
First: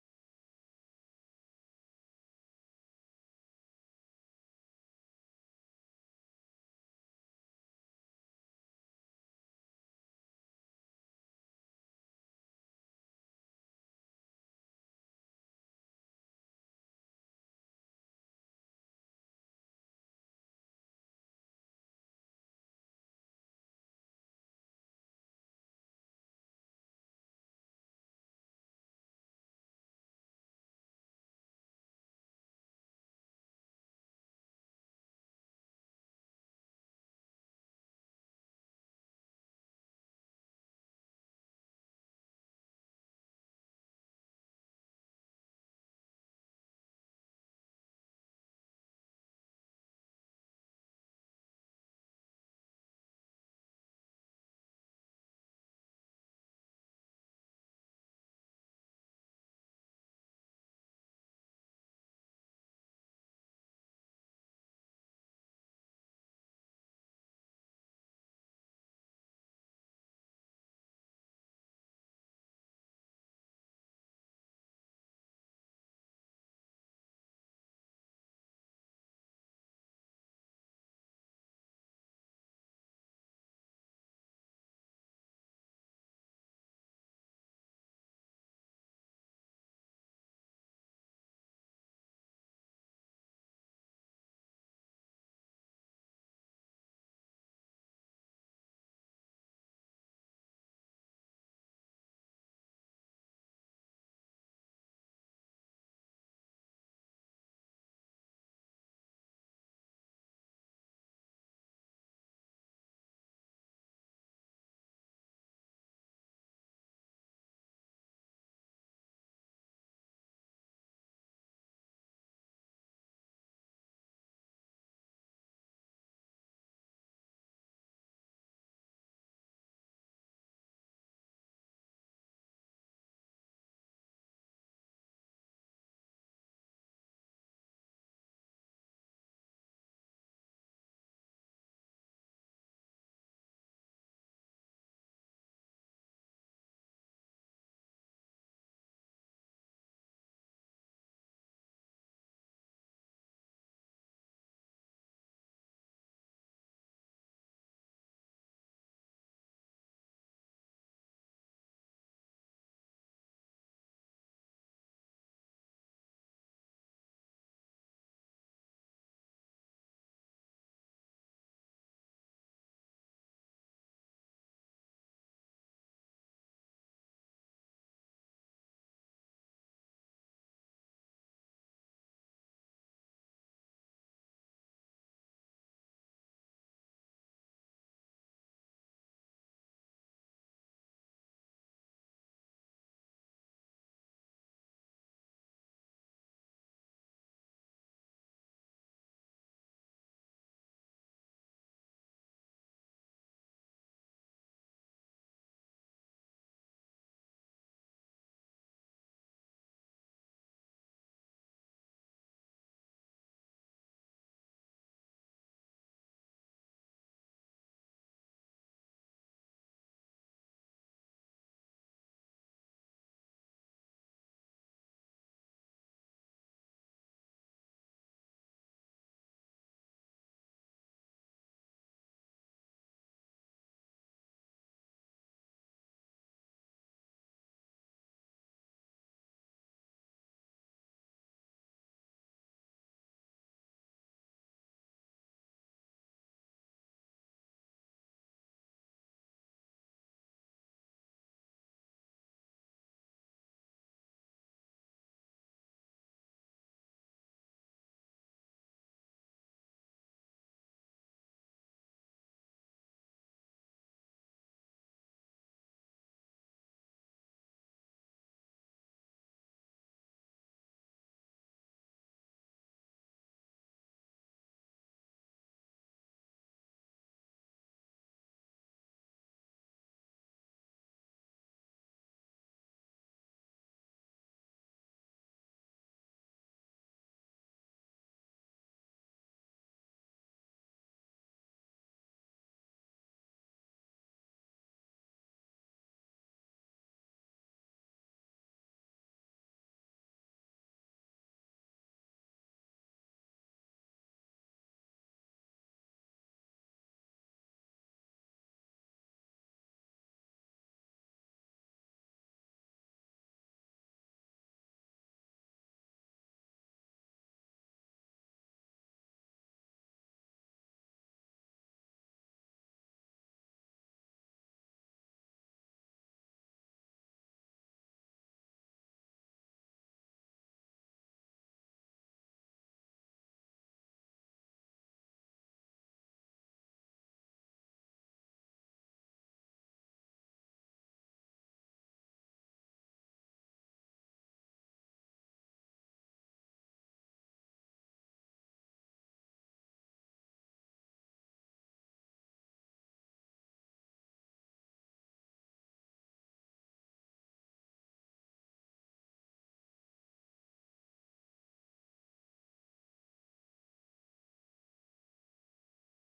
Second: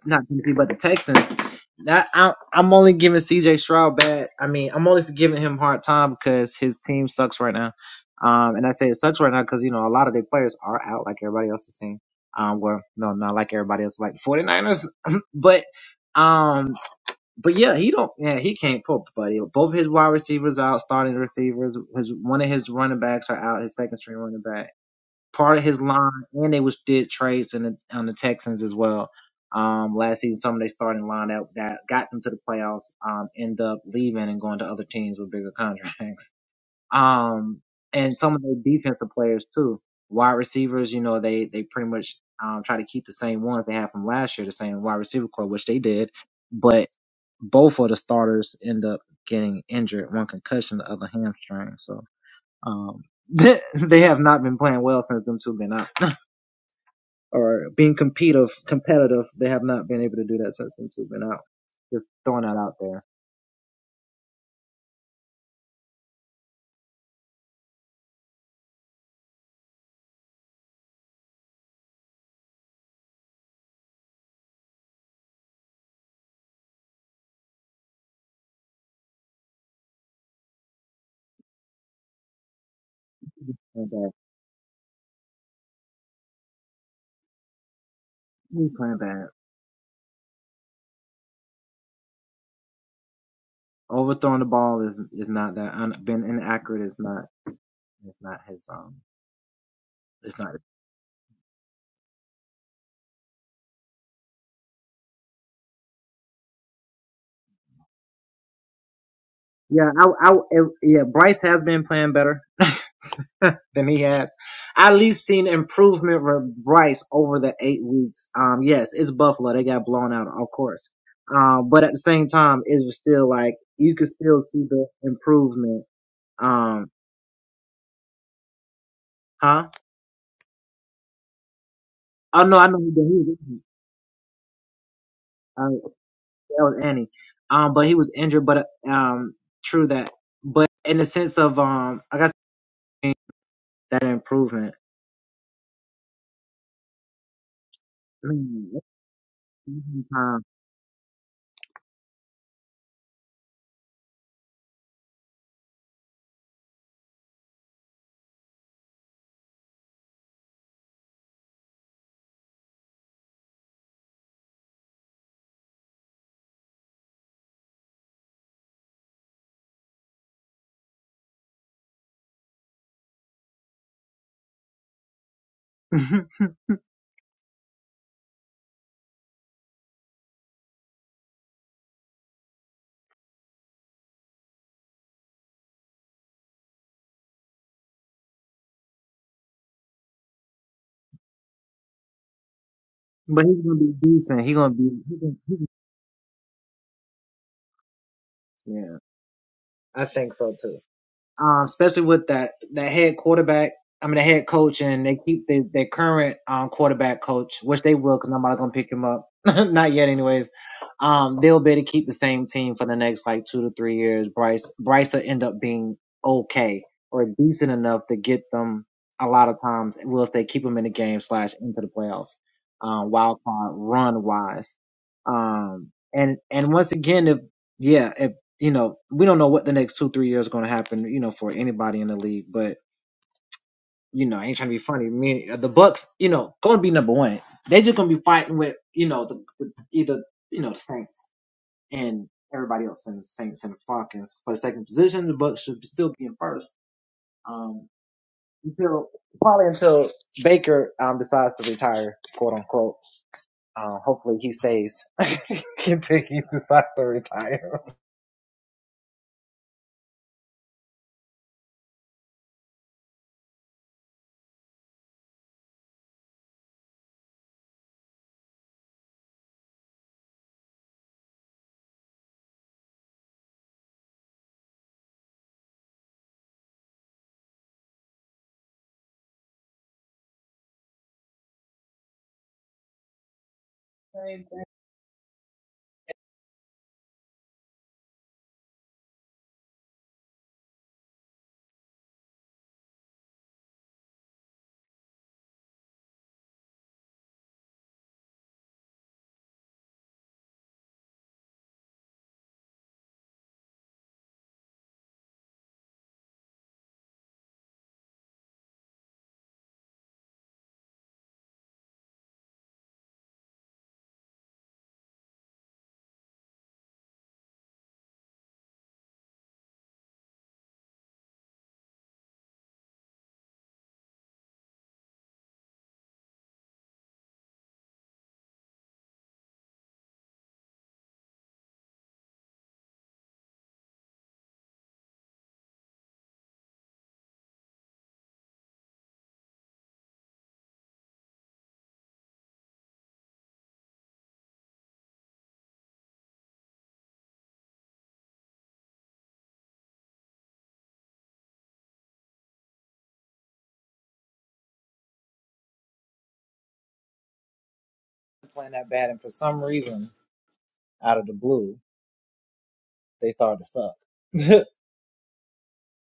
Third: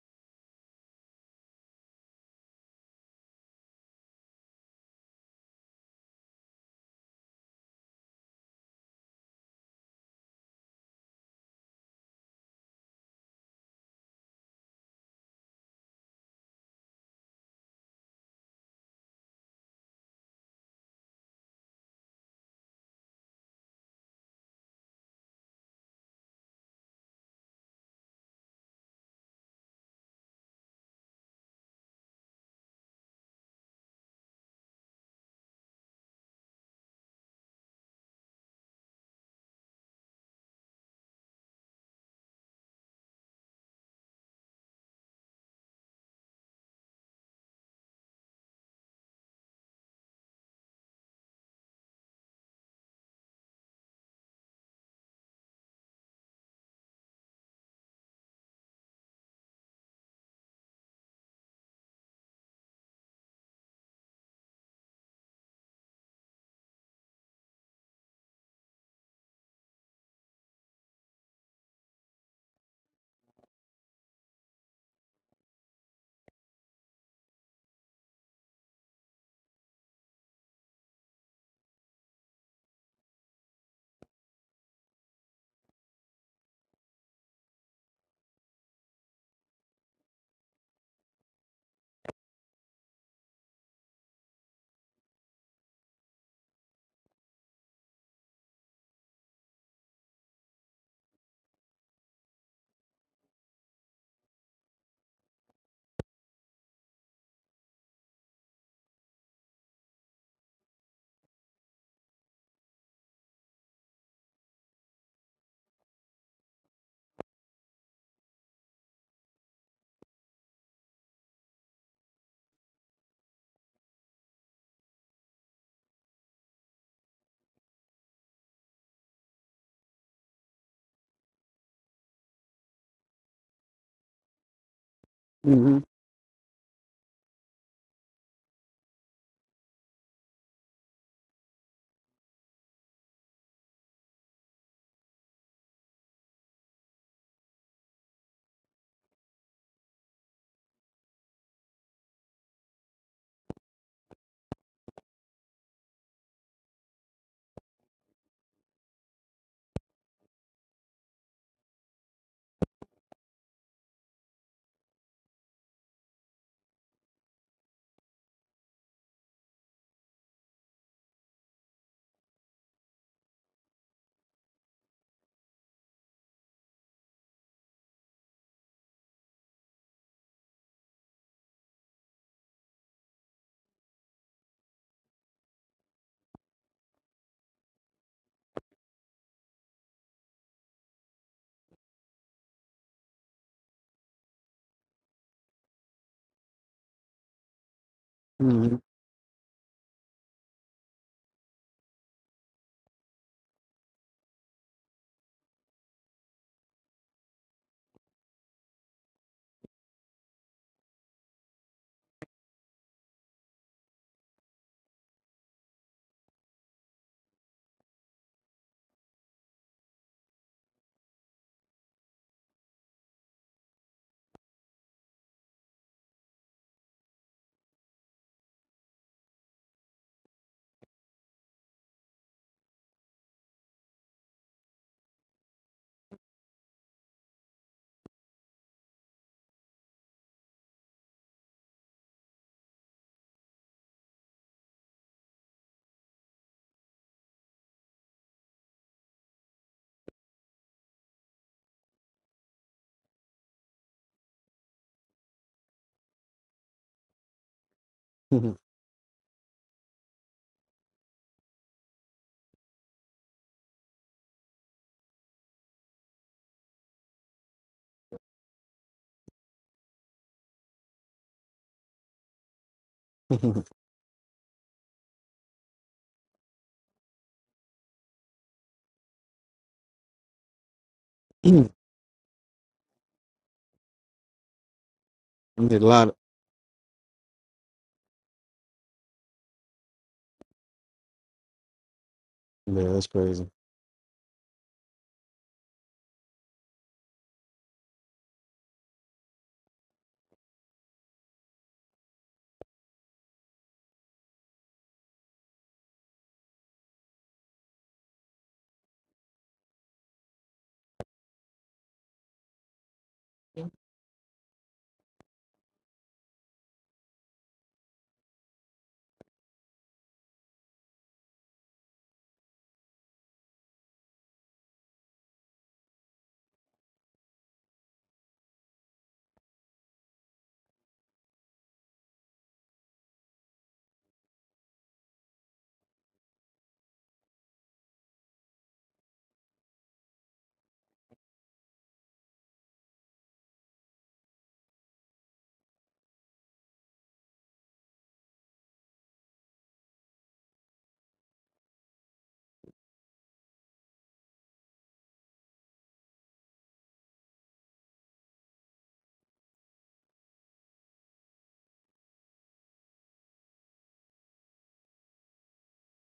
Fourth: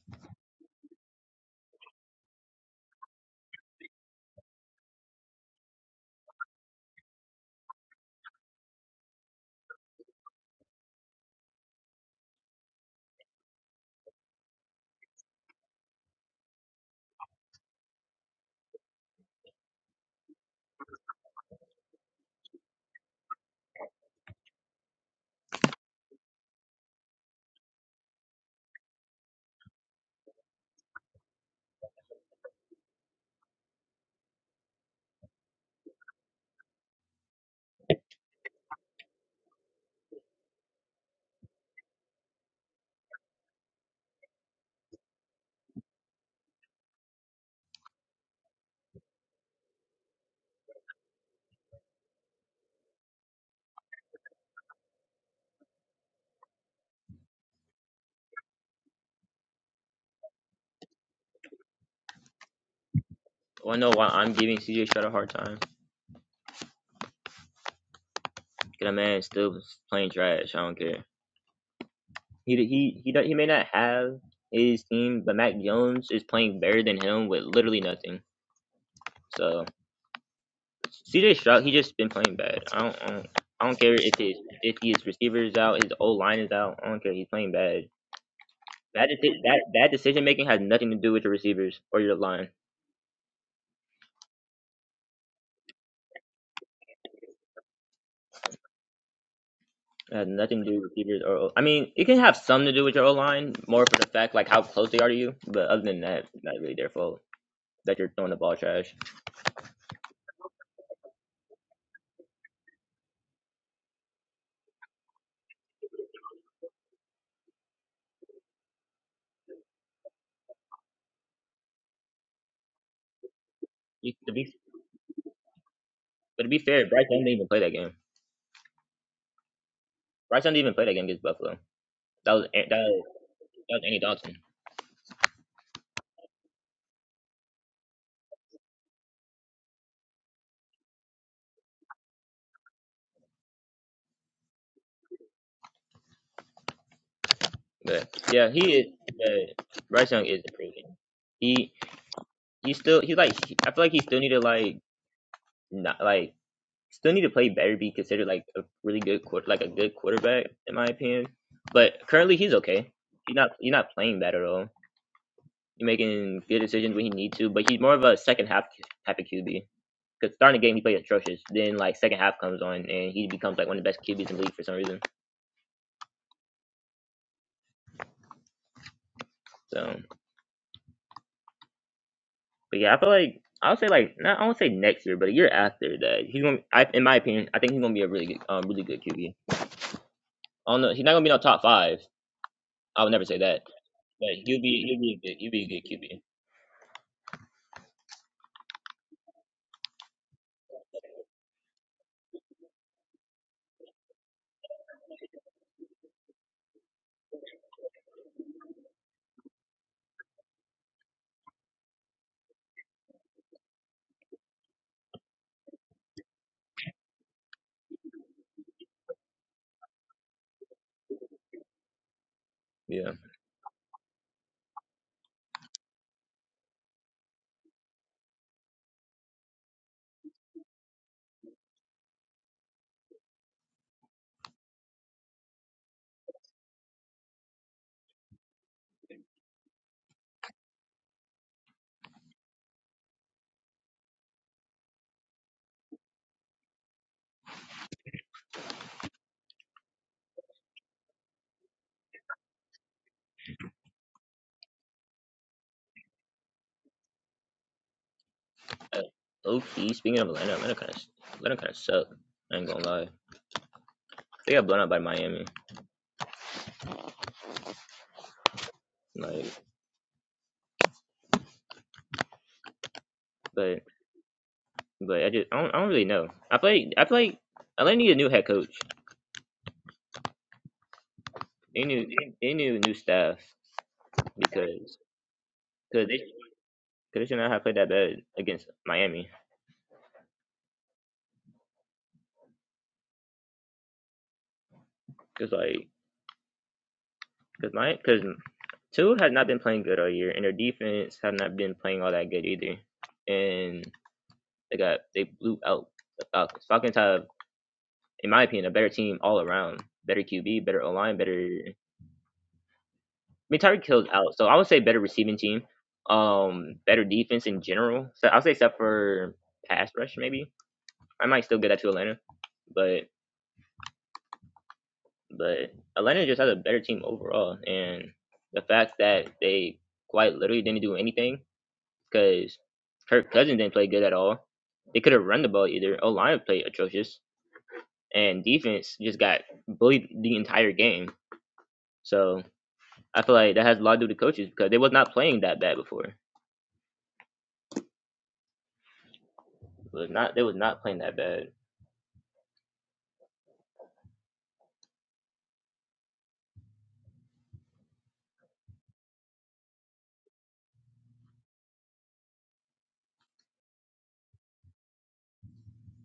[SPEAKER 3] Well, I know why I'm giving CJ Stroud a hard time. Cause that man is still playing trash. I don't care. He he he don't- he may not have his team, but Mac Jones is playing better than him with literally nothing. So. CJ Stroud, he just been playing bad. I don't, I don't, I don't care if his if his receiver is out, his O line is out. I don't care. He's playing bad. Bad, deci- bad, bad decision making has nothing to do with your receivers or your line. It has nothing to do with receivers or. O- I mean, it can have some to do with your O line, more for the fact like how close they are to you. But other than that, not really their fault that you're throwing the ball trash. You, to be, but to be fair, Bryce Young didn't even play that game. Bryce Young didn't even play that game against Buffalo. That was that was, that was Andy Dalton.
[SPEAKER 1] mhm,
[SPEAKER 3] But yeah, he is. But Bryce Young is improving. He. you still he like I feel like he still need to like not like still need to play better be considered like a really good quarter like a good quarterback in my opinion. But currently he's okay. He's not he's not playing bad at all. He's making good decisions when he needs to, but he's more of a second half type of QB. Because starting the game he plays atrocious. Then like second half comes on and he becomes like one of the best QBs in the league for some reason. So but yeah, I feel like I would say like not I won't say next year, but a year after that he's gonna I, in my opinion, I think he's gonna be a really good um really good QB. I don't know. He's not gonna be in top five, I would never say that. But you'd be you'd be a good you'd be a good QB.
[SPEAKER 1] mhm,
[SPEAKER 3] Yeah.
[SPEAKER 1] mhm,
[SPEAKER 3] Uh, okay. Speaking of Atlanta, Atlanta kind of Atlanta kind of suck. I ain't gonna lie. They got blown out by Miami. Like, but but I just I don't, I don't really know. I play I play Atlanta need a new head coach.
[SPEAKER 1] mhm.
[SPEAKER 3] They need they they need a new staff because
[SPEAKER 1] did a
[SPEAKER 3] cause
[SPEAKER 1] lot of
[SPEAKER 3] they cause they should not have played that bad against Miami.
[SPEAKER 1] yeah, that's crazy.
[SPEAKER 3] Cause like cause my cause Tua has not been playing good all year, and their defense have not been playing all that good either. And They got they blew out the Falcons. Falcons have, in my opinion, a better team all around. Better QB, better O line, better. I mean, Tyreek Hill's out, so I would say better receiving team. Um, better defense in general. So I'll say except for pass rush, maybe I might still get that to Atlanta, but but Atlanta just has a better team overall, and the fact that they quite literally didn't do anything because Kirk Cousins didn't play good at all. They could have run the ball either. O line played atrocious and defense just got bullied the entire game. So I feel like that has a lot to do with the coaches because they was not playing that bad before. It was not they was not playing that bad.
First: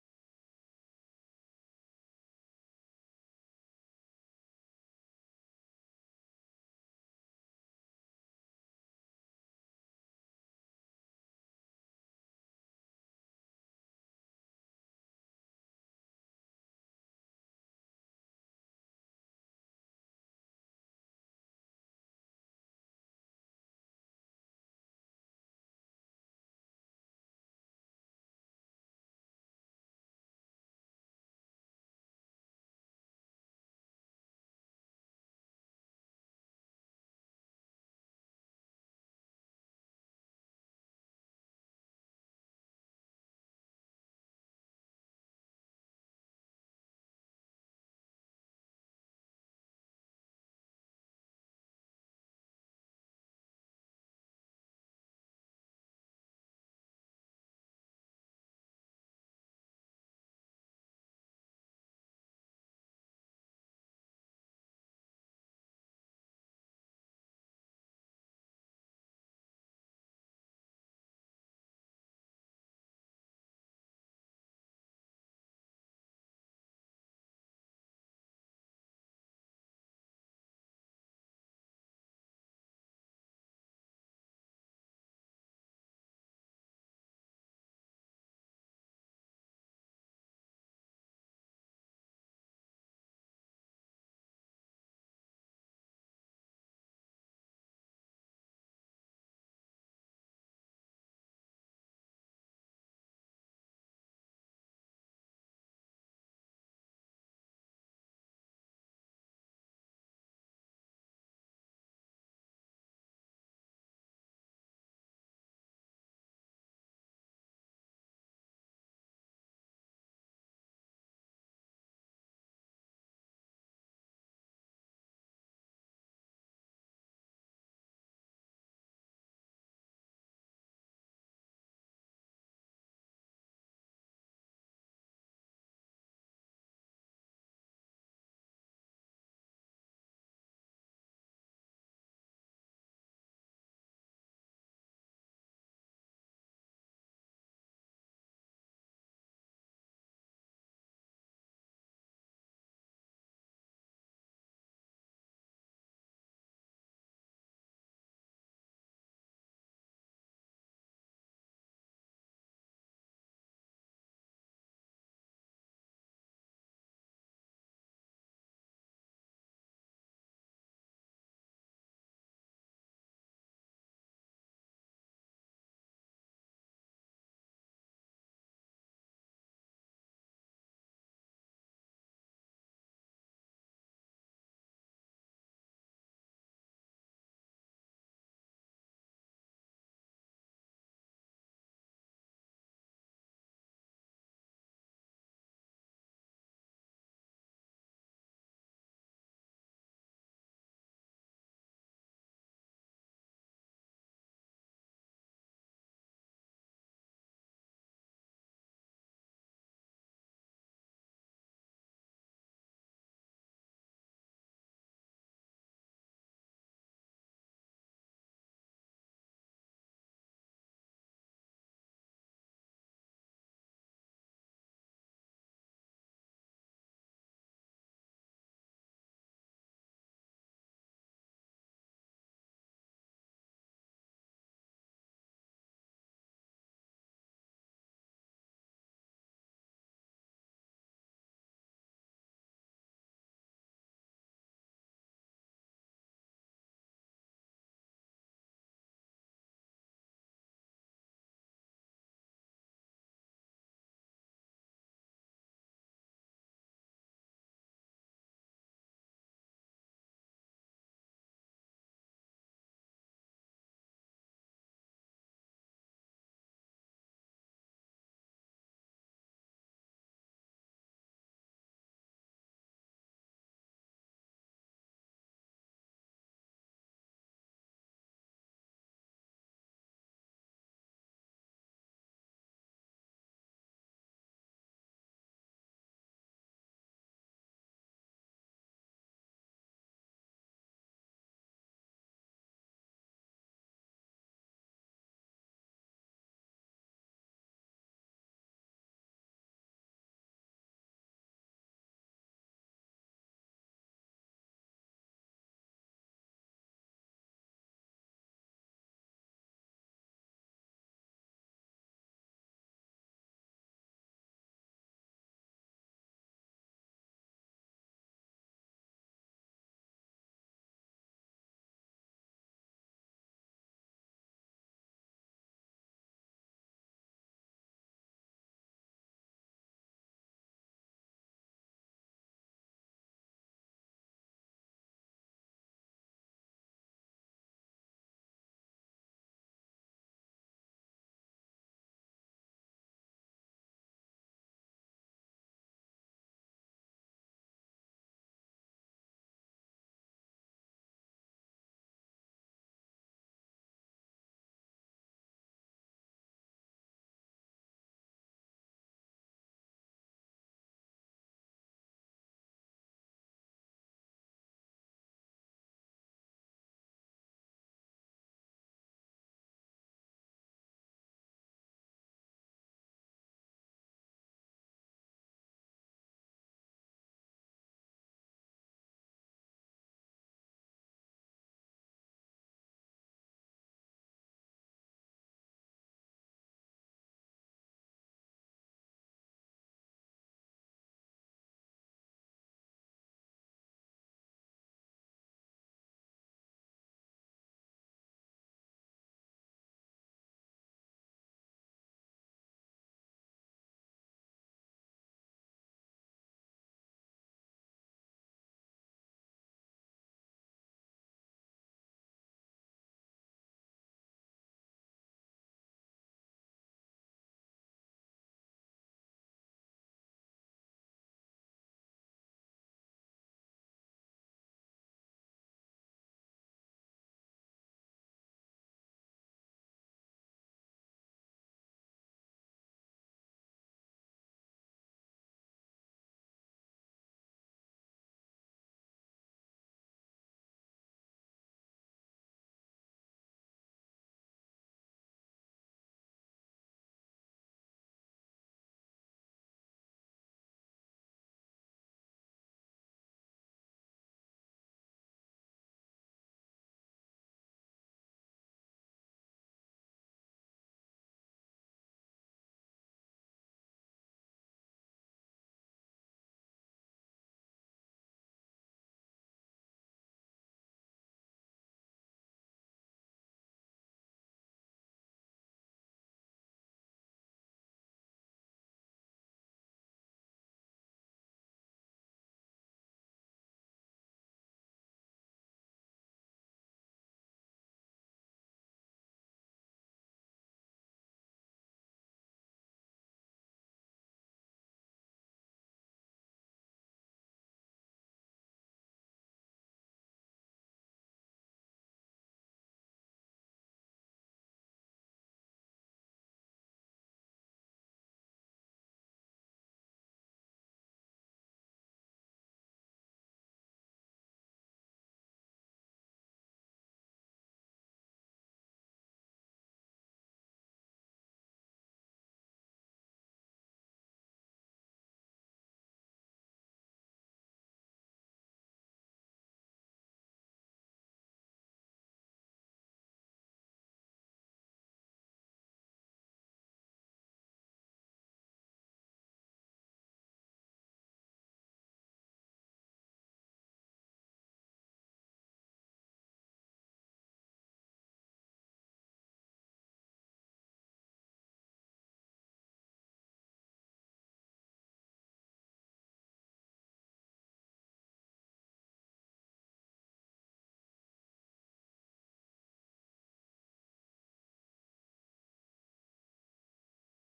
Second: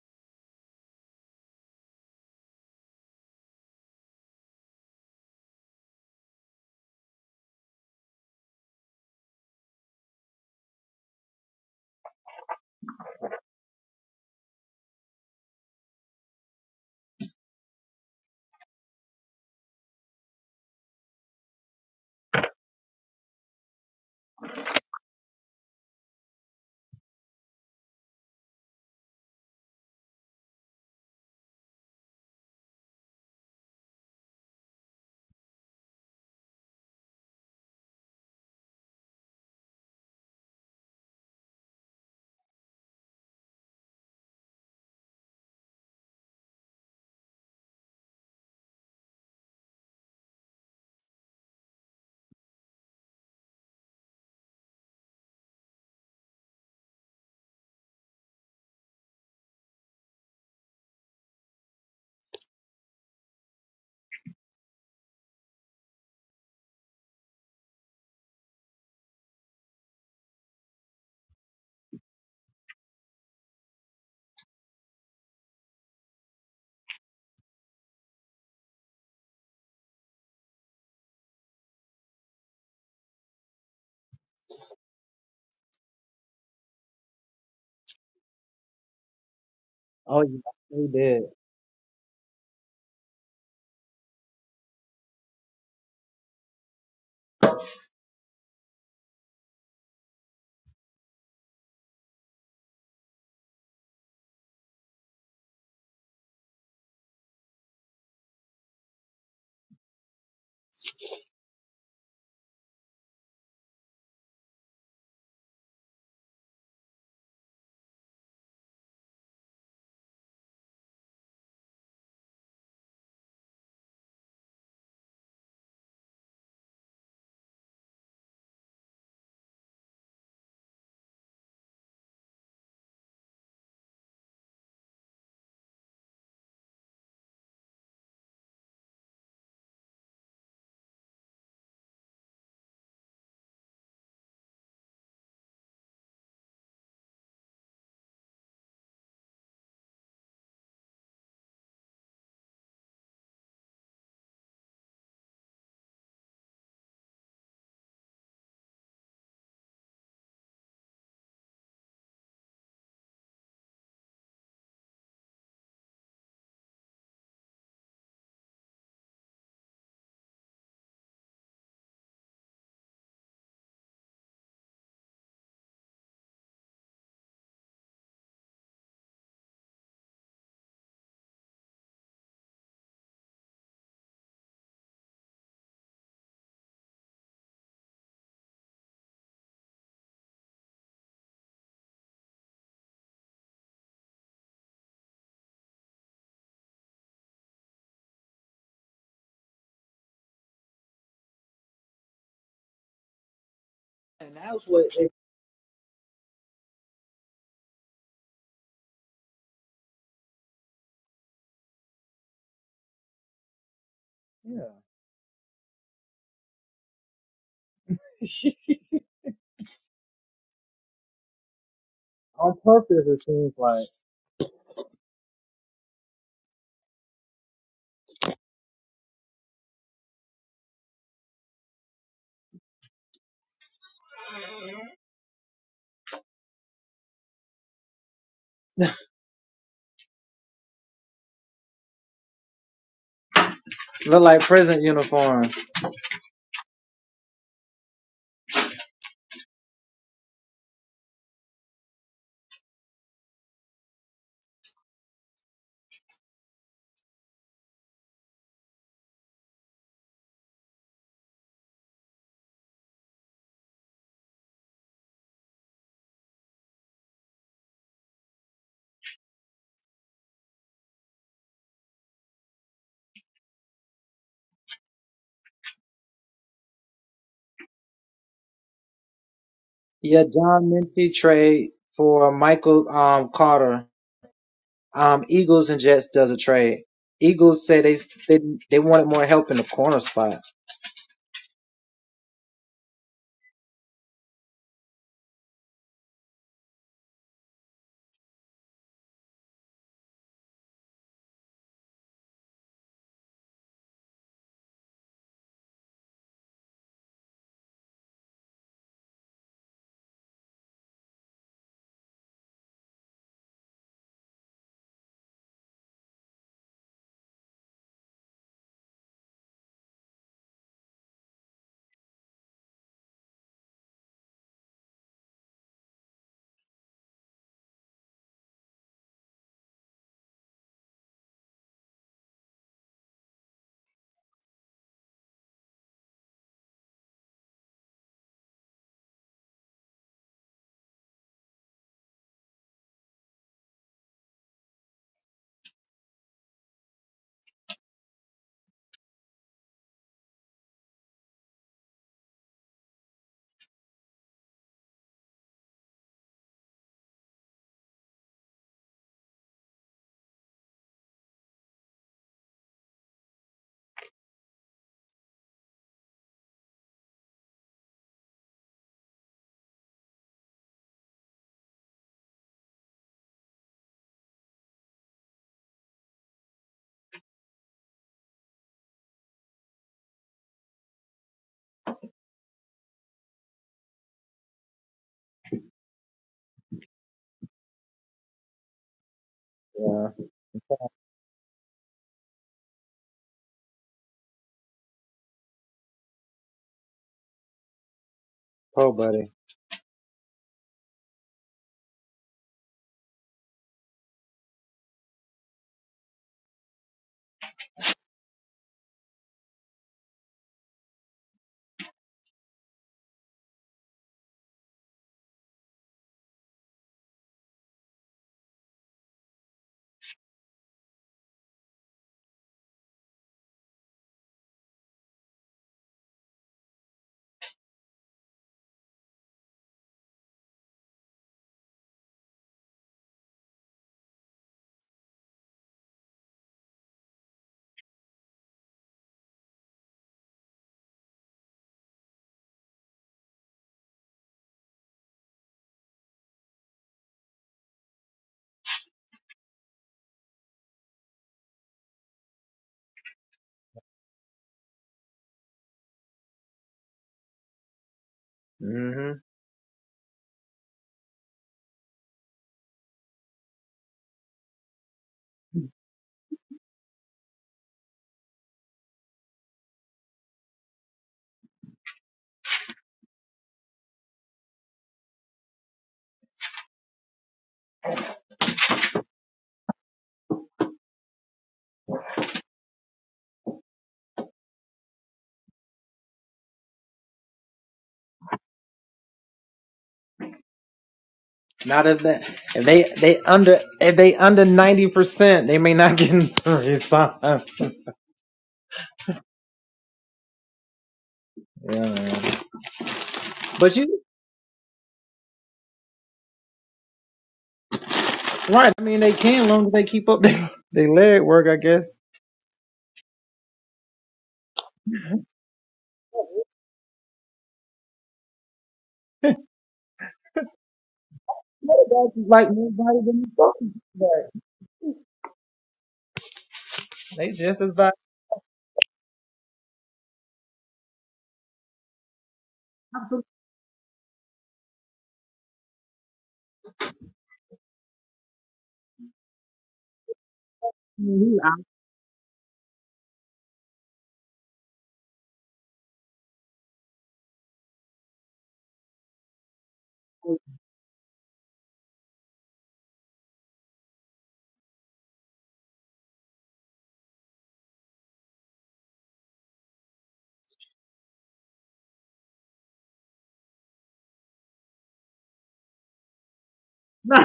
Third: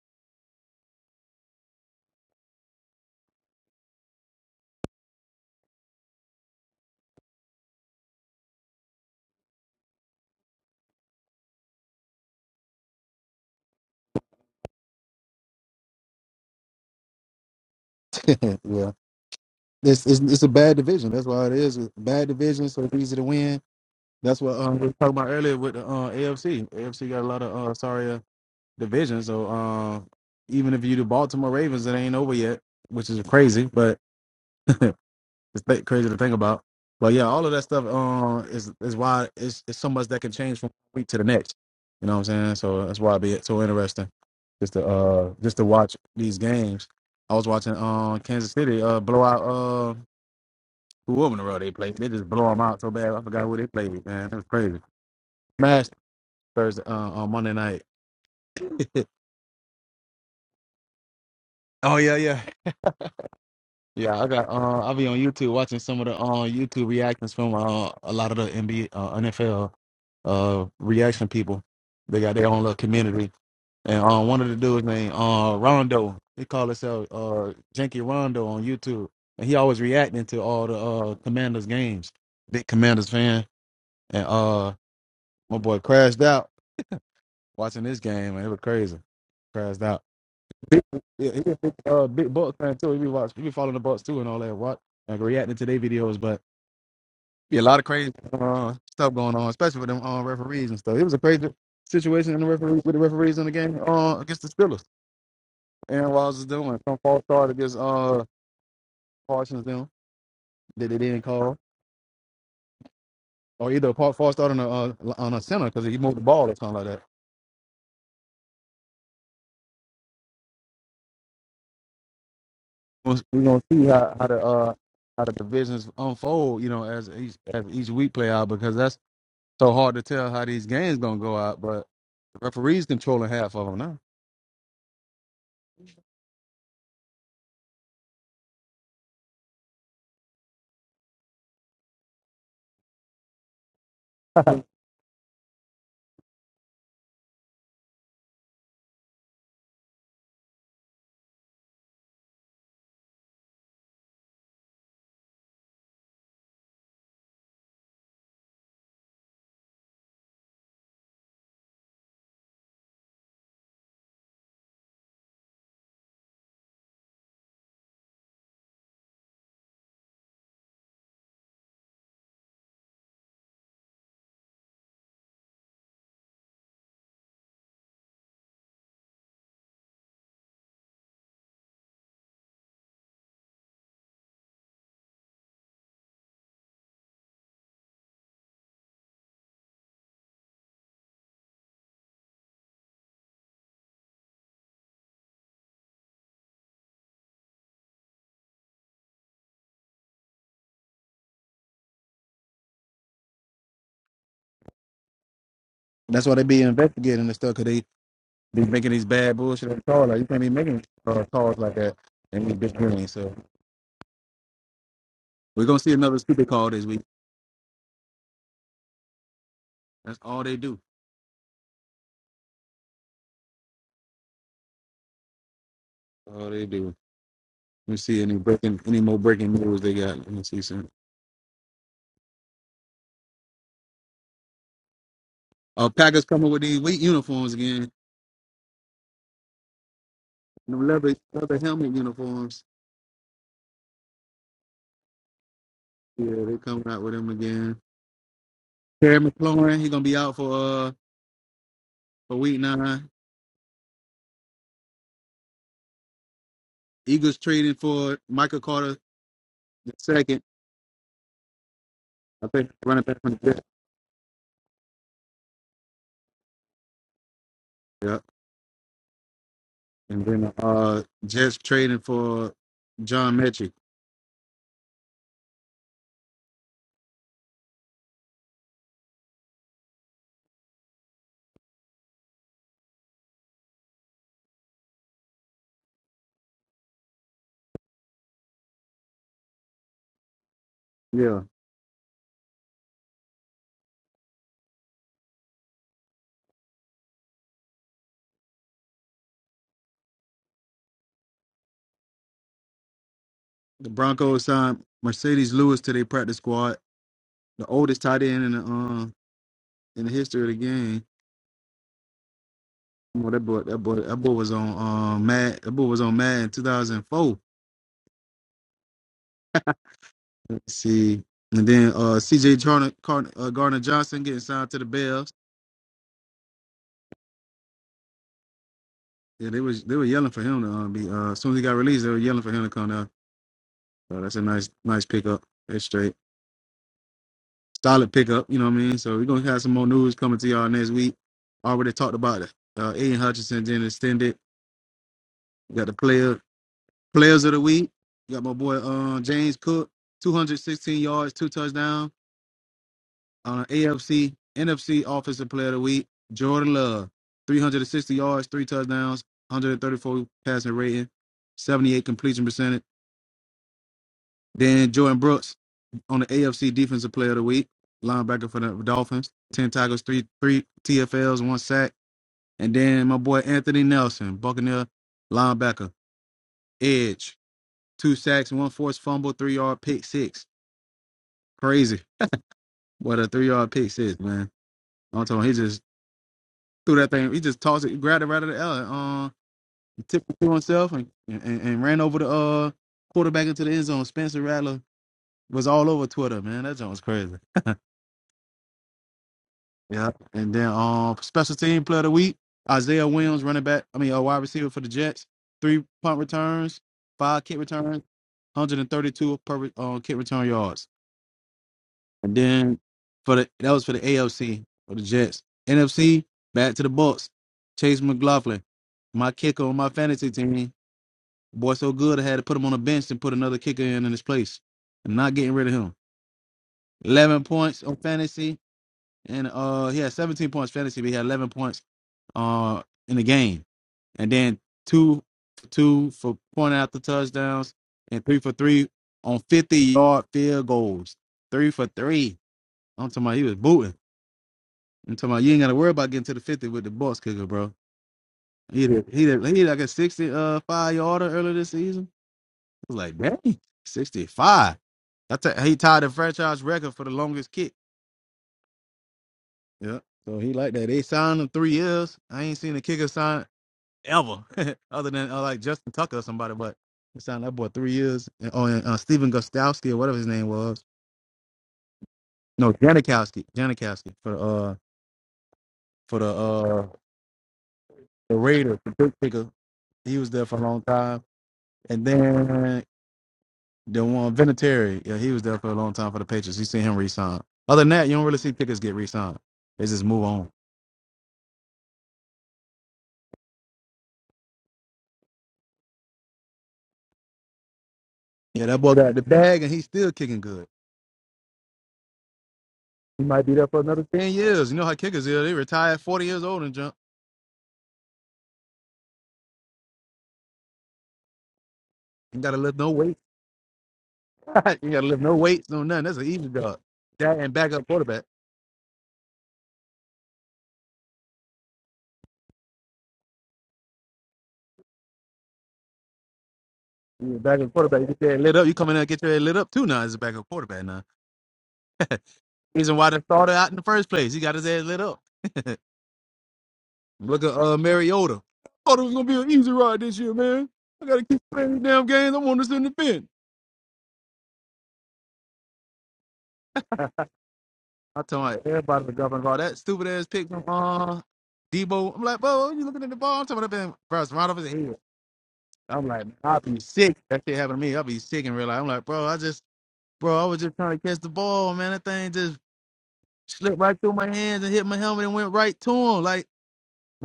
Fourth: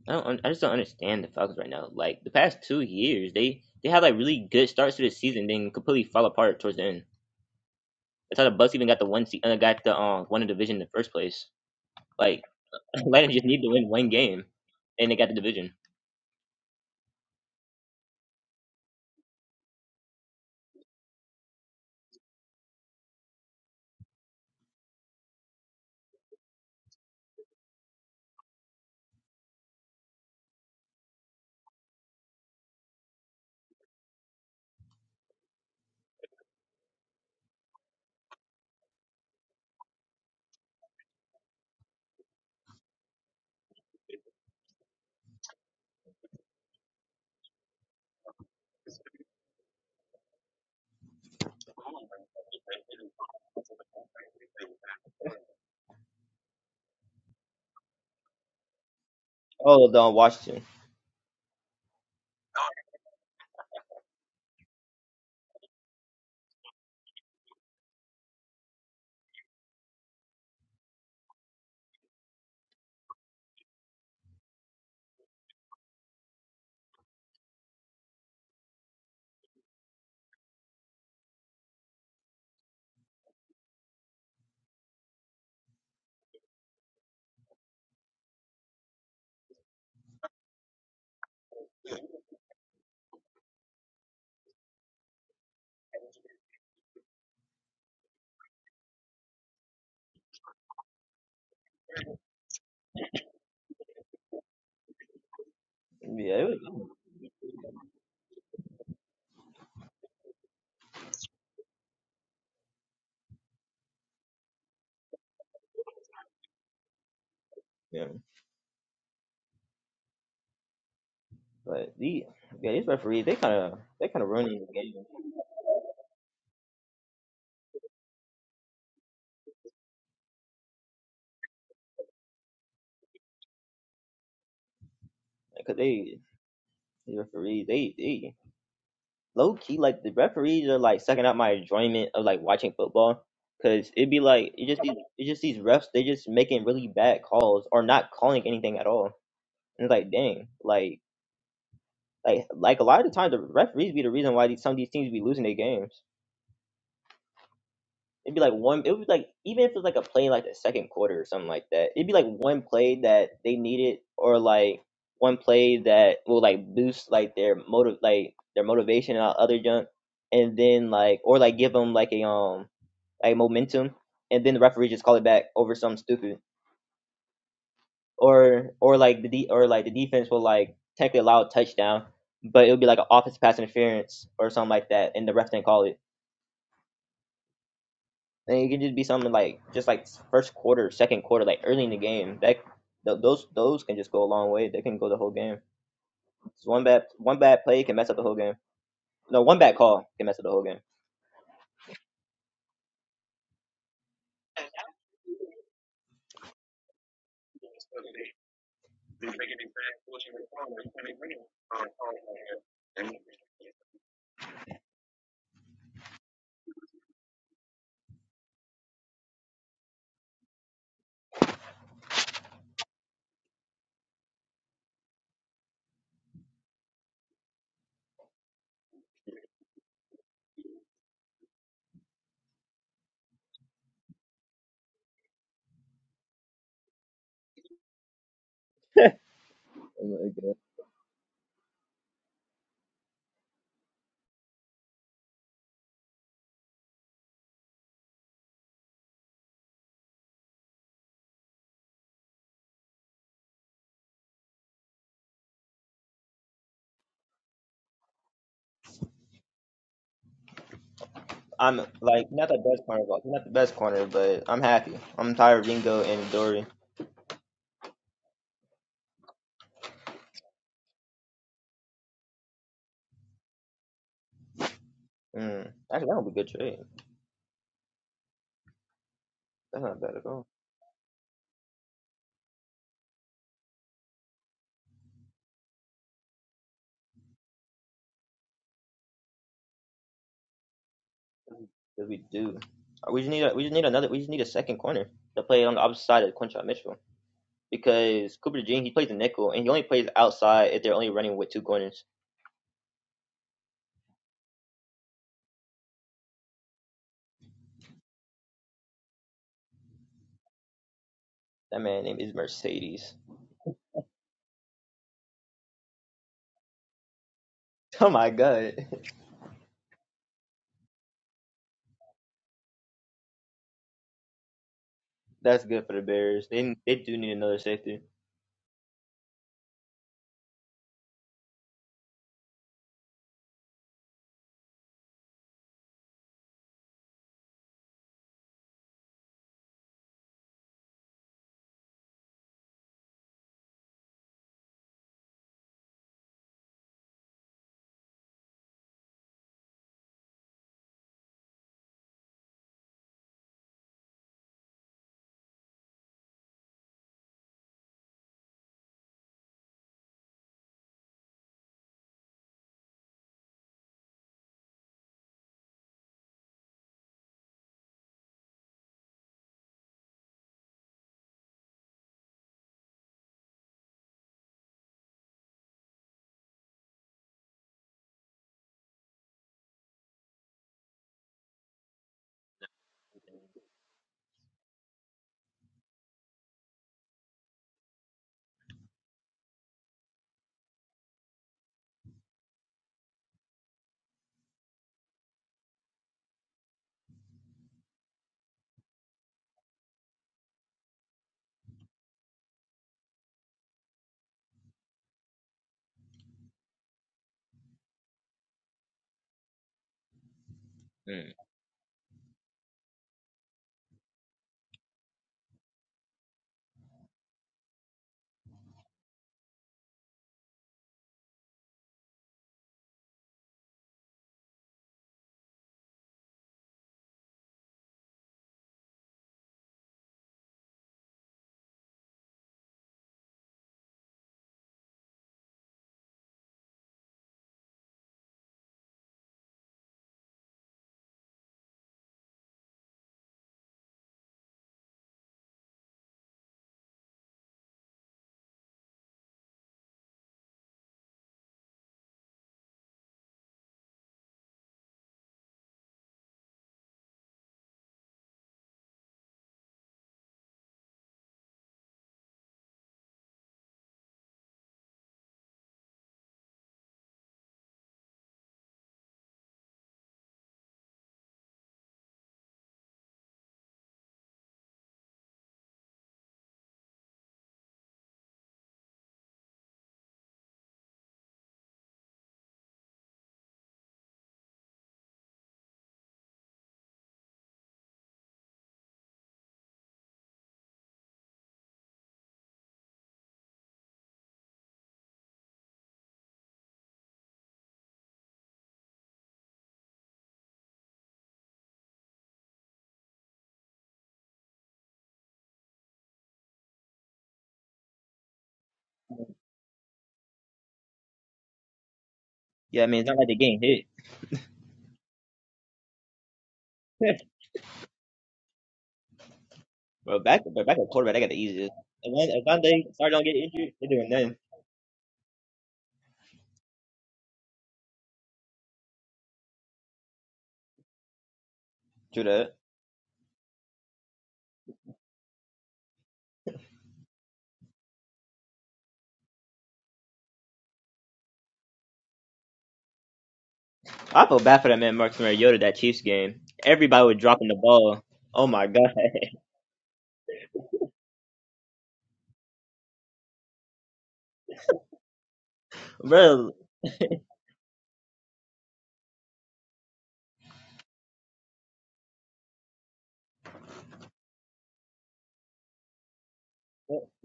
[SPEAKER 3] I don't I just don't understand the Falcons right now. Like the past two years, they they had like really good starts to the season, then completely fall apart towards the end. That's how the Bucks even got the one se- uh, got the um won the division in the first place. Like Atlanta just needed to win one game, and they got the division.
[SPEAKER 1] yeah, it's, it's it's a bad division. That's why it is It's a bad division. So it's easy to win That's what um, we were talking about earlier with the uh, AFC. AFC got a lot of uh, sorry uh, divisions. So uh, even if you do Baltimore Ravens, it ain't over yet, which is crazy, but it's th- crazy to think about. But yeah, all of that stuff uh, is is why it's, it's so much that can change from one week to the next. You know what I'm saying? So that's why it be so interesting just to uh, just to watch these games. I was watching uh, Kansas City uh, blow out uh, whoever in the world they played. They just blow them out so bad. I forgot who they played with, man. That was crazy. Smash Thursday uh, on Monday night.
[SPEAKER 3] Oh, the um, Washington.
[SPEAKER 1] Oh yeah, yeah. yeah, I got. Uh, I'll be on YouTube watching some of the uh, YouTube reactions from uh, a lot of the NBA, uh, NFL uh, reaction people. They got their own little community, and uh, one of the dudes named uh, Rondo. He called himself uh, Janky Rondo on YouTube, and he always reacting to all the uh, Commanders games. Big Commanders fan, and uh, my boy crashed out watching this game, and it was crazy. Crashed out. Big, yeah, he a big, uh, big Bucks fan too. He be watch, he be following the Bucks too and all that. Watch, like reacting to their videos, but be a lot of crazy uh, stuff going on, especially with them uh, referees and stuff. It was a crazy situation in the referee with the referees in the game uh, against the Steelers. Aaron
[SPEAKER 3] Yeah,
[SPEAKER 1] Rodgers is
[SPEAKER 3] it was,
[SPEAKER 1] doing some false start against uh Parsons them that they didn't call, or either a pa- false start on a uh, on a center because he moved the ball or something like that.
[SPEAKER 3] yeah. But the yeah, these
[SPEAKER 1] We're
[SPEAKER 3] referees they
[SPEAKER 1] we're
[SPEAKER 3] kind
[SPEAKER 1] gonna
[SPEAKER 3] of
[SPEAKER 1] see
[SPEAKER 3] they
[SPEAKER 1] how
[SPEAKER 3] kind
[SPEAKER 1] how
[SPEAKER 3] of
[SPEAKER 1] the
[SPEAKER 3] ruining the
[SPEAKER 1] uh,
[SPEAKER 3] game
[SPEAKER 1] how the divisions unfold, you know, as each as each week play out because that's so hard to tell how these games gonna go out, but the referees controlling half of them now.
[SPEAKER 3] because they these referees they they low key like the referees are like sucking up my enjoyment of like watching football because it'd be like it just these- it just these refs they just making really bad calls or not calling anything at all and it's like dang like like like a lot of the times the referees be the reason why these, some of these teams be losing their games. It'd be like one. It would be like even if it's like a play in like the second quarter or something like that. It'd be like one play that they needed, or like one play that will like boost like their motive, like their motivation and all other junk, and then like or like give them like a um like momentum, and then the referee just call it back over something stupid, or or like the de- or like the defense will like technically allow a touchdown, but it'll be like an offensive pass interference or something like that, and the ref didn't call it And it can just be something like just like first quarter, second quarter, like early in the game. That th- those those can just go a long way. They can go the whole game. Just one bad one bad play can mess up the whole game. No, one bad call can mess up the whole game.
[SPEAKER 1] That's why they be investigating and stuff, cause they be making these bad bullshit and calls. Like you can't be making uh, calls like that in these big games. So we're gonna see another stupid call this week. That's all they do. All they do. Let me see any breaking, any more breaking news they got. Let me see some. Uh, Packers coming with these wheat uniforms again. The leather, leather helmet uniforms. Yeah, they coming out with them again. Terry McLaurin, he gonna be out for uh for week nine. Eagles trading for Michael Carter the second.
[SPEAKER 3] I'm like
[SPEAKER 1] I
[SPEAKER 3] not the
[SPEAKER 1] think
[SPEAKER 3] best
[SPEAKER 1] running
[SPEAKER 3] corner,
[SPEAKER 1] back
[SPEAKER 3] but
[SPEAKER 1] from
[SPEAKER 3] not
[SPEAKER 1] the
[SPEAKER 3] the
[SPEAKER 1] Jets.
[SPEAKER 3] best corner, but I'm happy. I'm tired of Ringo and Dory.
[SPEAKER 1] Yeah. And then uh Jets trading for John Metchie.
[SPEAKER 3] Mm. Actually, that would be a good trade. That's not bad at all.
[SPEAKER 1] Yeah.
[SPEAKER 3] Cause we do. Uh, We just need a, we just need another. We just need a second corner to play on the opposite side of Quinshot Mitchell because Cooper DeJean he plays the nickel and he only plays outside if they're only running with two corners.
[SPEAKER 1] The Broncos signed Mercedes Lewis to their practice squad, the oldest tight end in the um in the history of the game.
[SPEAKER 3] That man name is Mercedes.
[SPEAKER 1] Well, that boy, that boy, that boy was on um Mad. That boy was on Mad in 2004.
[SPEAKER 3] Oh my god,
[SPEAKER 1] Let's see, and then uh C.J. Garner, Garner, uh, Garner Johnson getting signed to the Bears.
[SPEAKER 3] that's good for the Bears. They they do need another safety.
[SPEAKER 1] Yeah, they was they were yelling for him to um, be. Uh, as soon as he got released, they were yelling for him to come down. So that's a nice, nice pickup. That's straight. Solid pickup, you know what I mean? So we're gonna have some more news coming to y'all next week. Already talked about it. Uh Aiden Hutchinson then extended. We got the player players of the week. We got my boy uh, James Cook, 216 yards, two touchdowns. Uh, AFC, NFC Offensive Player of the Week, Jordan Love, 360 yards, three touchdowns, 134 passing rating, 78 completion percentage. Then Jordan Brooks, on the AFC Defensive Player of the Week, linebacker for the Dolphins. Ten tackles, three three TFLs, one sack, and then my boy Anthony Nelson, Buccaneer linebacker, edge, two sacks, one forced fumble, three yard pick six. Crazy what a three yard pick six, man. I'm talking, he just threw that thing. He just tossed it, grabbed it right out of the air, uh, tipped it to himself, and, and and ran over the uh quarterback into the end zone. Spencer Rattler was all over Twitter, man. That joint was crazy. Yeah. And then um special team player of the week, Isaiah Williams, running back, I mean a wide receiver for the Jets. Three punt returns, five kick returns, 132 per uh, kick return yards.
[SPEAKER 3] Mm.
[SPEAKER 1] And then for the that was for the AFC for the Jets. NFC, back to the Bucks. Chase McLaughlin, my kicker on my fantasy team. Boy, so good I had to put him on the bench and put another kicker in in his place. I'm not getting rid of him. 11 points on fantasy, and uh, he had 17 points fantasy, but he had 11 points uh, in the game, and then two for two for point after touchdowns, and three for three on fifty yard field goals. Three for three. I'm talking about he was booting. I'm talking about you ain't gotta worry about getting to the fifty with the Bucks kicker, bro. He did, he did, he did like a sixty-five yarder earlier this season. I was like, dang, sixty five. That's a, he tied the franchise record for the longest kick. Yeah. So he like that. They signed him three years. I ain't seen a kicker sign ever, other than uh, like Justin Tucker or somebody. But it sounded like that boy three years. And, oh, and uh, Stephen Gostowski or whatever his name was. No, Janikowski. Janikowski for uh for the uh the Raiders, the big picker. He was there for a long time. And then the one Vinatieri, yeah, he was there for a long time for the Patriots. You see him resign. Other than that, you don't really see pickers get re-signed. They just move on. Yeah, that boy got the bag and he's still kicking good. He might be there for another ten years. You know how kickers is. They retire forty years old and jump. Ain't gotta lift
[SPEAKER 3] Yeah, I
[SPEAKER 1] no
[SPEAKER 3] mean it's
[SPEAKER 1] weight.
[SPEAKER 3] not like they getting hit.
[SPEAKER 1] you gotta lift no weights, no nothing. That's an easy job. That and backup quarterback.
[SPEAKER 3] bro, back but back at quarterback, they got the easiest. And when if one day start don't get injured, they're doing nothing.
[SPEAKER 1] You backup quarterback, you get your head lit up. You come in there and get your head lit up too now as a backup quarterback now.
[SPEAKER 3] True that.
[SPEAKER 1] Reason why they started out in the first place. He got his head lit up. Look at uh Mariota. Thought it was gonna be an easy ride this year, man. I gotta keep playing these damn games. I want to sit in the bench.
[SPEAKER 3] I feel bad for that man Marcus Mariota that Chiefs game. Everybody was dropping the ball.
[SPEAKER 1] I told
[SPEAKER 3] Oh
[SPEAKER 1] my
[SPEAKER 3] my god,
[SPEAKER 1] everybody was dropping all that stupid ass pick from uh Debo. I'm like, bro, you looking at the ball? I'm talking about that thing, bro, it's right over his head. I'm like,
[SPEAKER 3] bro,
[SPEAKER 1] I'll be sick. That shit happened to me. I'll be sick and real life. I'm like, bro, I just Bro, I was just trying to catch the ball, man. That thing just slipped right through my hands and hit my helmet and went right to him. Like,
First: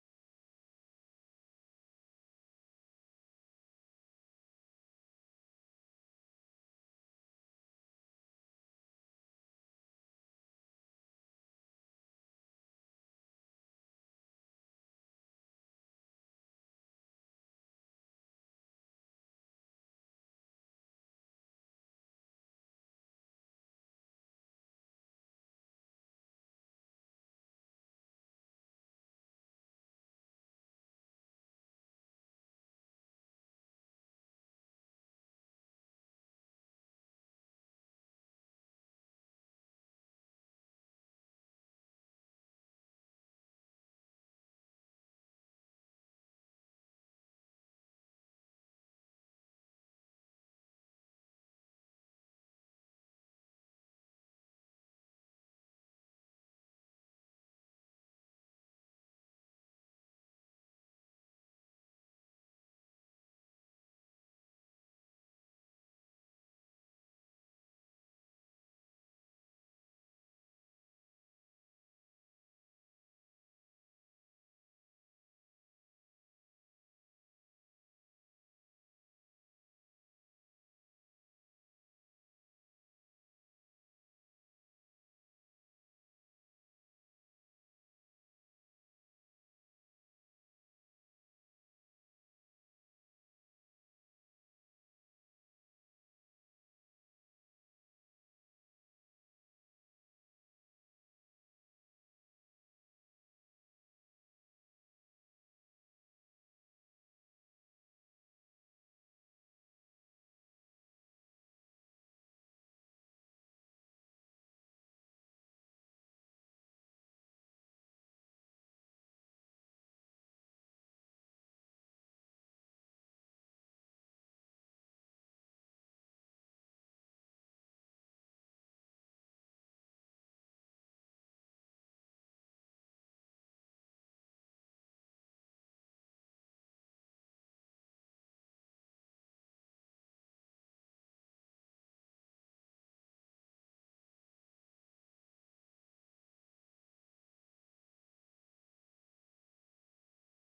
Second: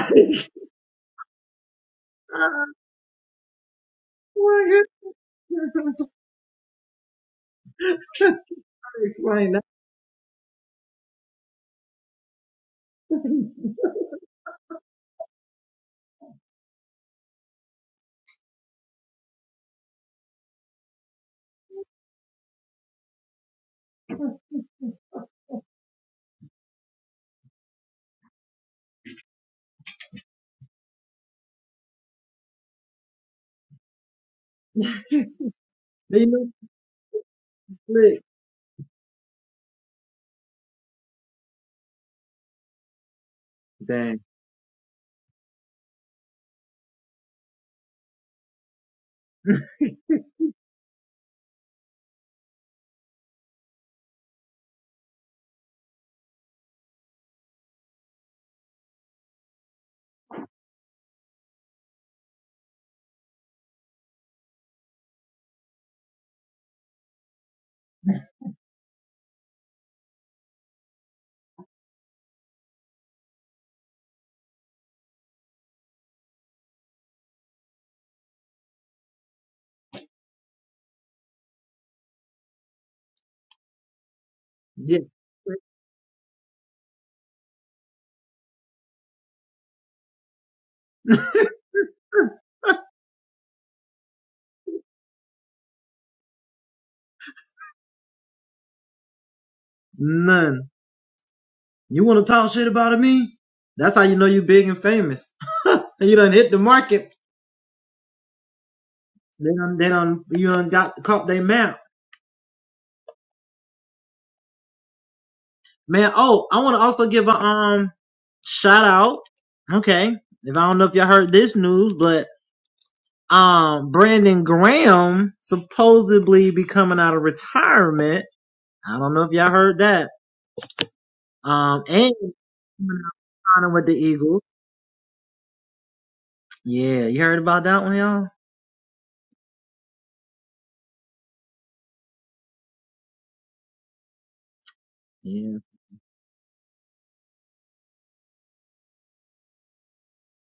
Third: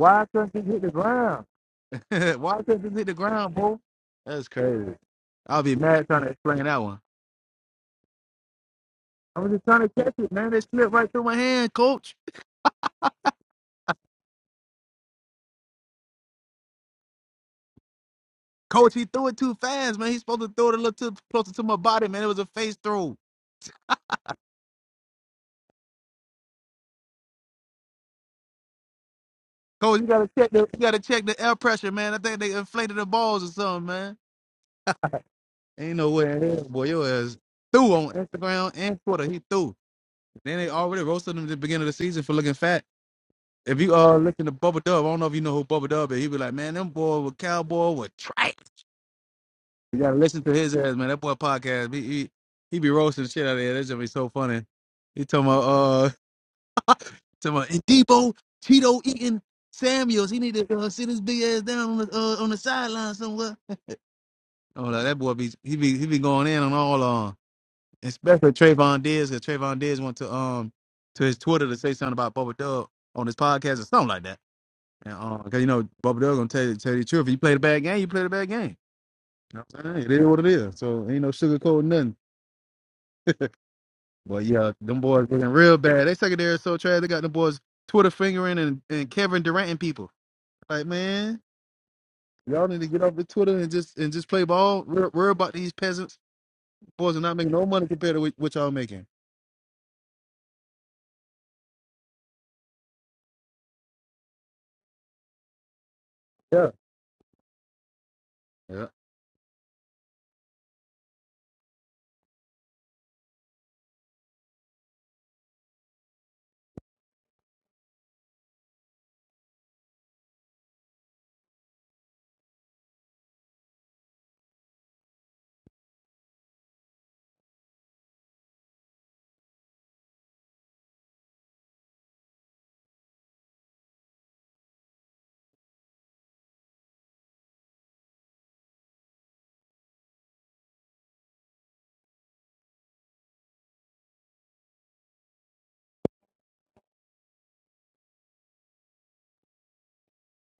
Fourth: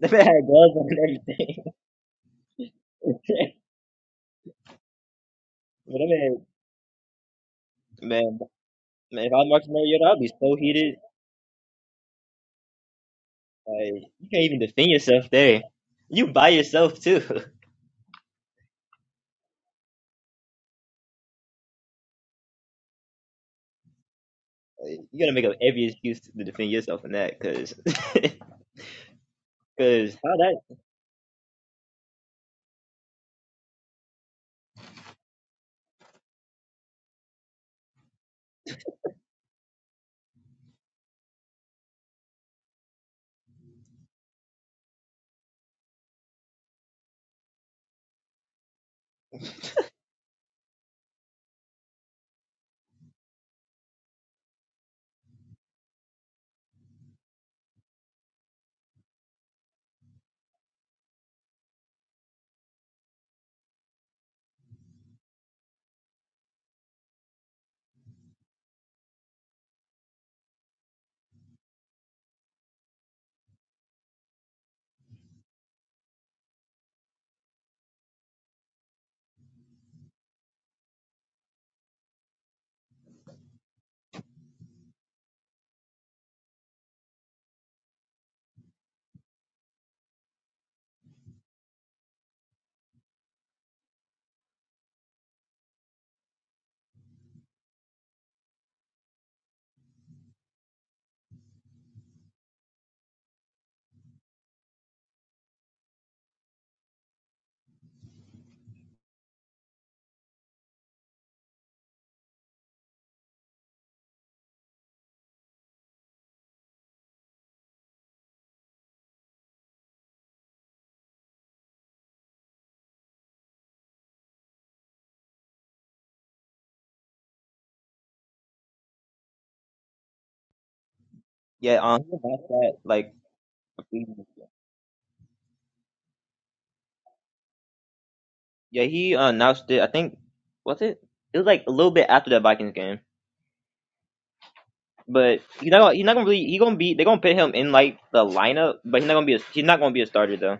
[SPEAKER 3] that man had
[SPEAKER 1] couldn't it
[SPEAKER 3] gloves
[SPEAKER 1] hit
[SPEAKER 3] on
[SPEAKER 1] the
[SPEAKER 3] and
[SPEAKER 1] ground?
[SPEAKER 3] everything.
[SPEAKER 1] why couldn't it hit the ground, bro? That's crazy. I'll be
[SPEAKER 3] but
[SPEAKER 1] mad
[SPEAKER 3] that
[SPEAKER 1] trying to
[SPEAKER 3] man,
[SPEAKER 1] explain that one.
[SPEAKER 3] man, man, if I
[SPEAKER 1] I
[SPEAKER 3] was
[SPEAKER 1] was just
[SPEAKER 3] Marcus
[SPEAKER 1] trying to
[SPEAKER 3] Mariota,
[SPEAKER 1] catch
[SPEAKER 3] I'd be
[SPEAKER 1] it, man.
[SPEAKER 3] so
[SPEAKER 1] It slipped
[SPEAKER 3] heated.
[SPEAKER 1] right through my hand, coach.
[SPEAKER 3] Like you can't even defend yourself there. You by yourself too.
[SPEAKER 1] Coach, he threw it too fast, man. He's supposed to throw it a little too closer to my body, man. It was a face throw.
[SPEAKER 3] you gotta make up every excuse to defend yourself in that, cause, cause
[SPEAKER 1] Coach, you gotta
[SPEAKER 3] how
[SPEAKER 1] check
[SPEAKER 3] that
[SPEAKER 1] the you gotta check the air pressure, man. I think they inflated the balls or something, man. Ain't no way in hell, boy. Your ass threw on Instagram and Twitter. He threw. Then they already roasted him at the beginning of the season for looking fat. If you uh listen to Bubba Dub, I don't know if you know who Bubba Dub is. He be like, man, them boy with cowboy with trash. You gotta listen to his ass, man. That boy podcast, he he, he be roasting the shit out of there. That's gonna be so funny. He talking about uh talking about and Debo Cheeto eating Samuels. He need to uh, sit his big ass down on the uh, on the sideline somewhere. Oh, like, that boy be he be he be going in on all on. especially Trayvon Diggs, because Trayvon Diggs went to um to his Twitter to say something about Bubba Dub on his podcast or something like that. And um, because you know Bubba Dub gonna tell you tell you the truth. If you played a bad game, you played a bad game. You know what I'm saying? It is what it is. So ain't no sugarcoat nothing. But yeah, them boys looking real bad. They secondary is so trash. They got them boys Twitter fingering and, and Kevin Durant and people. Like man, y'all need to get off the Twitter and just and just play ball. Worry, worry about these peasants. Boys are not making no money compared to what, what y'all making. Yeah. Yeah.
[SPEAKER 3] yeah um he announced that like yeah he announced it I think was it it was like a little bit after that Vikings game, but he's not gonna, he's not gonna really he gonna be they're gonna put him in like the lineup, but he's not gonna be a, he's not gonna be a starter though.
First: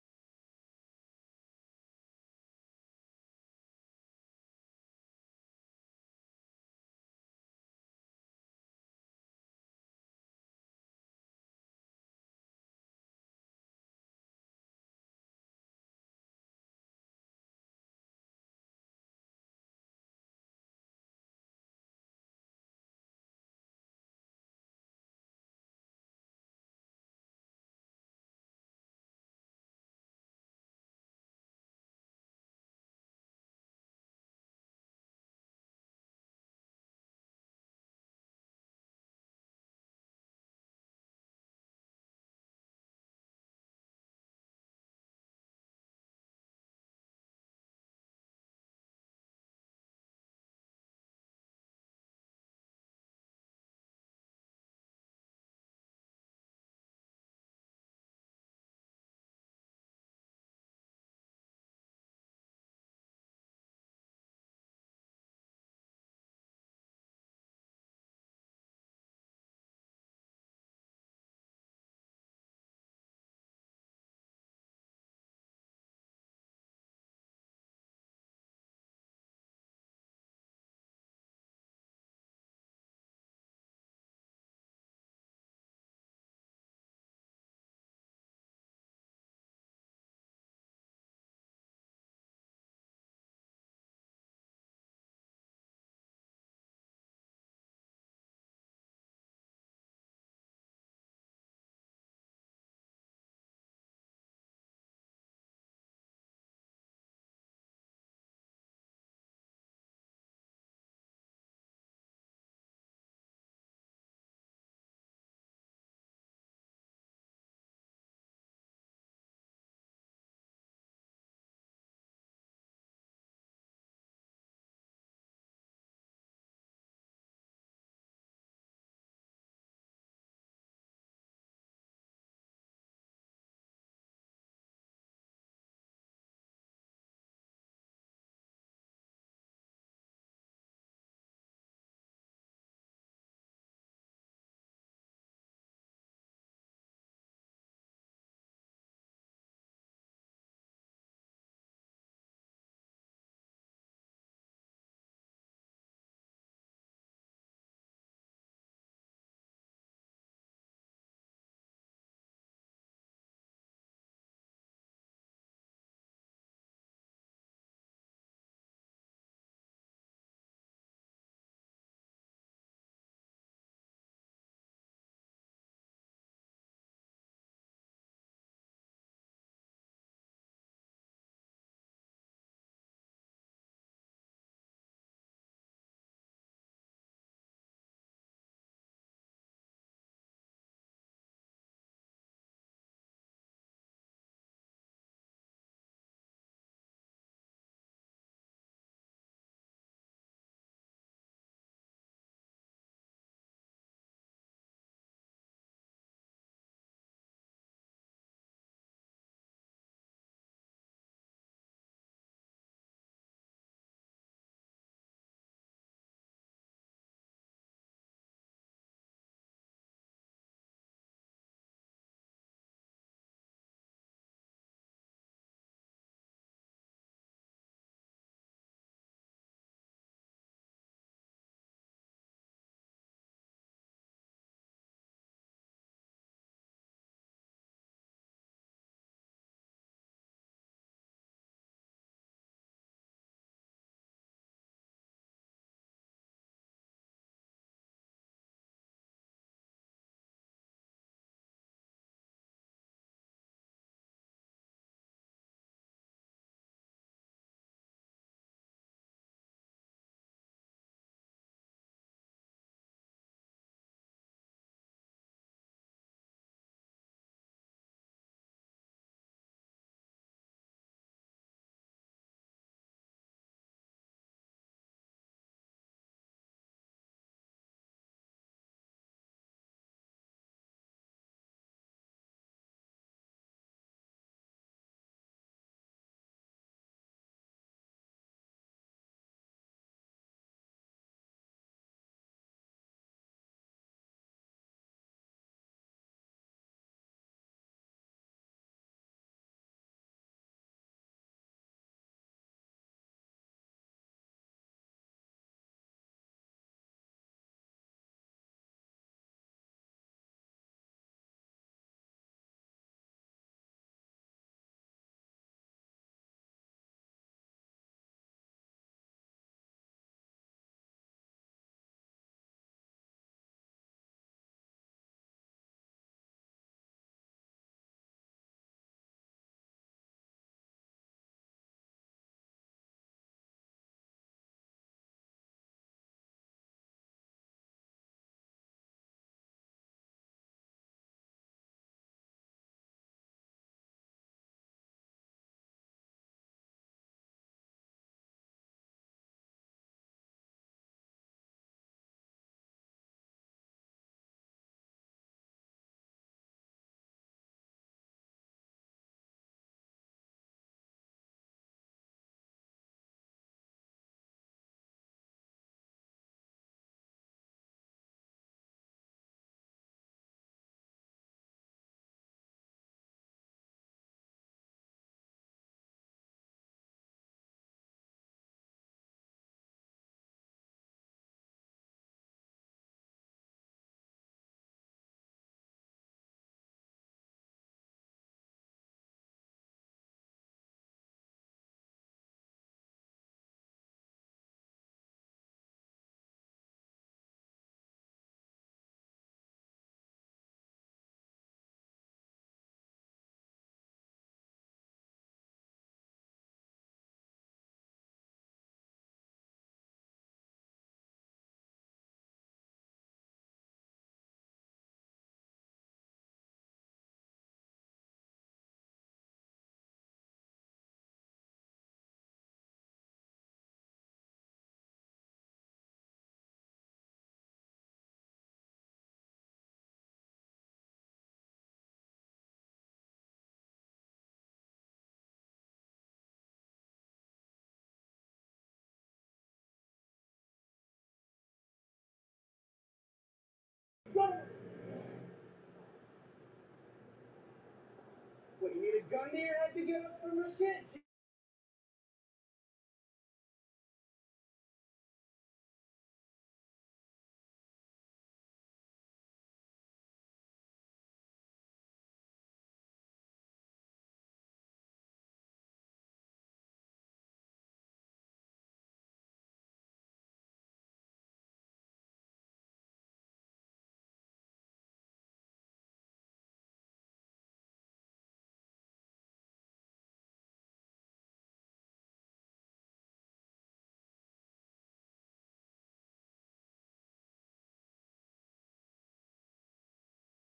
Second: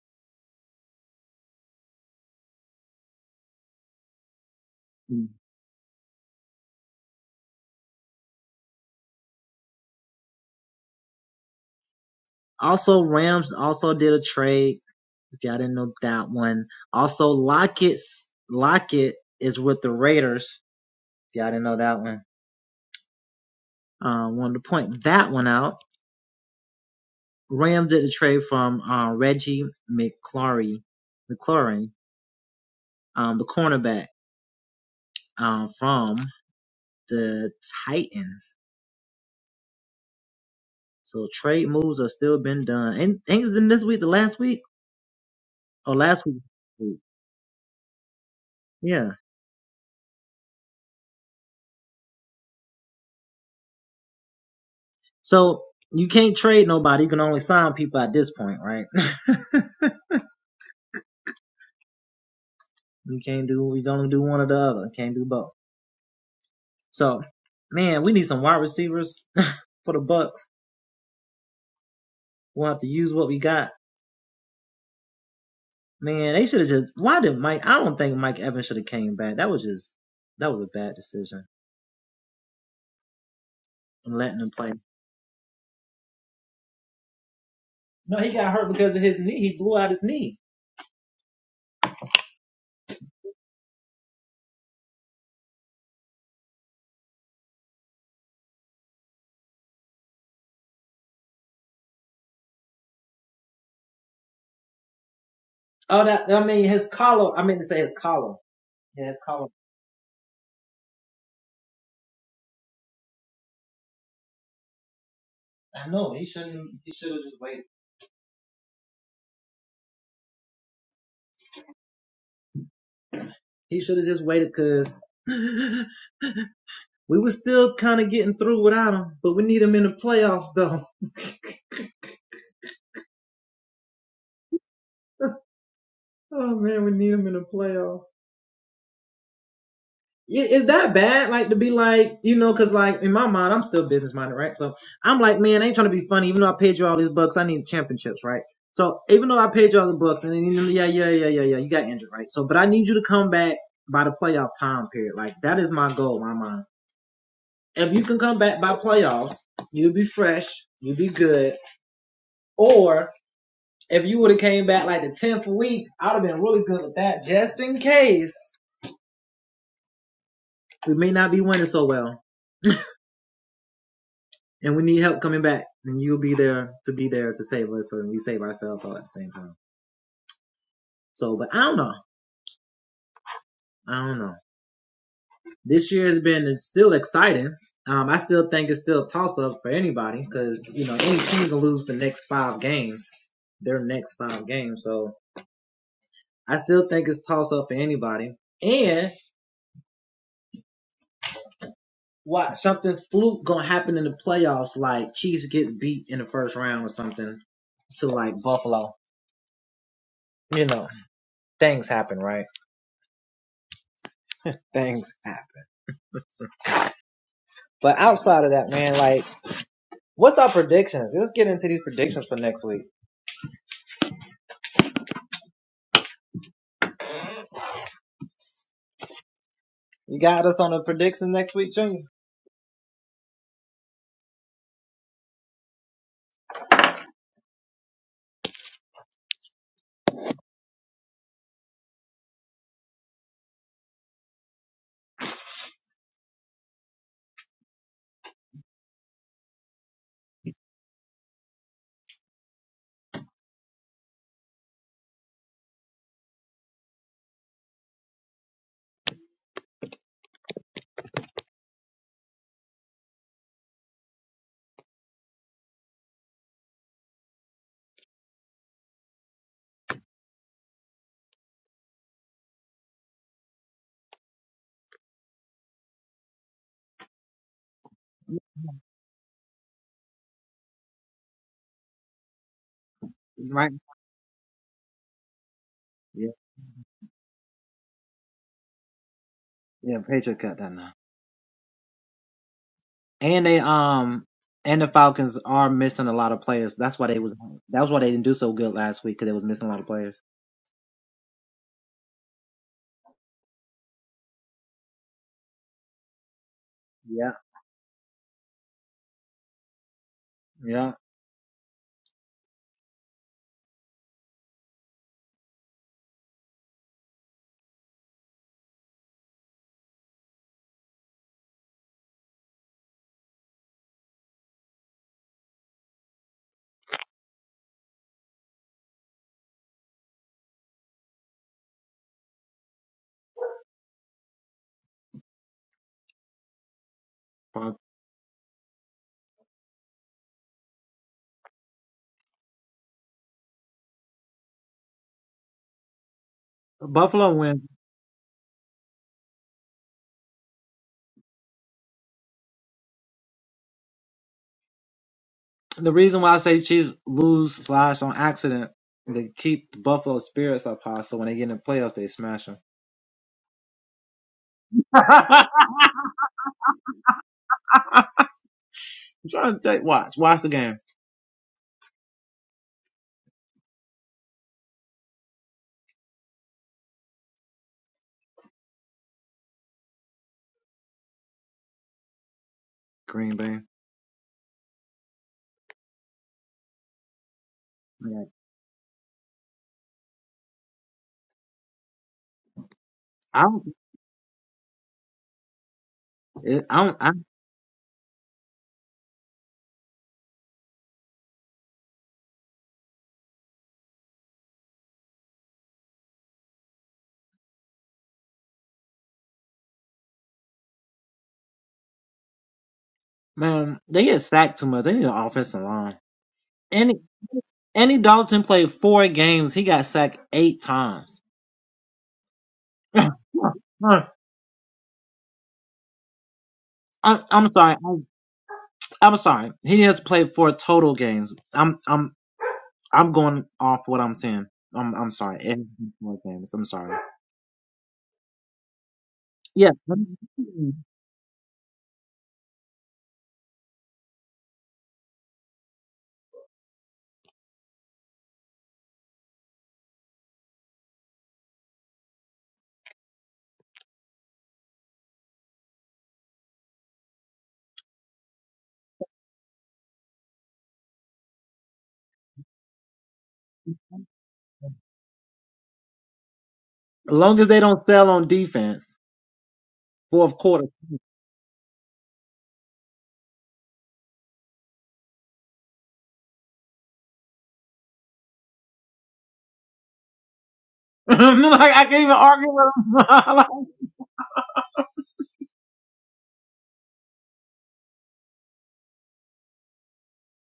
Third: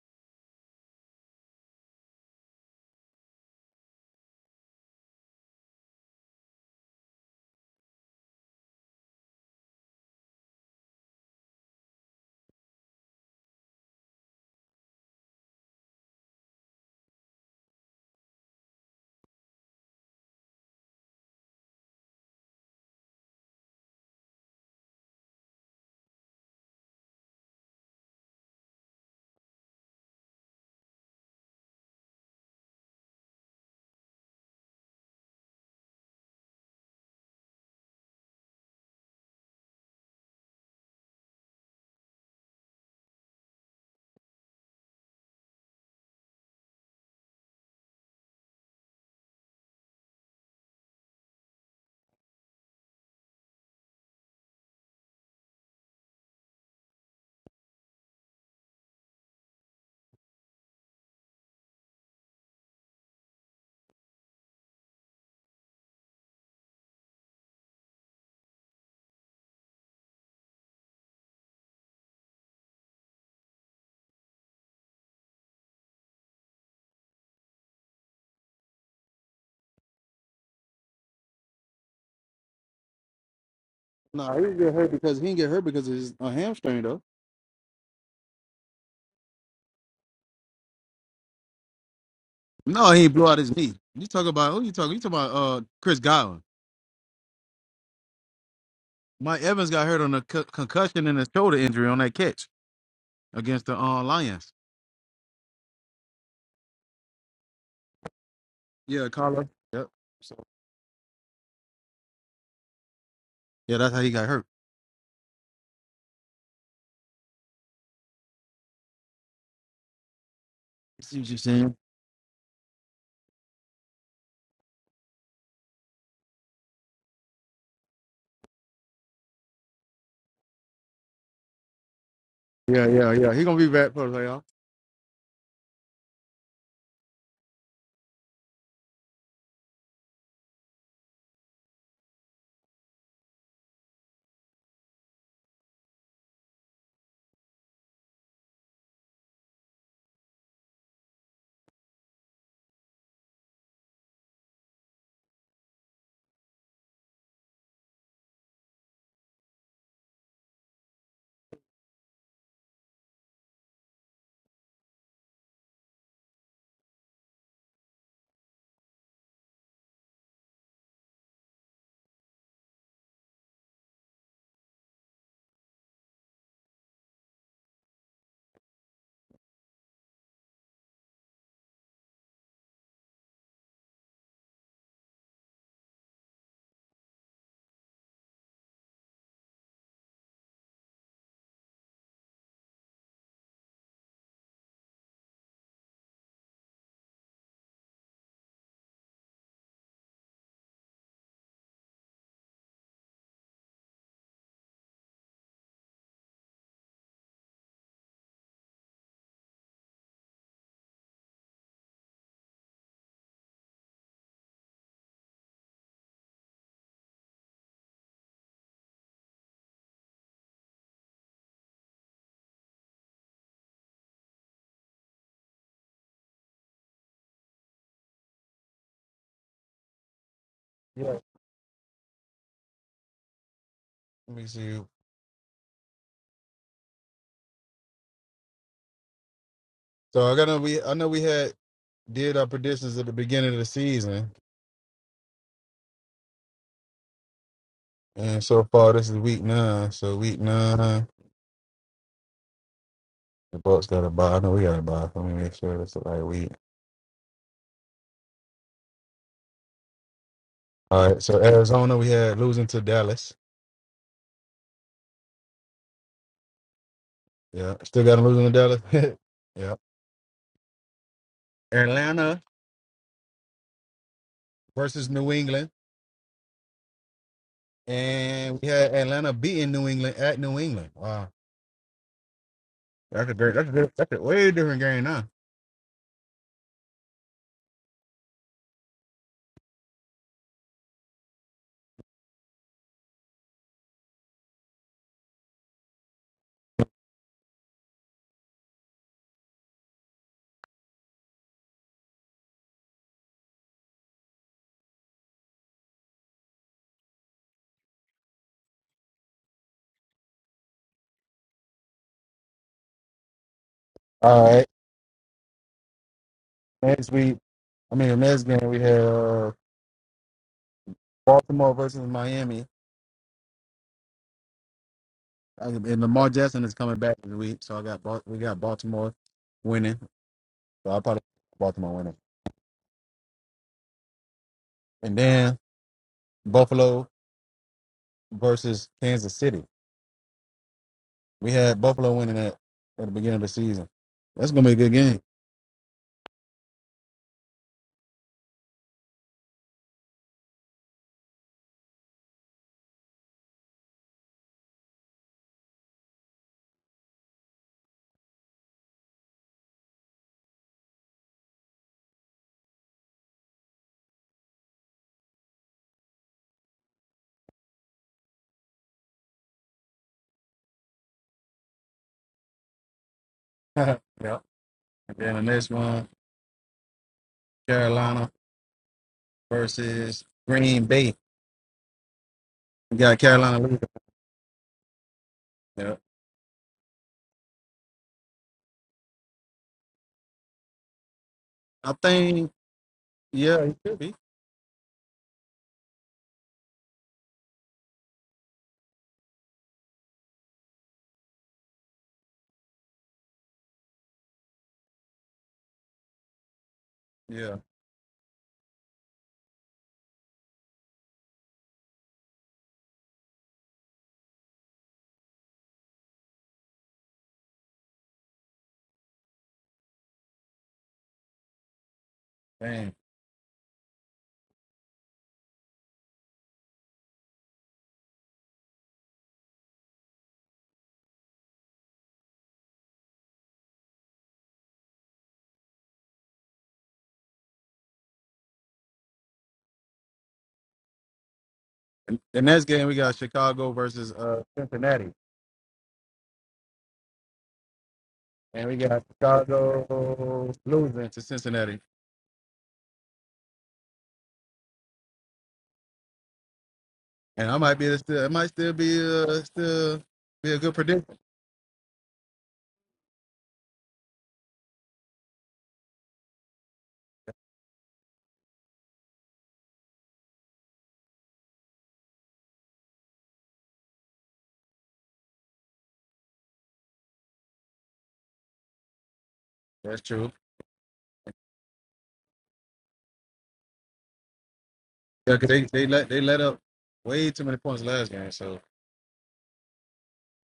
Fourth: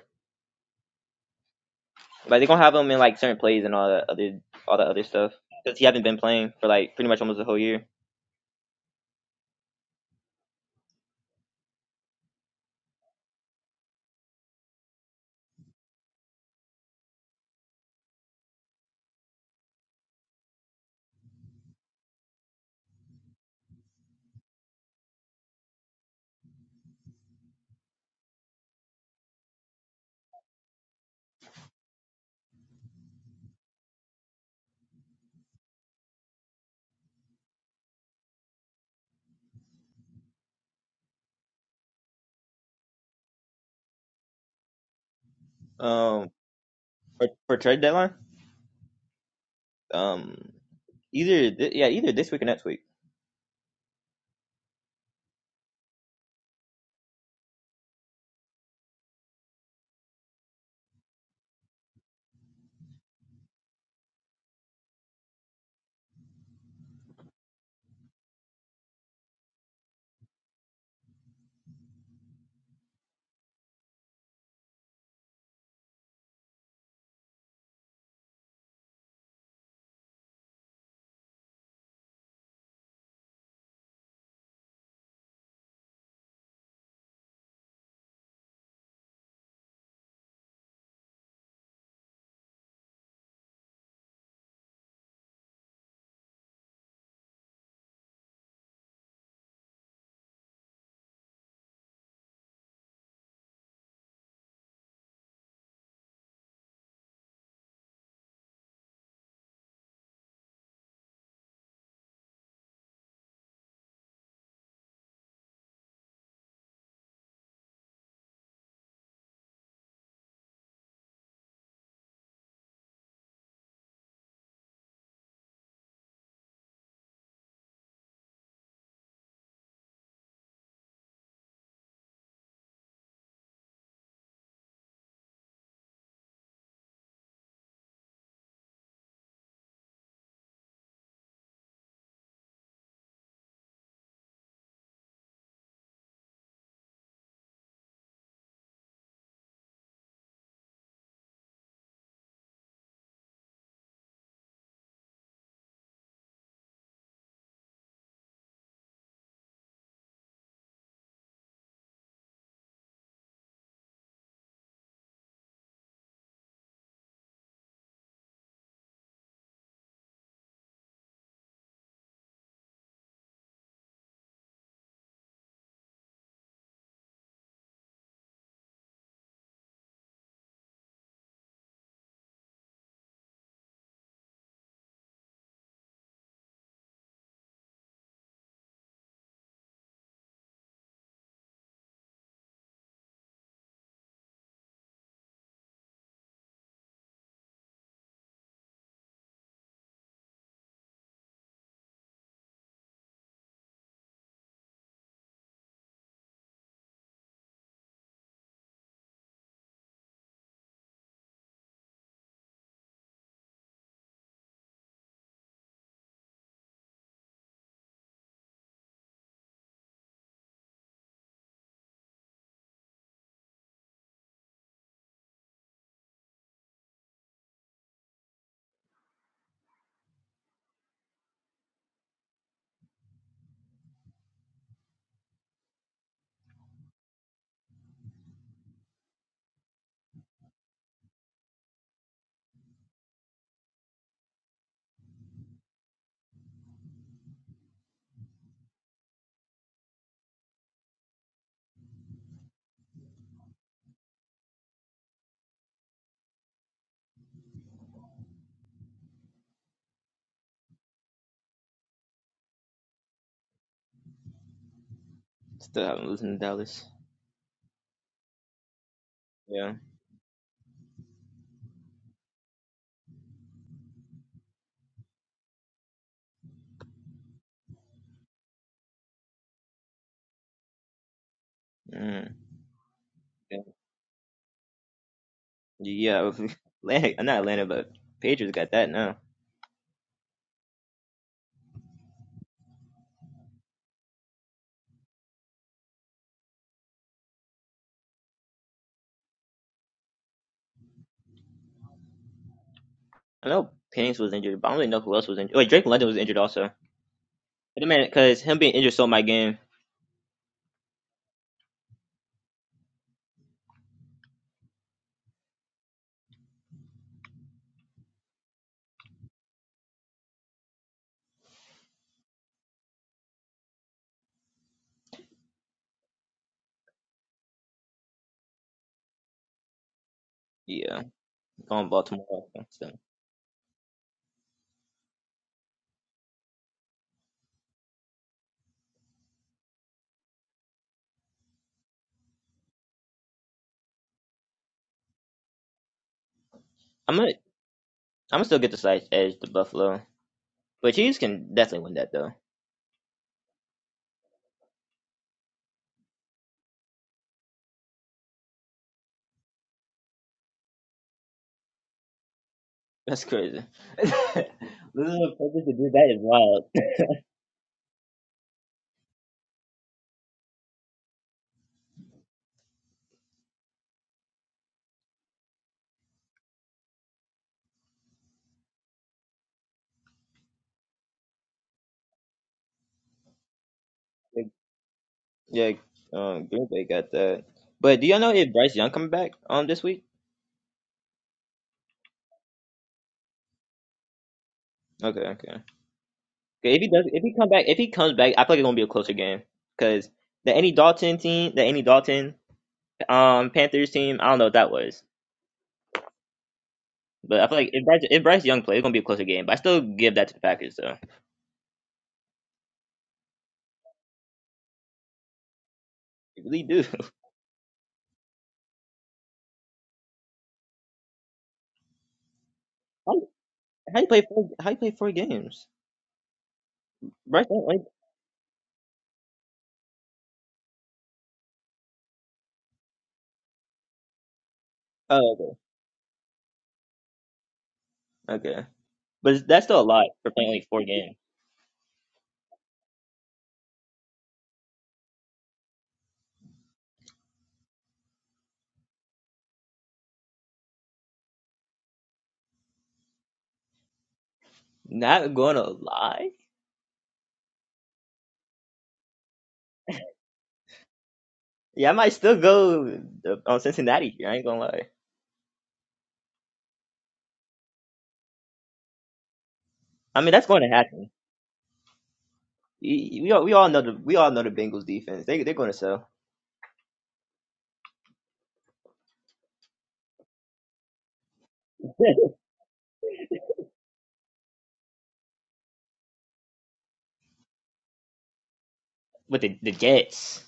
[SPEAKER 3] Like they're gonna have him in like certain plays and all that other all that other stuff because he hasn't been playing for like pretty much almost the whole year. Um, for, for trade deadline, um, either th- yeah either this week or next week.
[SPEAKER 1] No, he didn't get hurt because he didn't get hurt because of his uh, hamstring though. No, he blew out his knee. You talk about who you talking? You talking about uh Chris Godwin? Mike Evans got hurt on a co- concussion and a shoulder injury on that catch against the uh, Lions. Yeah, Carla. Yep. So Yeah, that's how he got hurt. See what you're saying? yeah, yeah, yeah. He gonna be back for the playoff. Yeah. Let me see. So I got to. we I know we had did our predictions at the beginning of the season, and so far this is week nine. So week nine. The Bucks got to buy. I know we got to buy. Let me make sure that's the right week. All right. So Arizona, we had losing to Dallas.
[SPEAKER 3] Still haven't listened to Dallas.
[SPEAKER 1] Yeah. Still got them losing to Dallas.
[SPEAKER 3] Yeah.
[SPEAKER 1] yeah. Atlanta versus New England, and we had Atlanta beating New England at New England. Wow.
[SPEAKER 3] Mm,
[SPEAKER 1] That's a great.
[SPEAKER 3] yeah.
[SPEAKER 1] That's a good. That's a way different game now.
[SPEAKER 3] Yeah. with Atlanta, not Atlanta, but Patriots got that now. I know Penix was injured, but I don't really know who else was injured. Wait, Drake London was injured also. But man, because him being injured sold my game.
[SPEAKER 1] All right. Next week, I mean, the next game we had uh, Baltimore versus Miami, I- and Lamar Jackson is coming back this week, so I got Bal- we got Baltimore winning. So I
[SPEAKER 3] Yeah,
[SPEAKER 1] probably
[SPEAKER 3] going
[SPEAKER 1] Baltimore winning,
[SPEAKER 3] Baltimore. So
[SPEAKER 1] and then. Buffalo versus Kansas City. We had Buffalo winning that at the beginning of the season. That's gonna be a good game.
[SPEAKER 3] I'm gonna, I'm gonna still get the slight edge to Buffalo, but Chiefs can definitely win that though. That's crazy. This is a purpose to do that is wild.
[SPEAKER 1] yep. And then the next one, Carolina versus Green Bay. We got Carolina leading.
[SPEAKER 3] Like, yeah,
[SPEAKER 1] Yep.
[SPEAKER 3] um, Green Bay got that. But do y'all know if Bryce Young coming back um this week?
[SPEAKER 1] I think yeah, it could be.
[SPEAKER 3] Okay, okay. If he does, if he come back, if he comes back, I feel like it's gonna be a closer game because the any Dalton team, the any Dalton um Panthers team, I don't know what that was, but I
[SPEAKER 1] Yeah.
[SPEAKER 3] feel like if Bryce, if Bryce Young plays, it's gonna be a closer game. But I still give that to the Packers though. I really do.
[SPEAKER 1] Dang.
[SPEAKER 3] How, how you play four? How you play four games? Bryce Young only- Oh, okay, okay, but that's still a lot for playing only four games.
[SPEAKER 1] And the next game we got Chicago versus uh Cincinnati. And we got Chicago losing to Cincinnati.
[SPEAKER 3] Not gonna lie.
[SPEAKER 1] And I might be still it might still be uh still be a good prediction.
[SPEAKER 3] Yeah, I might still go uh, on Cincinnati here. I ain't gonna lie. I mean, that's going to happen. Y- y- We all, we all know the we all know the Bengals defense. They they're going to sell.
[SPEAKER 1] That's true. Yeah, 'cause they they let they let up way too many points last game. So
[SPEAKER 3] with the, the Jets.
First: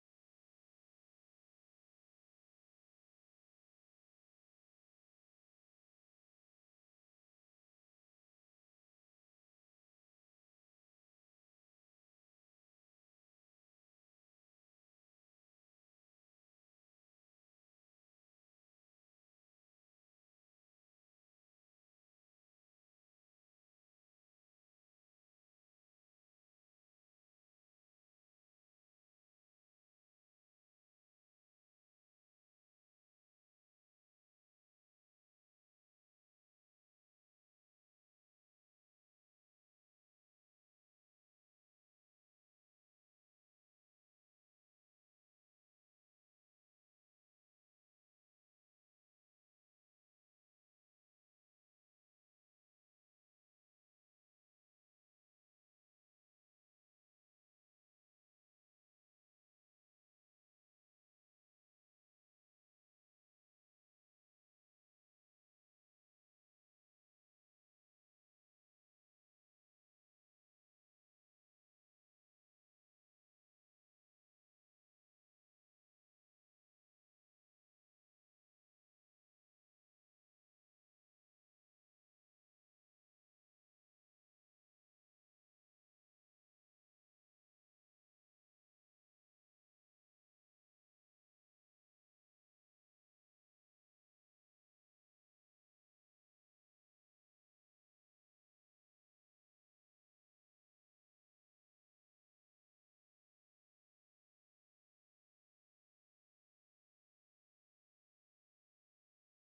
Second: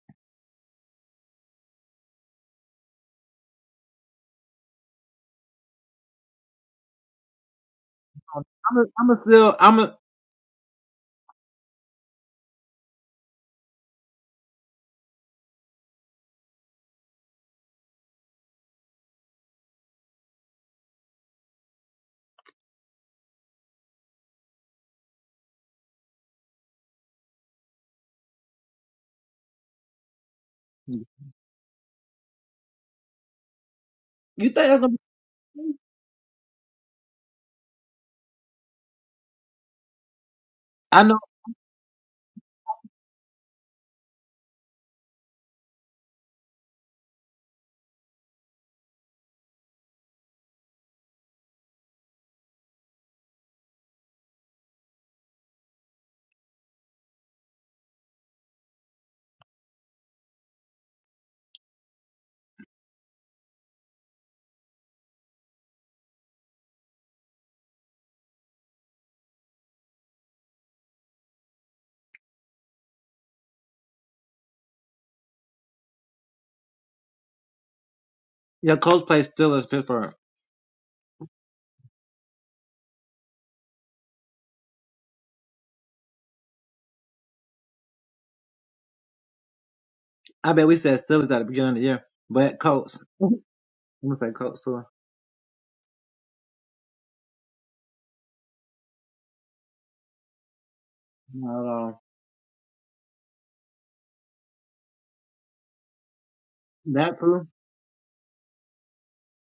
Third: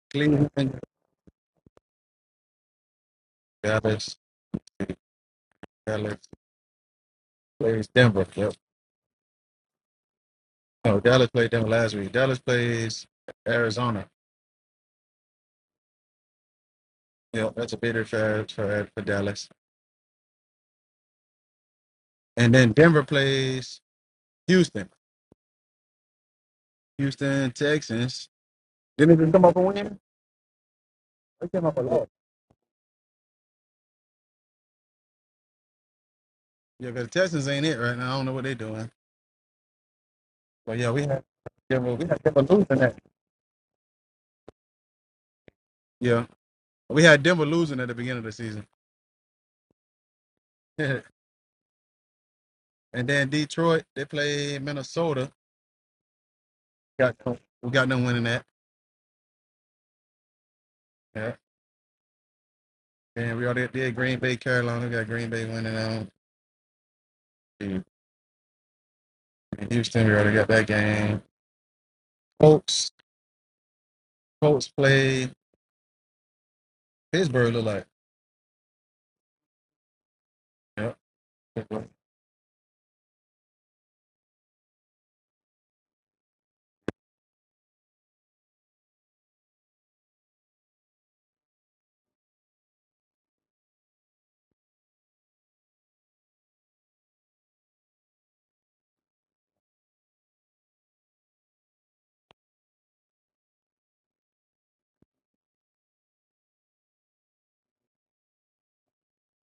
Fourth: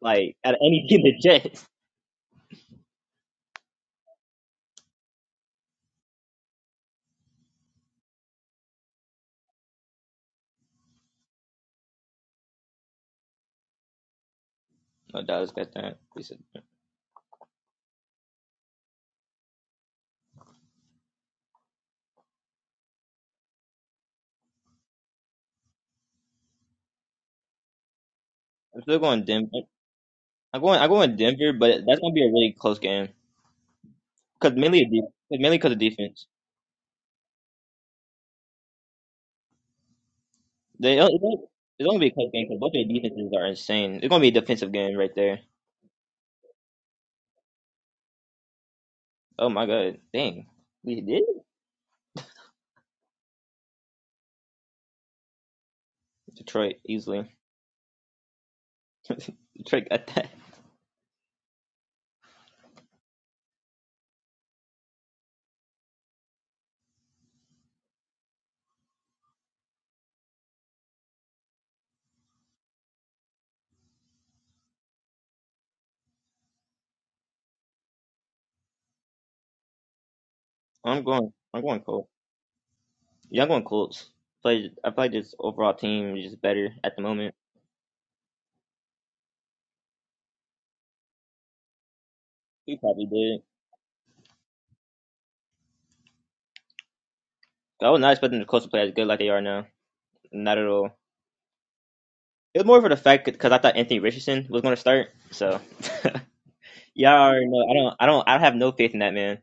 [SPEAKER 3] Like out of
[SPEAKER 1] Cleveland,
[SPEAKER 3] any team, the Jets.
[SPEAKER 1] Dallas, Dallas plays Denver. Yep. No, Dallas played Denver last week. Dallas plays Arizona.
[SPEAKER 3] No, Dallas got that.
[SPEAKER 1] Yep, that's a bitter for for for Dallas. And then Denver plays Houston. Houston Texans.
[SPEAKER 3] I'm still
[SPEAKER 1] Didn't they
[SPEAKER 3] going
[SPEAKER 1] just come up a
[SPEAKER 3] Denver.
[SPEAKER 1] win?
[SPEAKER 3] I'm going. I'm going
[SPEAKER 1] They
[SPEAKER 3] Denver,
[SPEAKER 1] came up a
[SPEAKER 3] but that's
[SPEAKER 1] lot.
[SPEAKER 3] gonna be a really close game because mainly of de- mainly because of defense.
[SPEAKER 1] Yeah, because the Texans ain't it right now. I don't know what they're doing. But yeah,
[SPEAKER 3] They
[SPEAKER 1] we
[SPEAKER 3] it's
[SPEAKER 1] had
[SPEAKER 3] gonna it's
[SPEAKER 1] Denver.
[SPEAKER 3] gonna
[SPEAKER 1] We
[SPEAKER 3] be a
[SPEAKER 1] had
[SPEAKER 3] close
[SPEAKER 1] Denver
[SPEAKER 3] game because both
[SPEAKER 1] losing
[SPEAKER 3] their
[SPEAKER 1] that.
[SPEAKER 3] defenses are insane. It's gonna be a defensive game right there.
[SPEAKER 1] Yeah, we had Denver losing at the beginning of the season.
[SPEAKER 3] Oh my god, dang, we did it?
[SPEAKER 1] And then Detroit, they played Minnesota.
[SPEAKER 3] Detroit
[SPEAKER 1] Got
[SPEAKER 3] easily.
[SPEAKER 1] we got them winning that.
[SPEAKER 3] Detroit got that.
[SPEAKER 1] Yeah. And we already did Green Bay, Carolina. We got Green Bay winning them. And Houston, we already got that game. Colts, Colts play Pittsburgh. Look like.
[SPEAKER 3] I'm going. I'm
[SPEAKER 1] Yeah.
[SPEAKER 3] going Colts. Yeah, I'm going Colts. Play. I play this overall team is just better at the moment. We probably did. I was not expecting the Colts to play as good like they are now. Not at all. It was more for the fact because I thought Anthony Richardson was going to start. So yeah, I already know. I don't. I don't. I have no faith in that man.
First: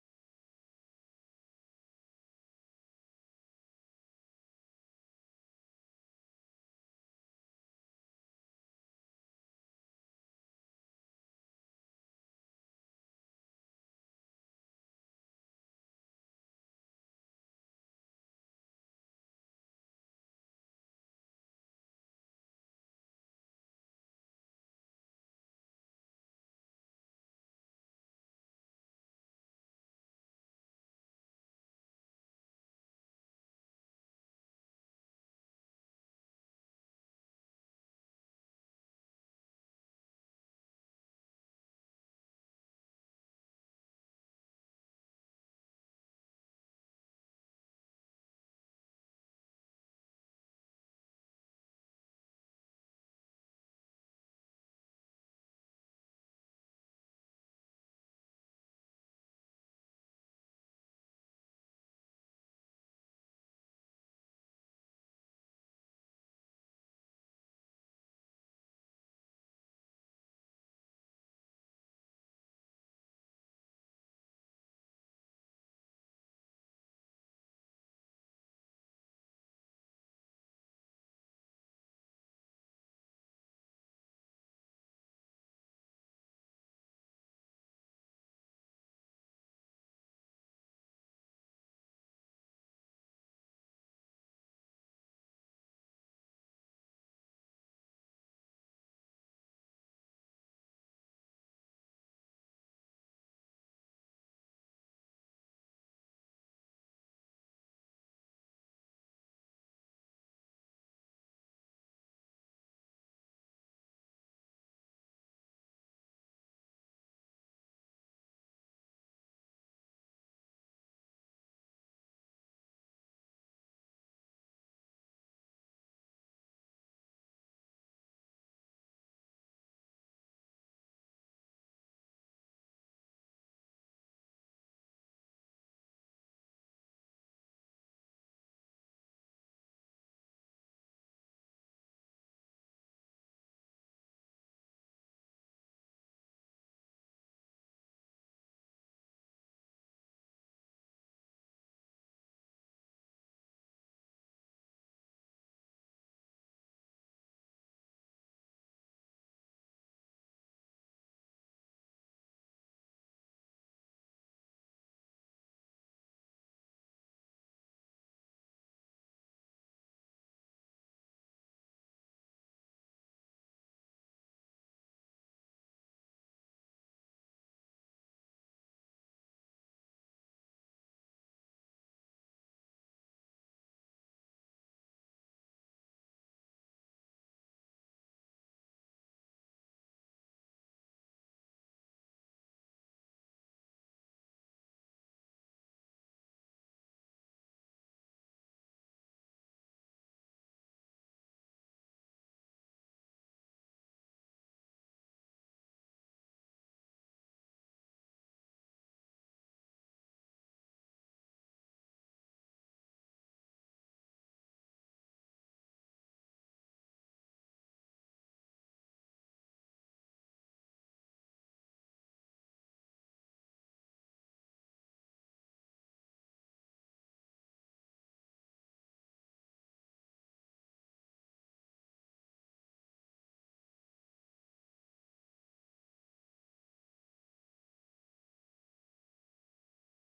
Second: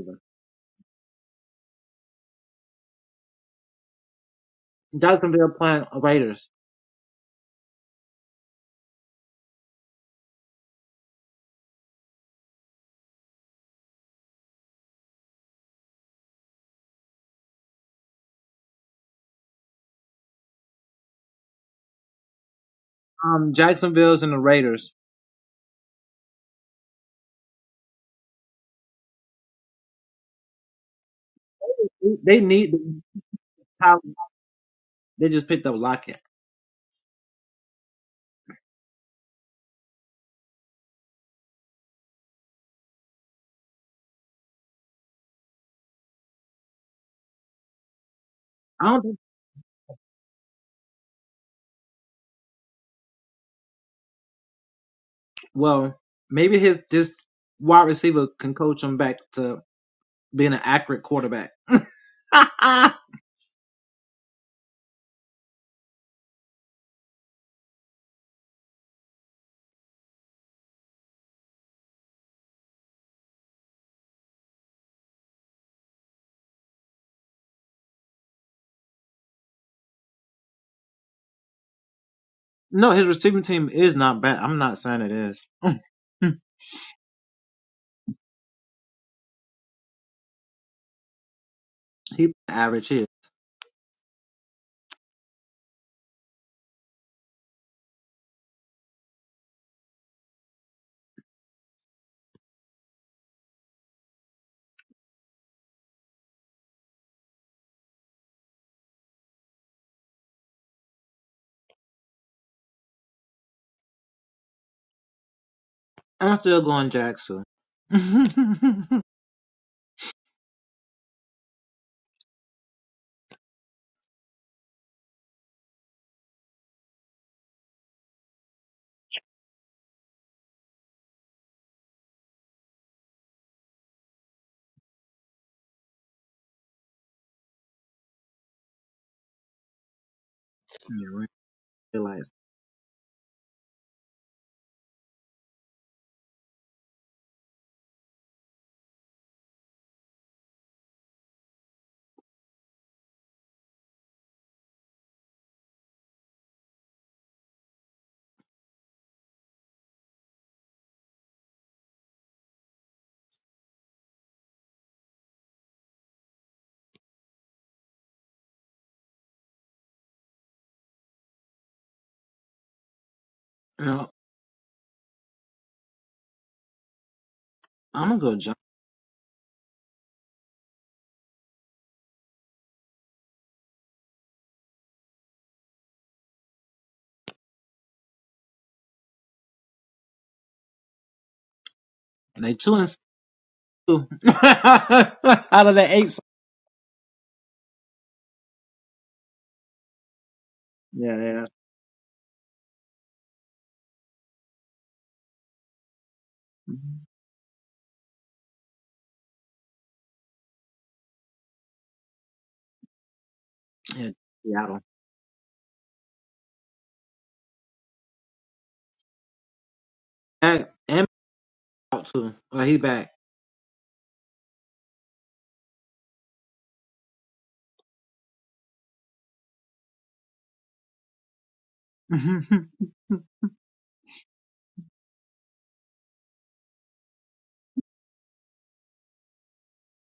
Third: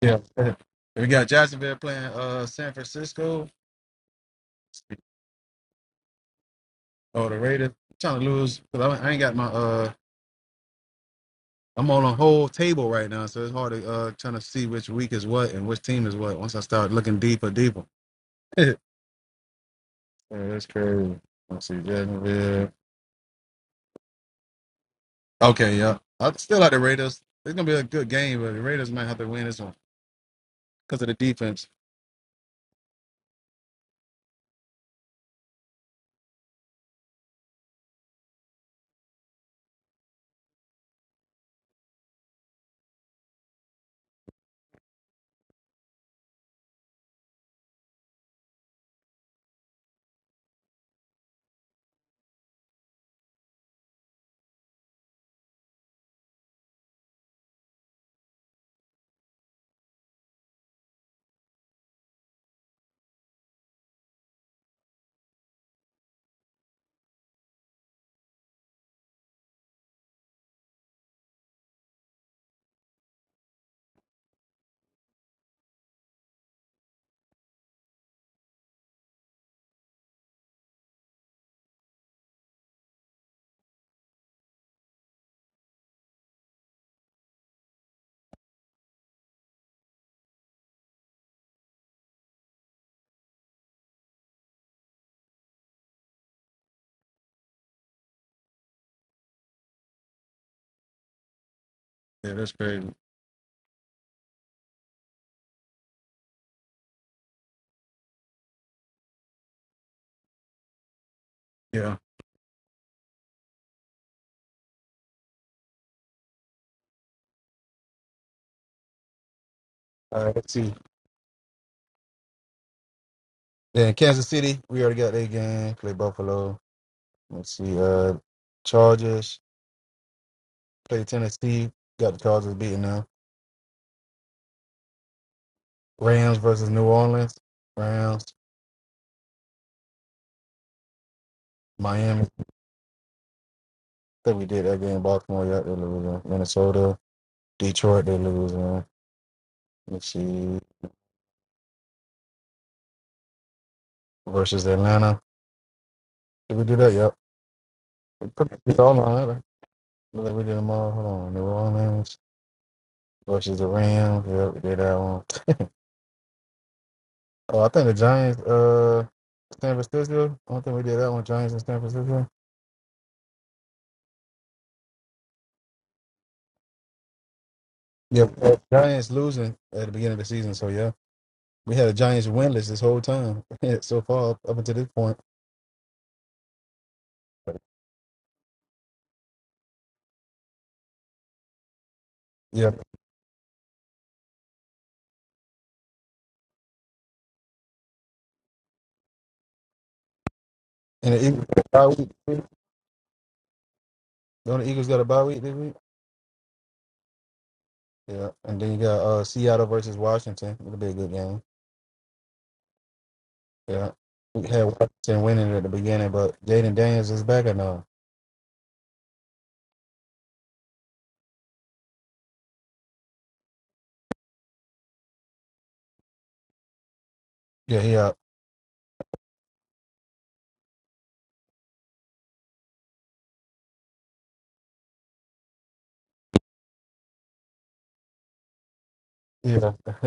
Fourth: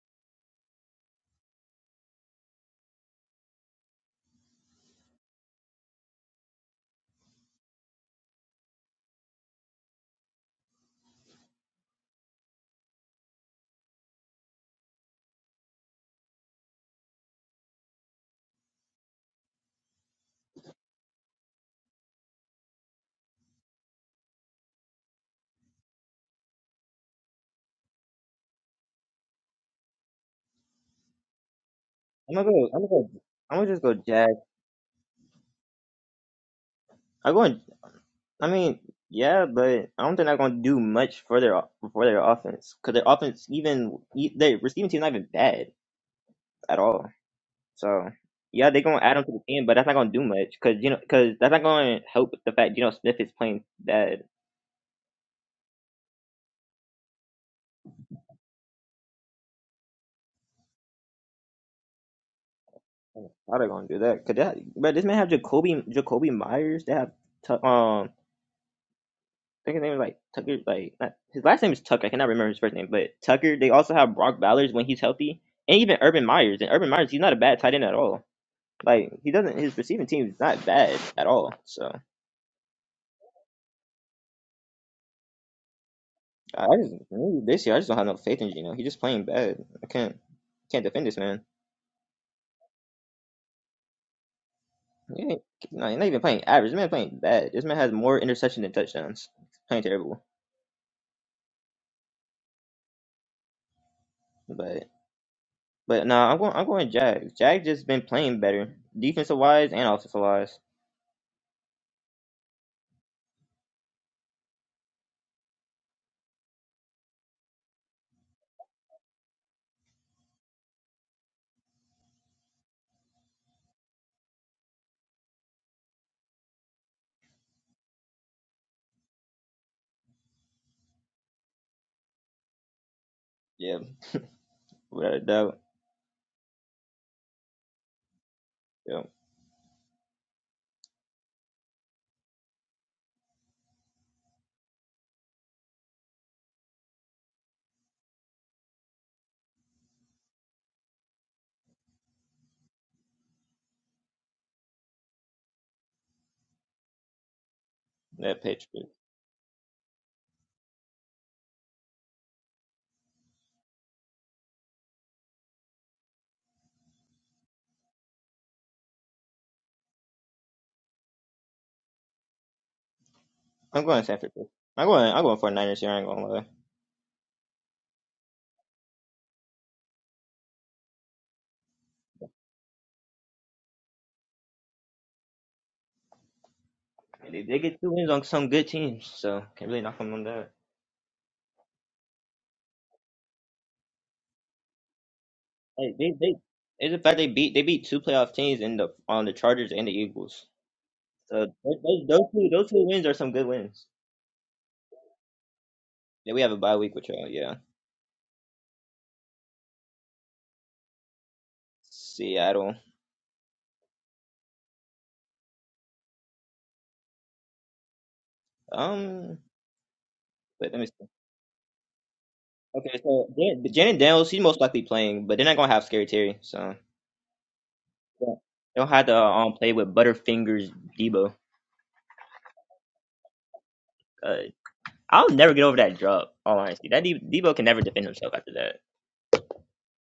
[SPEAKER 1] Yeah. And we got Jacksonville playing uh San Francisco. Oh, the Raiders. I'm trying to lose because I, ain't got my uh. I'm on a whole table right now, so it's hard to uh trying to see which week is what and which team is what. Once I start looking deeper, deeper. Yeah, that's crazy. Let's see, Jacksonville. Okay, yeah. I still like the Raiders. It's gonna be a good game, but the Raiders might have to win this one because of the defense.
[SPEAKER 3] I'm gonna go. I'm gonna go. I'm gonna just go Jag. I'm going. I mean, yeah, but I don't think they're gonna do much for their for their offense because their offense even e- their receiving team's not even bad at all. So yeah, they're gonna add them to the team, but that's not gonna do much because you know because that's not gonna help the fact you know Smith is playing bad. Oh, How they gonna do that? Could that? But this man have Jacoby Jacoby Myers. They have Tu- um. I think his name is like Tucker. Like not, his last name is Tucker. I cannot remember his first name, but Tucker. They also have Brock Bowers when he's healthy, and even Urban Myers. And Urban Myers, he's not a bad tight end at all. Like he doesn't. His receiving team is not bad at all. So I I just maybe this year I just don't have no faith in Gino. He's just playing bad. I can't can't defend this man. He ain't, no, he's not even playing average. This man playing bad. This man has more interception than touchdowns. Playing terrible,
[SPEAKER 1] Yeah, that's crazy.
[SPEAKER 3] but. But nah, I'm going. I'm going Jack. Jack just been playing better, defensive wise and offensive wise.
[SPEAKER 1] Yeah. All right, let's see. Then Kansas City. We already got their game. Play Buffalo. Let's see. Uh, Chargers play Tennessee. Got the Chargers beating them.
[SPEAKER 3] Yeah, without a doubt.
[SPEAKER 1] Rams versus New Orleans. Rams.
[SPEAKER 3] Yeah,
[SPEAKER 1] Miami. I think we did that game. Baltimore. Yeah, they're losing. Minnesota. Detroit. They're losing. Let's see. Versus Atlanta. Did we do that? Yep.
[SPEAKER 3] that
[SPEAKER 1] Put-
[SPEAKER 3] pitch.
[SPEAKER 1] the-
[SPEAKER 3] But
[SPEAKER 1] Hold on, hold on. Look, we did them all. Hold on, New Orleans versus the Rams. Yeah, we did that one. Oh, I think the Giants, uh, San Francisco. I don't think we did that one. Giants in San Francisco.
[SPEAKER 3] I'm going San Francisco. I'm going. I'm going for Niners here. I ain't gonna lie.
[SPEAKER 1] Yeah, uh, Giants losing at the beginning of the season. So yeah, we had the Giants winless this whole time so far up until this point.
[SPEAKER 3] They, they get two wins on some good teams, so can't really knock them on that.
[SPEAKER 1] Yeah,
[SPEAKER 3] Like they, they, it's the fact they beat they beat two playoff teams in the on the Chargers and the Eagles.
[SPEAKER 1] and the Eagles
[SPEAKER 3] So
[SPEAKER 1] got a
[SPEAKER 3] those,
[SPEAKER 1] bye
[SPEAKER 3] those
[SPEAKER 1] week.
[SPEAKER 3] those
[SPEAKER 1] too.
[SPEAKER 3] two those two wins are some good wins.
[SPEAKER 1] Don't the Eagles got a bye week this week?
[SPEAKER 3] Yeah, we have a bye week with y'all. Yeah,
[SPEAKER 1] Yeah, and then you got uh Seattle versus Washington. It'll be a good game.
[SPEAKER 3] Seattle.
[SPEAKER 1] Yeah. We had Washington winning at the beginning, but Jaden Daniels is back or no?
[SPEAKER 3] Um, but let me see. Okay, so Jan- Janet Daniels, she's most likely playing, but they're not gonna have Scary Terry, so
[SPEAKER 1] Yeah, he out.
[SPEAKER 3] yeah. they'll have to uh, um play with Butterfingers Debo. Uh, I'll never get over that drop. All honesty, that De- Debo can never defend himself after that.
[SPEAKER 1] Yeah.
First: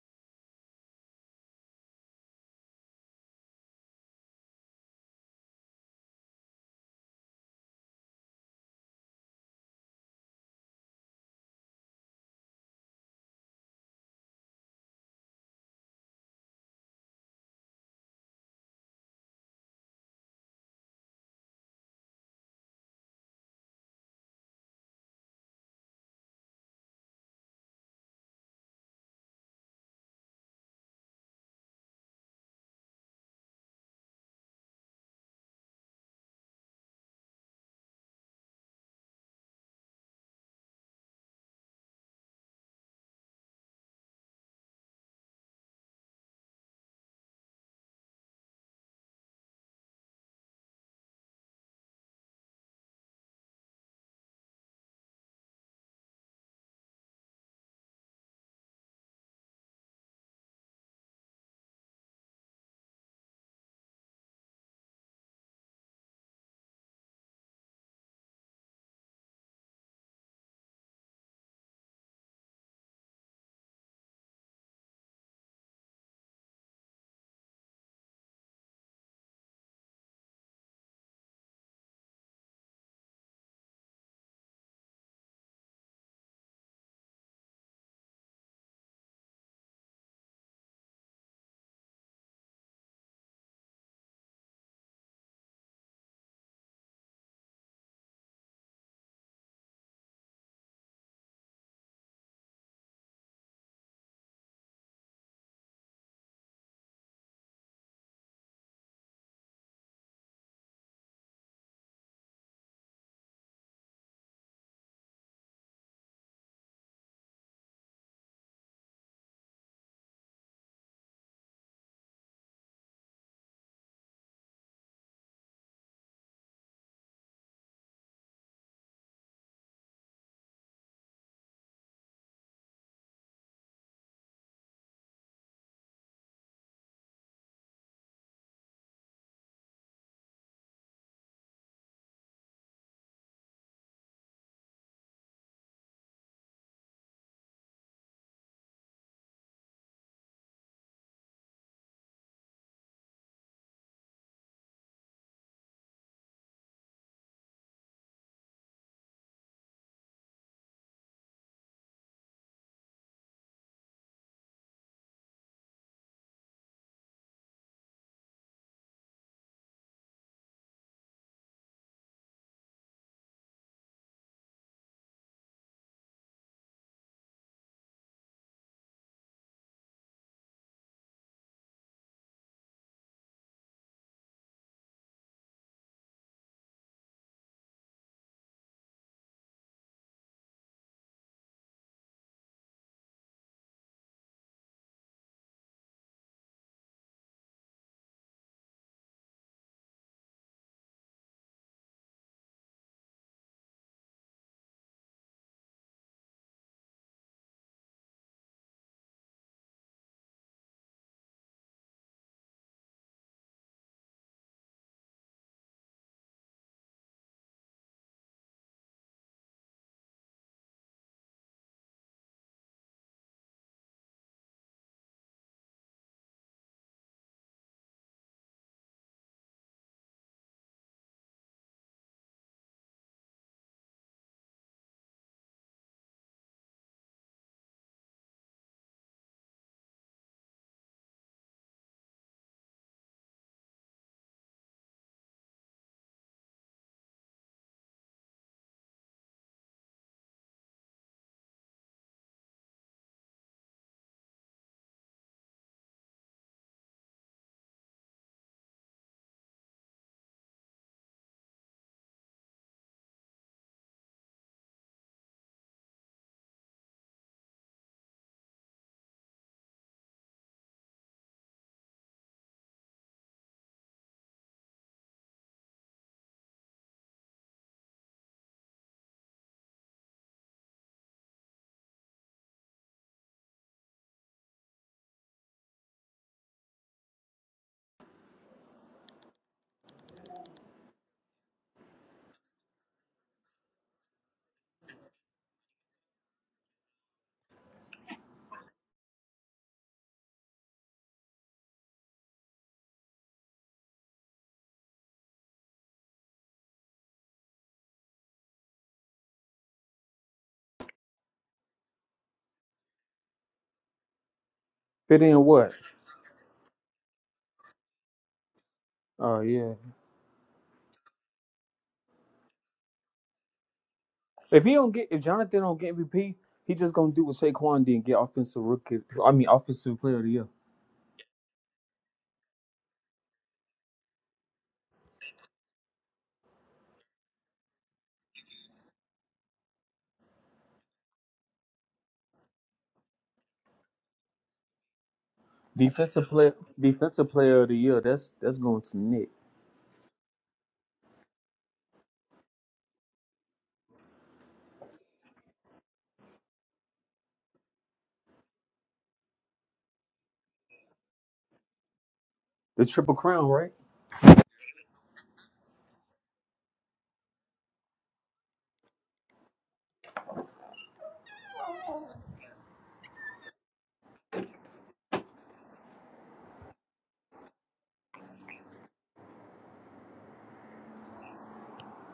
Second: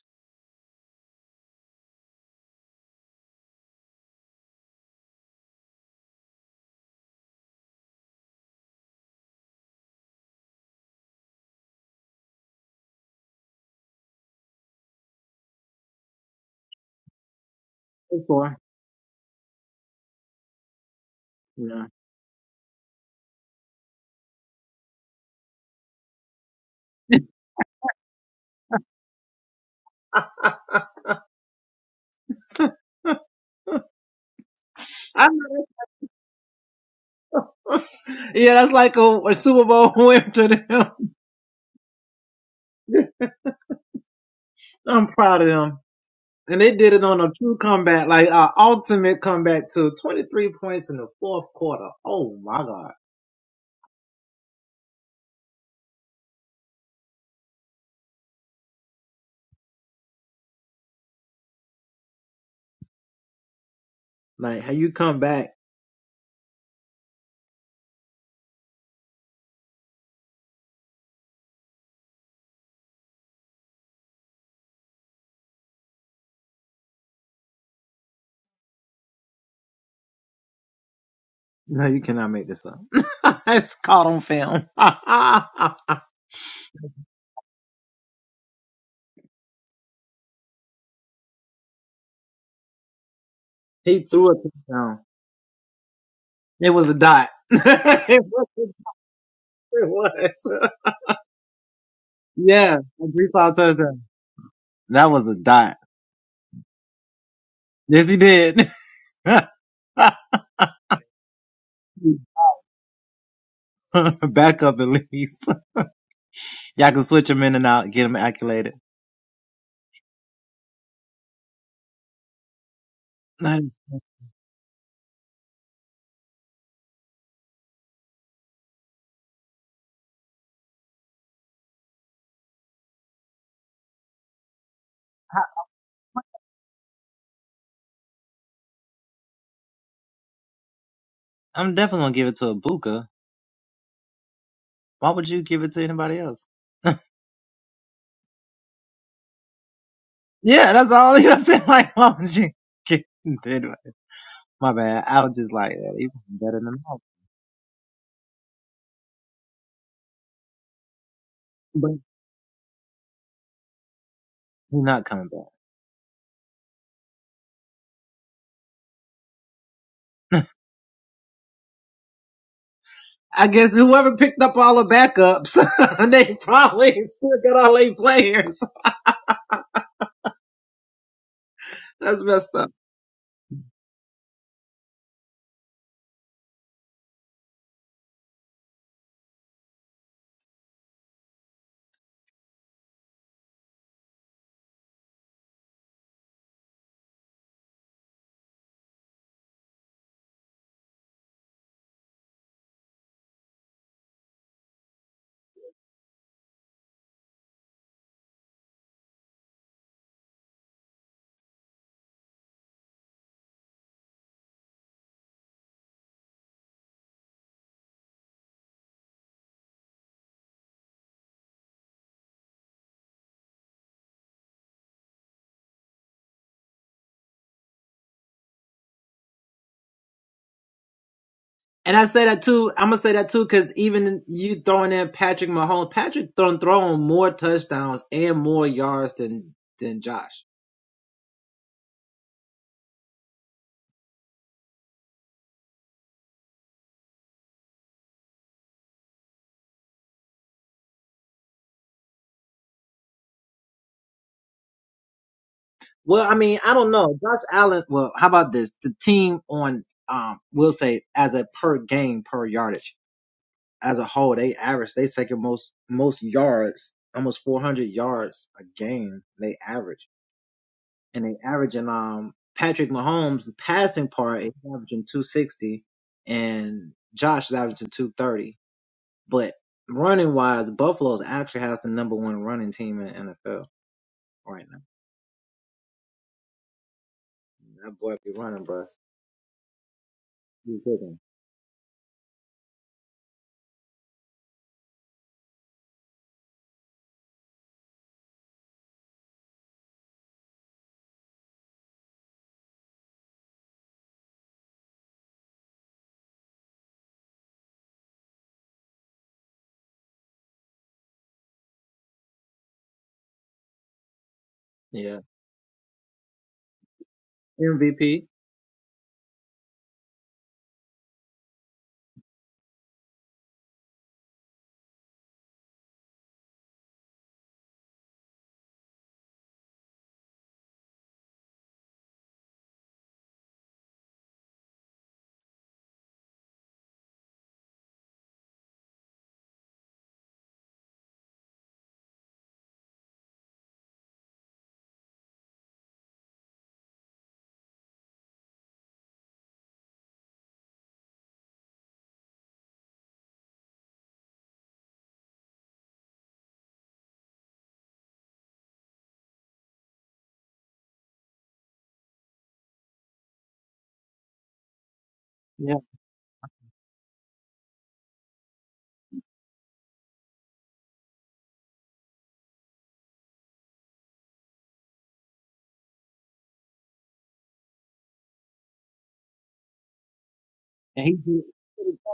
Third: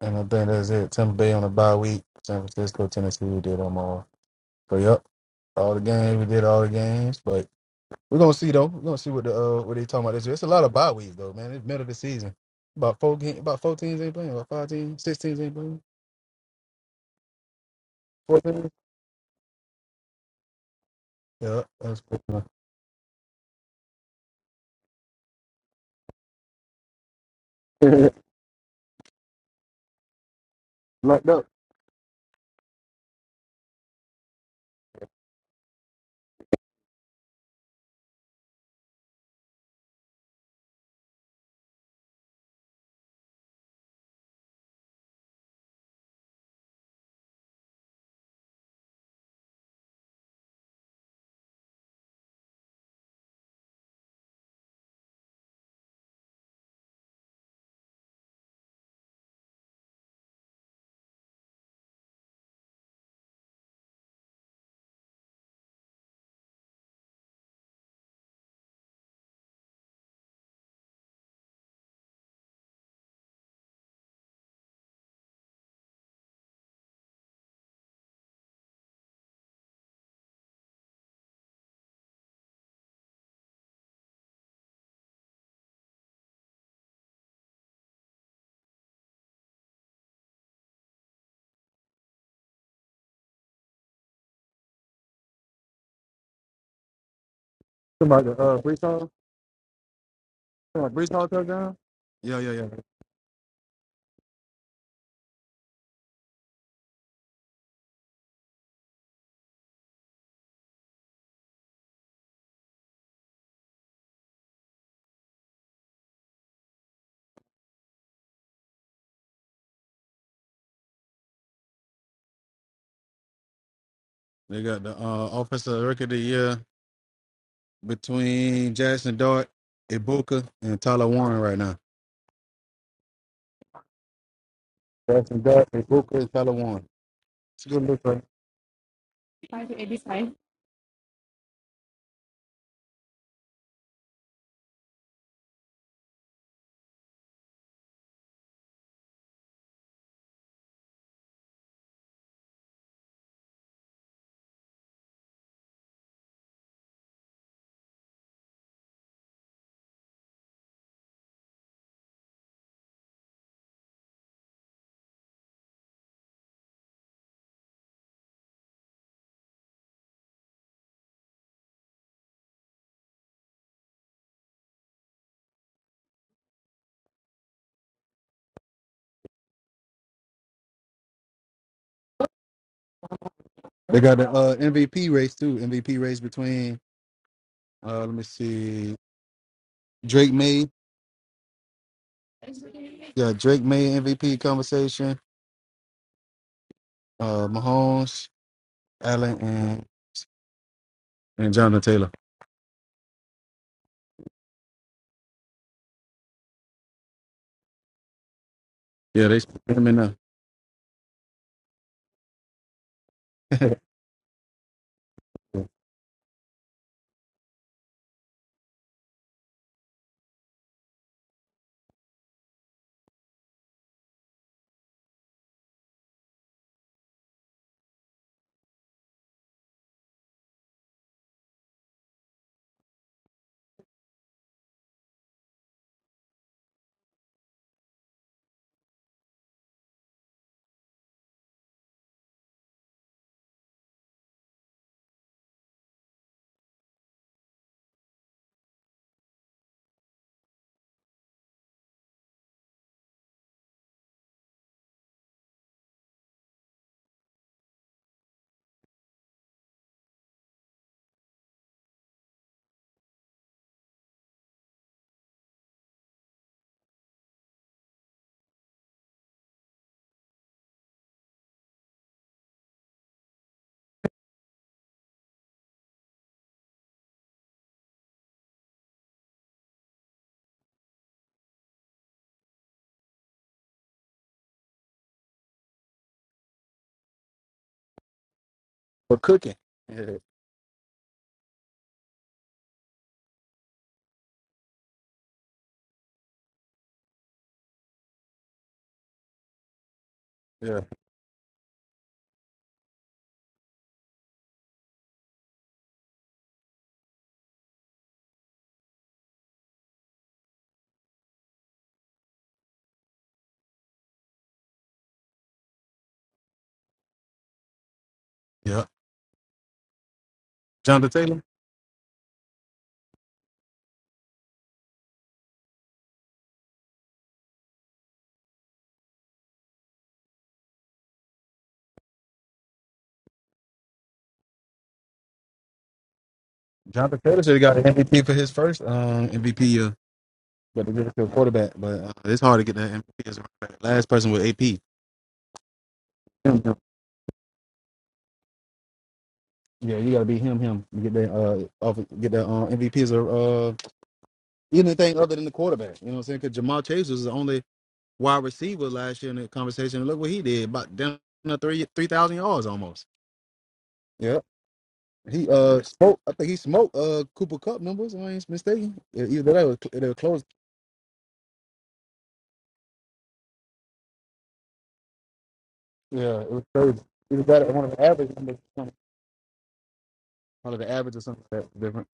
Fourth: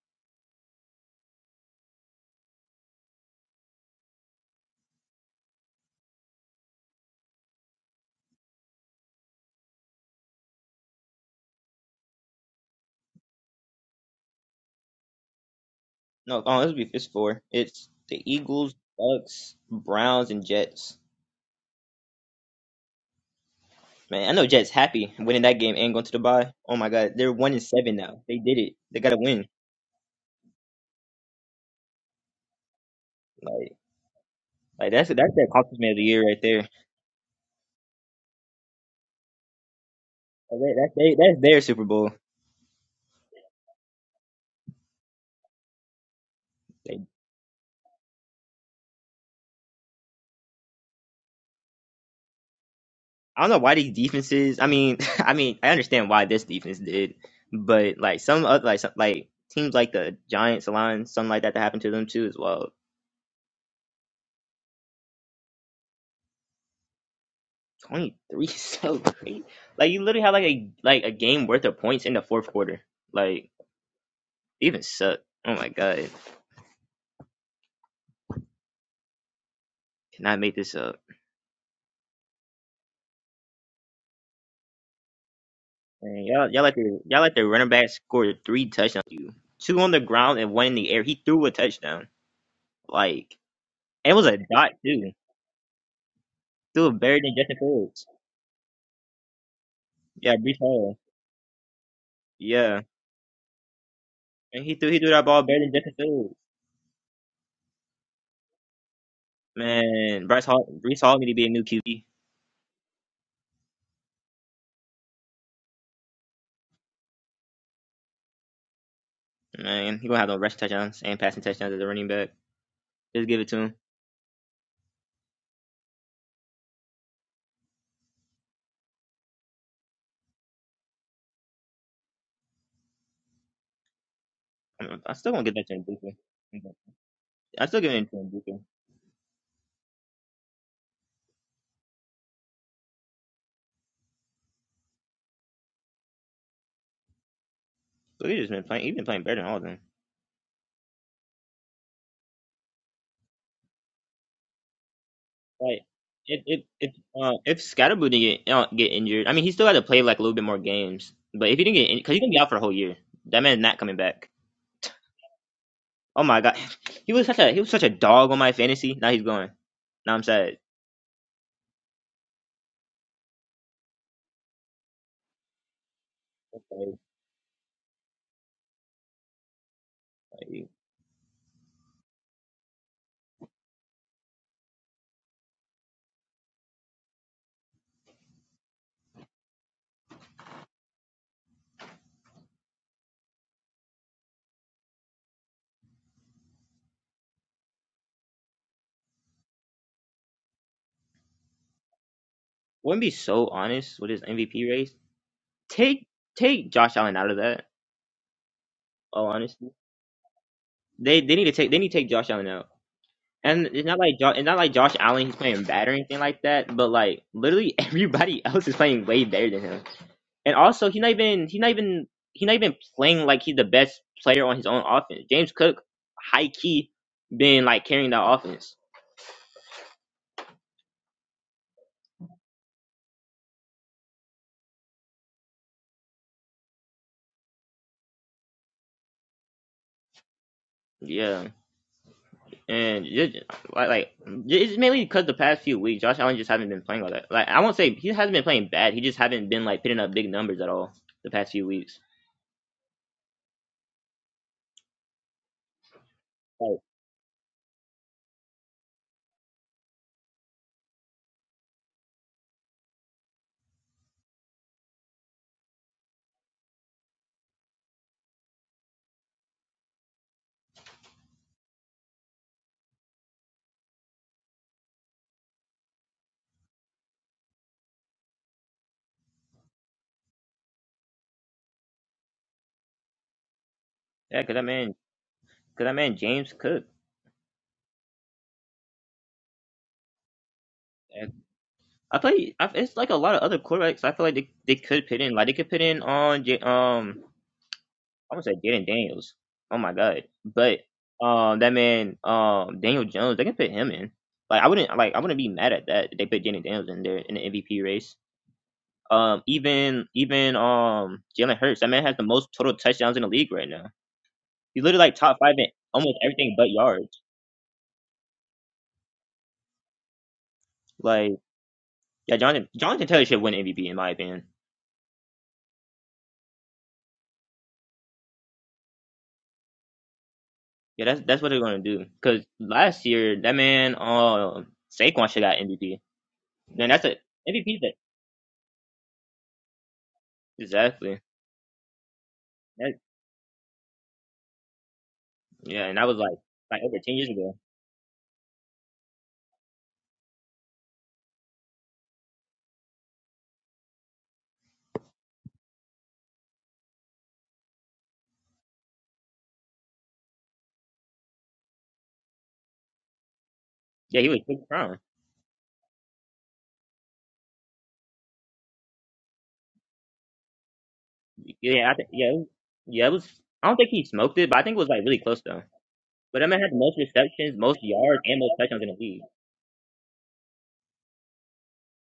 [SPEAKER 1] and I think that's it. Tampa Bay on the bye week. San Francisco, Tennessee, we did them all. So yep. All the games, we did all the games. But we're gonna see though. We're gonna see what the uh what they talking about this year. It's a lot of bye weeks though, man. It's middle of the season. About four game, about four teams ain't playing, about five teams, six teams ain't playing.
[SPEAKER 3] No, oh, this will be it's four. It's the
[SPEAKER 1] Four teams?
[SPEAKER 3] Eagles, Bucks, Browns, and Jets.
[SPEAKER 1] Yeah, that's
[SPEAKER 3] Man, I know Jets happy winning that game and going to the bye. Oh my God, they're one and seven now. They did it. They got to win.
[SPEAKER 1] Locked up.
[SPEAKER 3] Like, like that's that's their accomplishment of the year right there. Like, that- That's they, that's their Super Bowl. I don't know why these defenses. I mean, I mean, I understand why this defense did, but like some other like some, like teams like the Giants, the Lions, something like that, that happened to them too as well. Twenty three, so crazy. Like you literally had like a like a game worth of points in the fourth quarter. Like even suck. Oh my god, cannot make this up. Man, y'all, y'all like the y'all like the running back scored three touchdowns. You two on the ground and one in the air. He threw a touchdown. Like and it was a dot too. Still better than Justin Fields.
[SPEAKER 1] Somebody uh Brees Hall?
[SPEAKER 3] Yeah, Brees
[SPEAKER 1] Somebody
[SPEAKER 3] Hall.
[SPEAKER 1] Brees Hall touchdown? Yeah, yeah, yeah.
[SPEAKER 3] Yeah. And he threw he threw that ball better than Justin Fields. Man, Bryce Hall Bryce Hall need to be a new QB. Man, he gonna have no rushing touchdowns and passing touchdowns as a running back. Just give it to him.
[SPEAKER 1] They got the uh, offensive record of the year between Jackson Dart, Ibuka, and Tyler Warren right now.
[SPEAKER 3] I'm, I still
[SPEAKER 1] Jackson
[SPEAKER 3] gonna give
[SPEAKER 1] Dart,
[SPEAKER 3] that to Njoku.
[SPEAKER 1] Ibuka, and Tyler Warren. It's
[SPEAKER 3] I
[SPEAKER 1] a
[SPEAKER 3] still
[SPEAKER 1] good
[SPEAKER 3] give
[SPEAKER 1] look
[SPEAKER 3] it
[SPEAKER 1] right
[SPEAKER 3] to
[SPEAKER 1] now.
[SPEAKER 3] Njoku. But he just been playing. He's been playing better than all of them. Like if if if uh, if Scatterboo didn't get uh, get injured, I mean he still had to play like a little bit more games. But if he didn't get because he's gonna be out for a whole year, that man's not coming back. Oh my god, he was such a he was such a dog on my fantasy. Now he's going. Now I'm sad. Okay. Like,
[SPEAKER 1] They got the uh, MVP race too. MVP race between uh, let me see, Drake May. Yeah, Drake May MVP conversation. Uh, Mahomes, Allen, and and Jonathan Taylor.
[SPEAKER 3] wouldn't be so honest with his MVP race. Take take Josh Allen out of that. All
[SPEAKER 1] Yeah, they split
[SPEAKER 3] honestly,
[SPEAKER 1] them in
[SPEAKER 3] they they need to take they need to take Josh Allen out. And
[SPEAKER 1] there
[SPEAKER 3] it's not like jo- it's not like Josh Allen he's playing bad or anything like that. But like literally everybody else is playing way better than him. And also he's not even he's not even he's not even playing like he's the best player on his own offense. James Cook, high key, been like carrying that offense. Yeah. And just, like, like it's mainly because the past few weeks, Josh Allen just haven't been playing all that. Like I won't say he hasn't been playing bad. He just haven't been like putting up big numbers at all the past few weeks. Like yeah, because that man, because that man James Cook.
[SPEAKER 1] for cooking. Yeah,
[SPEAKER 3] And I play. I, it's like a lot of other quarterbacks. I feel like they, they could put in. Like they could put in on J, um. I want to say Jaden Daniels. Oh my god!
[SPEAKER 1] yeah,
[SPEAKER 3] But um, that man um Daniel Jones. They can put him in. Like I wouldn't like I wouldn't be mad at that. if They put Jaden Daniels in there in the MVP race. Um, even even um Jalen Hurts, that man has the most total touchdowns in the league right now. He's literally like
[SPEAKER 4] Fit
[SPEAKER 3] top
[SPEAKER 4] in
[SPEAKER 3] five in
[SPEAKER 4] what?
[SPEAKER 3] almost everything but yards.
[SPEAKER 1] yeah.
[SPEAKER 4] Oh yeah.
[SPEAKER 1] Jonathan
[SPEAKER 3] Like
[SPEAKER 1] Taylor.
[SPEAKER 3] yeah, Jonathan Jonathan Taylor should win MVP in my opinion.
[SPEAKER 4] If he don't get, if Jonathan don't get MVP, he just gonna do what Saquon did and get offensive rookie. I mean, offensive player of the year,
[SPEAKER 3] Yeah, that's that's what they're gonna do. Cause last year that man um Saquon should got MVP. Man, that's a
[SPEAKER 1] Jonathan Taylor should have got
[SPEAKER 3] MVP that
[SPEAKER 1] an MVP for his first um, MVP year. But to get it
[SPEAKER 3] exactly.
[SPEAKER 1] to a quarterback, but uh, It's hard to get that
[SPEAKER 3] That,
[SPEAKER 1] MVP as a running back. Last person with AP.
[SPEAKER 3] yeah, and that was
[SPEAKER 4] defensive
[SPEAKER 3] like
[SPEAKER 4] player,
[SPEAKER 1] him, him.
[SPEAKER 3] like over ten years
[SPEAKER 4] defensive
[SPEAKER 3] ago.
[SPEAKER 4] player of the year. That's that's going to Nick.
[SPEAKER 1] yeah, you got to be him, him. You get that, uh, off, get that uh, MVP as a uh, anything other than the quarterback. You know what I'm saying? Because Jamal Chase was the only wide receiver last year in the conversation. And look what he did, about down to three three thousand yards
[SPEAKER 4] The
[SPEAKER 1] almost.
[SPEAKER 4] triple crown, right?
[SPEAKER 3] Yeah, he was
[SPEAKER 1] Yeah,
[SPEAKER 3] sixth round.
[SPEAKER 1] he uh smoked. I think he smoked uh Cooper Cup numbers. If I ain't mistaken. Yeah, Either that or it was close.
[SPEAKER 3] Yeah, I think yeah, it was- yeah, it was. I don't think he smoked it, but I think it was like really close though. But
[SPEAKER 1] Yeah,
[SPEAKER 3] that
[SPEAKER 1] it
[SPEAKER 3] man
[SPEAKER 1] was
[SPEAKER 3] had the most
[SPEAKER 1] crazy. Either
[SPEAKER 3] receptions,
[SPEAKER 1] that or
[SPEAKER 3] most
[SPEAKER 1] one of the
[SPEAKER 3] yards,
[SPEAKER 1] average
[SPEAKER 3] and most
[SPEAKER 1] numbers,
[SPEAKER 3] touchdowns in
[SPEAKER 1] one
[SPEAKER 3] the league.
[SPEAKER 1] of the average or something like that different.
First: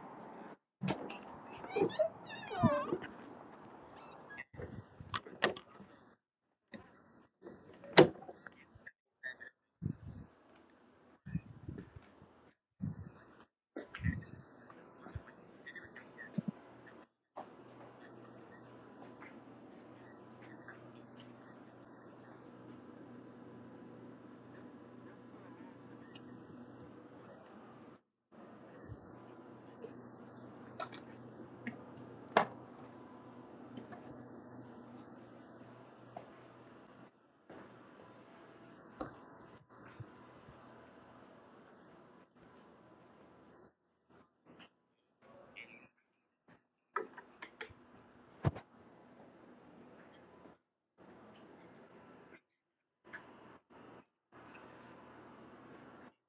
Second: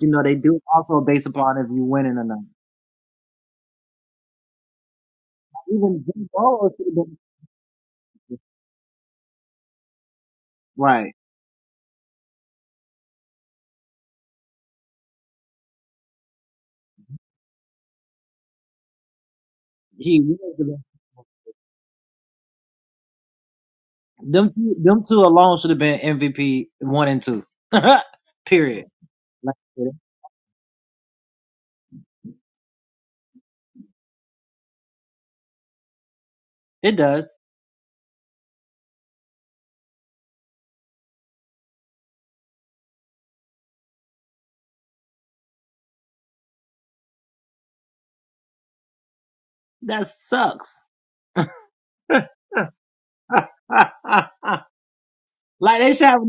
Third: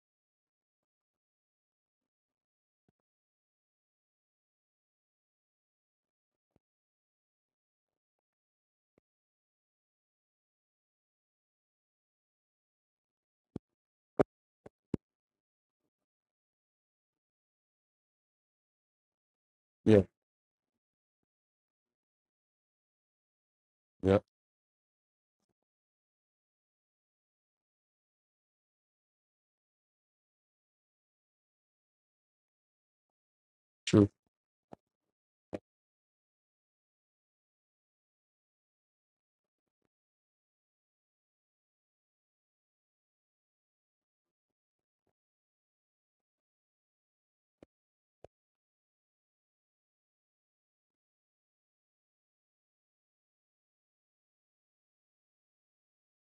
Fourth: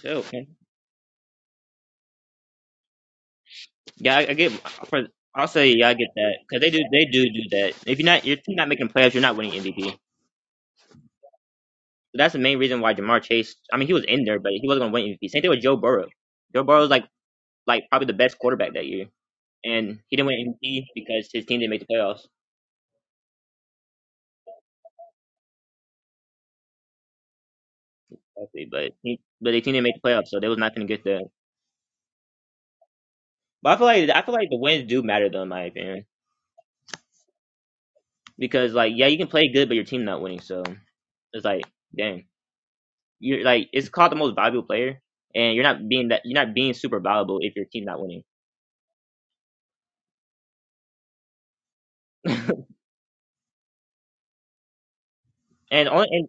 [SPEAKER 3] Sure, okay. Yeah, I, I get. For, I'll say yeah, I get that because they do. They do do that. If you're not, your team not making playoffs, you're not winning MVP. So that's the main reason why Jamar Chase. I mean, he was in there, but he wasn't going to win MVP. Same thing with Joe Burrow. Joe Burrow's like like probably the best quarterback that year, and
[SPEAKER 1] Yeah,
[SPEAKER 3] he didn't win MVP because his team didn't make the playoffs.
[SPEAKER 1] yeah,
[SPEAKER 3] Obviously, but he, but the team didn't make the playoffs, so they was not going to get that. But I feel like I feel like the wins do matter though, in my opinion, because like yeah, you can play good, but your team not winning, so it's like dang. you're like it's called the most valuable player, and you're not being that you're not being super valuable if your team's not winning. And on and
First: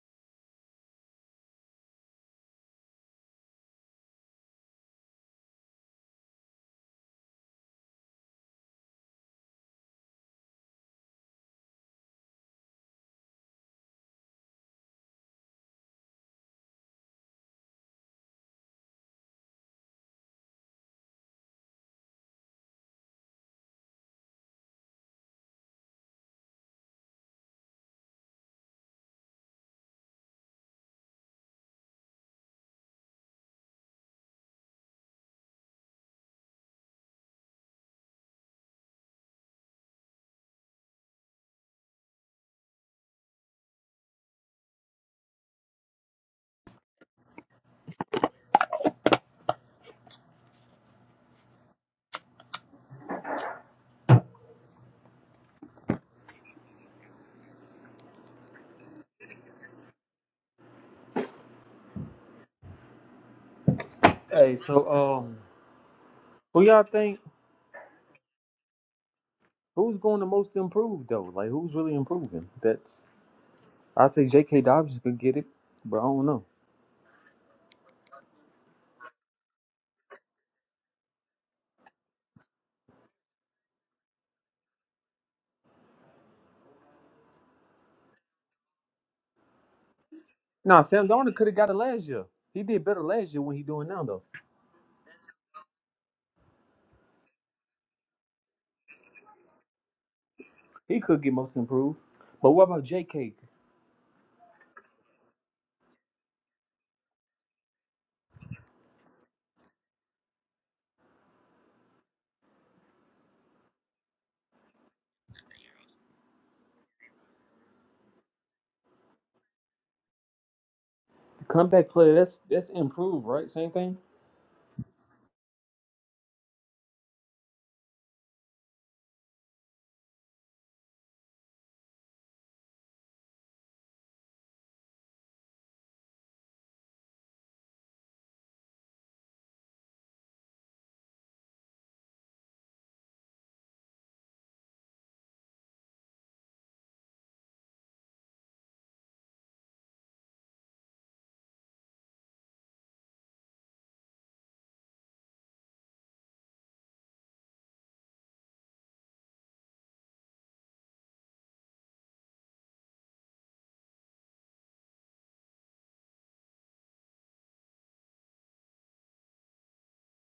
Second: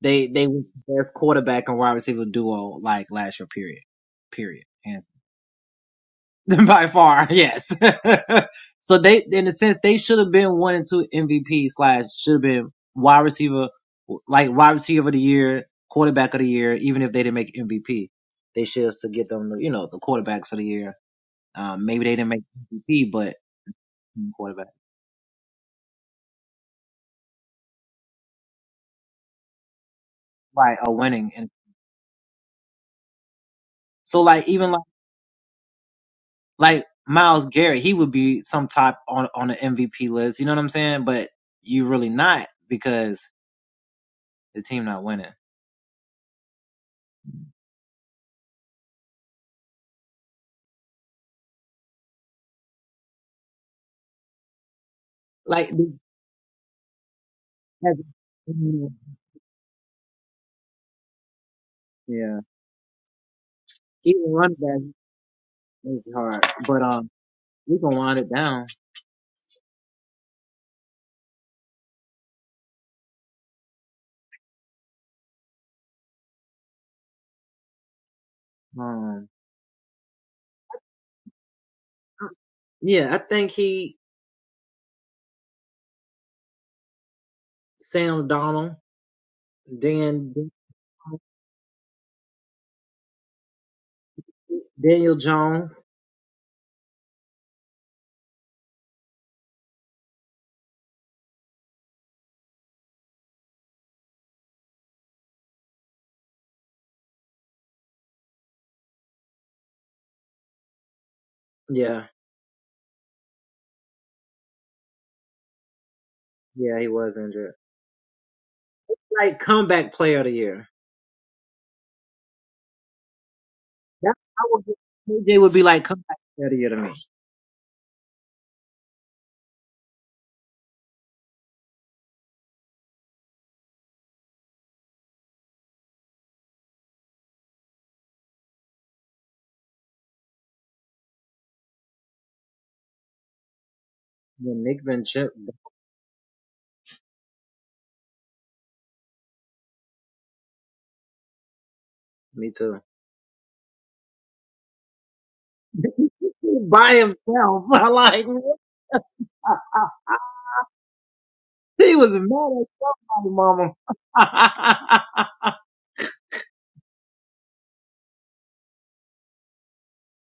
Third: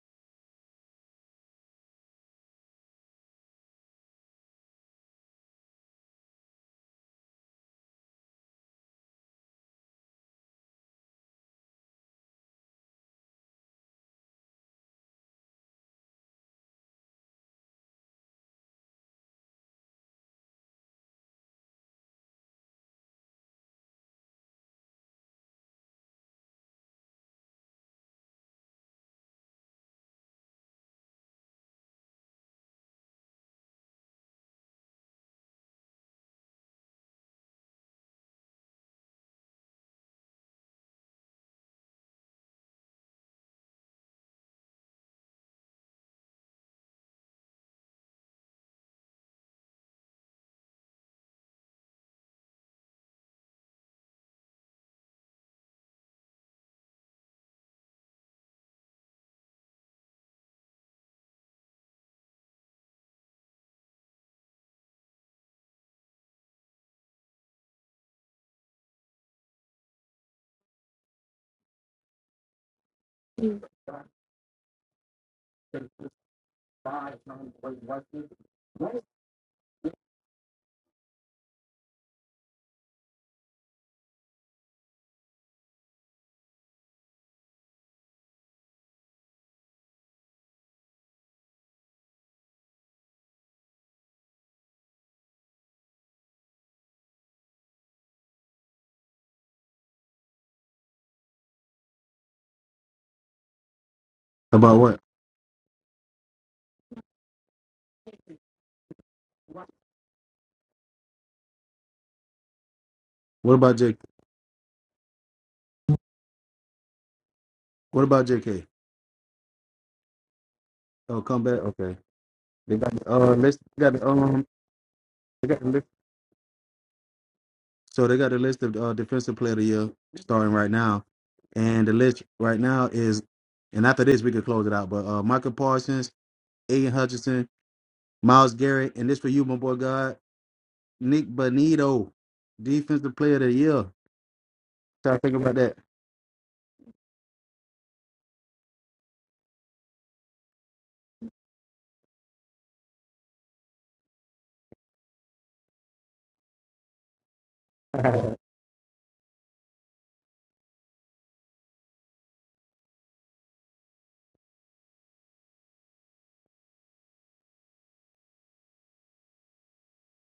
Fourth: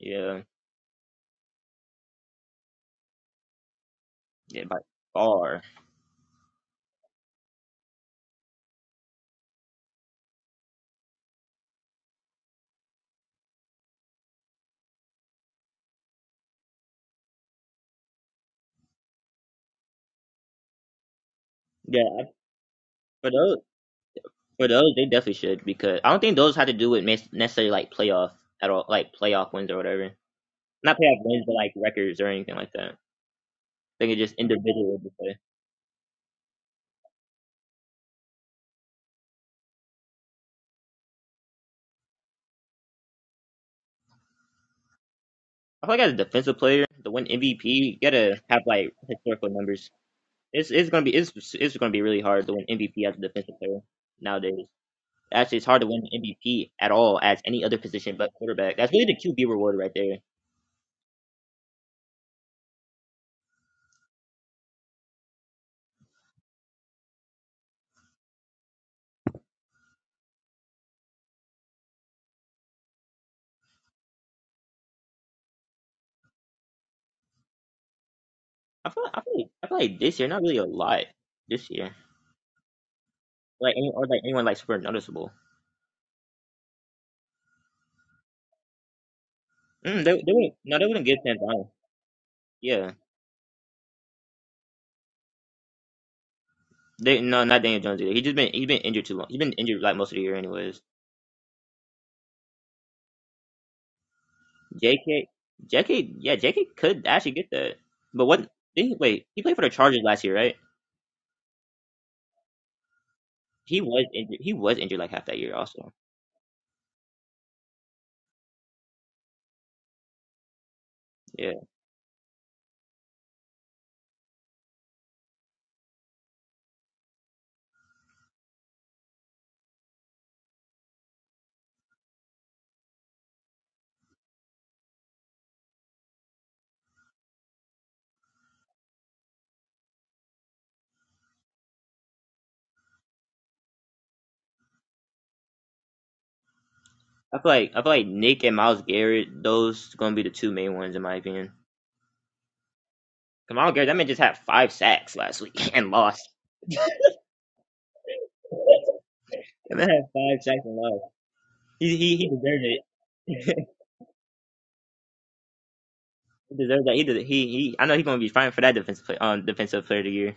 [SPEAKER 3] yeah, yeah, by far, yeah. For those, for those, they definitely should because I don't think those have to do with mes- necessarily like playoff at all, like playoff wins or whatever. Not playoff wins, but like records or anything like that. I think it's just individual play. I feel like as a defensive player, to win MVP, you gotta have like historical numbers. It's it's gonna be it's it's gonna be really hard to win MVP as a defensive player nowadays. Actually, it's hard to win MVP at all as any other position but quarterback. That's really the QB reward right there.
[SPEAKER 4] Hey, so um, who y'all think? Who's going to most improve though? Like who's really improving? That's I say J.K. Dobbins could get it, but I don't know.
[SPEAKER 1] About
[SPEAKER 3] I feel, I feel, like, I feel like this year, not really a lot this year. Like any or like anyone like super noticeable. Mm, they they wouldn't no
[SPEAKER 4] Nah,
[SPEAKER 3] they wouldn't
[SPEAKER 4] Sam
[SPEAKER 3] get
[SPEAKER 4] Darnold
[SPEAKER 3] Sam
[SPEAKER 4] could have
[SPEAKER 3] Darnold.
[SPEAKER 4] got it last year. He did
[SPEAKER 3] Yeah,
[SPEAKER 4] better last year when he doing now though.
[SPEAKER 3] they no not Daniel Jones either. He just been he has been injured too long. He's been injured like most of the year anyways.
[SPEAKER 4] He could get most improved. But what about J.K.
[SPEAKER 1] what?
[SPEAKER 3] J.K. J.K. Yeah, J.K. could actually get that. But what? Did he, wait, he played for the Chargers last year, right?
[SPEAKER 1] What about
[SPEAKER 3] He was injured. He was injured like half that year also.
[SPEAKER 1] what about JK? Oh,
[SPEAKER 3] Yeah.
[SPEAKER 1] come
[SPEAKER 4] The
[SPEAKER 1] back.
[SPEAKER 4] comeback
[SPEAKER 1] Okay,
[SPEAKER 4] player? That's that's
[SPEAKER 1] they got the
[SPEAKER 4] improved,
[SPEAKER 1] uh
[SPEAKER 4] right?
[SPEAKER 1] list.
[SPEAKER 4] Same
[SPEAKER 1] They got
[SPEAKER 4] thing.
[SPEAKER 1] the um. They got the list. So they got a list of uh, defensive player of the year starting right now, and the list right now is, and after this we can close it out. But uh, Michael Parsons, Aiden Hutchinson, Miles Garrett, and this for you, my boy God, Nick Bonito, defensive player of the year. Try to think about that.
[SPEAKER 3] I feel like I feel like Nick and Miles Garrett, those gonna be the two main ones in my opinion. 'Cause Miles Garrett, that man just had five sacks last week and lost. That man had five sacks and lost. He he he deserved it. He deserves that. He did, he he. I know he's gonna be fighting for that defensive play, um defensive player of the year.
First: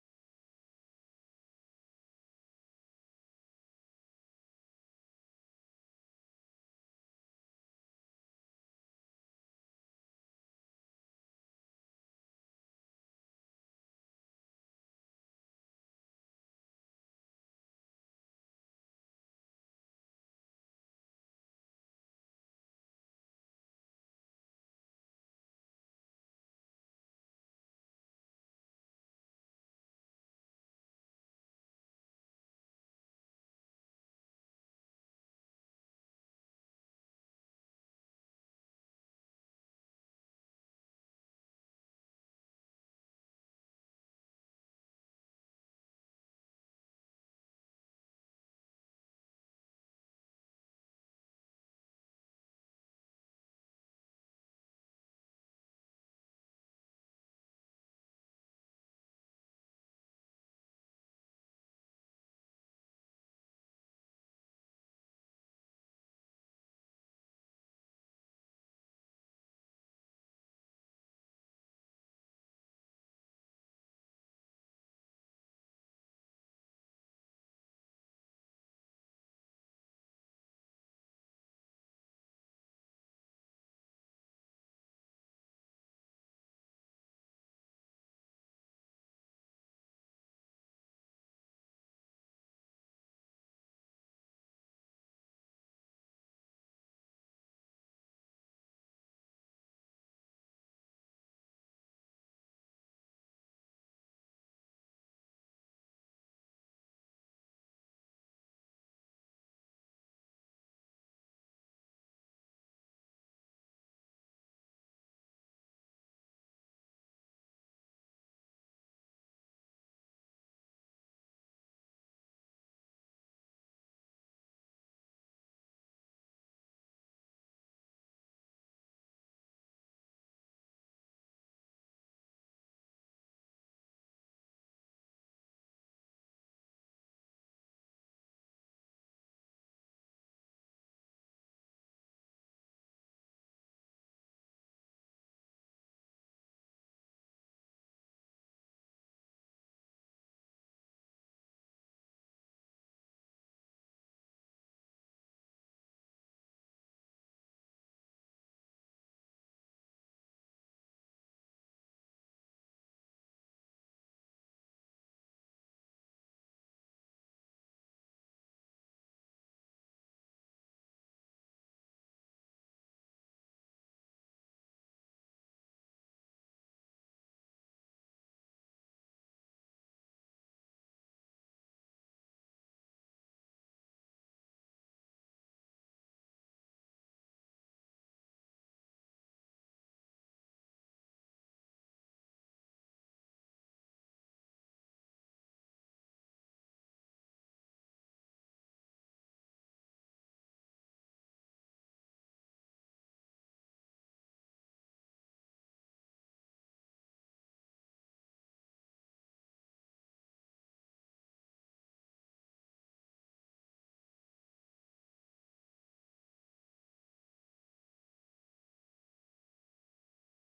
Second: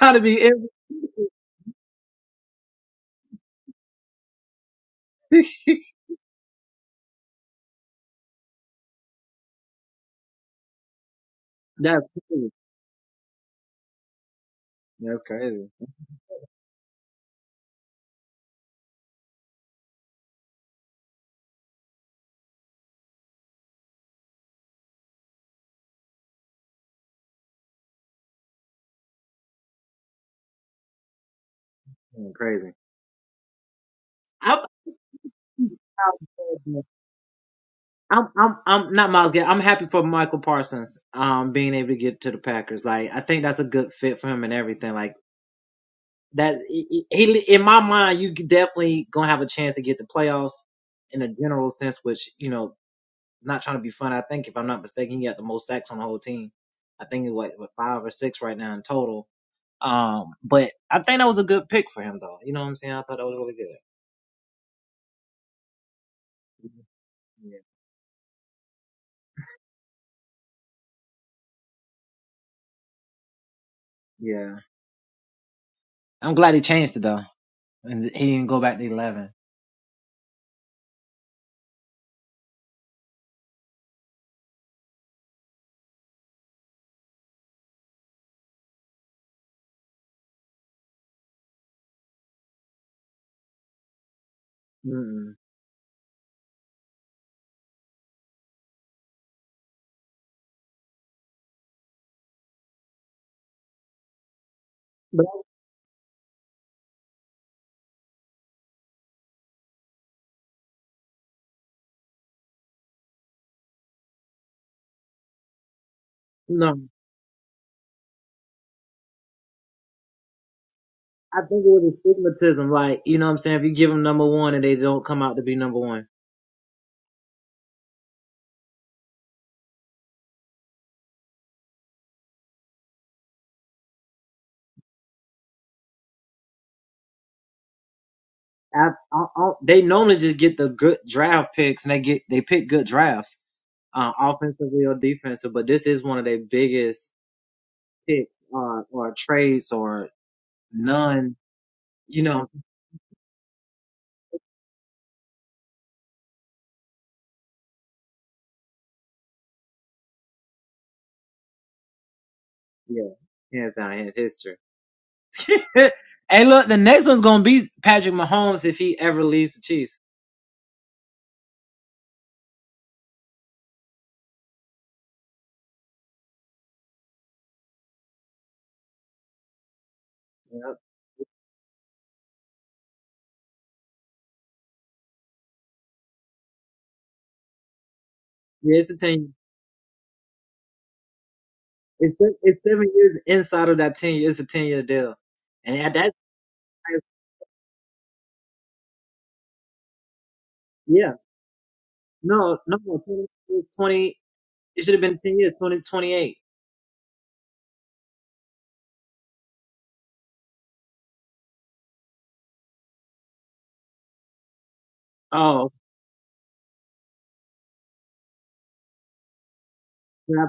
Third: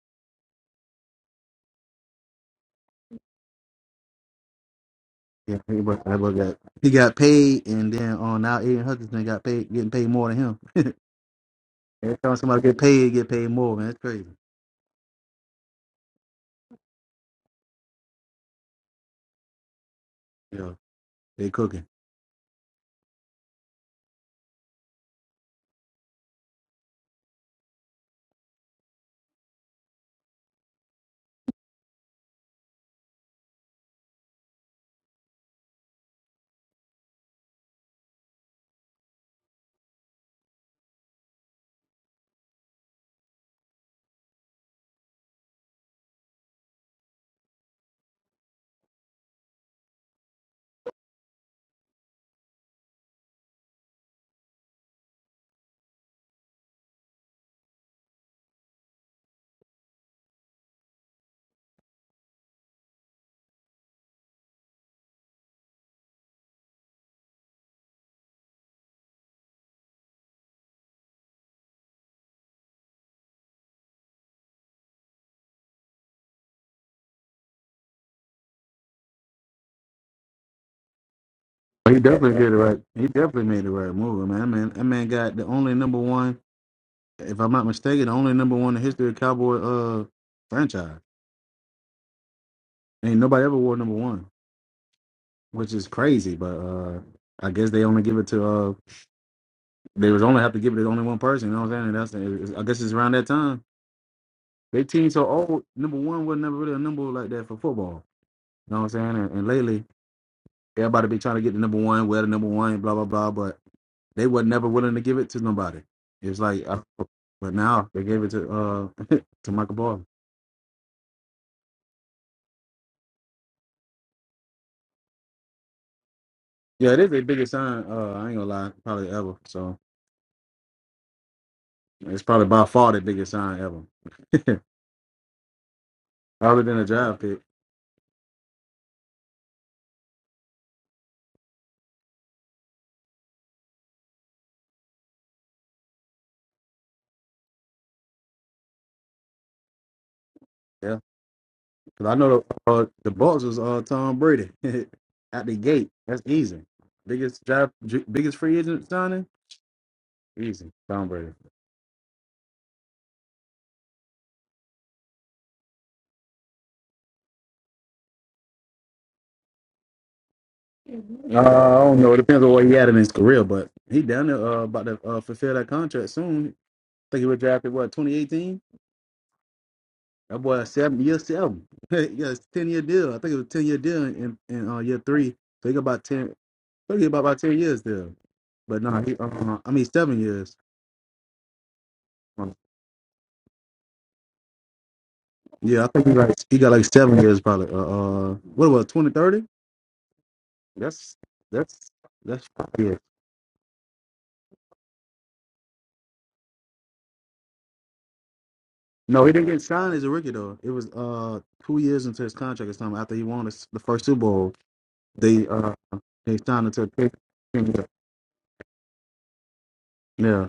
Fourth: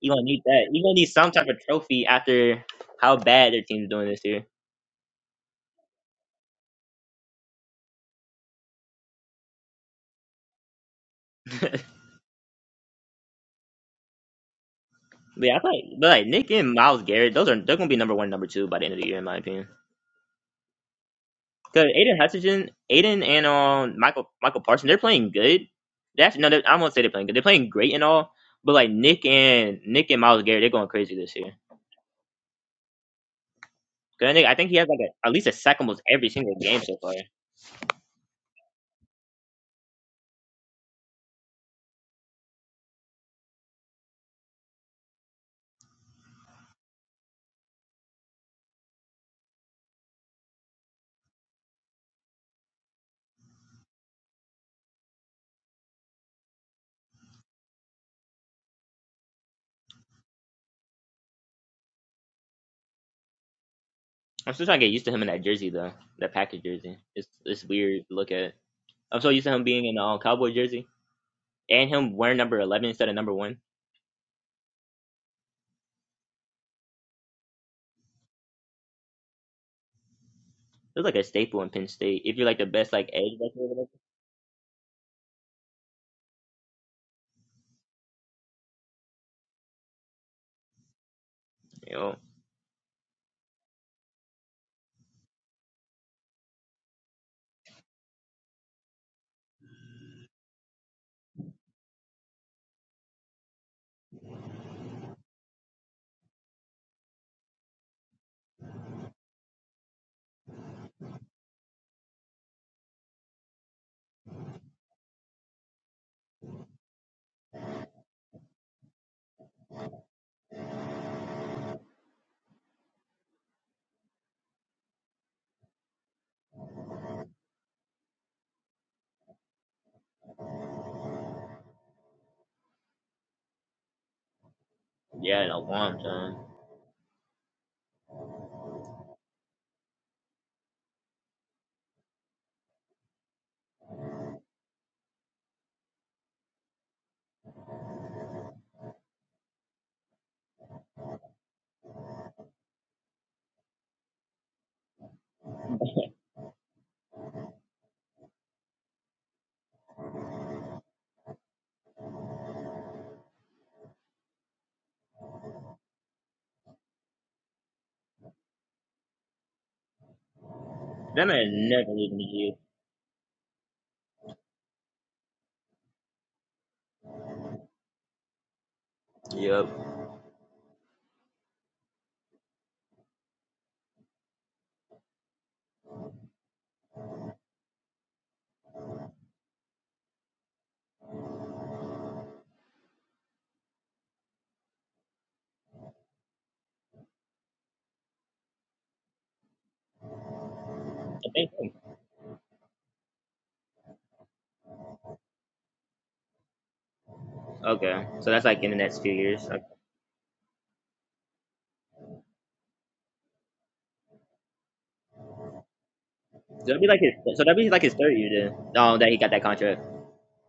[SPEAKER 3] He gonna need that. He gonna need some type of trophy after how bad their team's doing this year.
[SPEAKER 1] Yeah, think about, think about that. He got paid, and then on now Aiden Hutchinson got paid, getting paid more than him.
[SPEAKER 3] but
[SPEAKER 1] Every time somebody get paid, get paid more, man. That's crazy.
[SPEAKER 3] yeah, I feel like, but like Nick and Miles Garrett, those are they're gonna be number one, number two by the end of the year in my opinion.
[SPEAKER 1] Yeah, they cooking.
[SPEAKER 3] Because Aiden Hutchinson, Aiden and um Michael Michael Parsons, they're playing good. They actually no, they, I won't say they're playing good. They're playing great and all. But like Nick and Nick and Miles Garrett, they're going crazy this year. Cause I think, I think he has like a, at least a sack almost every single game so far. I'm still trying to get used to him in that jersey though, that Packers jersey. It's it's weird to look at. I'm so used to him being in the um, cowboy jersey and him wearing number 11 instead of number one. It's like a staple in Penn
[SPEAKER 1] he
[SPEAKER 3] State. If
[SPEAKER 1] definitely
[SPEAKER 3] you're
[SPEAKER 1] did it
[SPEAKER 3] like the
[SPEAKER 1] right.
[SPEAKER 3] best
[SPEAKER 1] He
[SPEAKER 3] like edge,
[SPEAKER 1] definitely
[SPEAKER 3] rusher
[SPEAKER 1] made
[SPEAKER 3] or
[SPEAKER 1] the
[SPEAKER 3] whatever,
[SPEAKER 1] right move, man. That man, that man got the only number one, if I'm not mistaken, the only number one in the history of Cowboy uh franchise.
[SPEAKER 3] you know,
[SPEAKER 1] Ain't nobody ever wore number one, which is crazy. But uh I guess they only give it to uh they was only have to give it to only one person. You know what I'm saying? That's it's- I guess it's around that time. They team so old. Number one was never really a number like that for football. You know what I'm saying? And, and lately Everybody be trying to get the number one, wear the number one, blah blah blah. But they were never willing to give it to nobody. It's like, I, but now they gave it to uh to Michael Ball. Yeah, it is their biggest sign. Uh, I ain't gonna lie, probably ever. So it's probably by far the biggest sign ever,
[SPEAKER 3] yeah, in a long time.
[SPEAKER 1] other than a draft pick. Yeah, because I know the uh, the Bucks was uh Tom Brady at the gate. That's easy. Biggest draft, biggest free agent signing, easy. Tom Brady. Uh,
[SPEAKER 3] That
[SPEAKER 1] I
[SPEAKER 3] man never
[SPEAKER 1] don't know. It
[SPEAKER 3] leaving
[SPEAKER 1] depends on what
[SPEAKER 3] the
[SPEAKER 1] he had in his career, but he down there uh, about to uh, fulfill that contract soon. I think he was drafted what 2018.
[SPEAKER 3] G. Yep.
[SPEAKER 1] That boy seven year seven. yeah, it's ten year deal. I think it was ten year deal in in uh, year three. So he got about ten. I think he about about ten years there. But nah, he, uh, I mean seven years. Um, Yeah, I think he like he got like seven years probably. Uh, uh what about twenty thirty? That's
[SPEAKER 3] Okay, cool.
[SPEAKER 1] that's that's yeah.
[SPEAKER 3] Okay, so that's like in the next few
[SPEAKER 1] No, he
[SPEAKER 3] years.
[SPEAKER 1] didn't get
[SPEAKER 3] Okay.
[SPEAKER 1] signed as a rookie though. It was uh two years into his contract or something. After he won his, the first Super Bowl, they uh they signed
[SPEAKER 3] So
[SPEAKER 1] him to
[SPEAKER 3] that'd
[SPEAKER 1] a
[SPEAKER 3] be like
[SPEAKER 1] pick.
[SPEAKER 3] his. So that'd be like
[SPEAKER 1] Yeah.
[SPEAKER 3] his third year then. Um, that he got that contract.
[SPEAKER 1] Yeah.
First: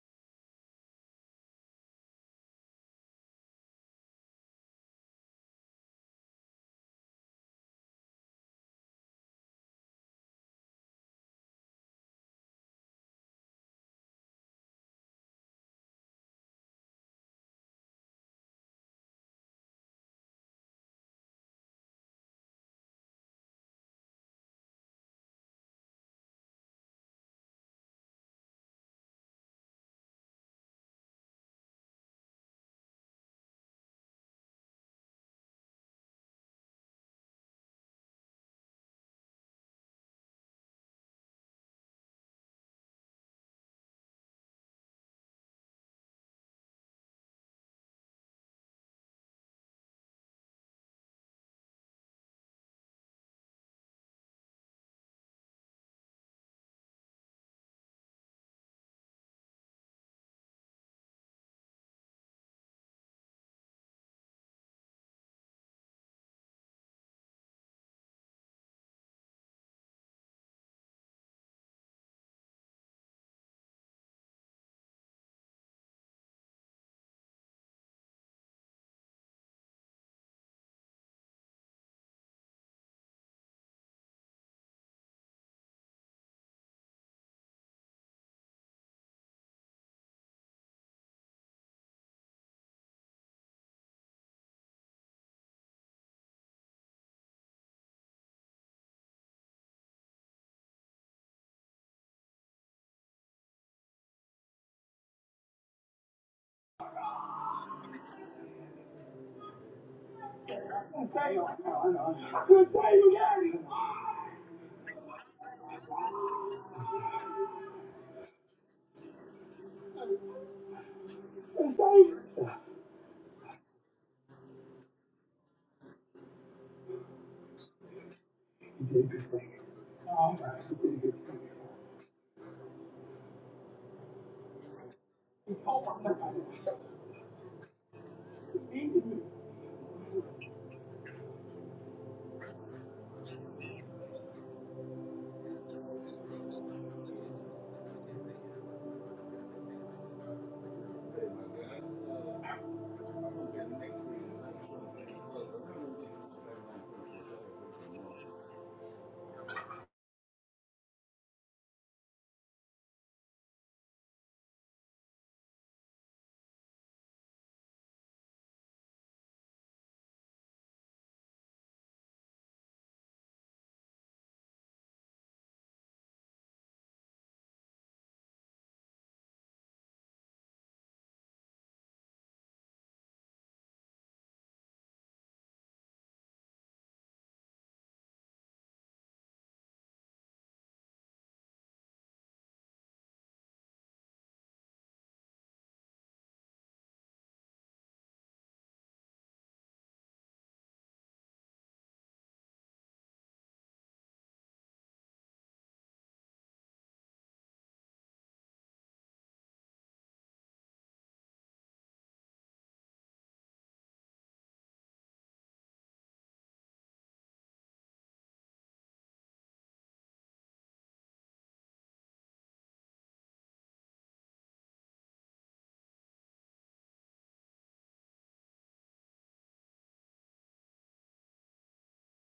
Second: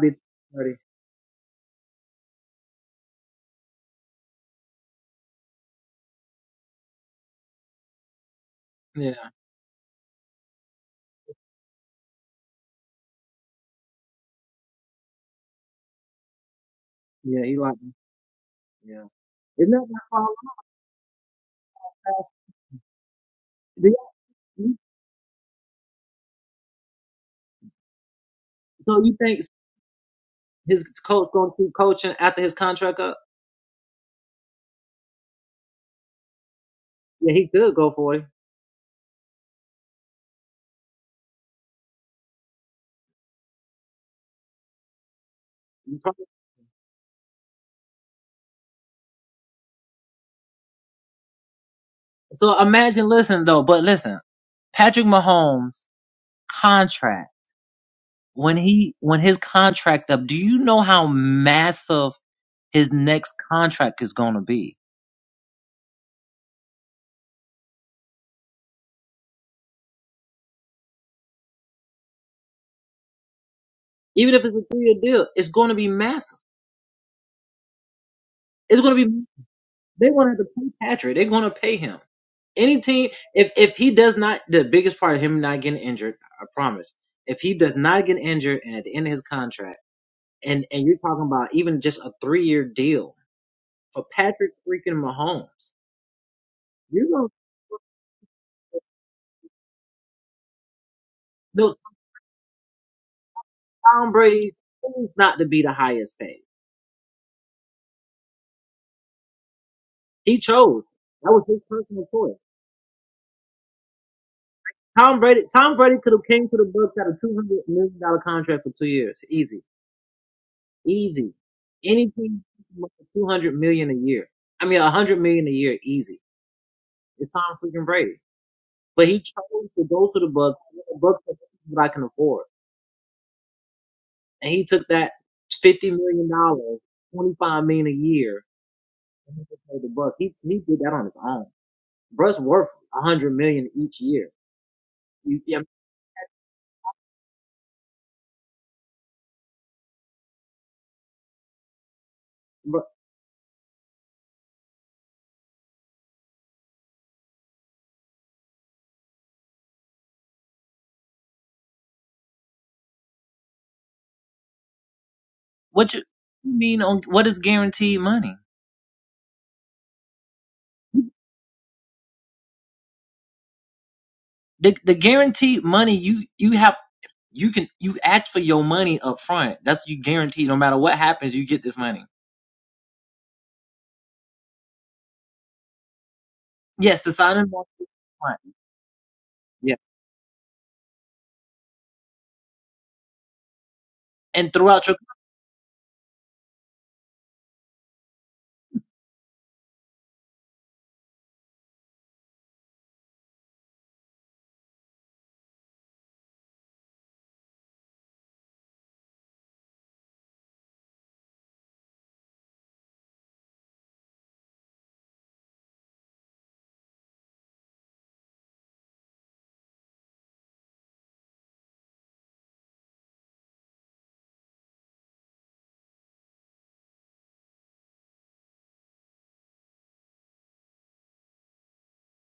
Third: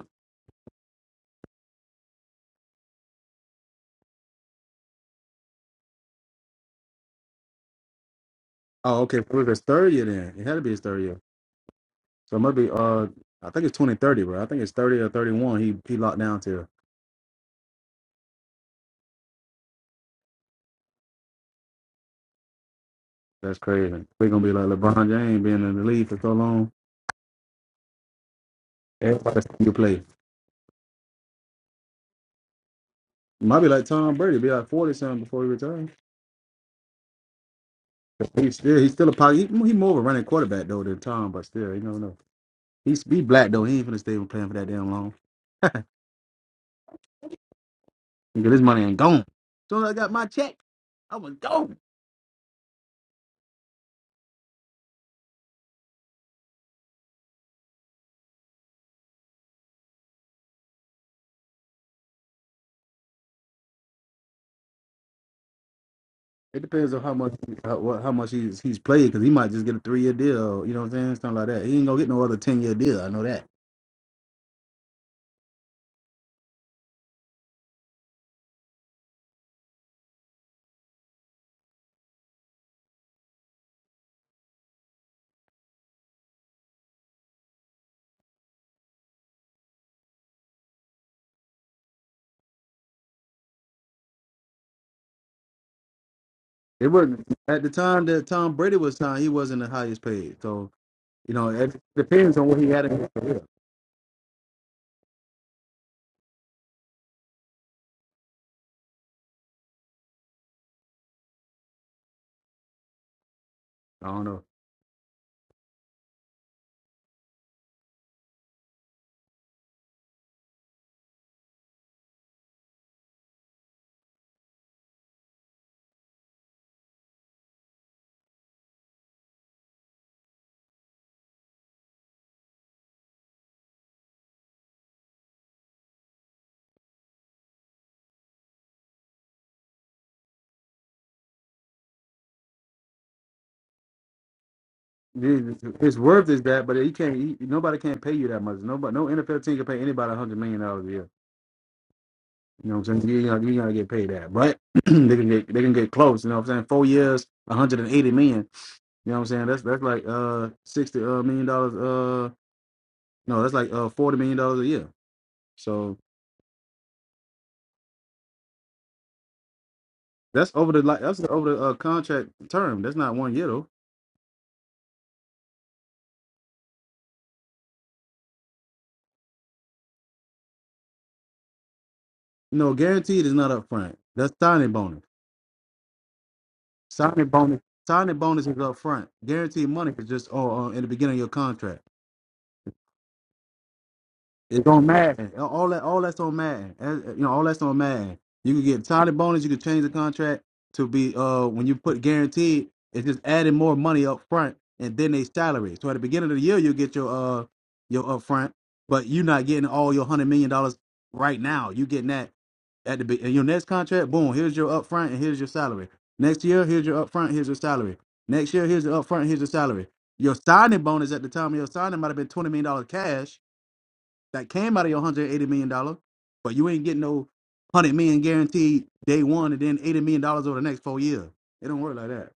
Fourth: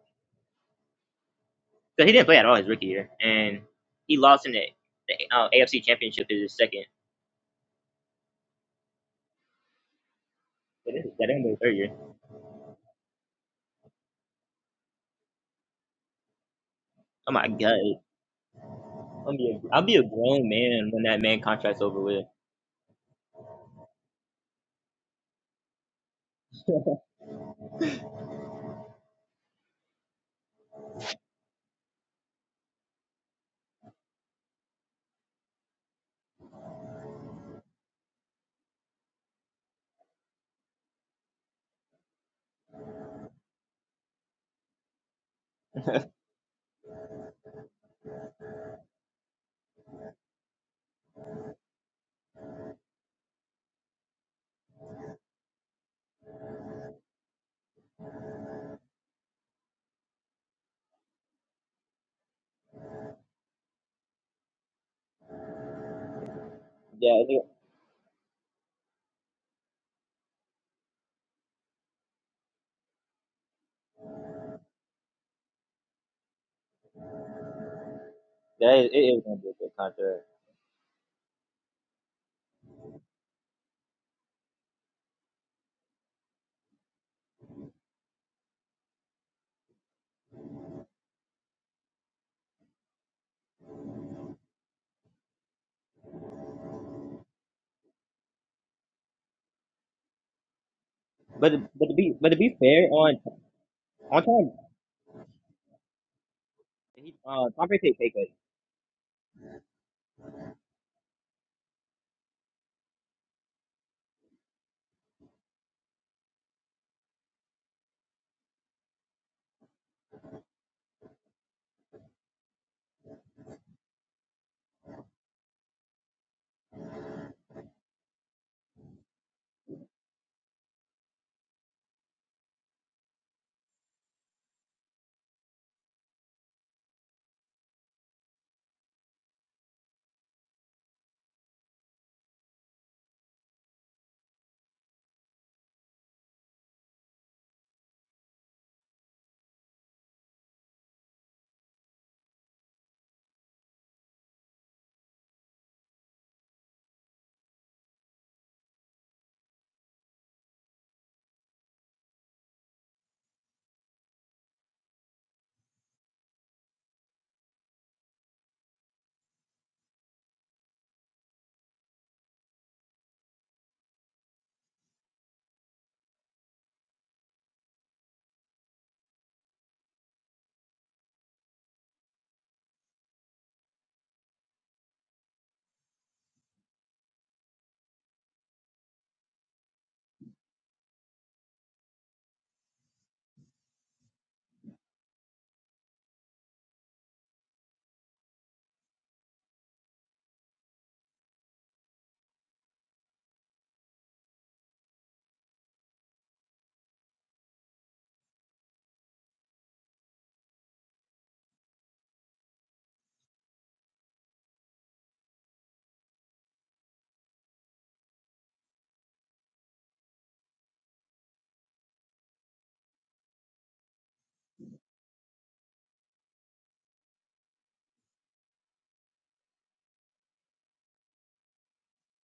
[SPEAKER 3] Cause he didn't play at all his rookie year, and he lost in the, the uh, AFC Championship is his second.
[SPEAKER 1] Oh, okay. So It was his third year then. It had to be his
[SPEAKER 3] So
[SPEAKER 1] third
[SPEAKER 3] this is
[SPEAKER 1] year.
[SPEAKER 3] that ain't his third year.
[SPEAKER 1] So it might be uh I think it's twenty thirty, bro. I think it's thirty or thirty one. He he locked down to.
[SPEAKER 3] Oh my god, I'll be a, I'll be a grown man when that man contract's over with.
[SPEAKER 1] That's crazy. We're gonna be like LeBron James being in the league for so long. Everybody see you play. Might be like Tom Brady, be like forty something before he retires. He's still he's still a pocket. He, he more of a running quarterback though than Tom, but still, you don't know. He's he black though. He ain't finna stay playing for that damn long. Nigga, this money ain't gone. Soon as I got my check, I was gone. It depends on how
[SPEAKER 3] Yeah,
[SPEAKER 1] much
[SPEAKER 3] it,
[SPEAKER 1] how, what, how much he's he's played because he might just get a three year deal. You know what I'm saying? Something like that. He ain't gonna get no other ten year deal. I know that.
[SPEAKER 3] that is, it is gonna be a good contract.
[SPEAKER 1] It wasn't at the time that Tom Brady was signed. He wasn't the highest paid. So you know
[SPEAKER 3] But
[SPEAKER 1] it
[SPEAKER 3] but to be but to
[SPEAKER 1] depends on
[SPEAKER 3] be
[SPEAKER 1] what he had
[SPEAKER 3] fair
[SPEAKER 1] in his
[SPEAKER 3] on
[SPEAKER 1] career.
[SPEAKER 3] on Tom he, uh, Tom Brady take a pay cut.
[SPEAKER 4] Oh
[SPEAKER 1] I don't know. His his worth is that, but he can't. He, nobody can't pay you that much. Nobody, no NFL team can pay anybody a hundred million dollars a year. You know what I'm saying? You, you, know, you gotta get paid that. But they can get they can get close, you know what I'm saying? Four years, 180 million. You know what I'm saying? That's that's like uh sixty uh million dollars uh no, that's like uh forty million dollars a year. So that's over the like that's over the uh, contract term. That's not one year though. No, guaranteed is not up front. That's signing bonus. Signing bonus signing bonus is up front. Guaranteed money is just oh uh, in the beginning of your contract. It's on Madden. All that, all that's on Madden. As- You know, all that's on Madden. You can get signing bonus. You can change the contract to be uh when you put guaranteed. It's just adding more money up front and then they salary. So at the beginning of the year, you get your uh your upfront, but you're not getting all your hundred million dollars right now. You getting that at the be- in your next contract. Boom, here's your upfront and here's your salary. Next year, here's your upfront. Here's your salary. Next year, here's your upfront. Here's your salary. Your signing bonus at the time of your signing might have been twenty million dollars cash that came out of your one hundred eighty million dollar, but you ain't getting no one hundred million dollars guaranteed day one, and then eighty million dollars over the next four years. It don't work like that.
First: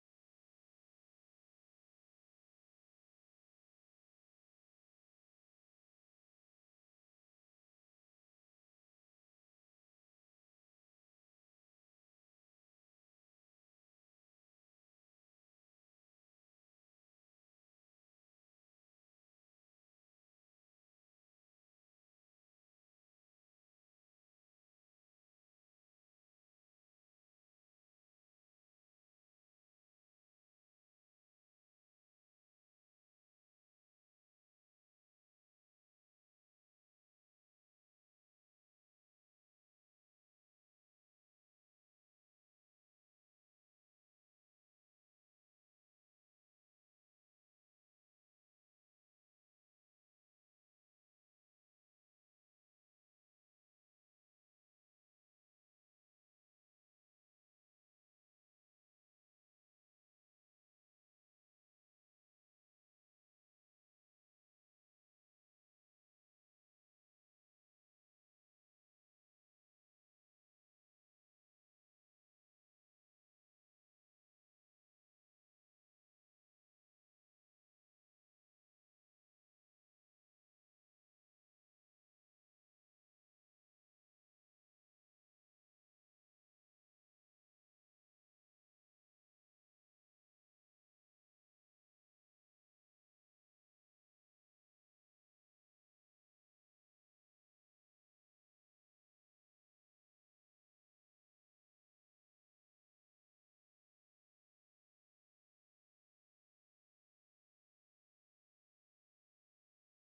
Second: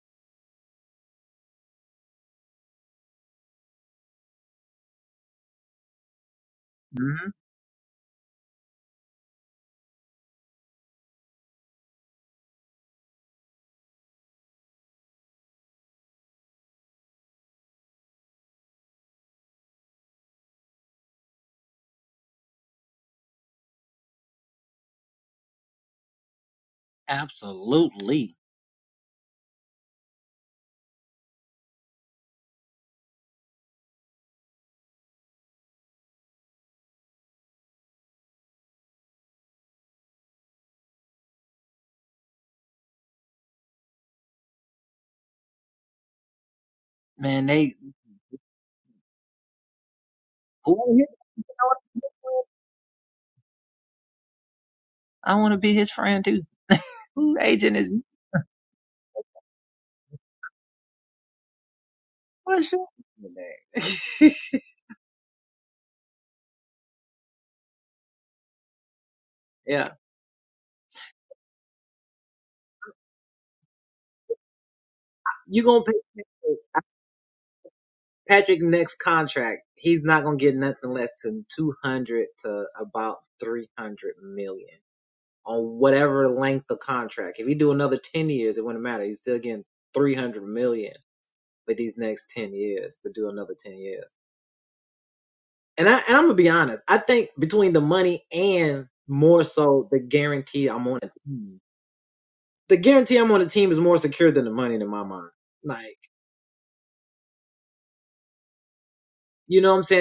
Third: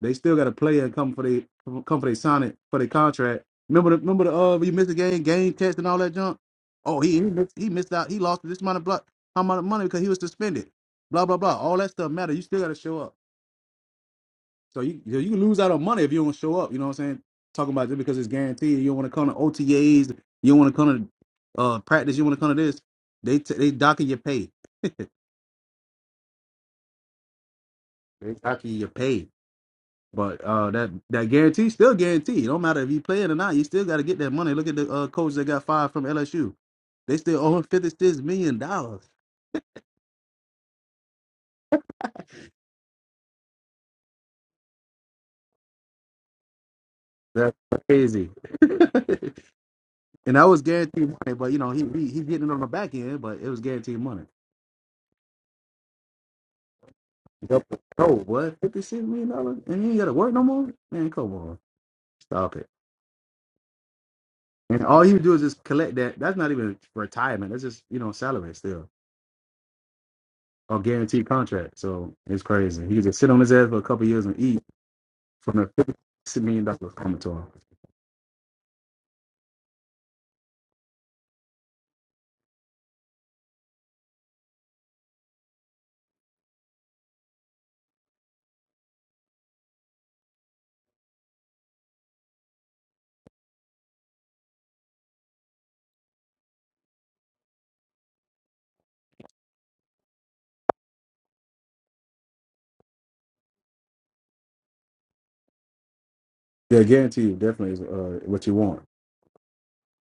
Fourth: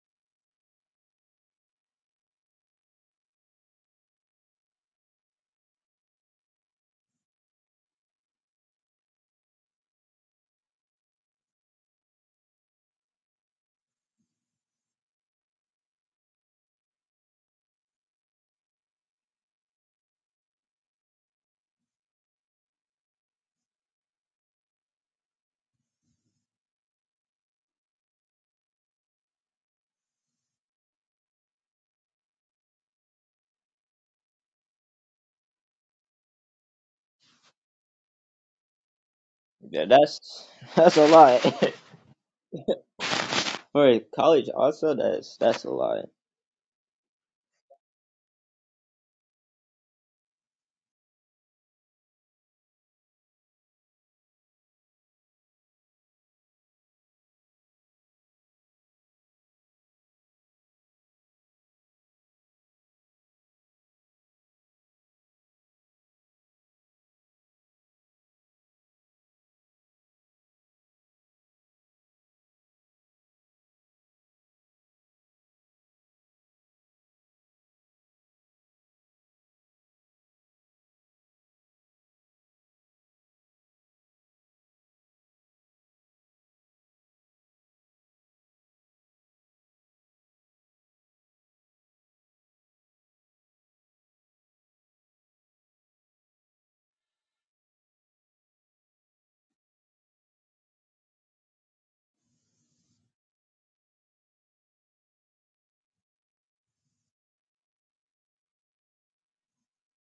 [SPEAKER 1] They still got to play and come for they come for they sign it for their contract. Remember the remember the uh you missed the game game test and all that junk. Oh he he missed, he missed out. He lost this amount of block how amount of money because he was suspended. Blah blah blah. All that stuff matter. You still got to show up. So you you you can lose out on money if you don't show up. You know what I'm saying? Talking about just because it's guaranteed. You don't want to come to OTAs. You don't want to come to uh, practice. You want to come to this. They t- they docking your pay. They docking your pay. But uh, that that guarantee still guaranteed. It don't matter if you play it or not. You still got to get that money. Look at the uh, coach that got fired from LSU. They still owe him fifty six million dollars.
[SPEAKER 3] Yeah, that's that's a lot for college. Also, that's that's a lot.
[SPEAKER 1] That's crazy. and that was guaranteed money. But you know he, he he getting it on the back end, but it was guaranteed money. Yup. Oh, what? $56 million? dollars? And you ain't got to work no more? Man, come on. Stop it. And all he would do is just collect that. That's not even retirement. That's just, you know, salary still. Or guaranteed contract. So it's crazy. He could just sit on his ass for a couple years and eat from the $56 million dollars coming to him. Yeah, guaranteed definitely is uh, what you want.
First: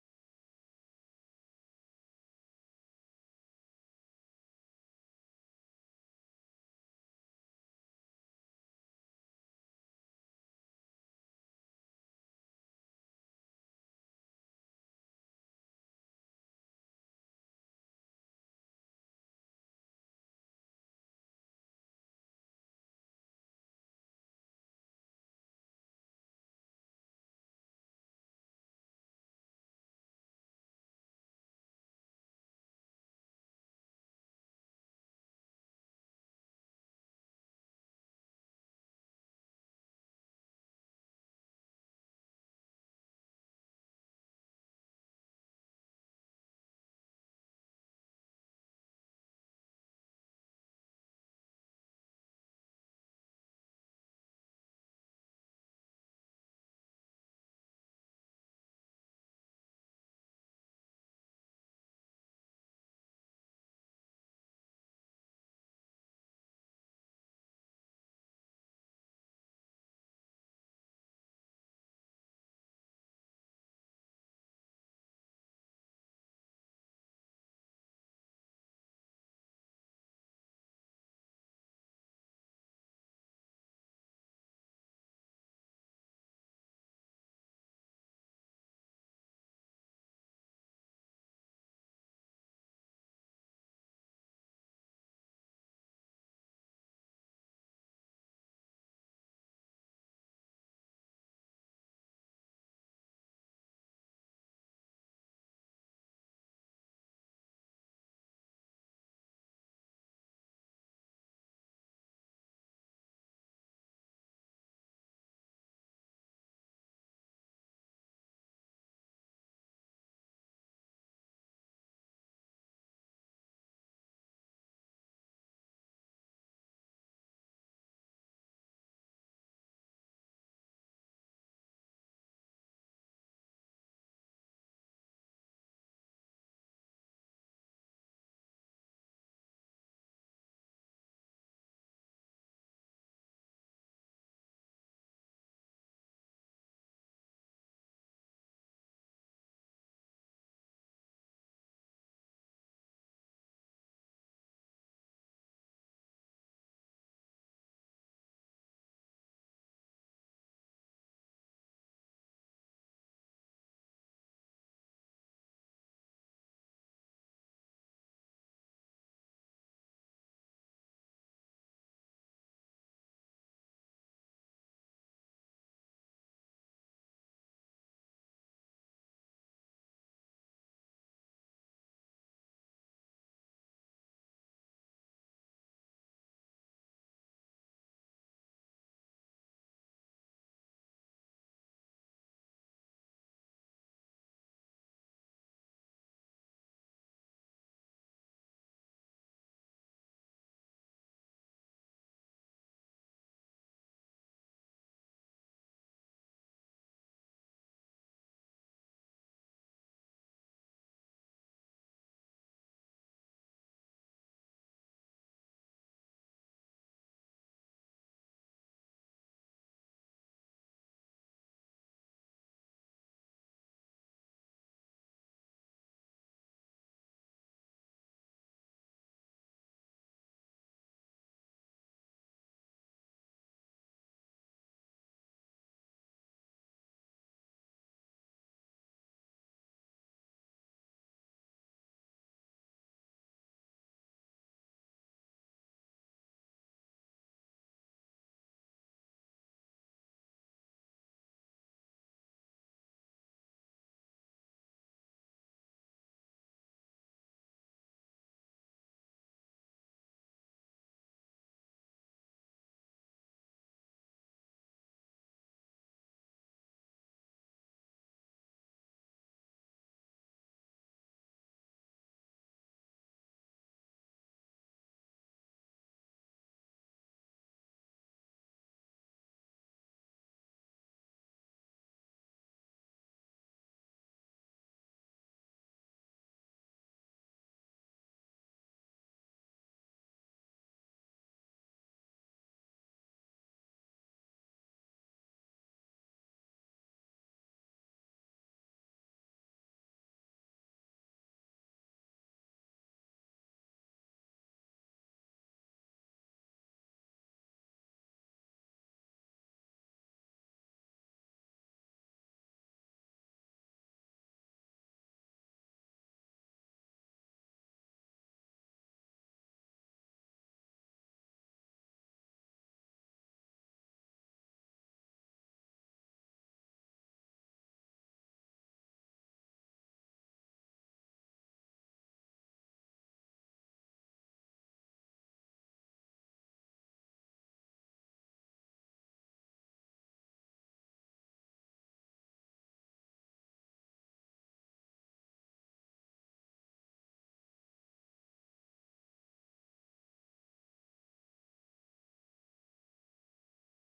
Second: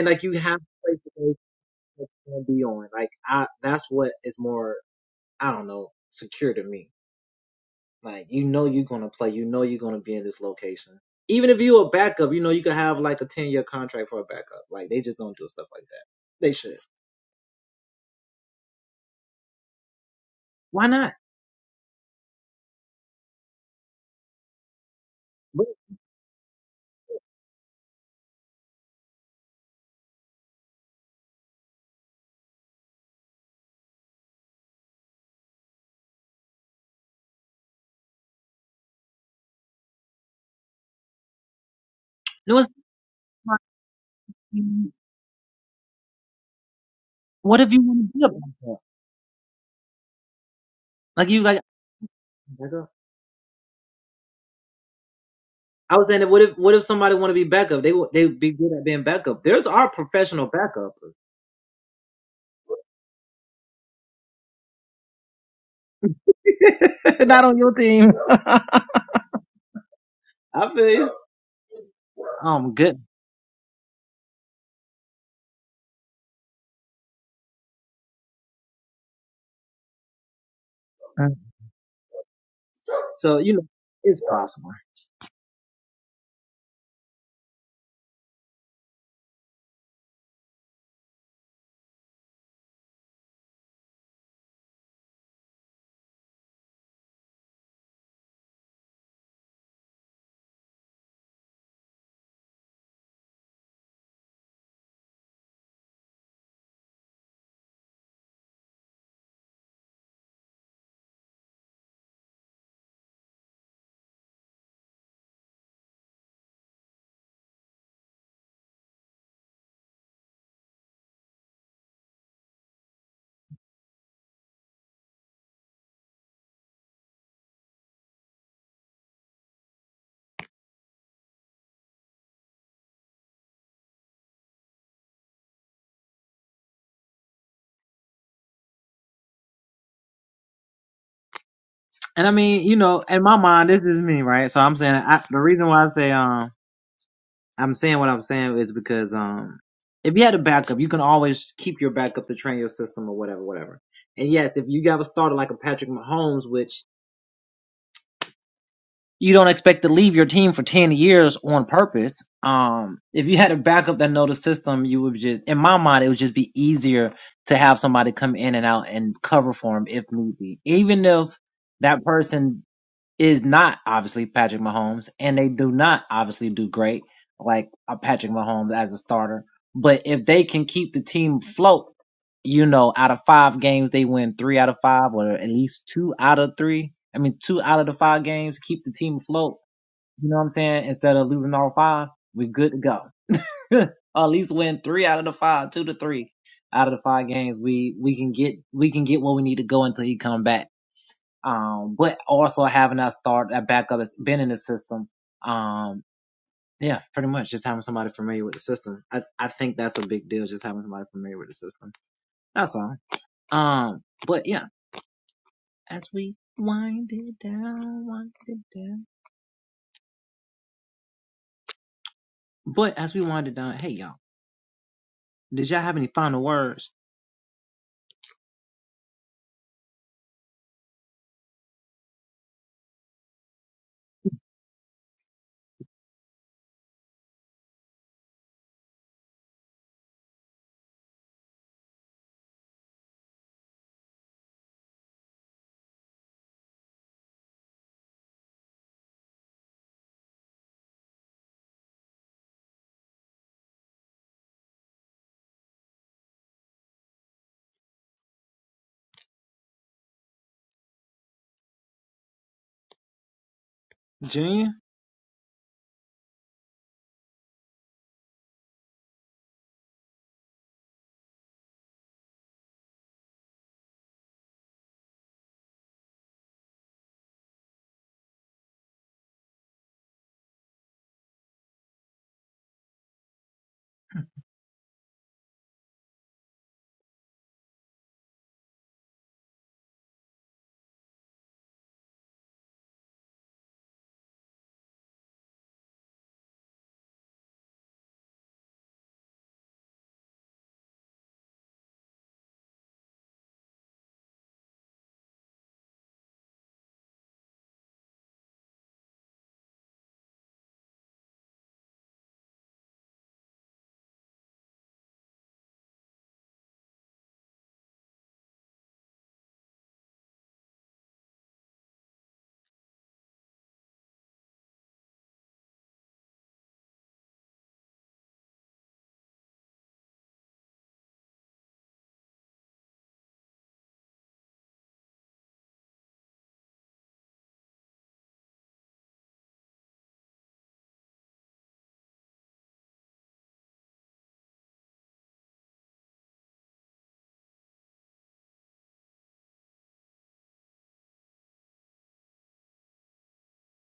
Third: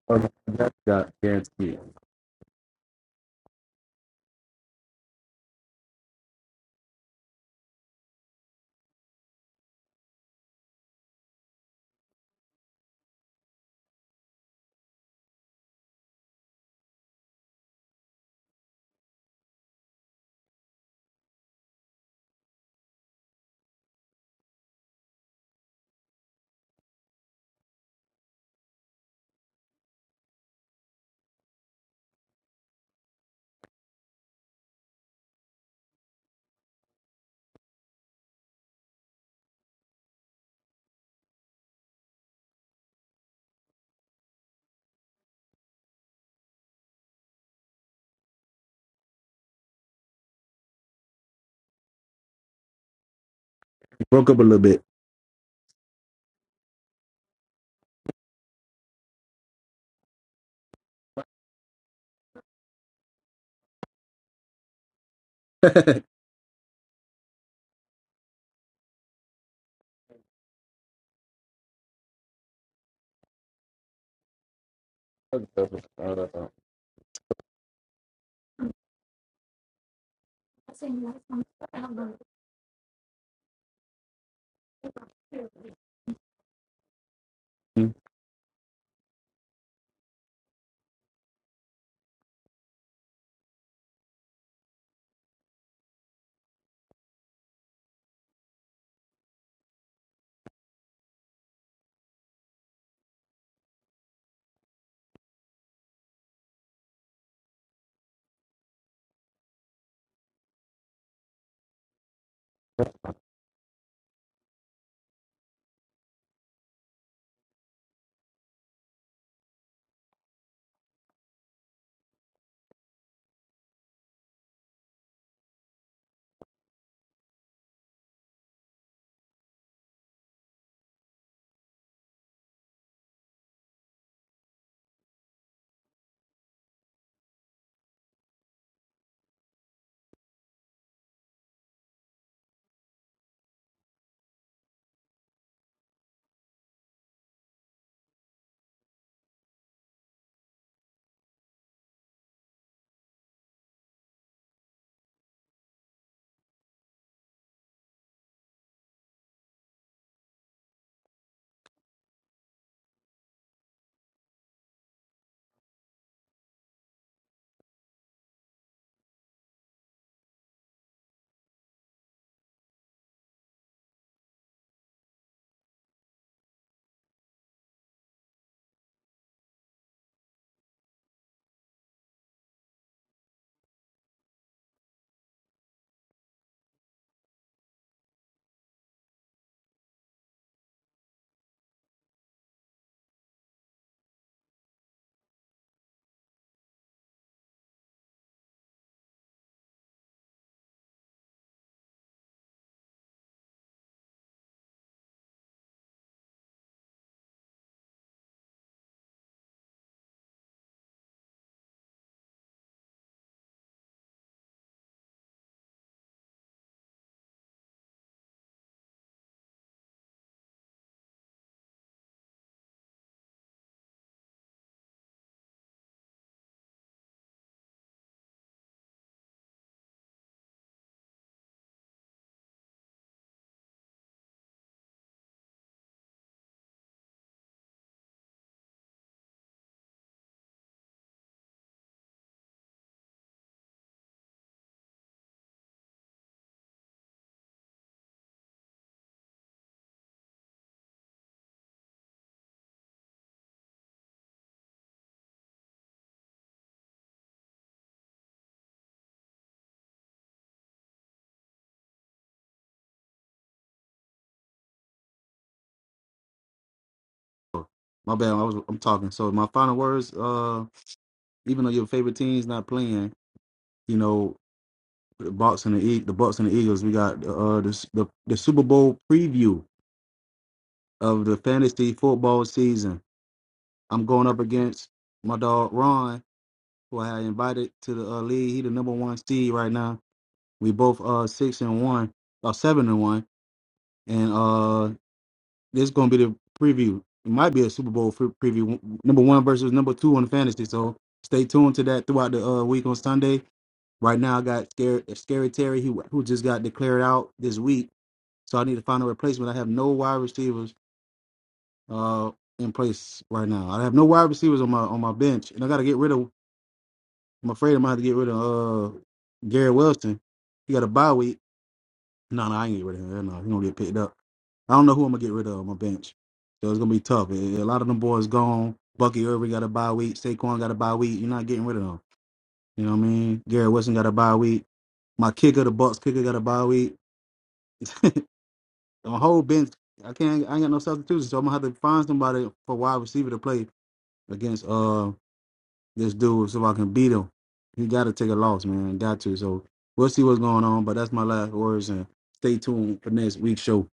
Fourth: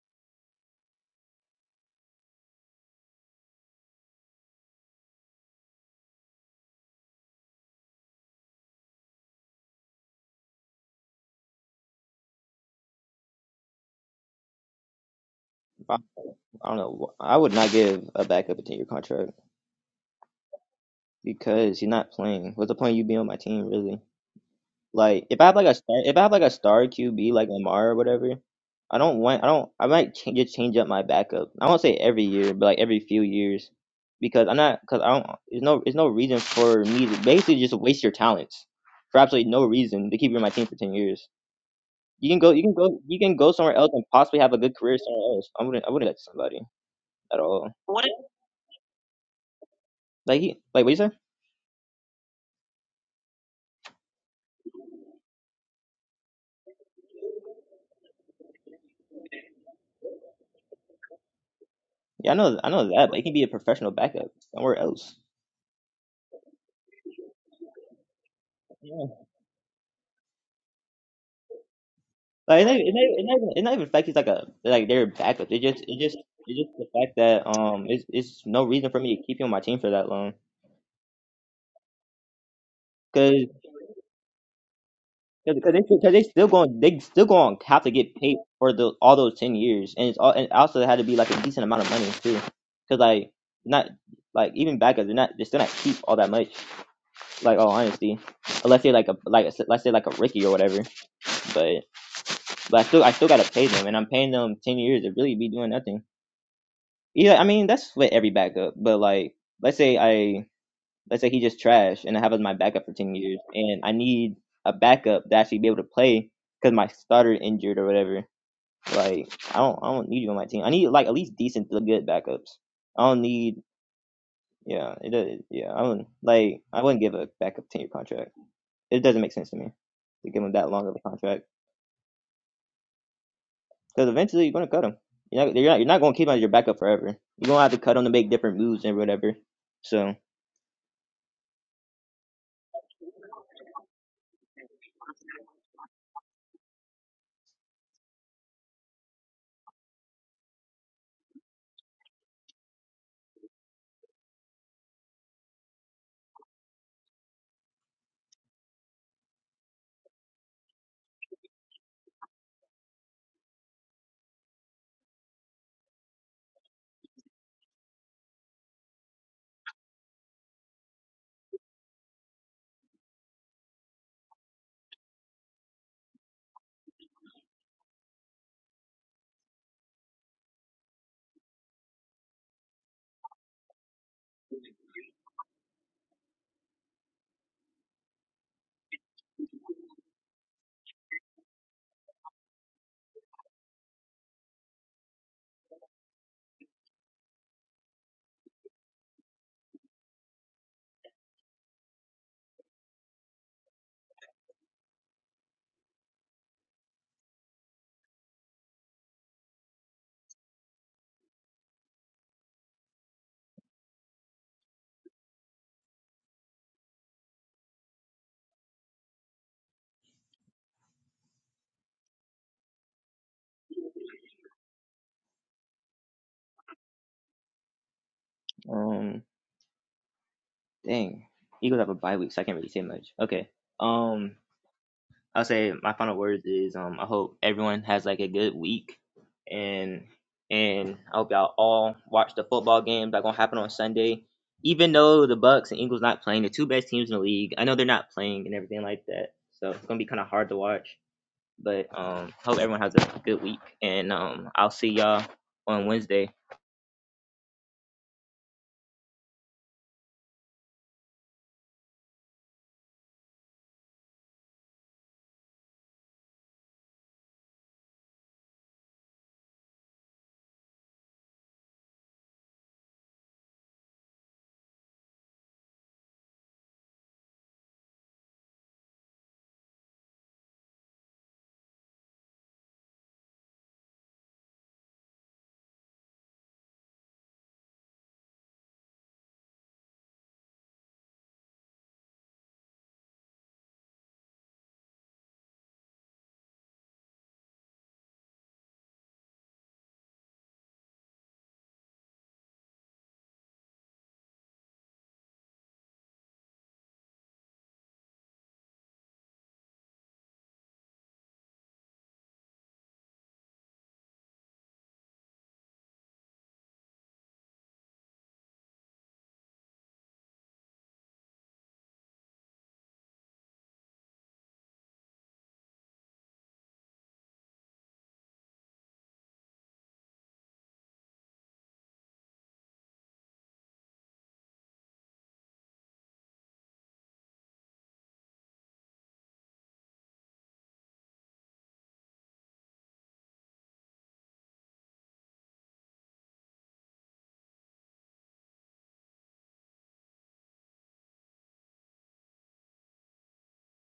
[SPEAKER 1] Oh, That got guaranteed. You
[SPEAKER 3] I I don't know. I would not give a backup a ten year contract because he's not playing. What's the point of you being on my team, really? Like, if I have like a star, if I have like a star QB like Lamar or whatever, I don't want. I don't. I might change, just change up my backup. I won't say every year, but like every few years, because I'm not. Because I don't. There's no. There's no reason for me to basically just waste your talents for absolutely no reason to keep you on my team for ten years. You can go. You can go. You can go somewhere else and possibly have a good career somewhere else. I wouldn't. I wouldn't let somebody at all. Like he. Like what you say?
[SPEAKER 1] broke up a little bit.
[SPEAKER 3] Yeah, I know, I know that, but it can be a professional backup somewhere else.
[SPEAKER 1] my
[SPEAKER 3] Yeah. Like, it's not, it's not, it's not even, it's not even the fact he's like a like they're a backup. It just, it just, it's just the fact that um, it's, it's no reason for me to keep him on my team for that long. Cause, cause, 'cause they, still- cause they still going, they still going to have to get paid for the all those ten years, and it's all, and it also it had to be like a decent amount of money too. Cause like not like even backups, they're not, they're still not cheap all that much. Like all honesty, unless they're like a like a, let's say like a Ricky or whatever, but. But I still I still gotta pay them, and I'm paying them ten years to really be doing nothing. Yeah, I mean that's with every backup. But like, let's say I let's say he just trash, and I have him as my backup for ten years, and I need a backup to actually be able to play because my starter injured or whatever. Like, I don't I don't need you on my team. I need like at least decent to good backups. I don't need yeah it does yeah I do not like I wouldn't give a backup ten year contract. It doesn't make sense to me to give him that long of a contract. Because eventually you're gonna cut him. You're not, you're not you're not gonna keep him as your backup forever. You're gonna have to cut him to make different moves and whatever. So, um, dang, Eagles have a bye week, so I can't really say much. Okay, um, I'll say my final words is um, I hope everyone has like a good week, and and I hope y'all all watch the football games that gonna happen on Sunday. Even though the Bucks and Eagles not playing, the two best teams in the league, I know they're not playing and everything like that, so it's gonna be kind of hard to watch. But um, hope everyone has a good week, and um, I'll see y'all on Wednesday.
[SPEAKER 1] bad. I was I'm talking. So my final words, uh, even though your favorite team's not playing, you know, the Bucks and the E- the Bucks and the Eagles. We got uh the, the the Super Bowl preview of the fantasy football season. I'm going up against my dog Ron, who I invited to the uh, league. He the number one seed right now. We both uh six and one, or seven and one, and uh this is gonna be the preview. It might be a Super Bowl pre- preview, number one versus number two on fantasy. So stay tuned to that throughout the uh, week on Sunday. Right now, I got scary, scary Terry, who who just got declared out this week So I need to find a replacement. I have no wide receivers uh, in place right now. I have no wide receivers on my on my bench, and I got to get rid of. I'm afraid I'm gonna have to get rid of uh, Gary Wilson. He got a bye week. No, no, I ain't get rid of him. Hell No, he gonna get picked up. I don't know who I'm gonna get rid of on my bench. So it's gonna be tough. A a lot of them boys gone. Bucky Irving got a bye week. Saquon got a bye week. You're not getting rid of them. You know what I mean? Gary Wilson got a bye week. My kicker, the Bucks kicker, got a bye week. The whole bench, I can't. I ain't got no substitution, so I'm gonna have to find somebody for wide receiver to play against uh this dude, so I can beat him. He got to take a loss, man. Got to. So we'll see what's going on. But that's my last words, and stay tuned for next week's show.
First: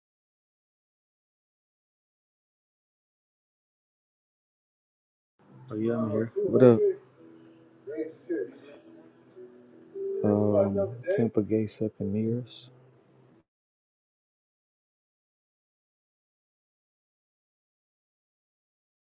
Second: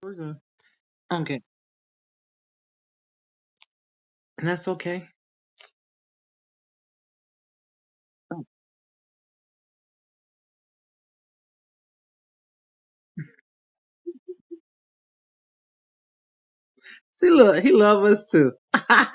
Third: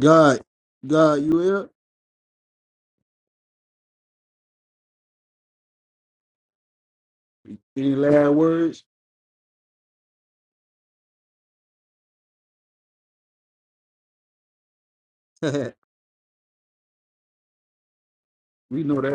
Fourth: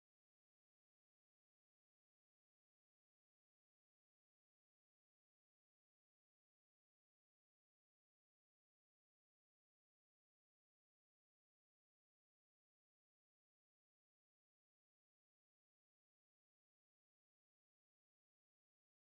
[SPEAKER 1] God, God, you here?
[SPEAKER 4] yeah, I'm here. What up?
[SPEAKER 1] Any last words?
[SPEAKER 4] Um, Tampa Gay second nearest.
[SPEAKER 1] we know that.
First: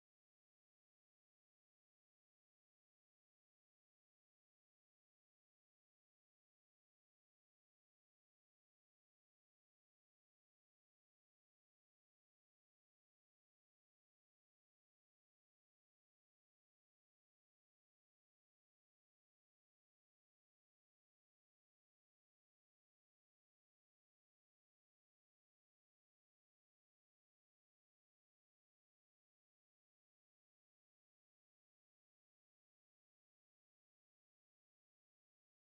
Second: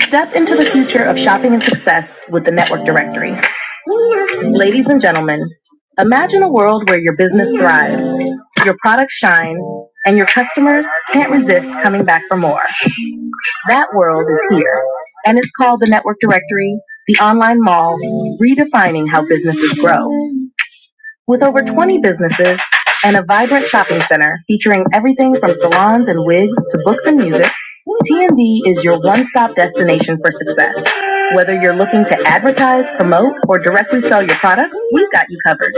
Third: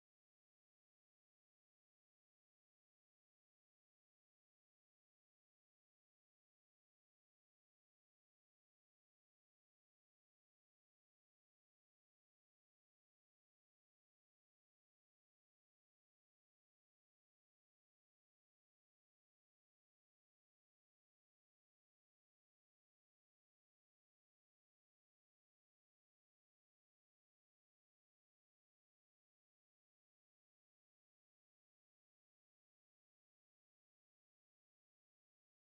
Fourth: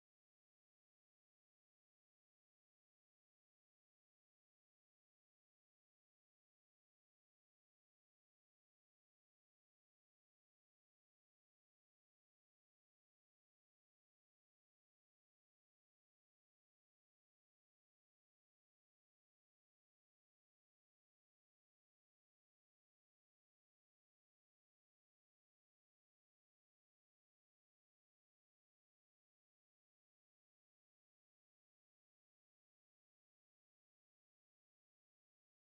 [SPEAKER 2] Step into the future of shopping and success with the Network Directory. Ladies and gentlemen, imagine a world where your business thrives, your products shine, and your customers can't resist coming back for more. That world is here, and it's called the Network Directory, the online mall, redefining how businesses grow. With over 20 businesses and a vibrant shopping center featuring everything from salons and wigs to books and music, TND is your one-stop destination for success. Whether you're looking to advertise, promote, or directly sell your products, we've got you covered.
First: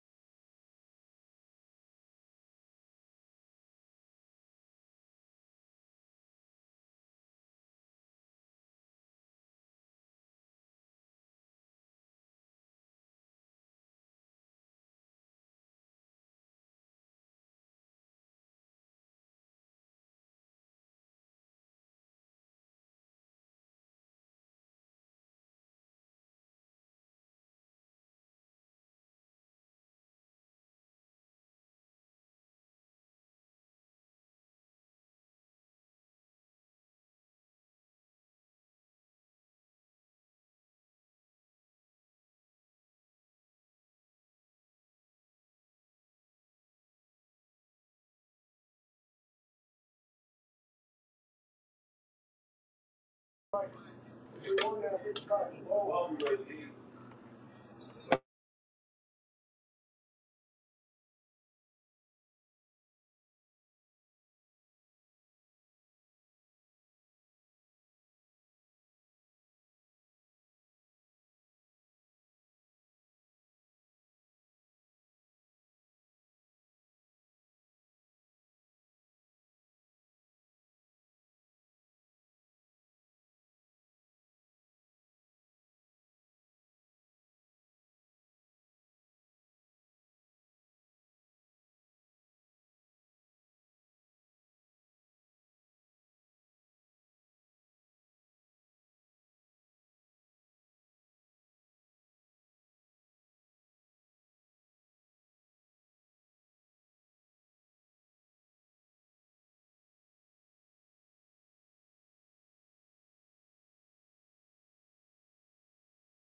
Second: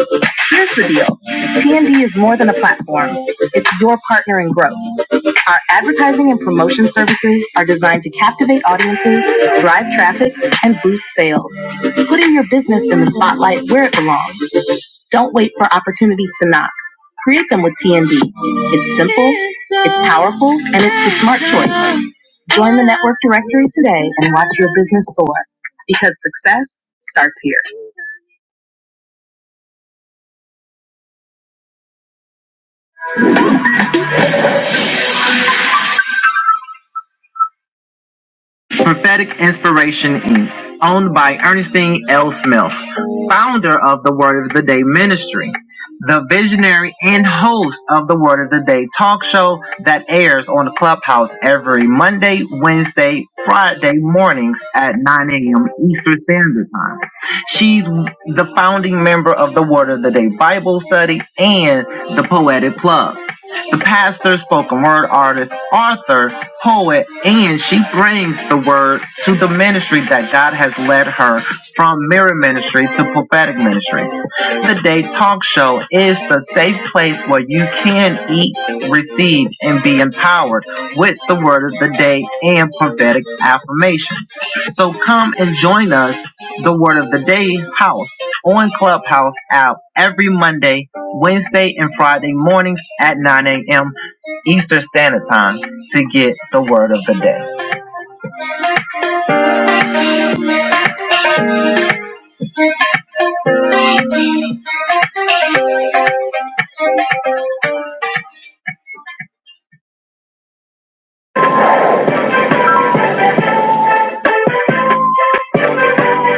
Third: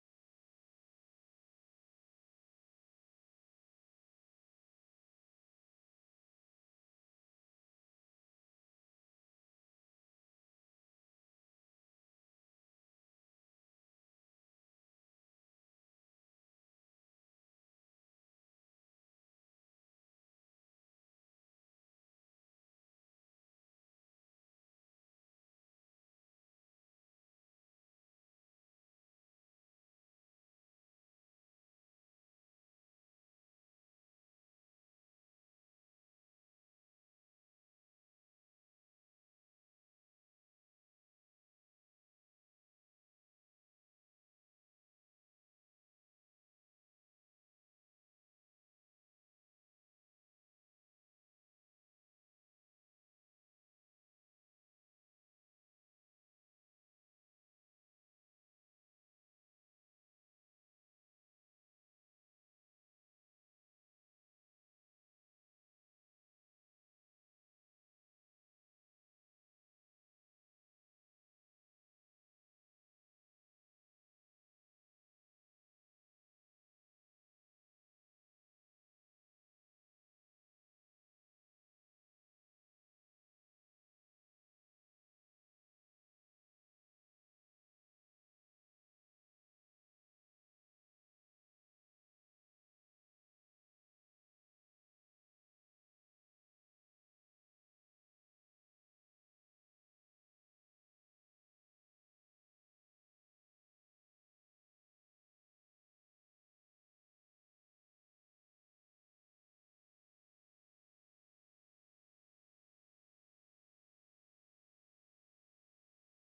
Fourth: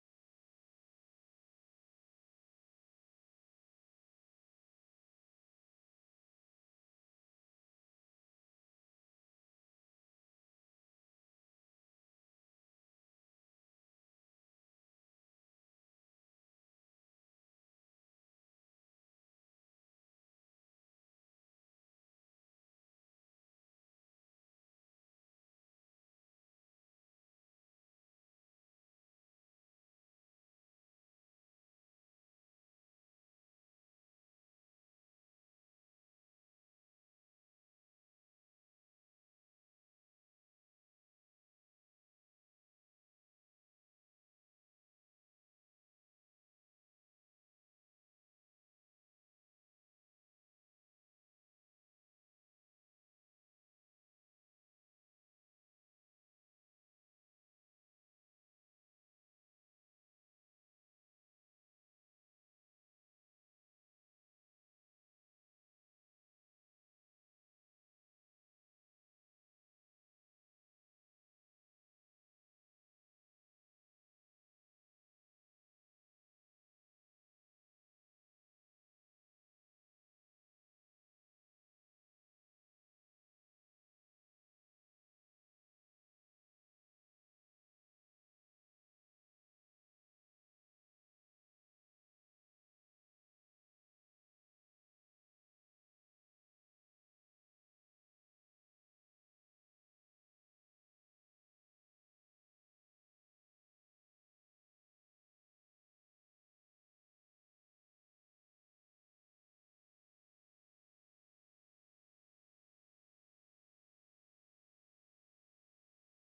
[SPEAKER 2] Here's the deal. TND is more than a platform. It's your partner in growth. Our advertising and promotion services are designed to captivate audiences, drive traffic, and boost sales. Putting your business in the spotlight where it belongs don't wait for opportunities to knock. Create them with TND. It's simple, it's powerful, and it's the smart choice. Join the network directory today and watch your business soar because success starts here. Own founder of the history. the visionary and host of the Word of the Day talk show that airs on Clubhouse every Monday, Wednesday, Friday mornings at 9 a.m. Eastern Standard Time. She's the founding member of the Word of the Day Bible Study and the Poetic Club. The pastor, spoken word artist, author, poet, and she brings the word to the ministry that God has led her from mirror ministry to prophetic ministry. The day Talk Show is the safe place where you can eat, receive, and be empowered with the word of the day and prophetic affirmations. So come and join us, the word of the day house on Clubhouse app every Monday, Wednesday, and Friday mornings at 9 a.m. Eastern Standard Time to get the word of the day.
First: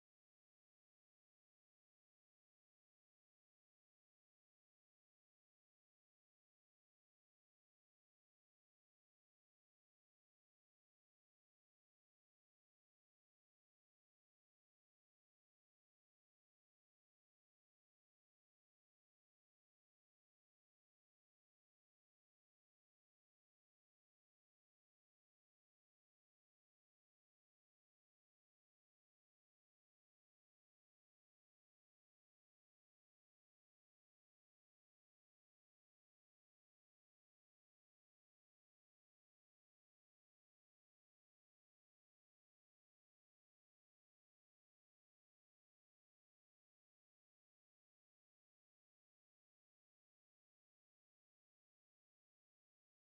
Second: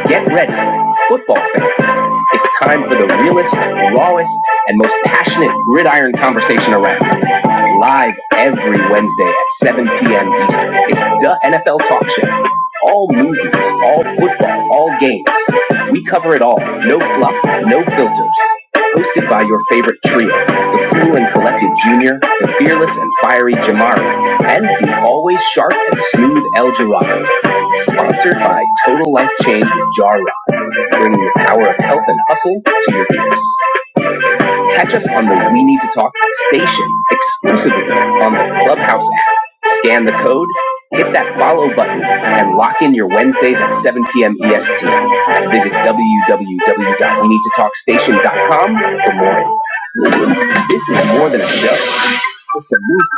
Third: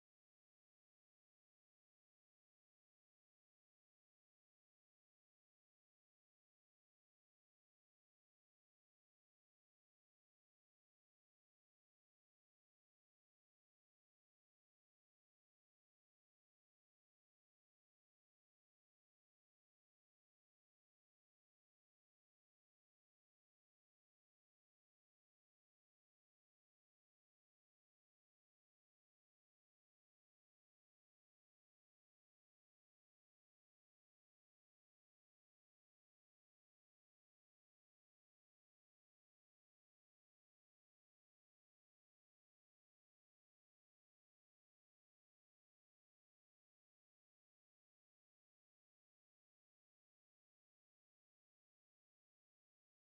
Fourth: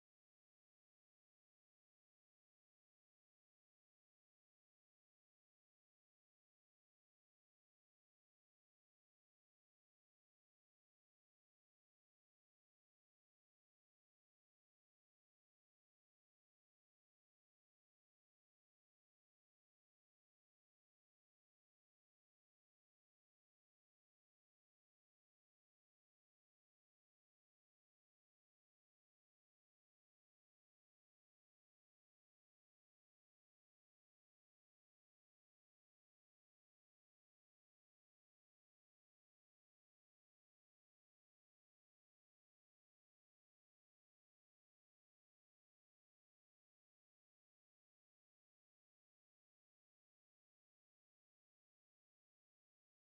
[SPEAKER 2] Get ready, football fans. It's time for the realest, rawest, and most passionate gridiron conversation around. Live every Wednesday at 7 p.m. Eastern. It's the NFL Talk Show. All movies, all football, all games. We cover it all. No fluff, no filters. Hosted by your favorite trio, the cool and collected Junior, the fearless and fiery Jamari, and the always sharp and smooth El Jirado. Sponsored by Total Life Change with Jar Rod, bringing the power of health and hustle to your ears. Catch us on the We Need to Talk station exclusively on the Clubhouse app. Scan the code, hit that follow button, and lock in your Wednesdays at 7 p.m. EST. Visit www.weneedtotalkstation.com for more. This is more than a show. It's a movement.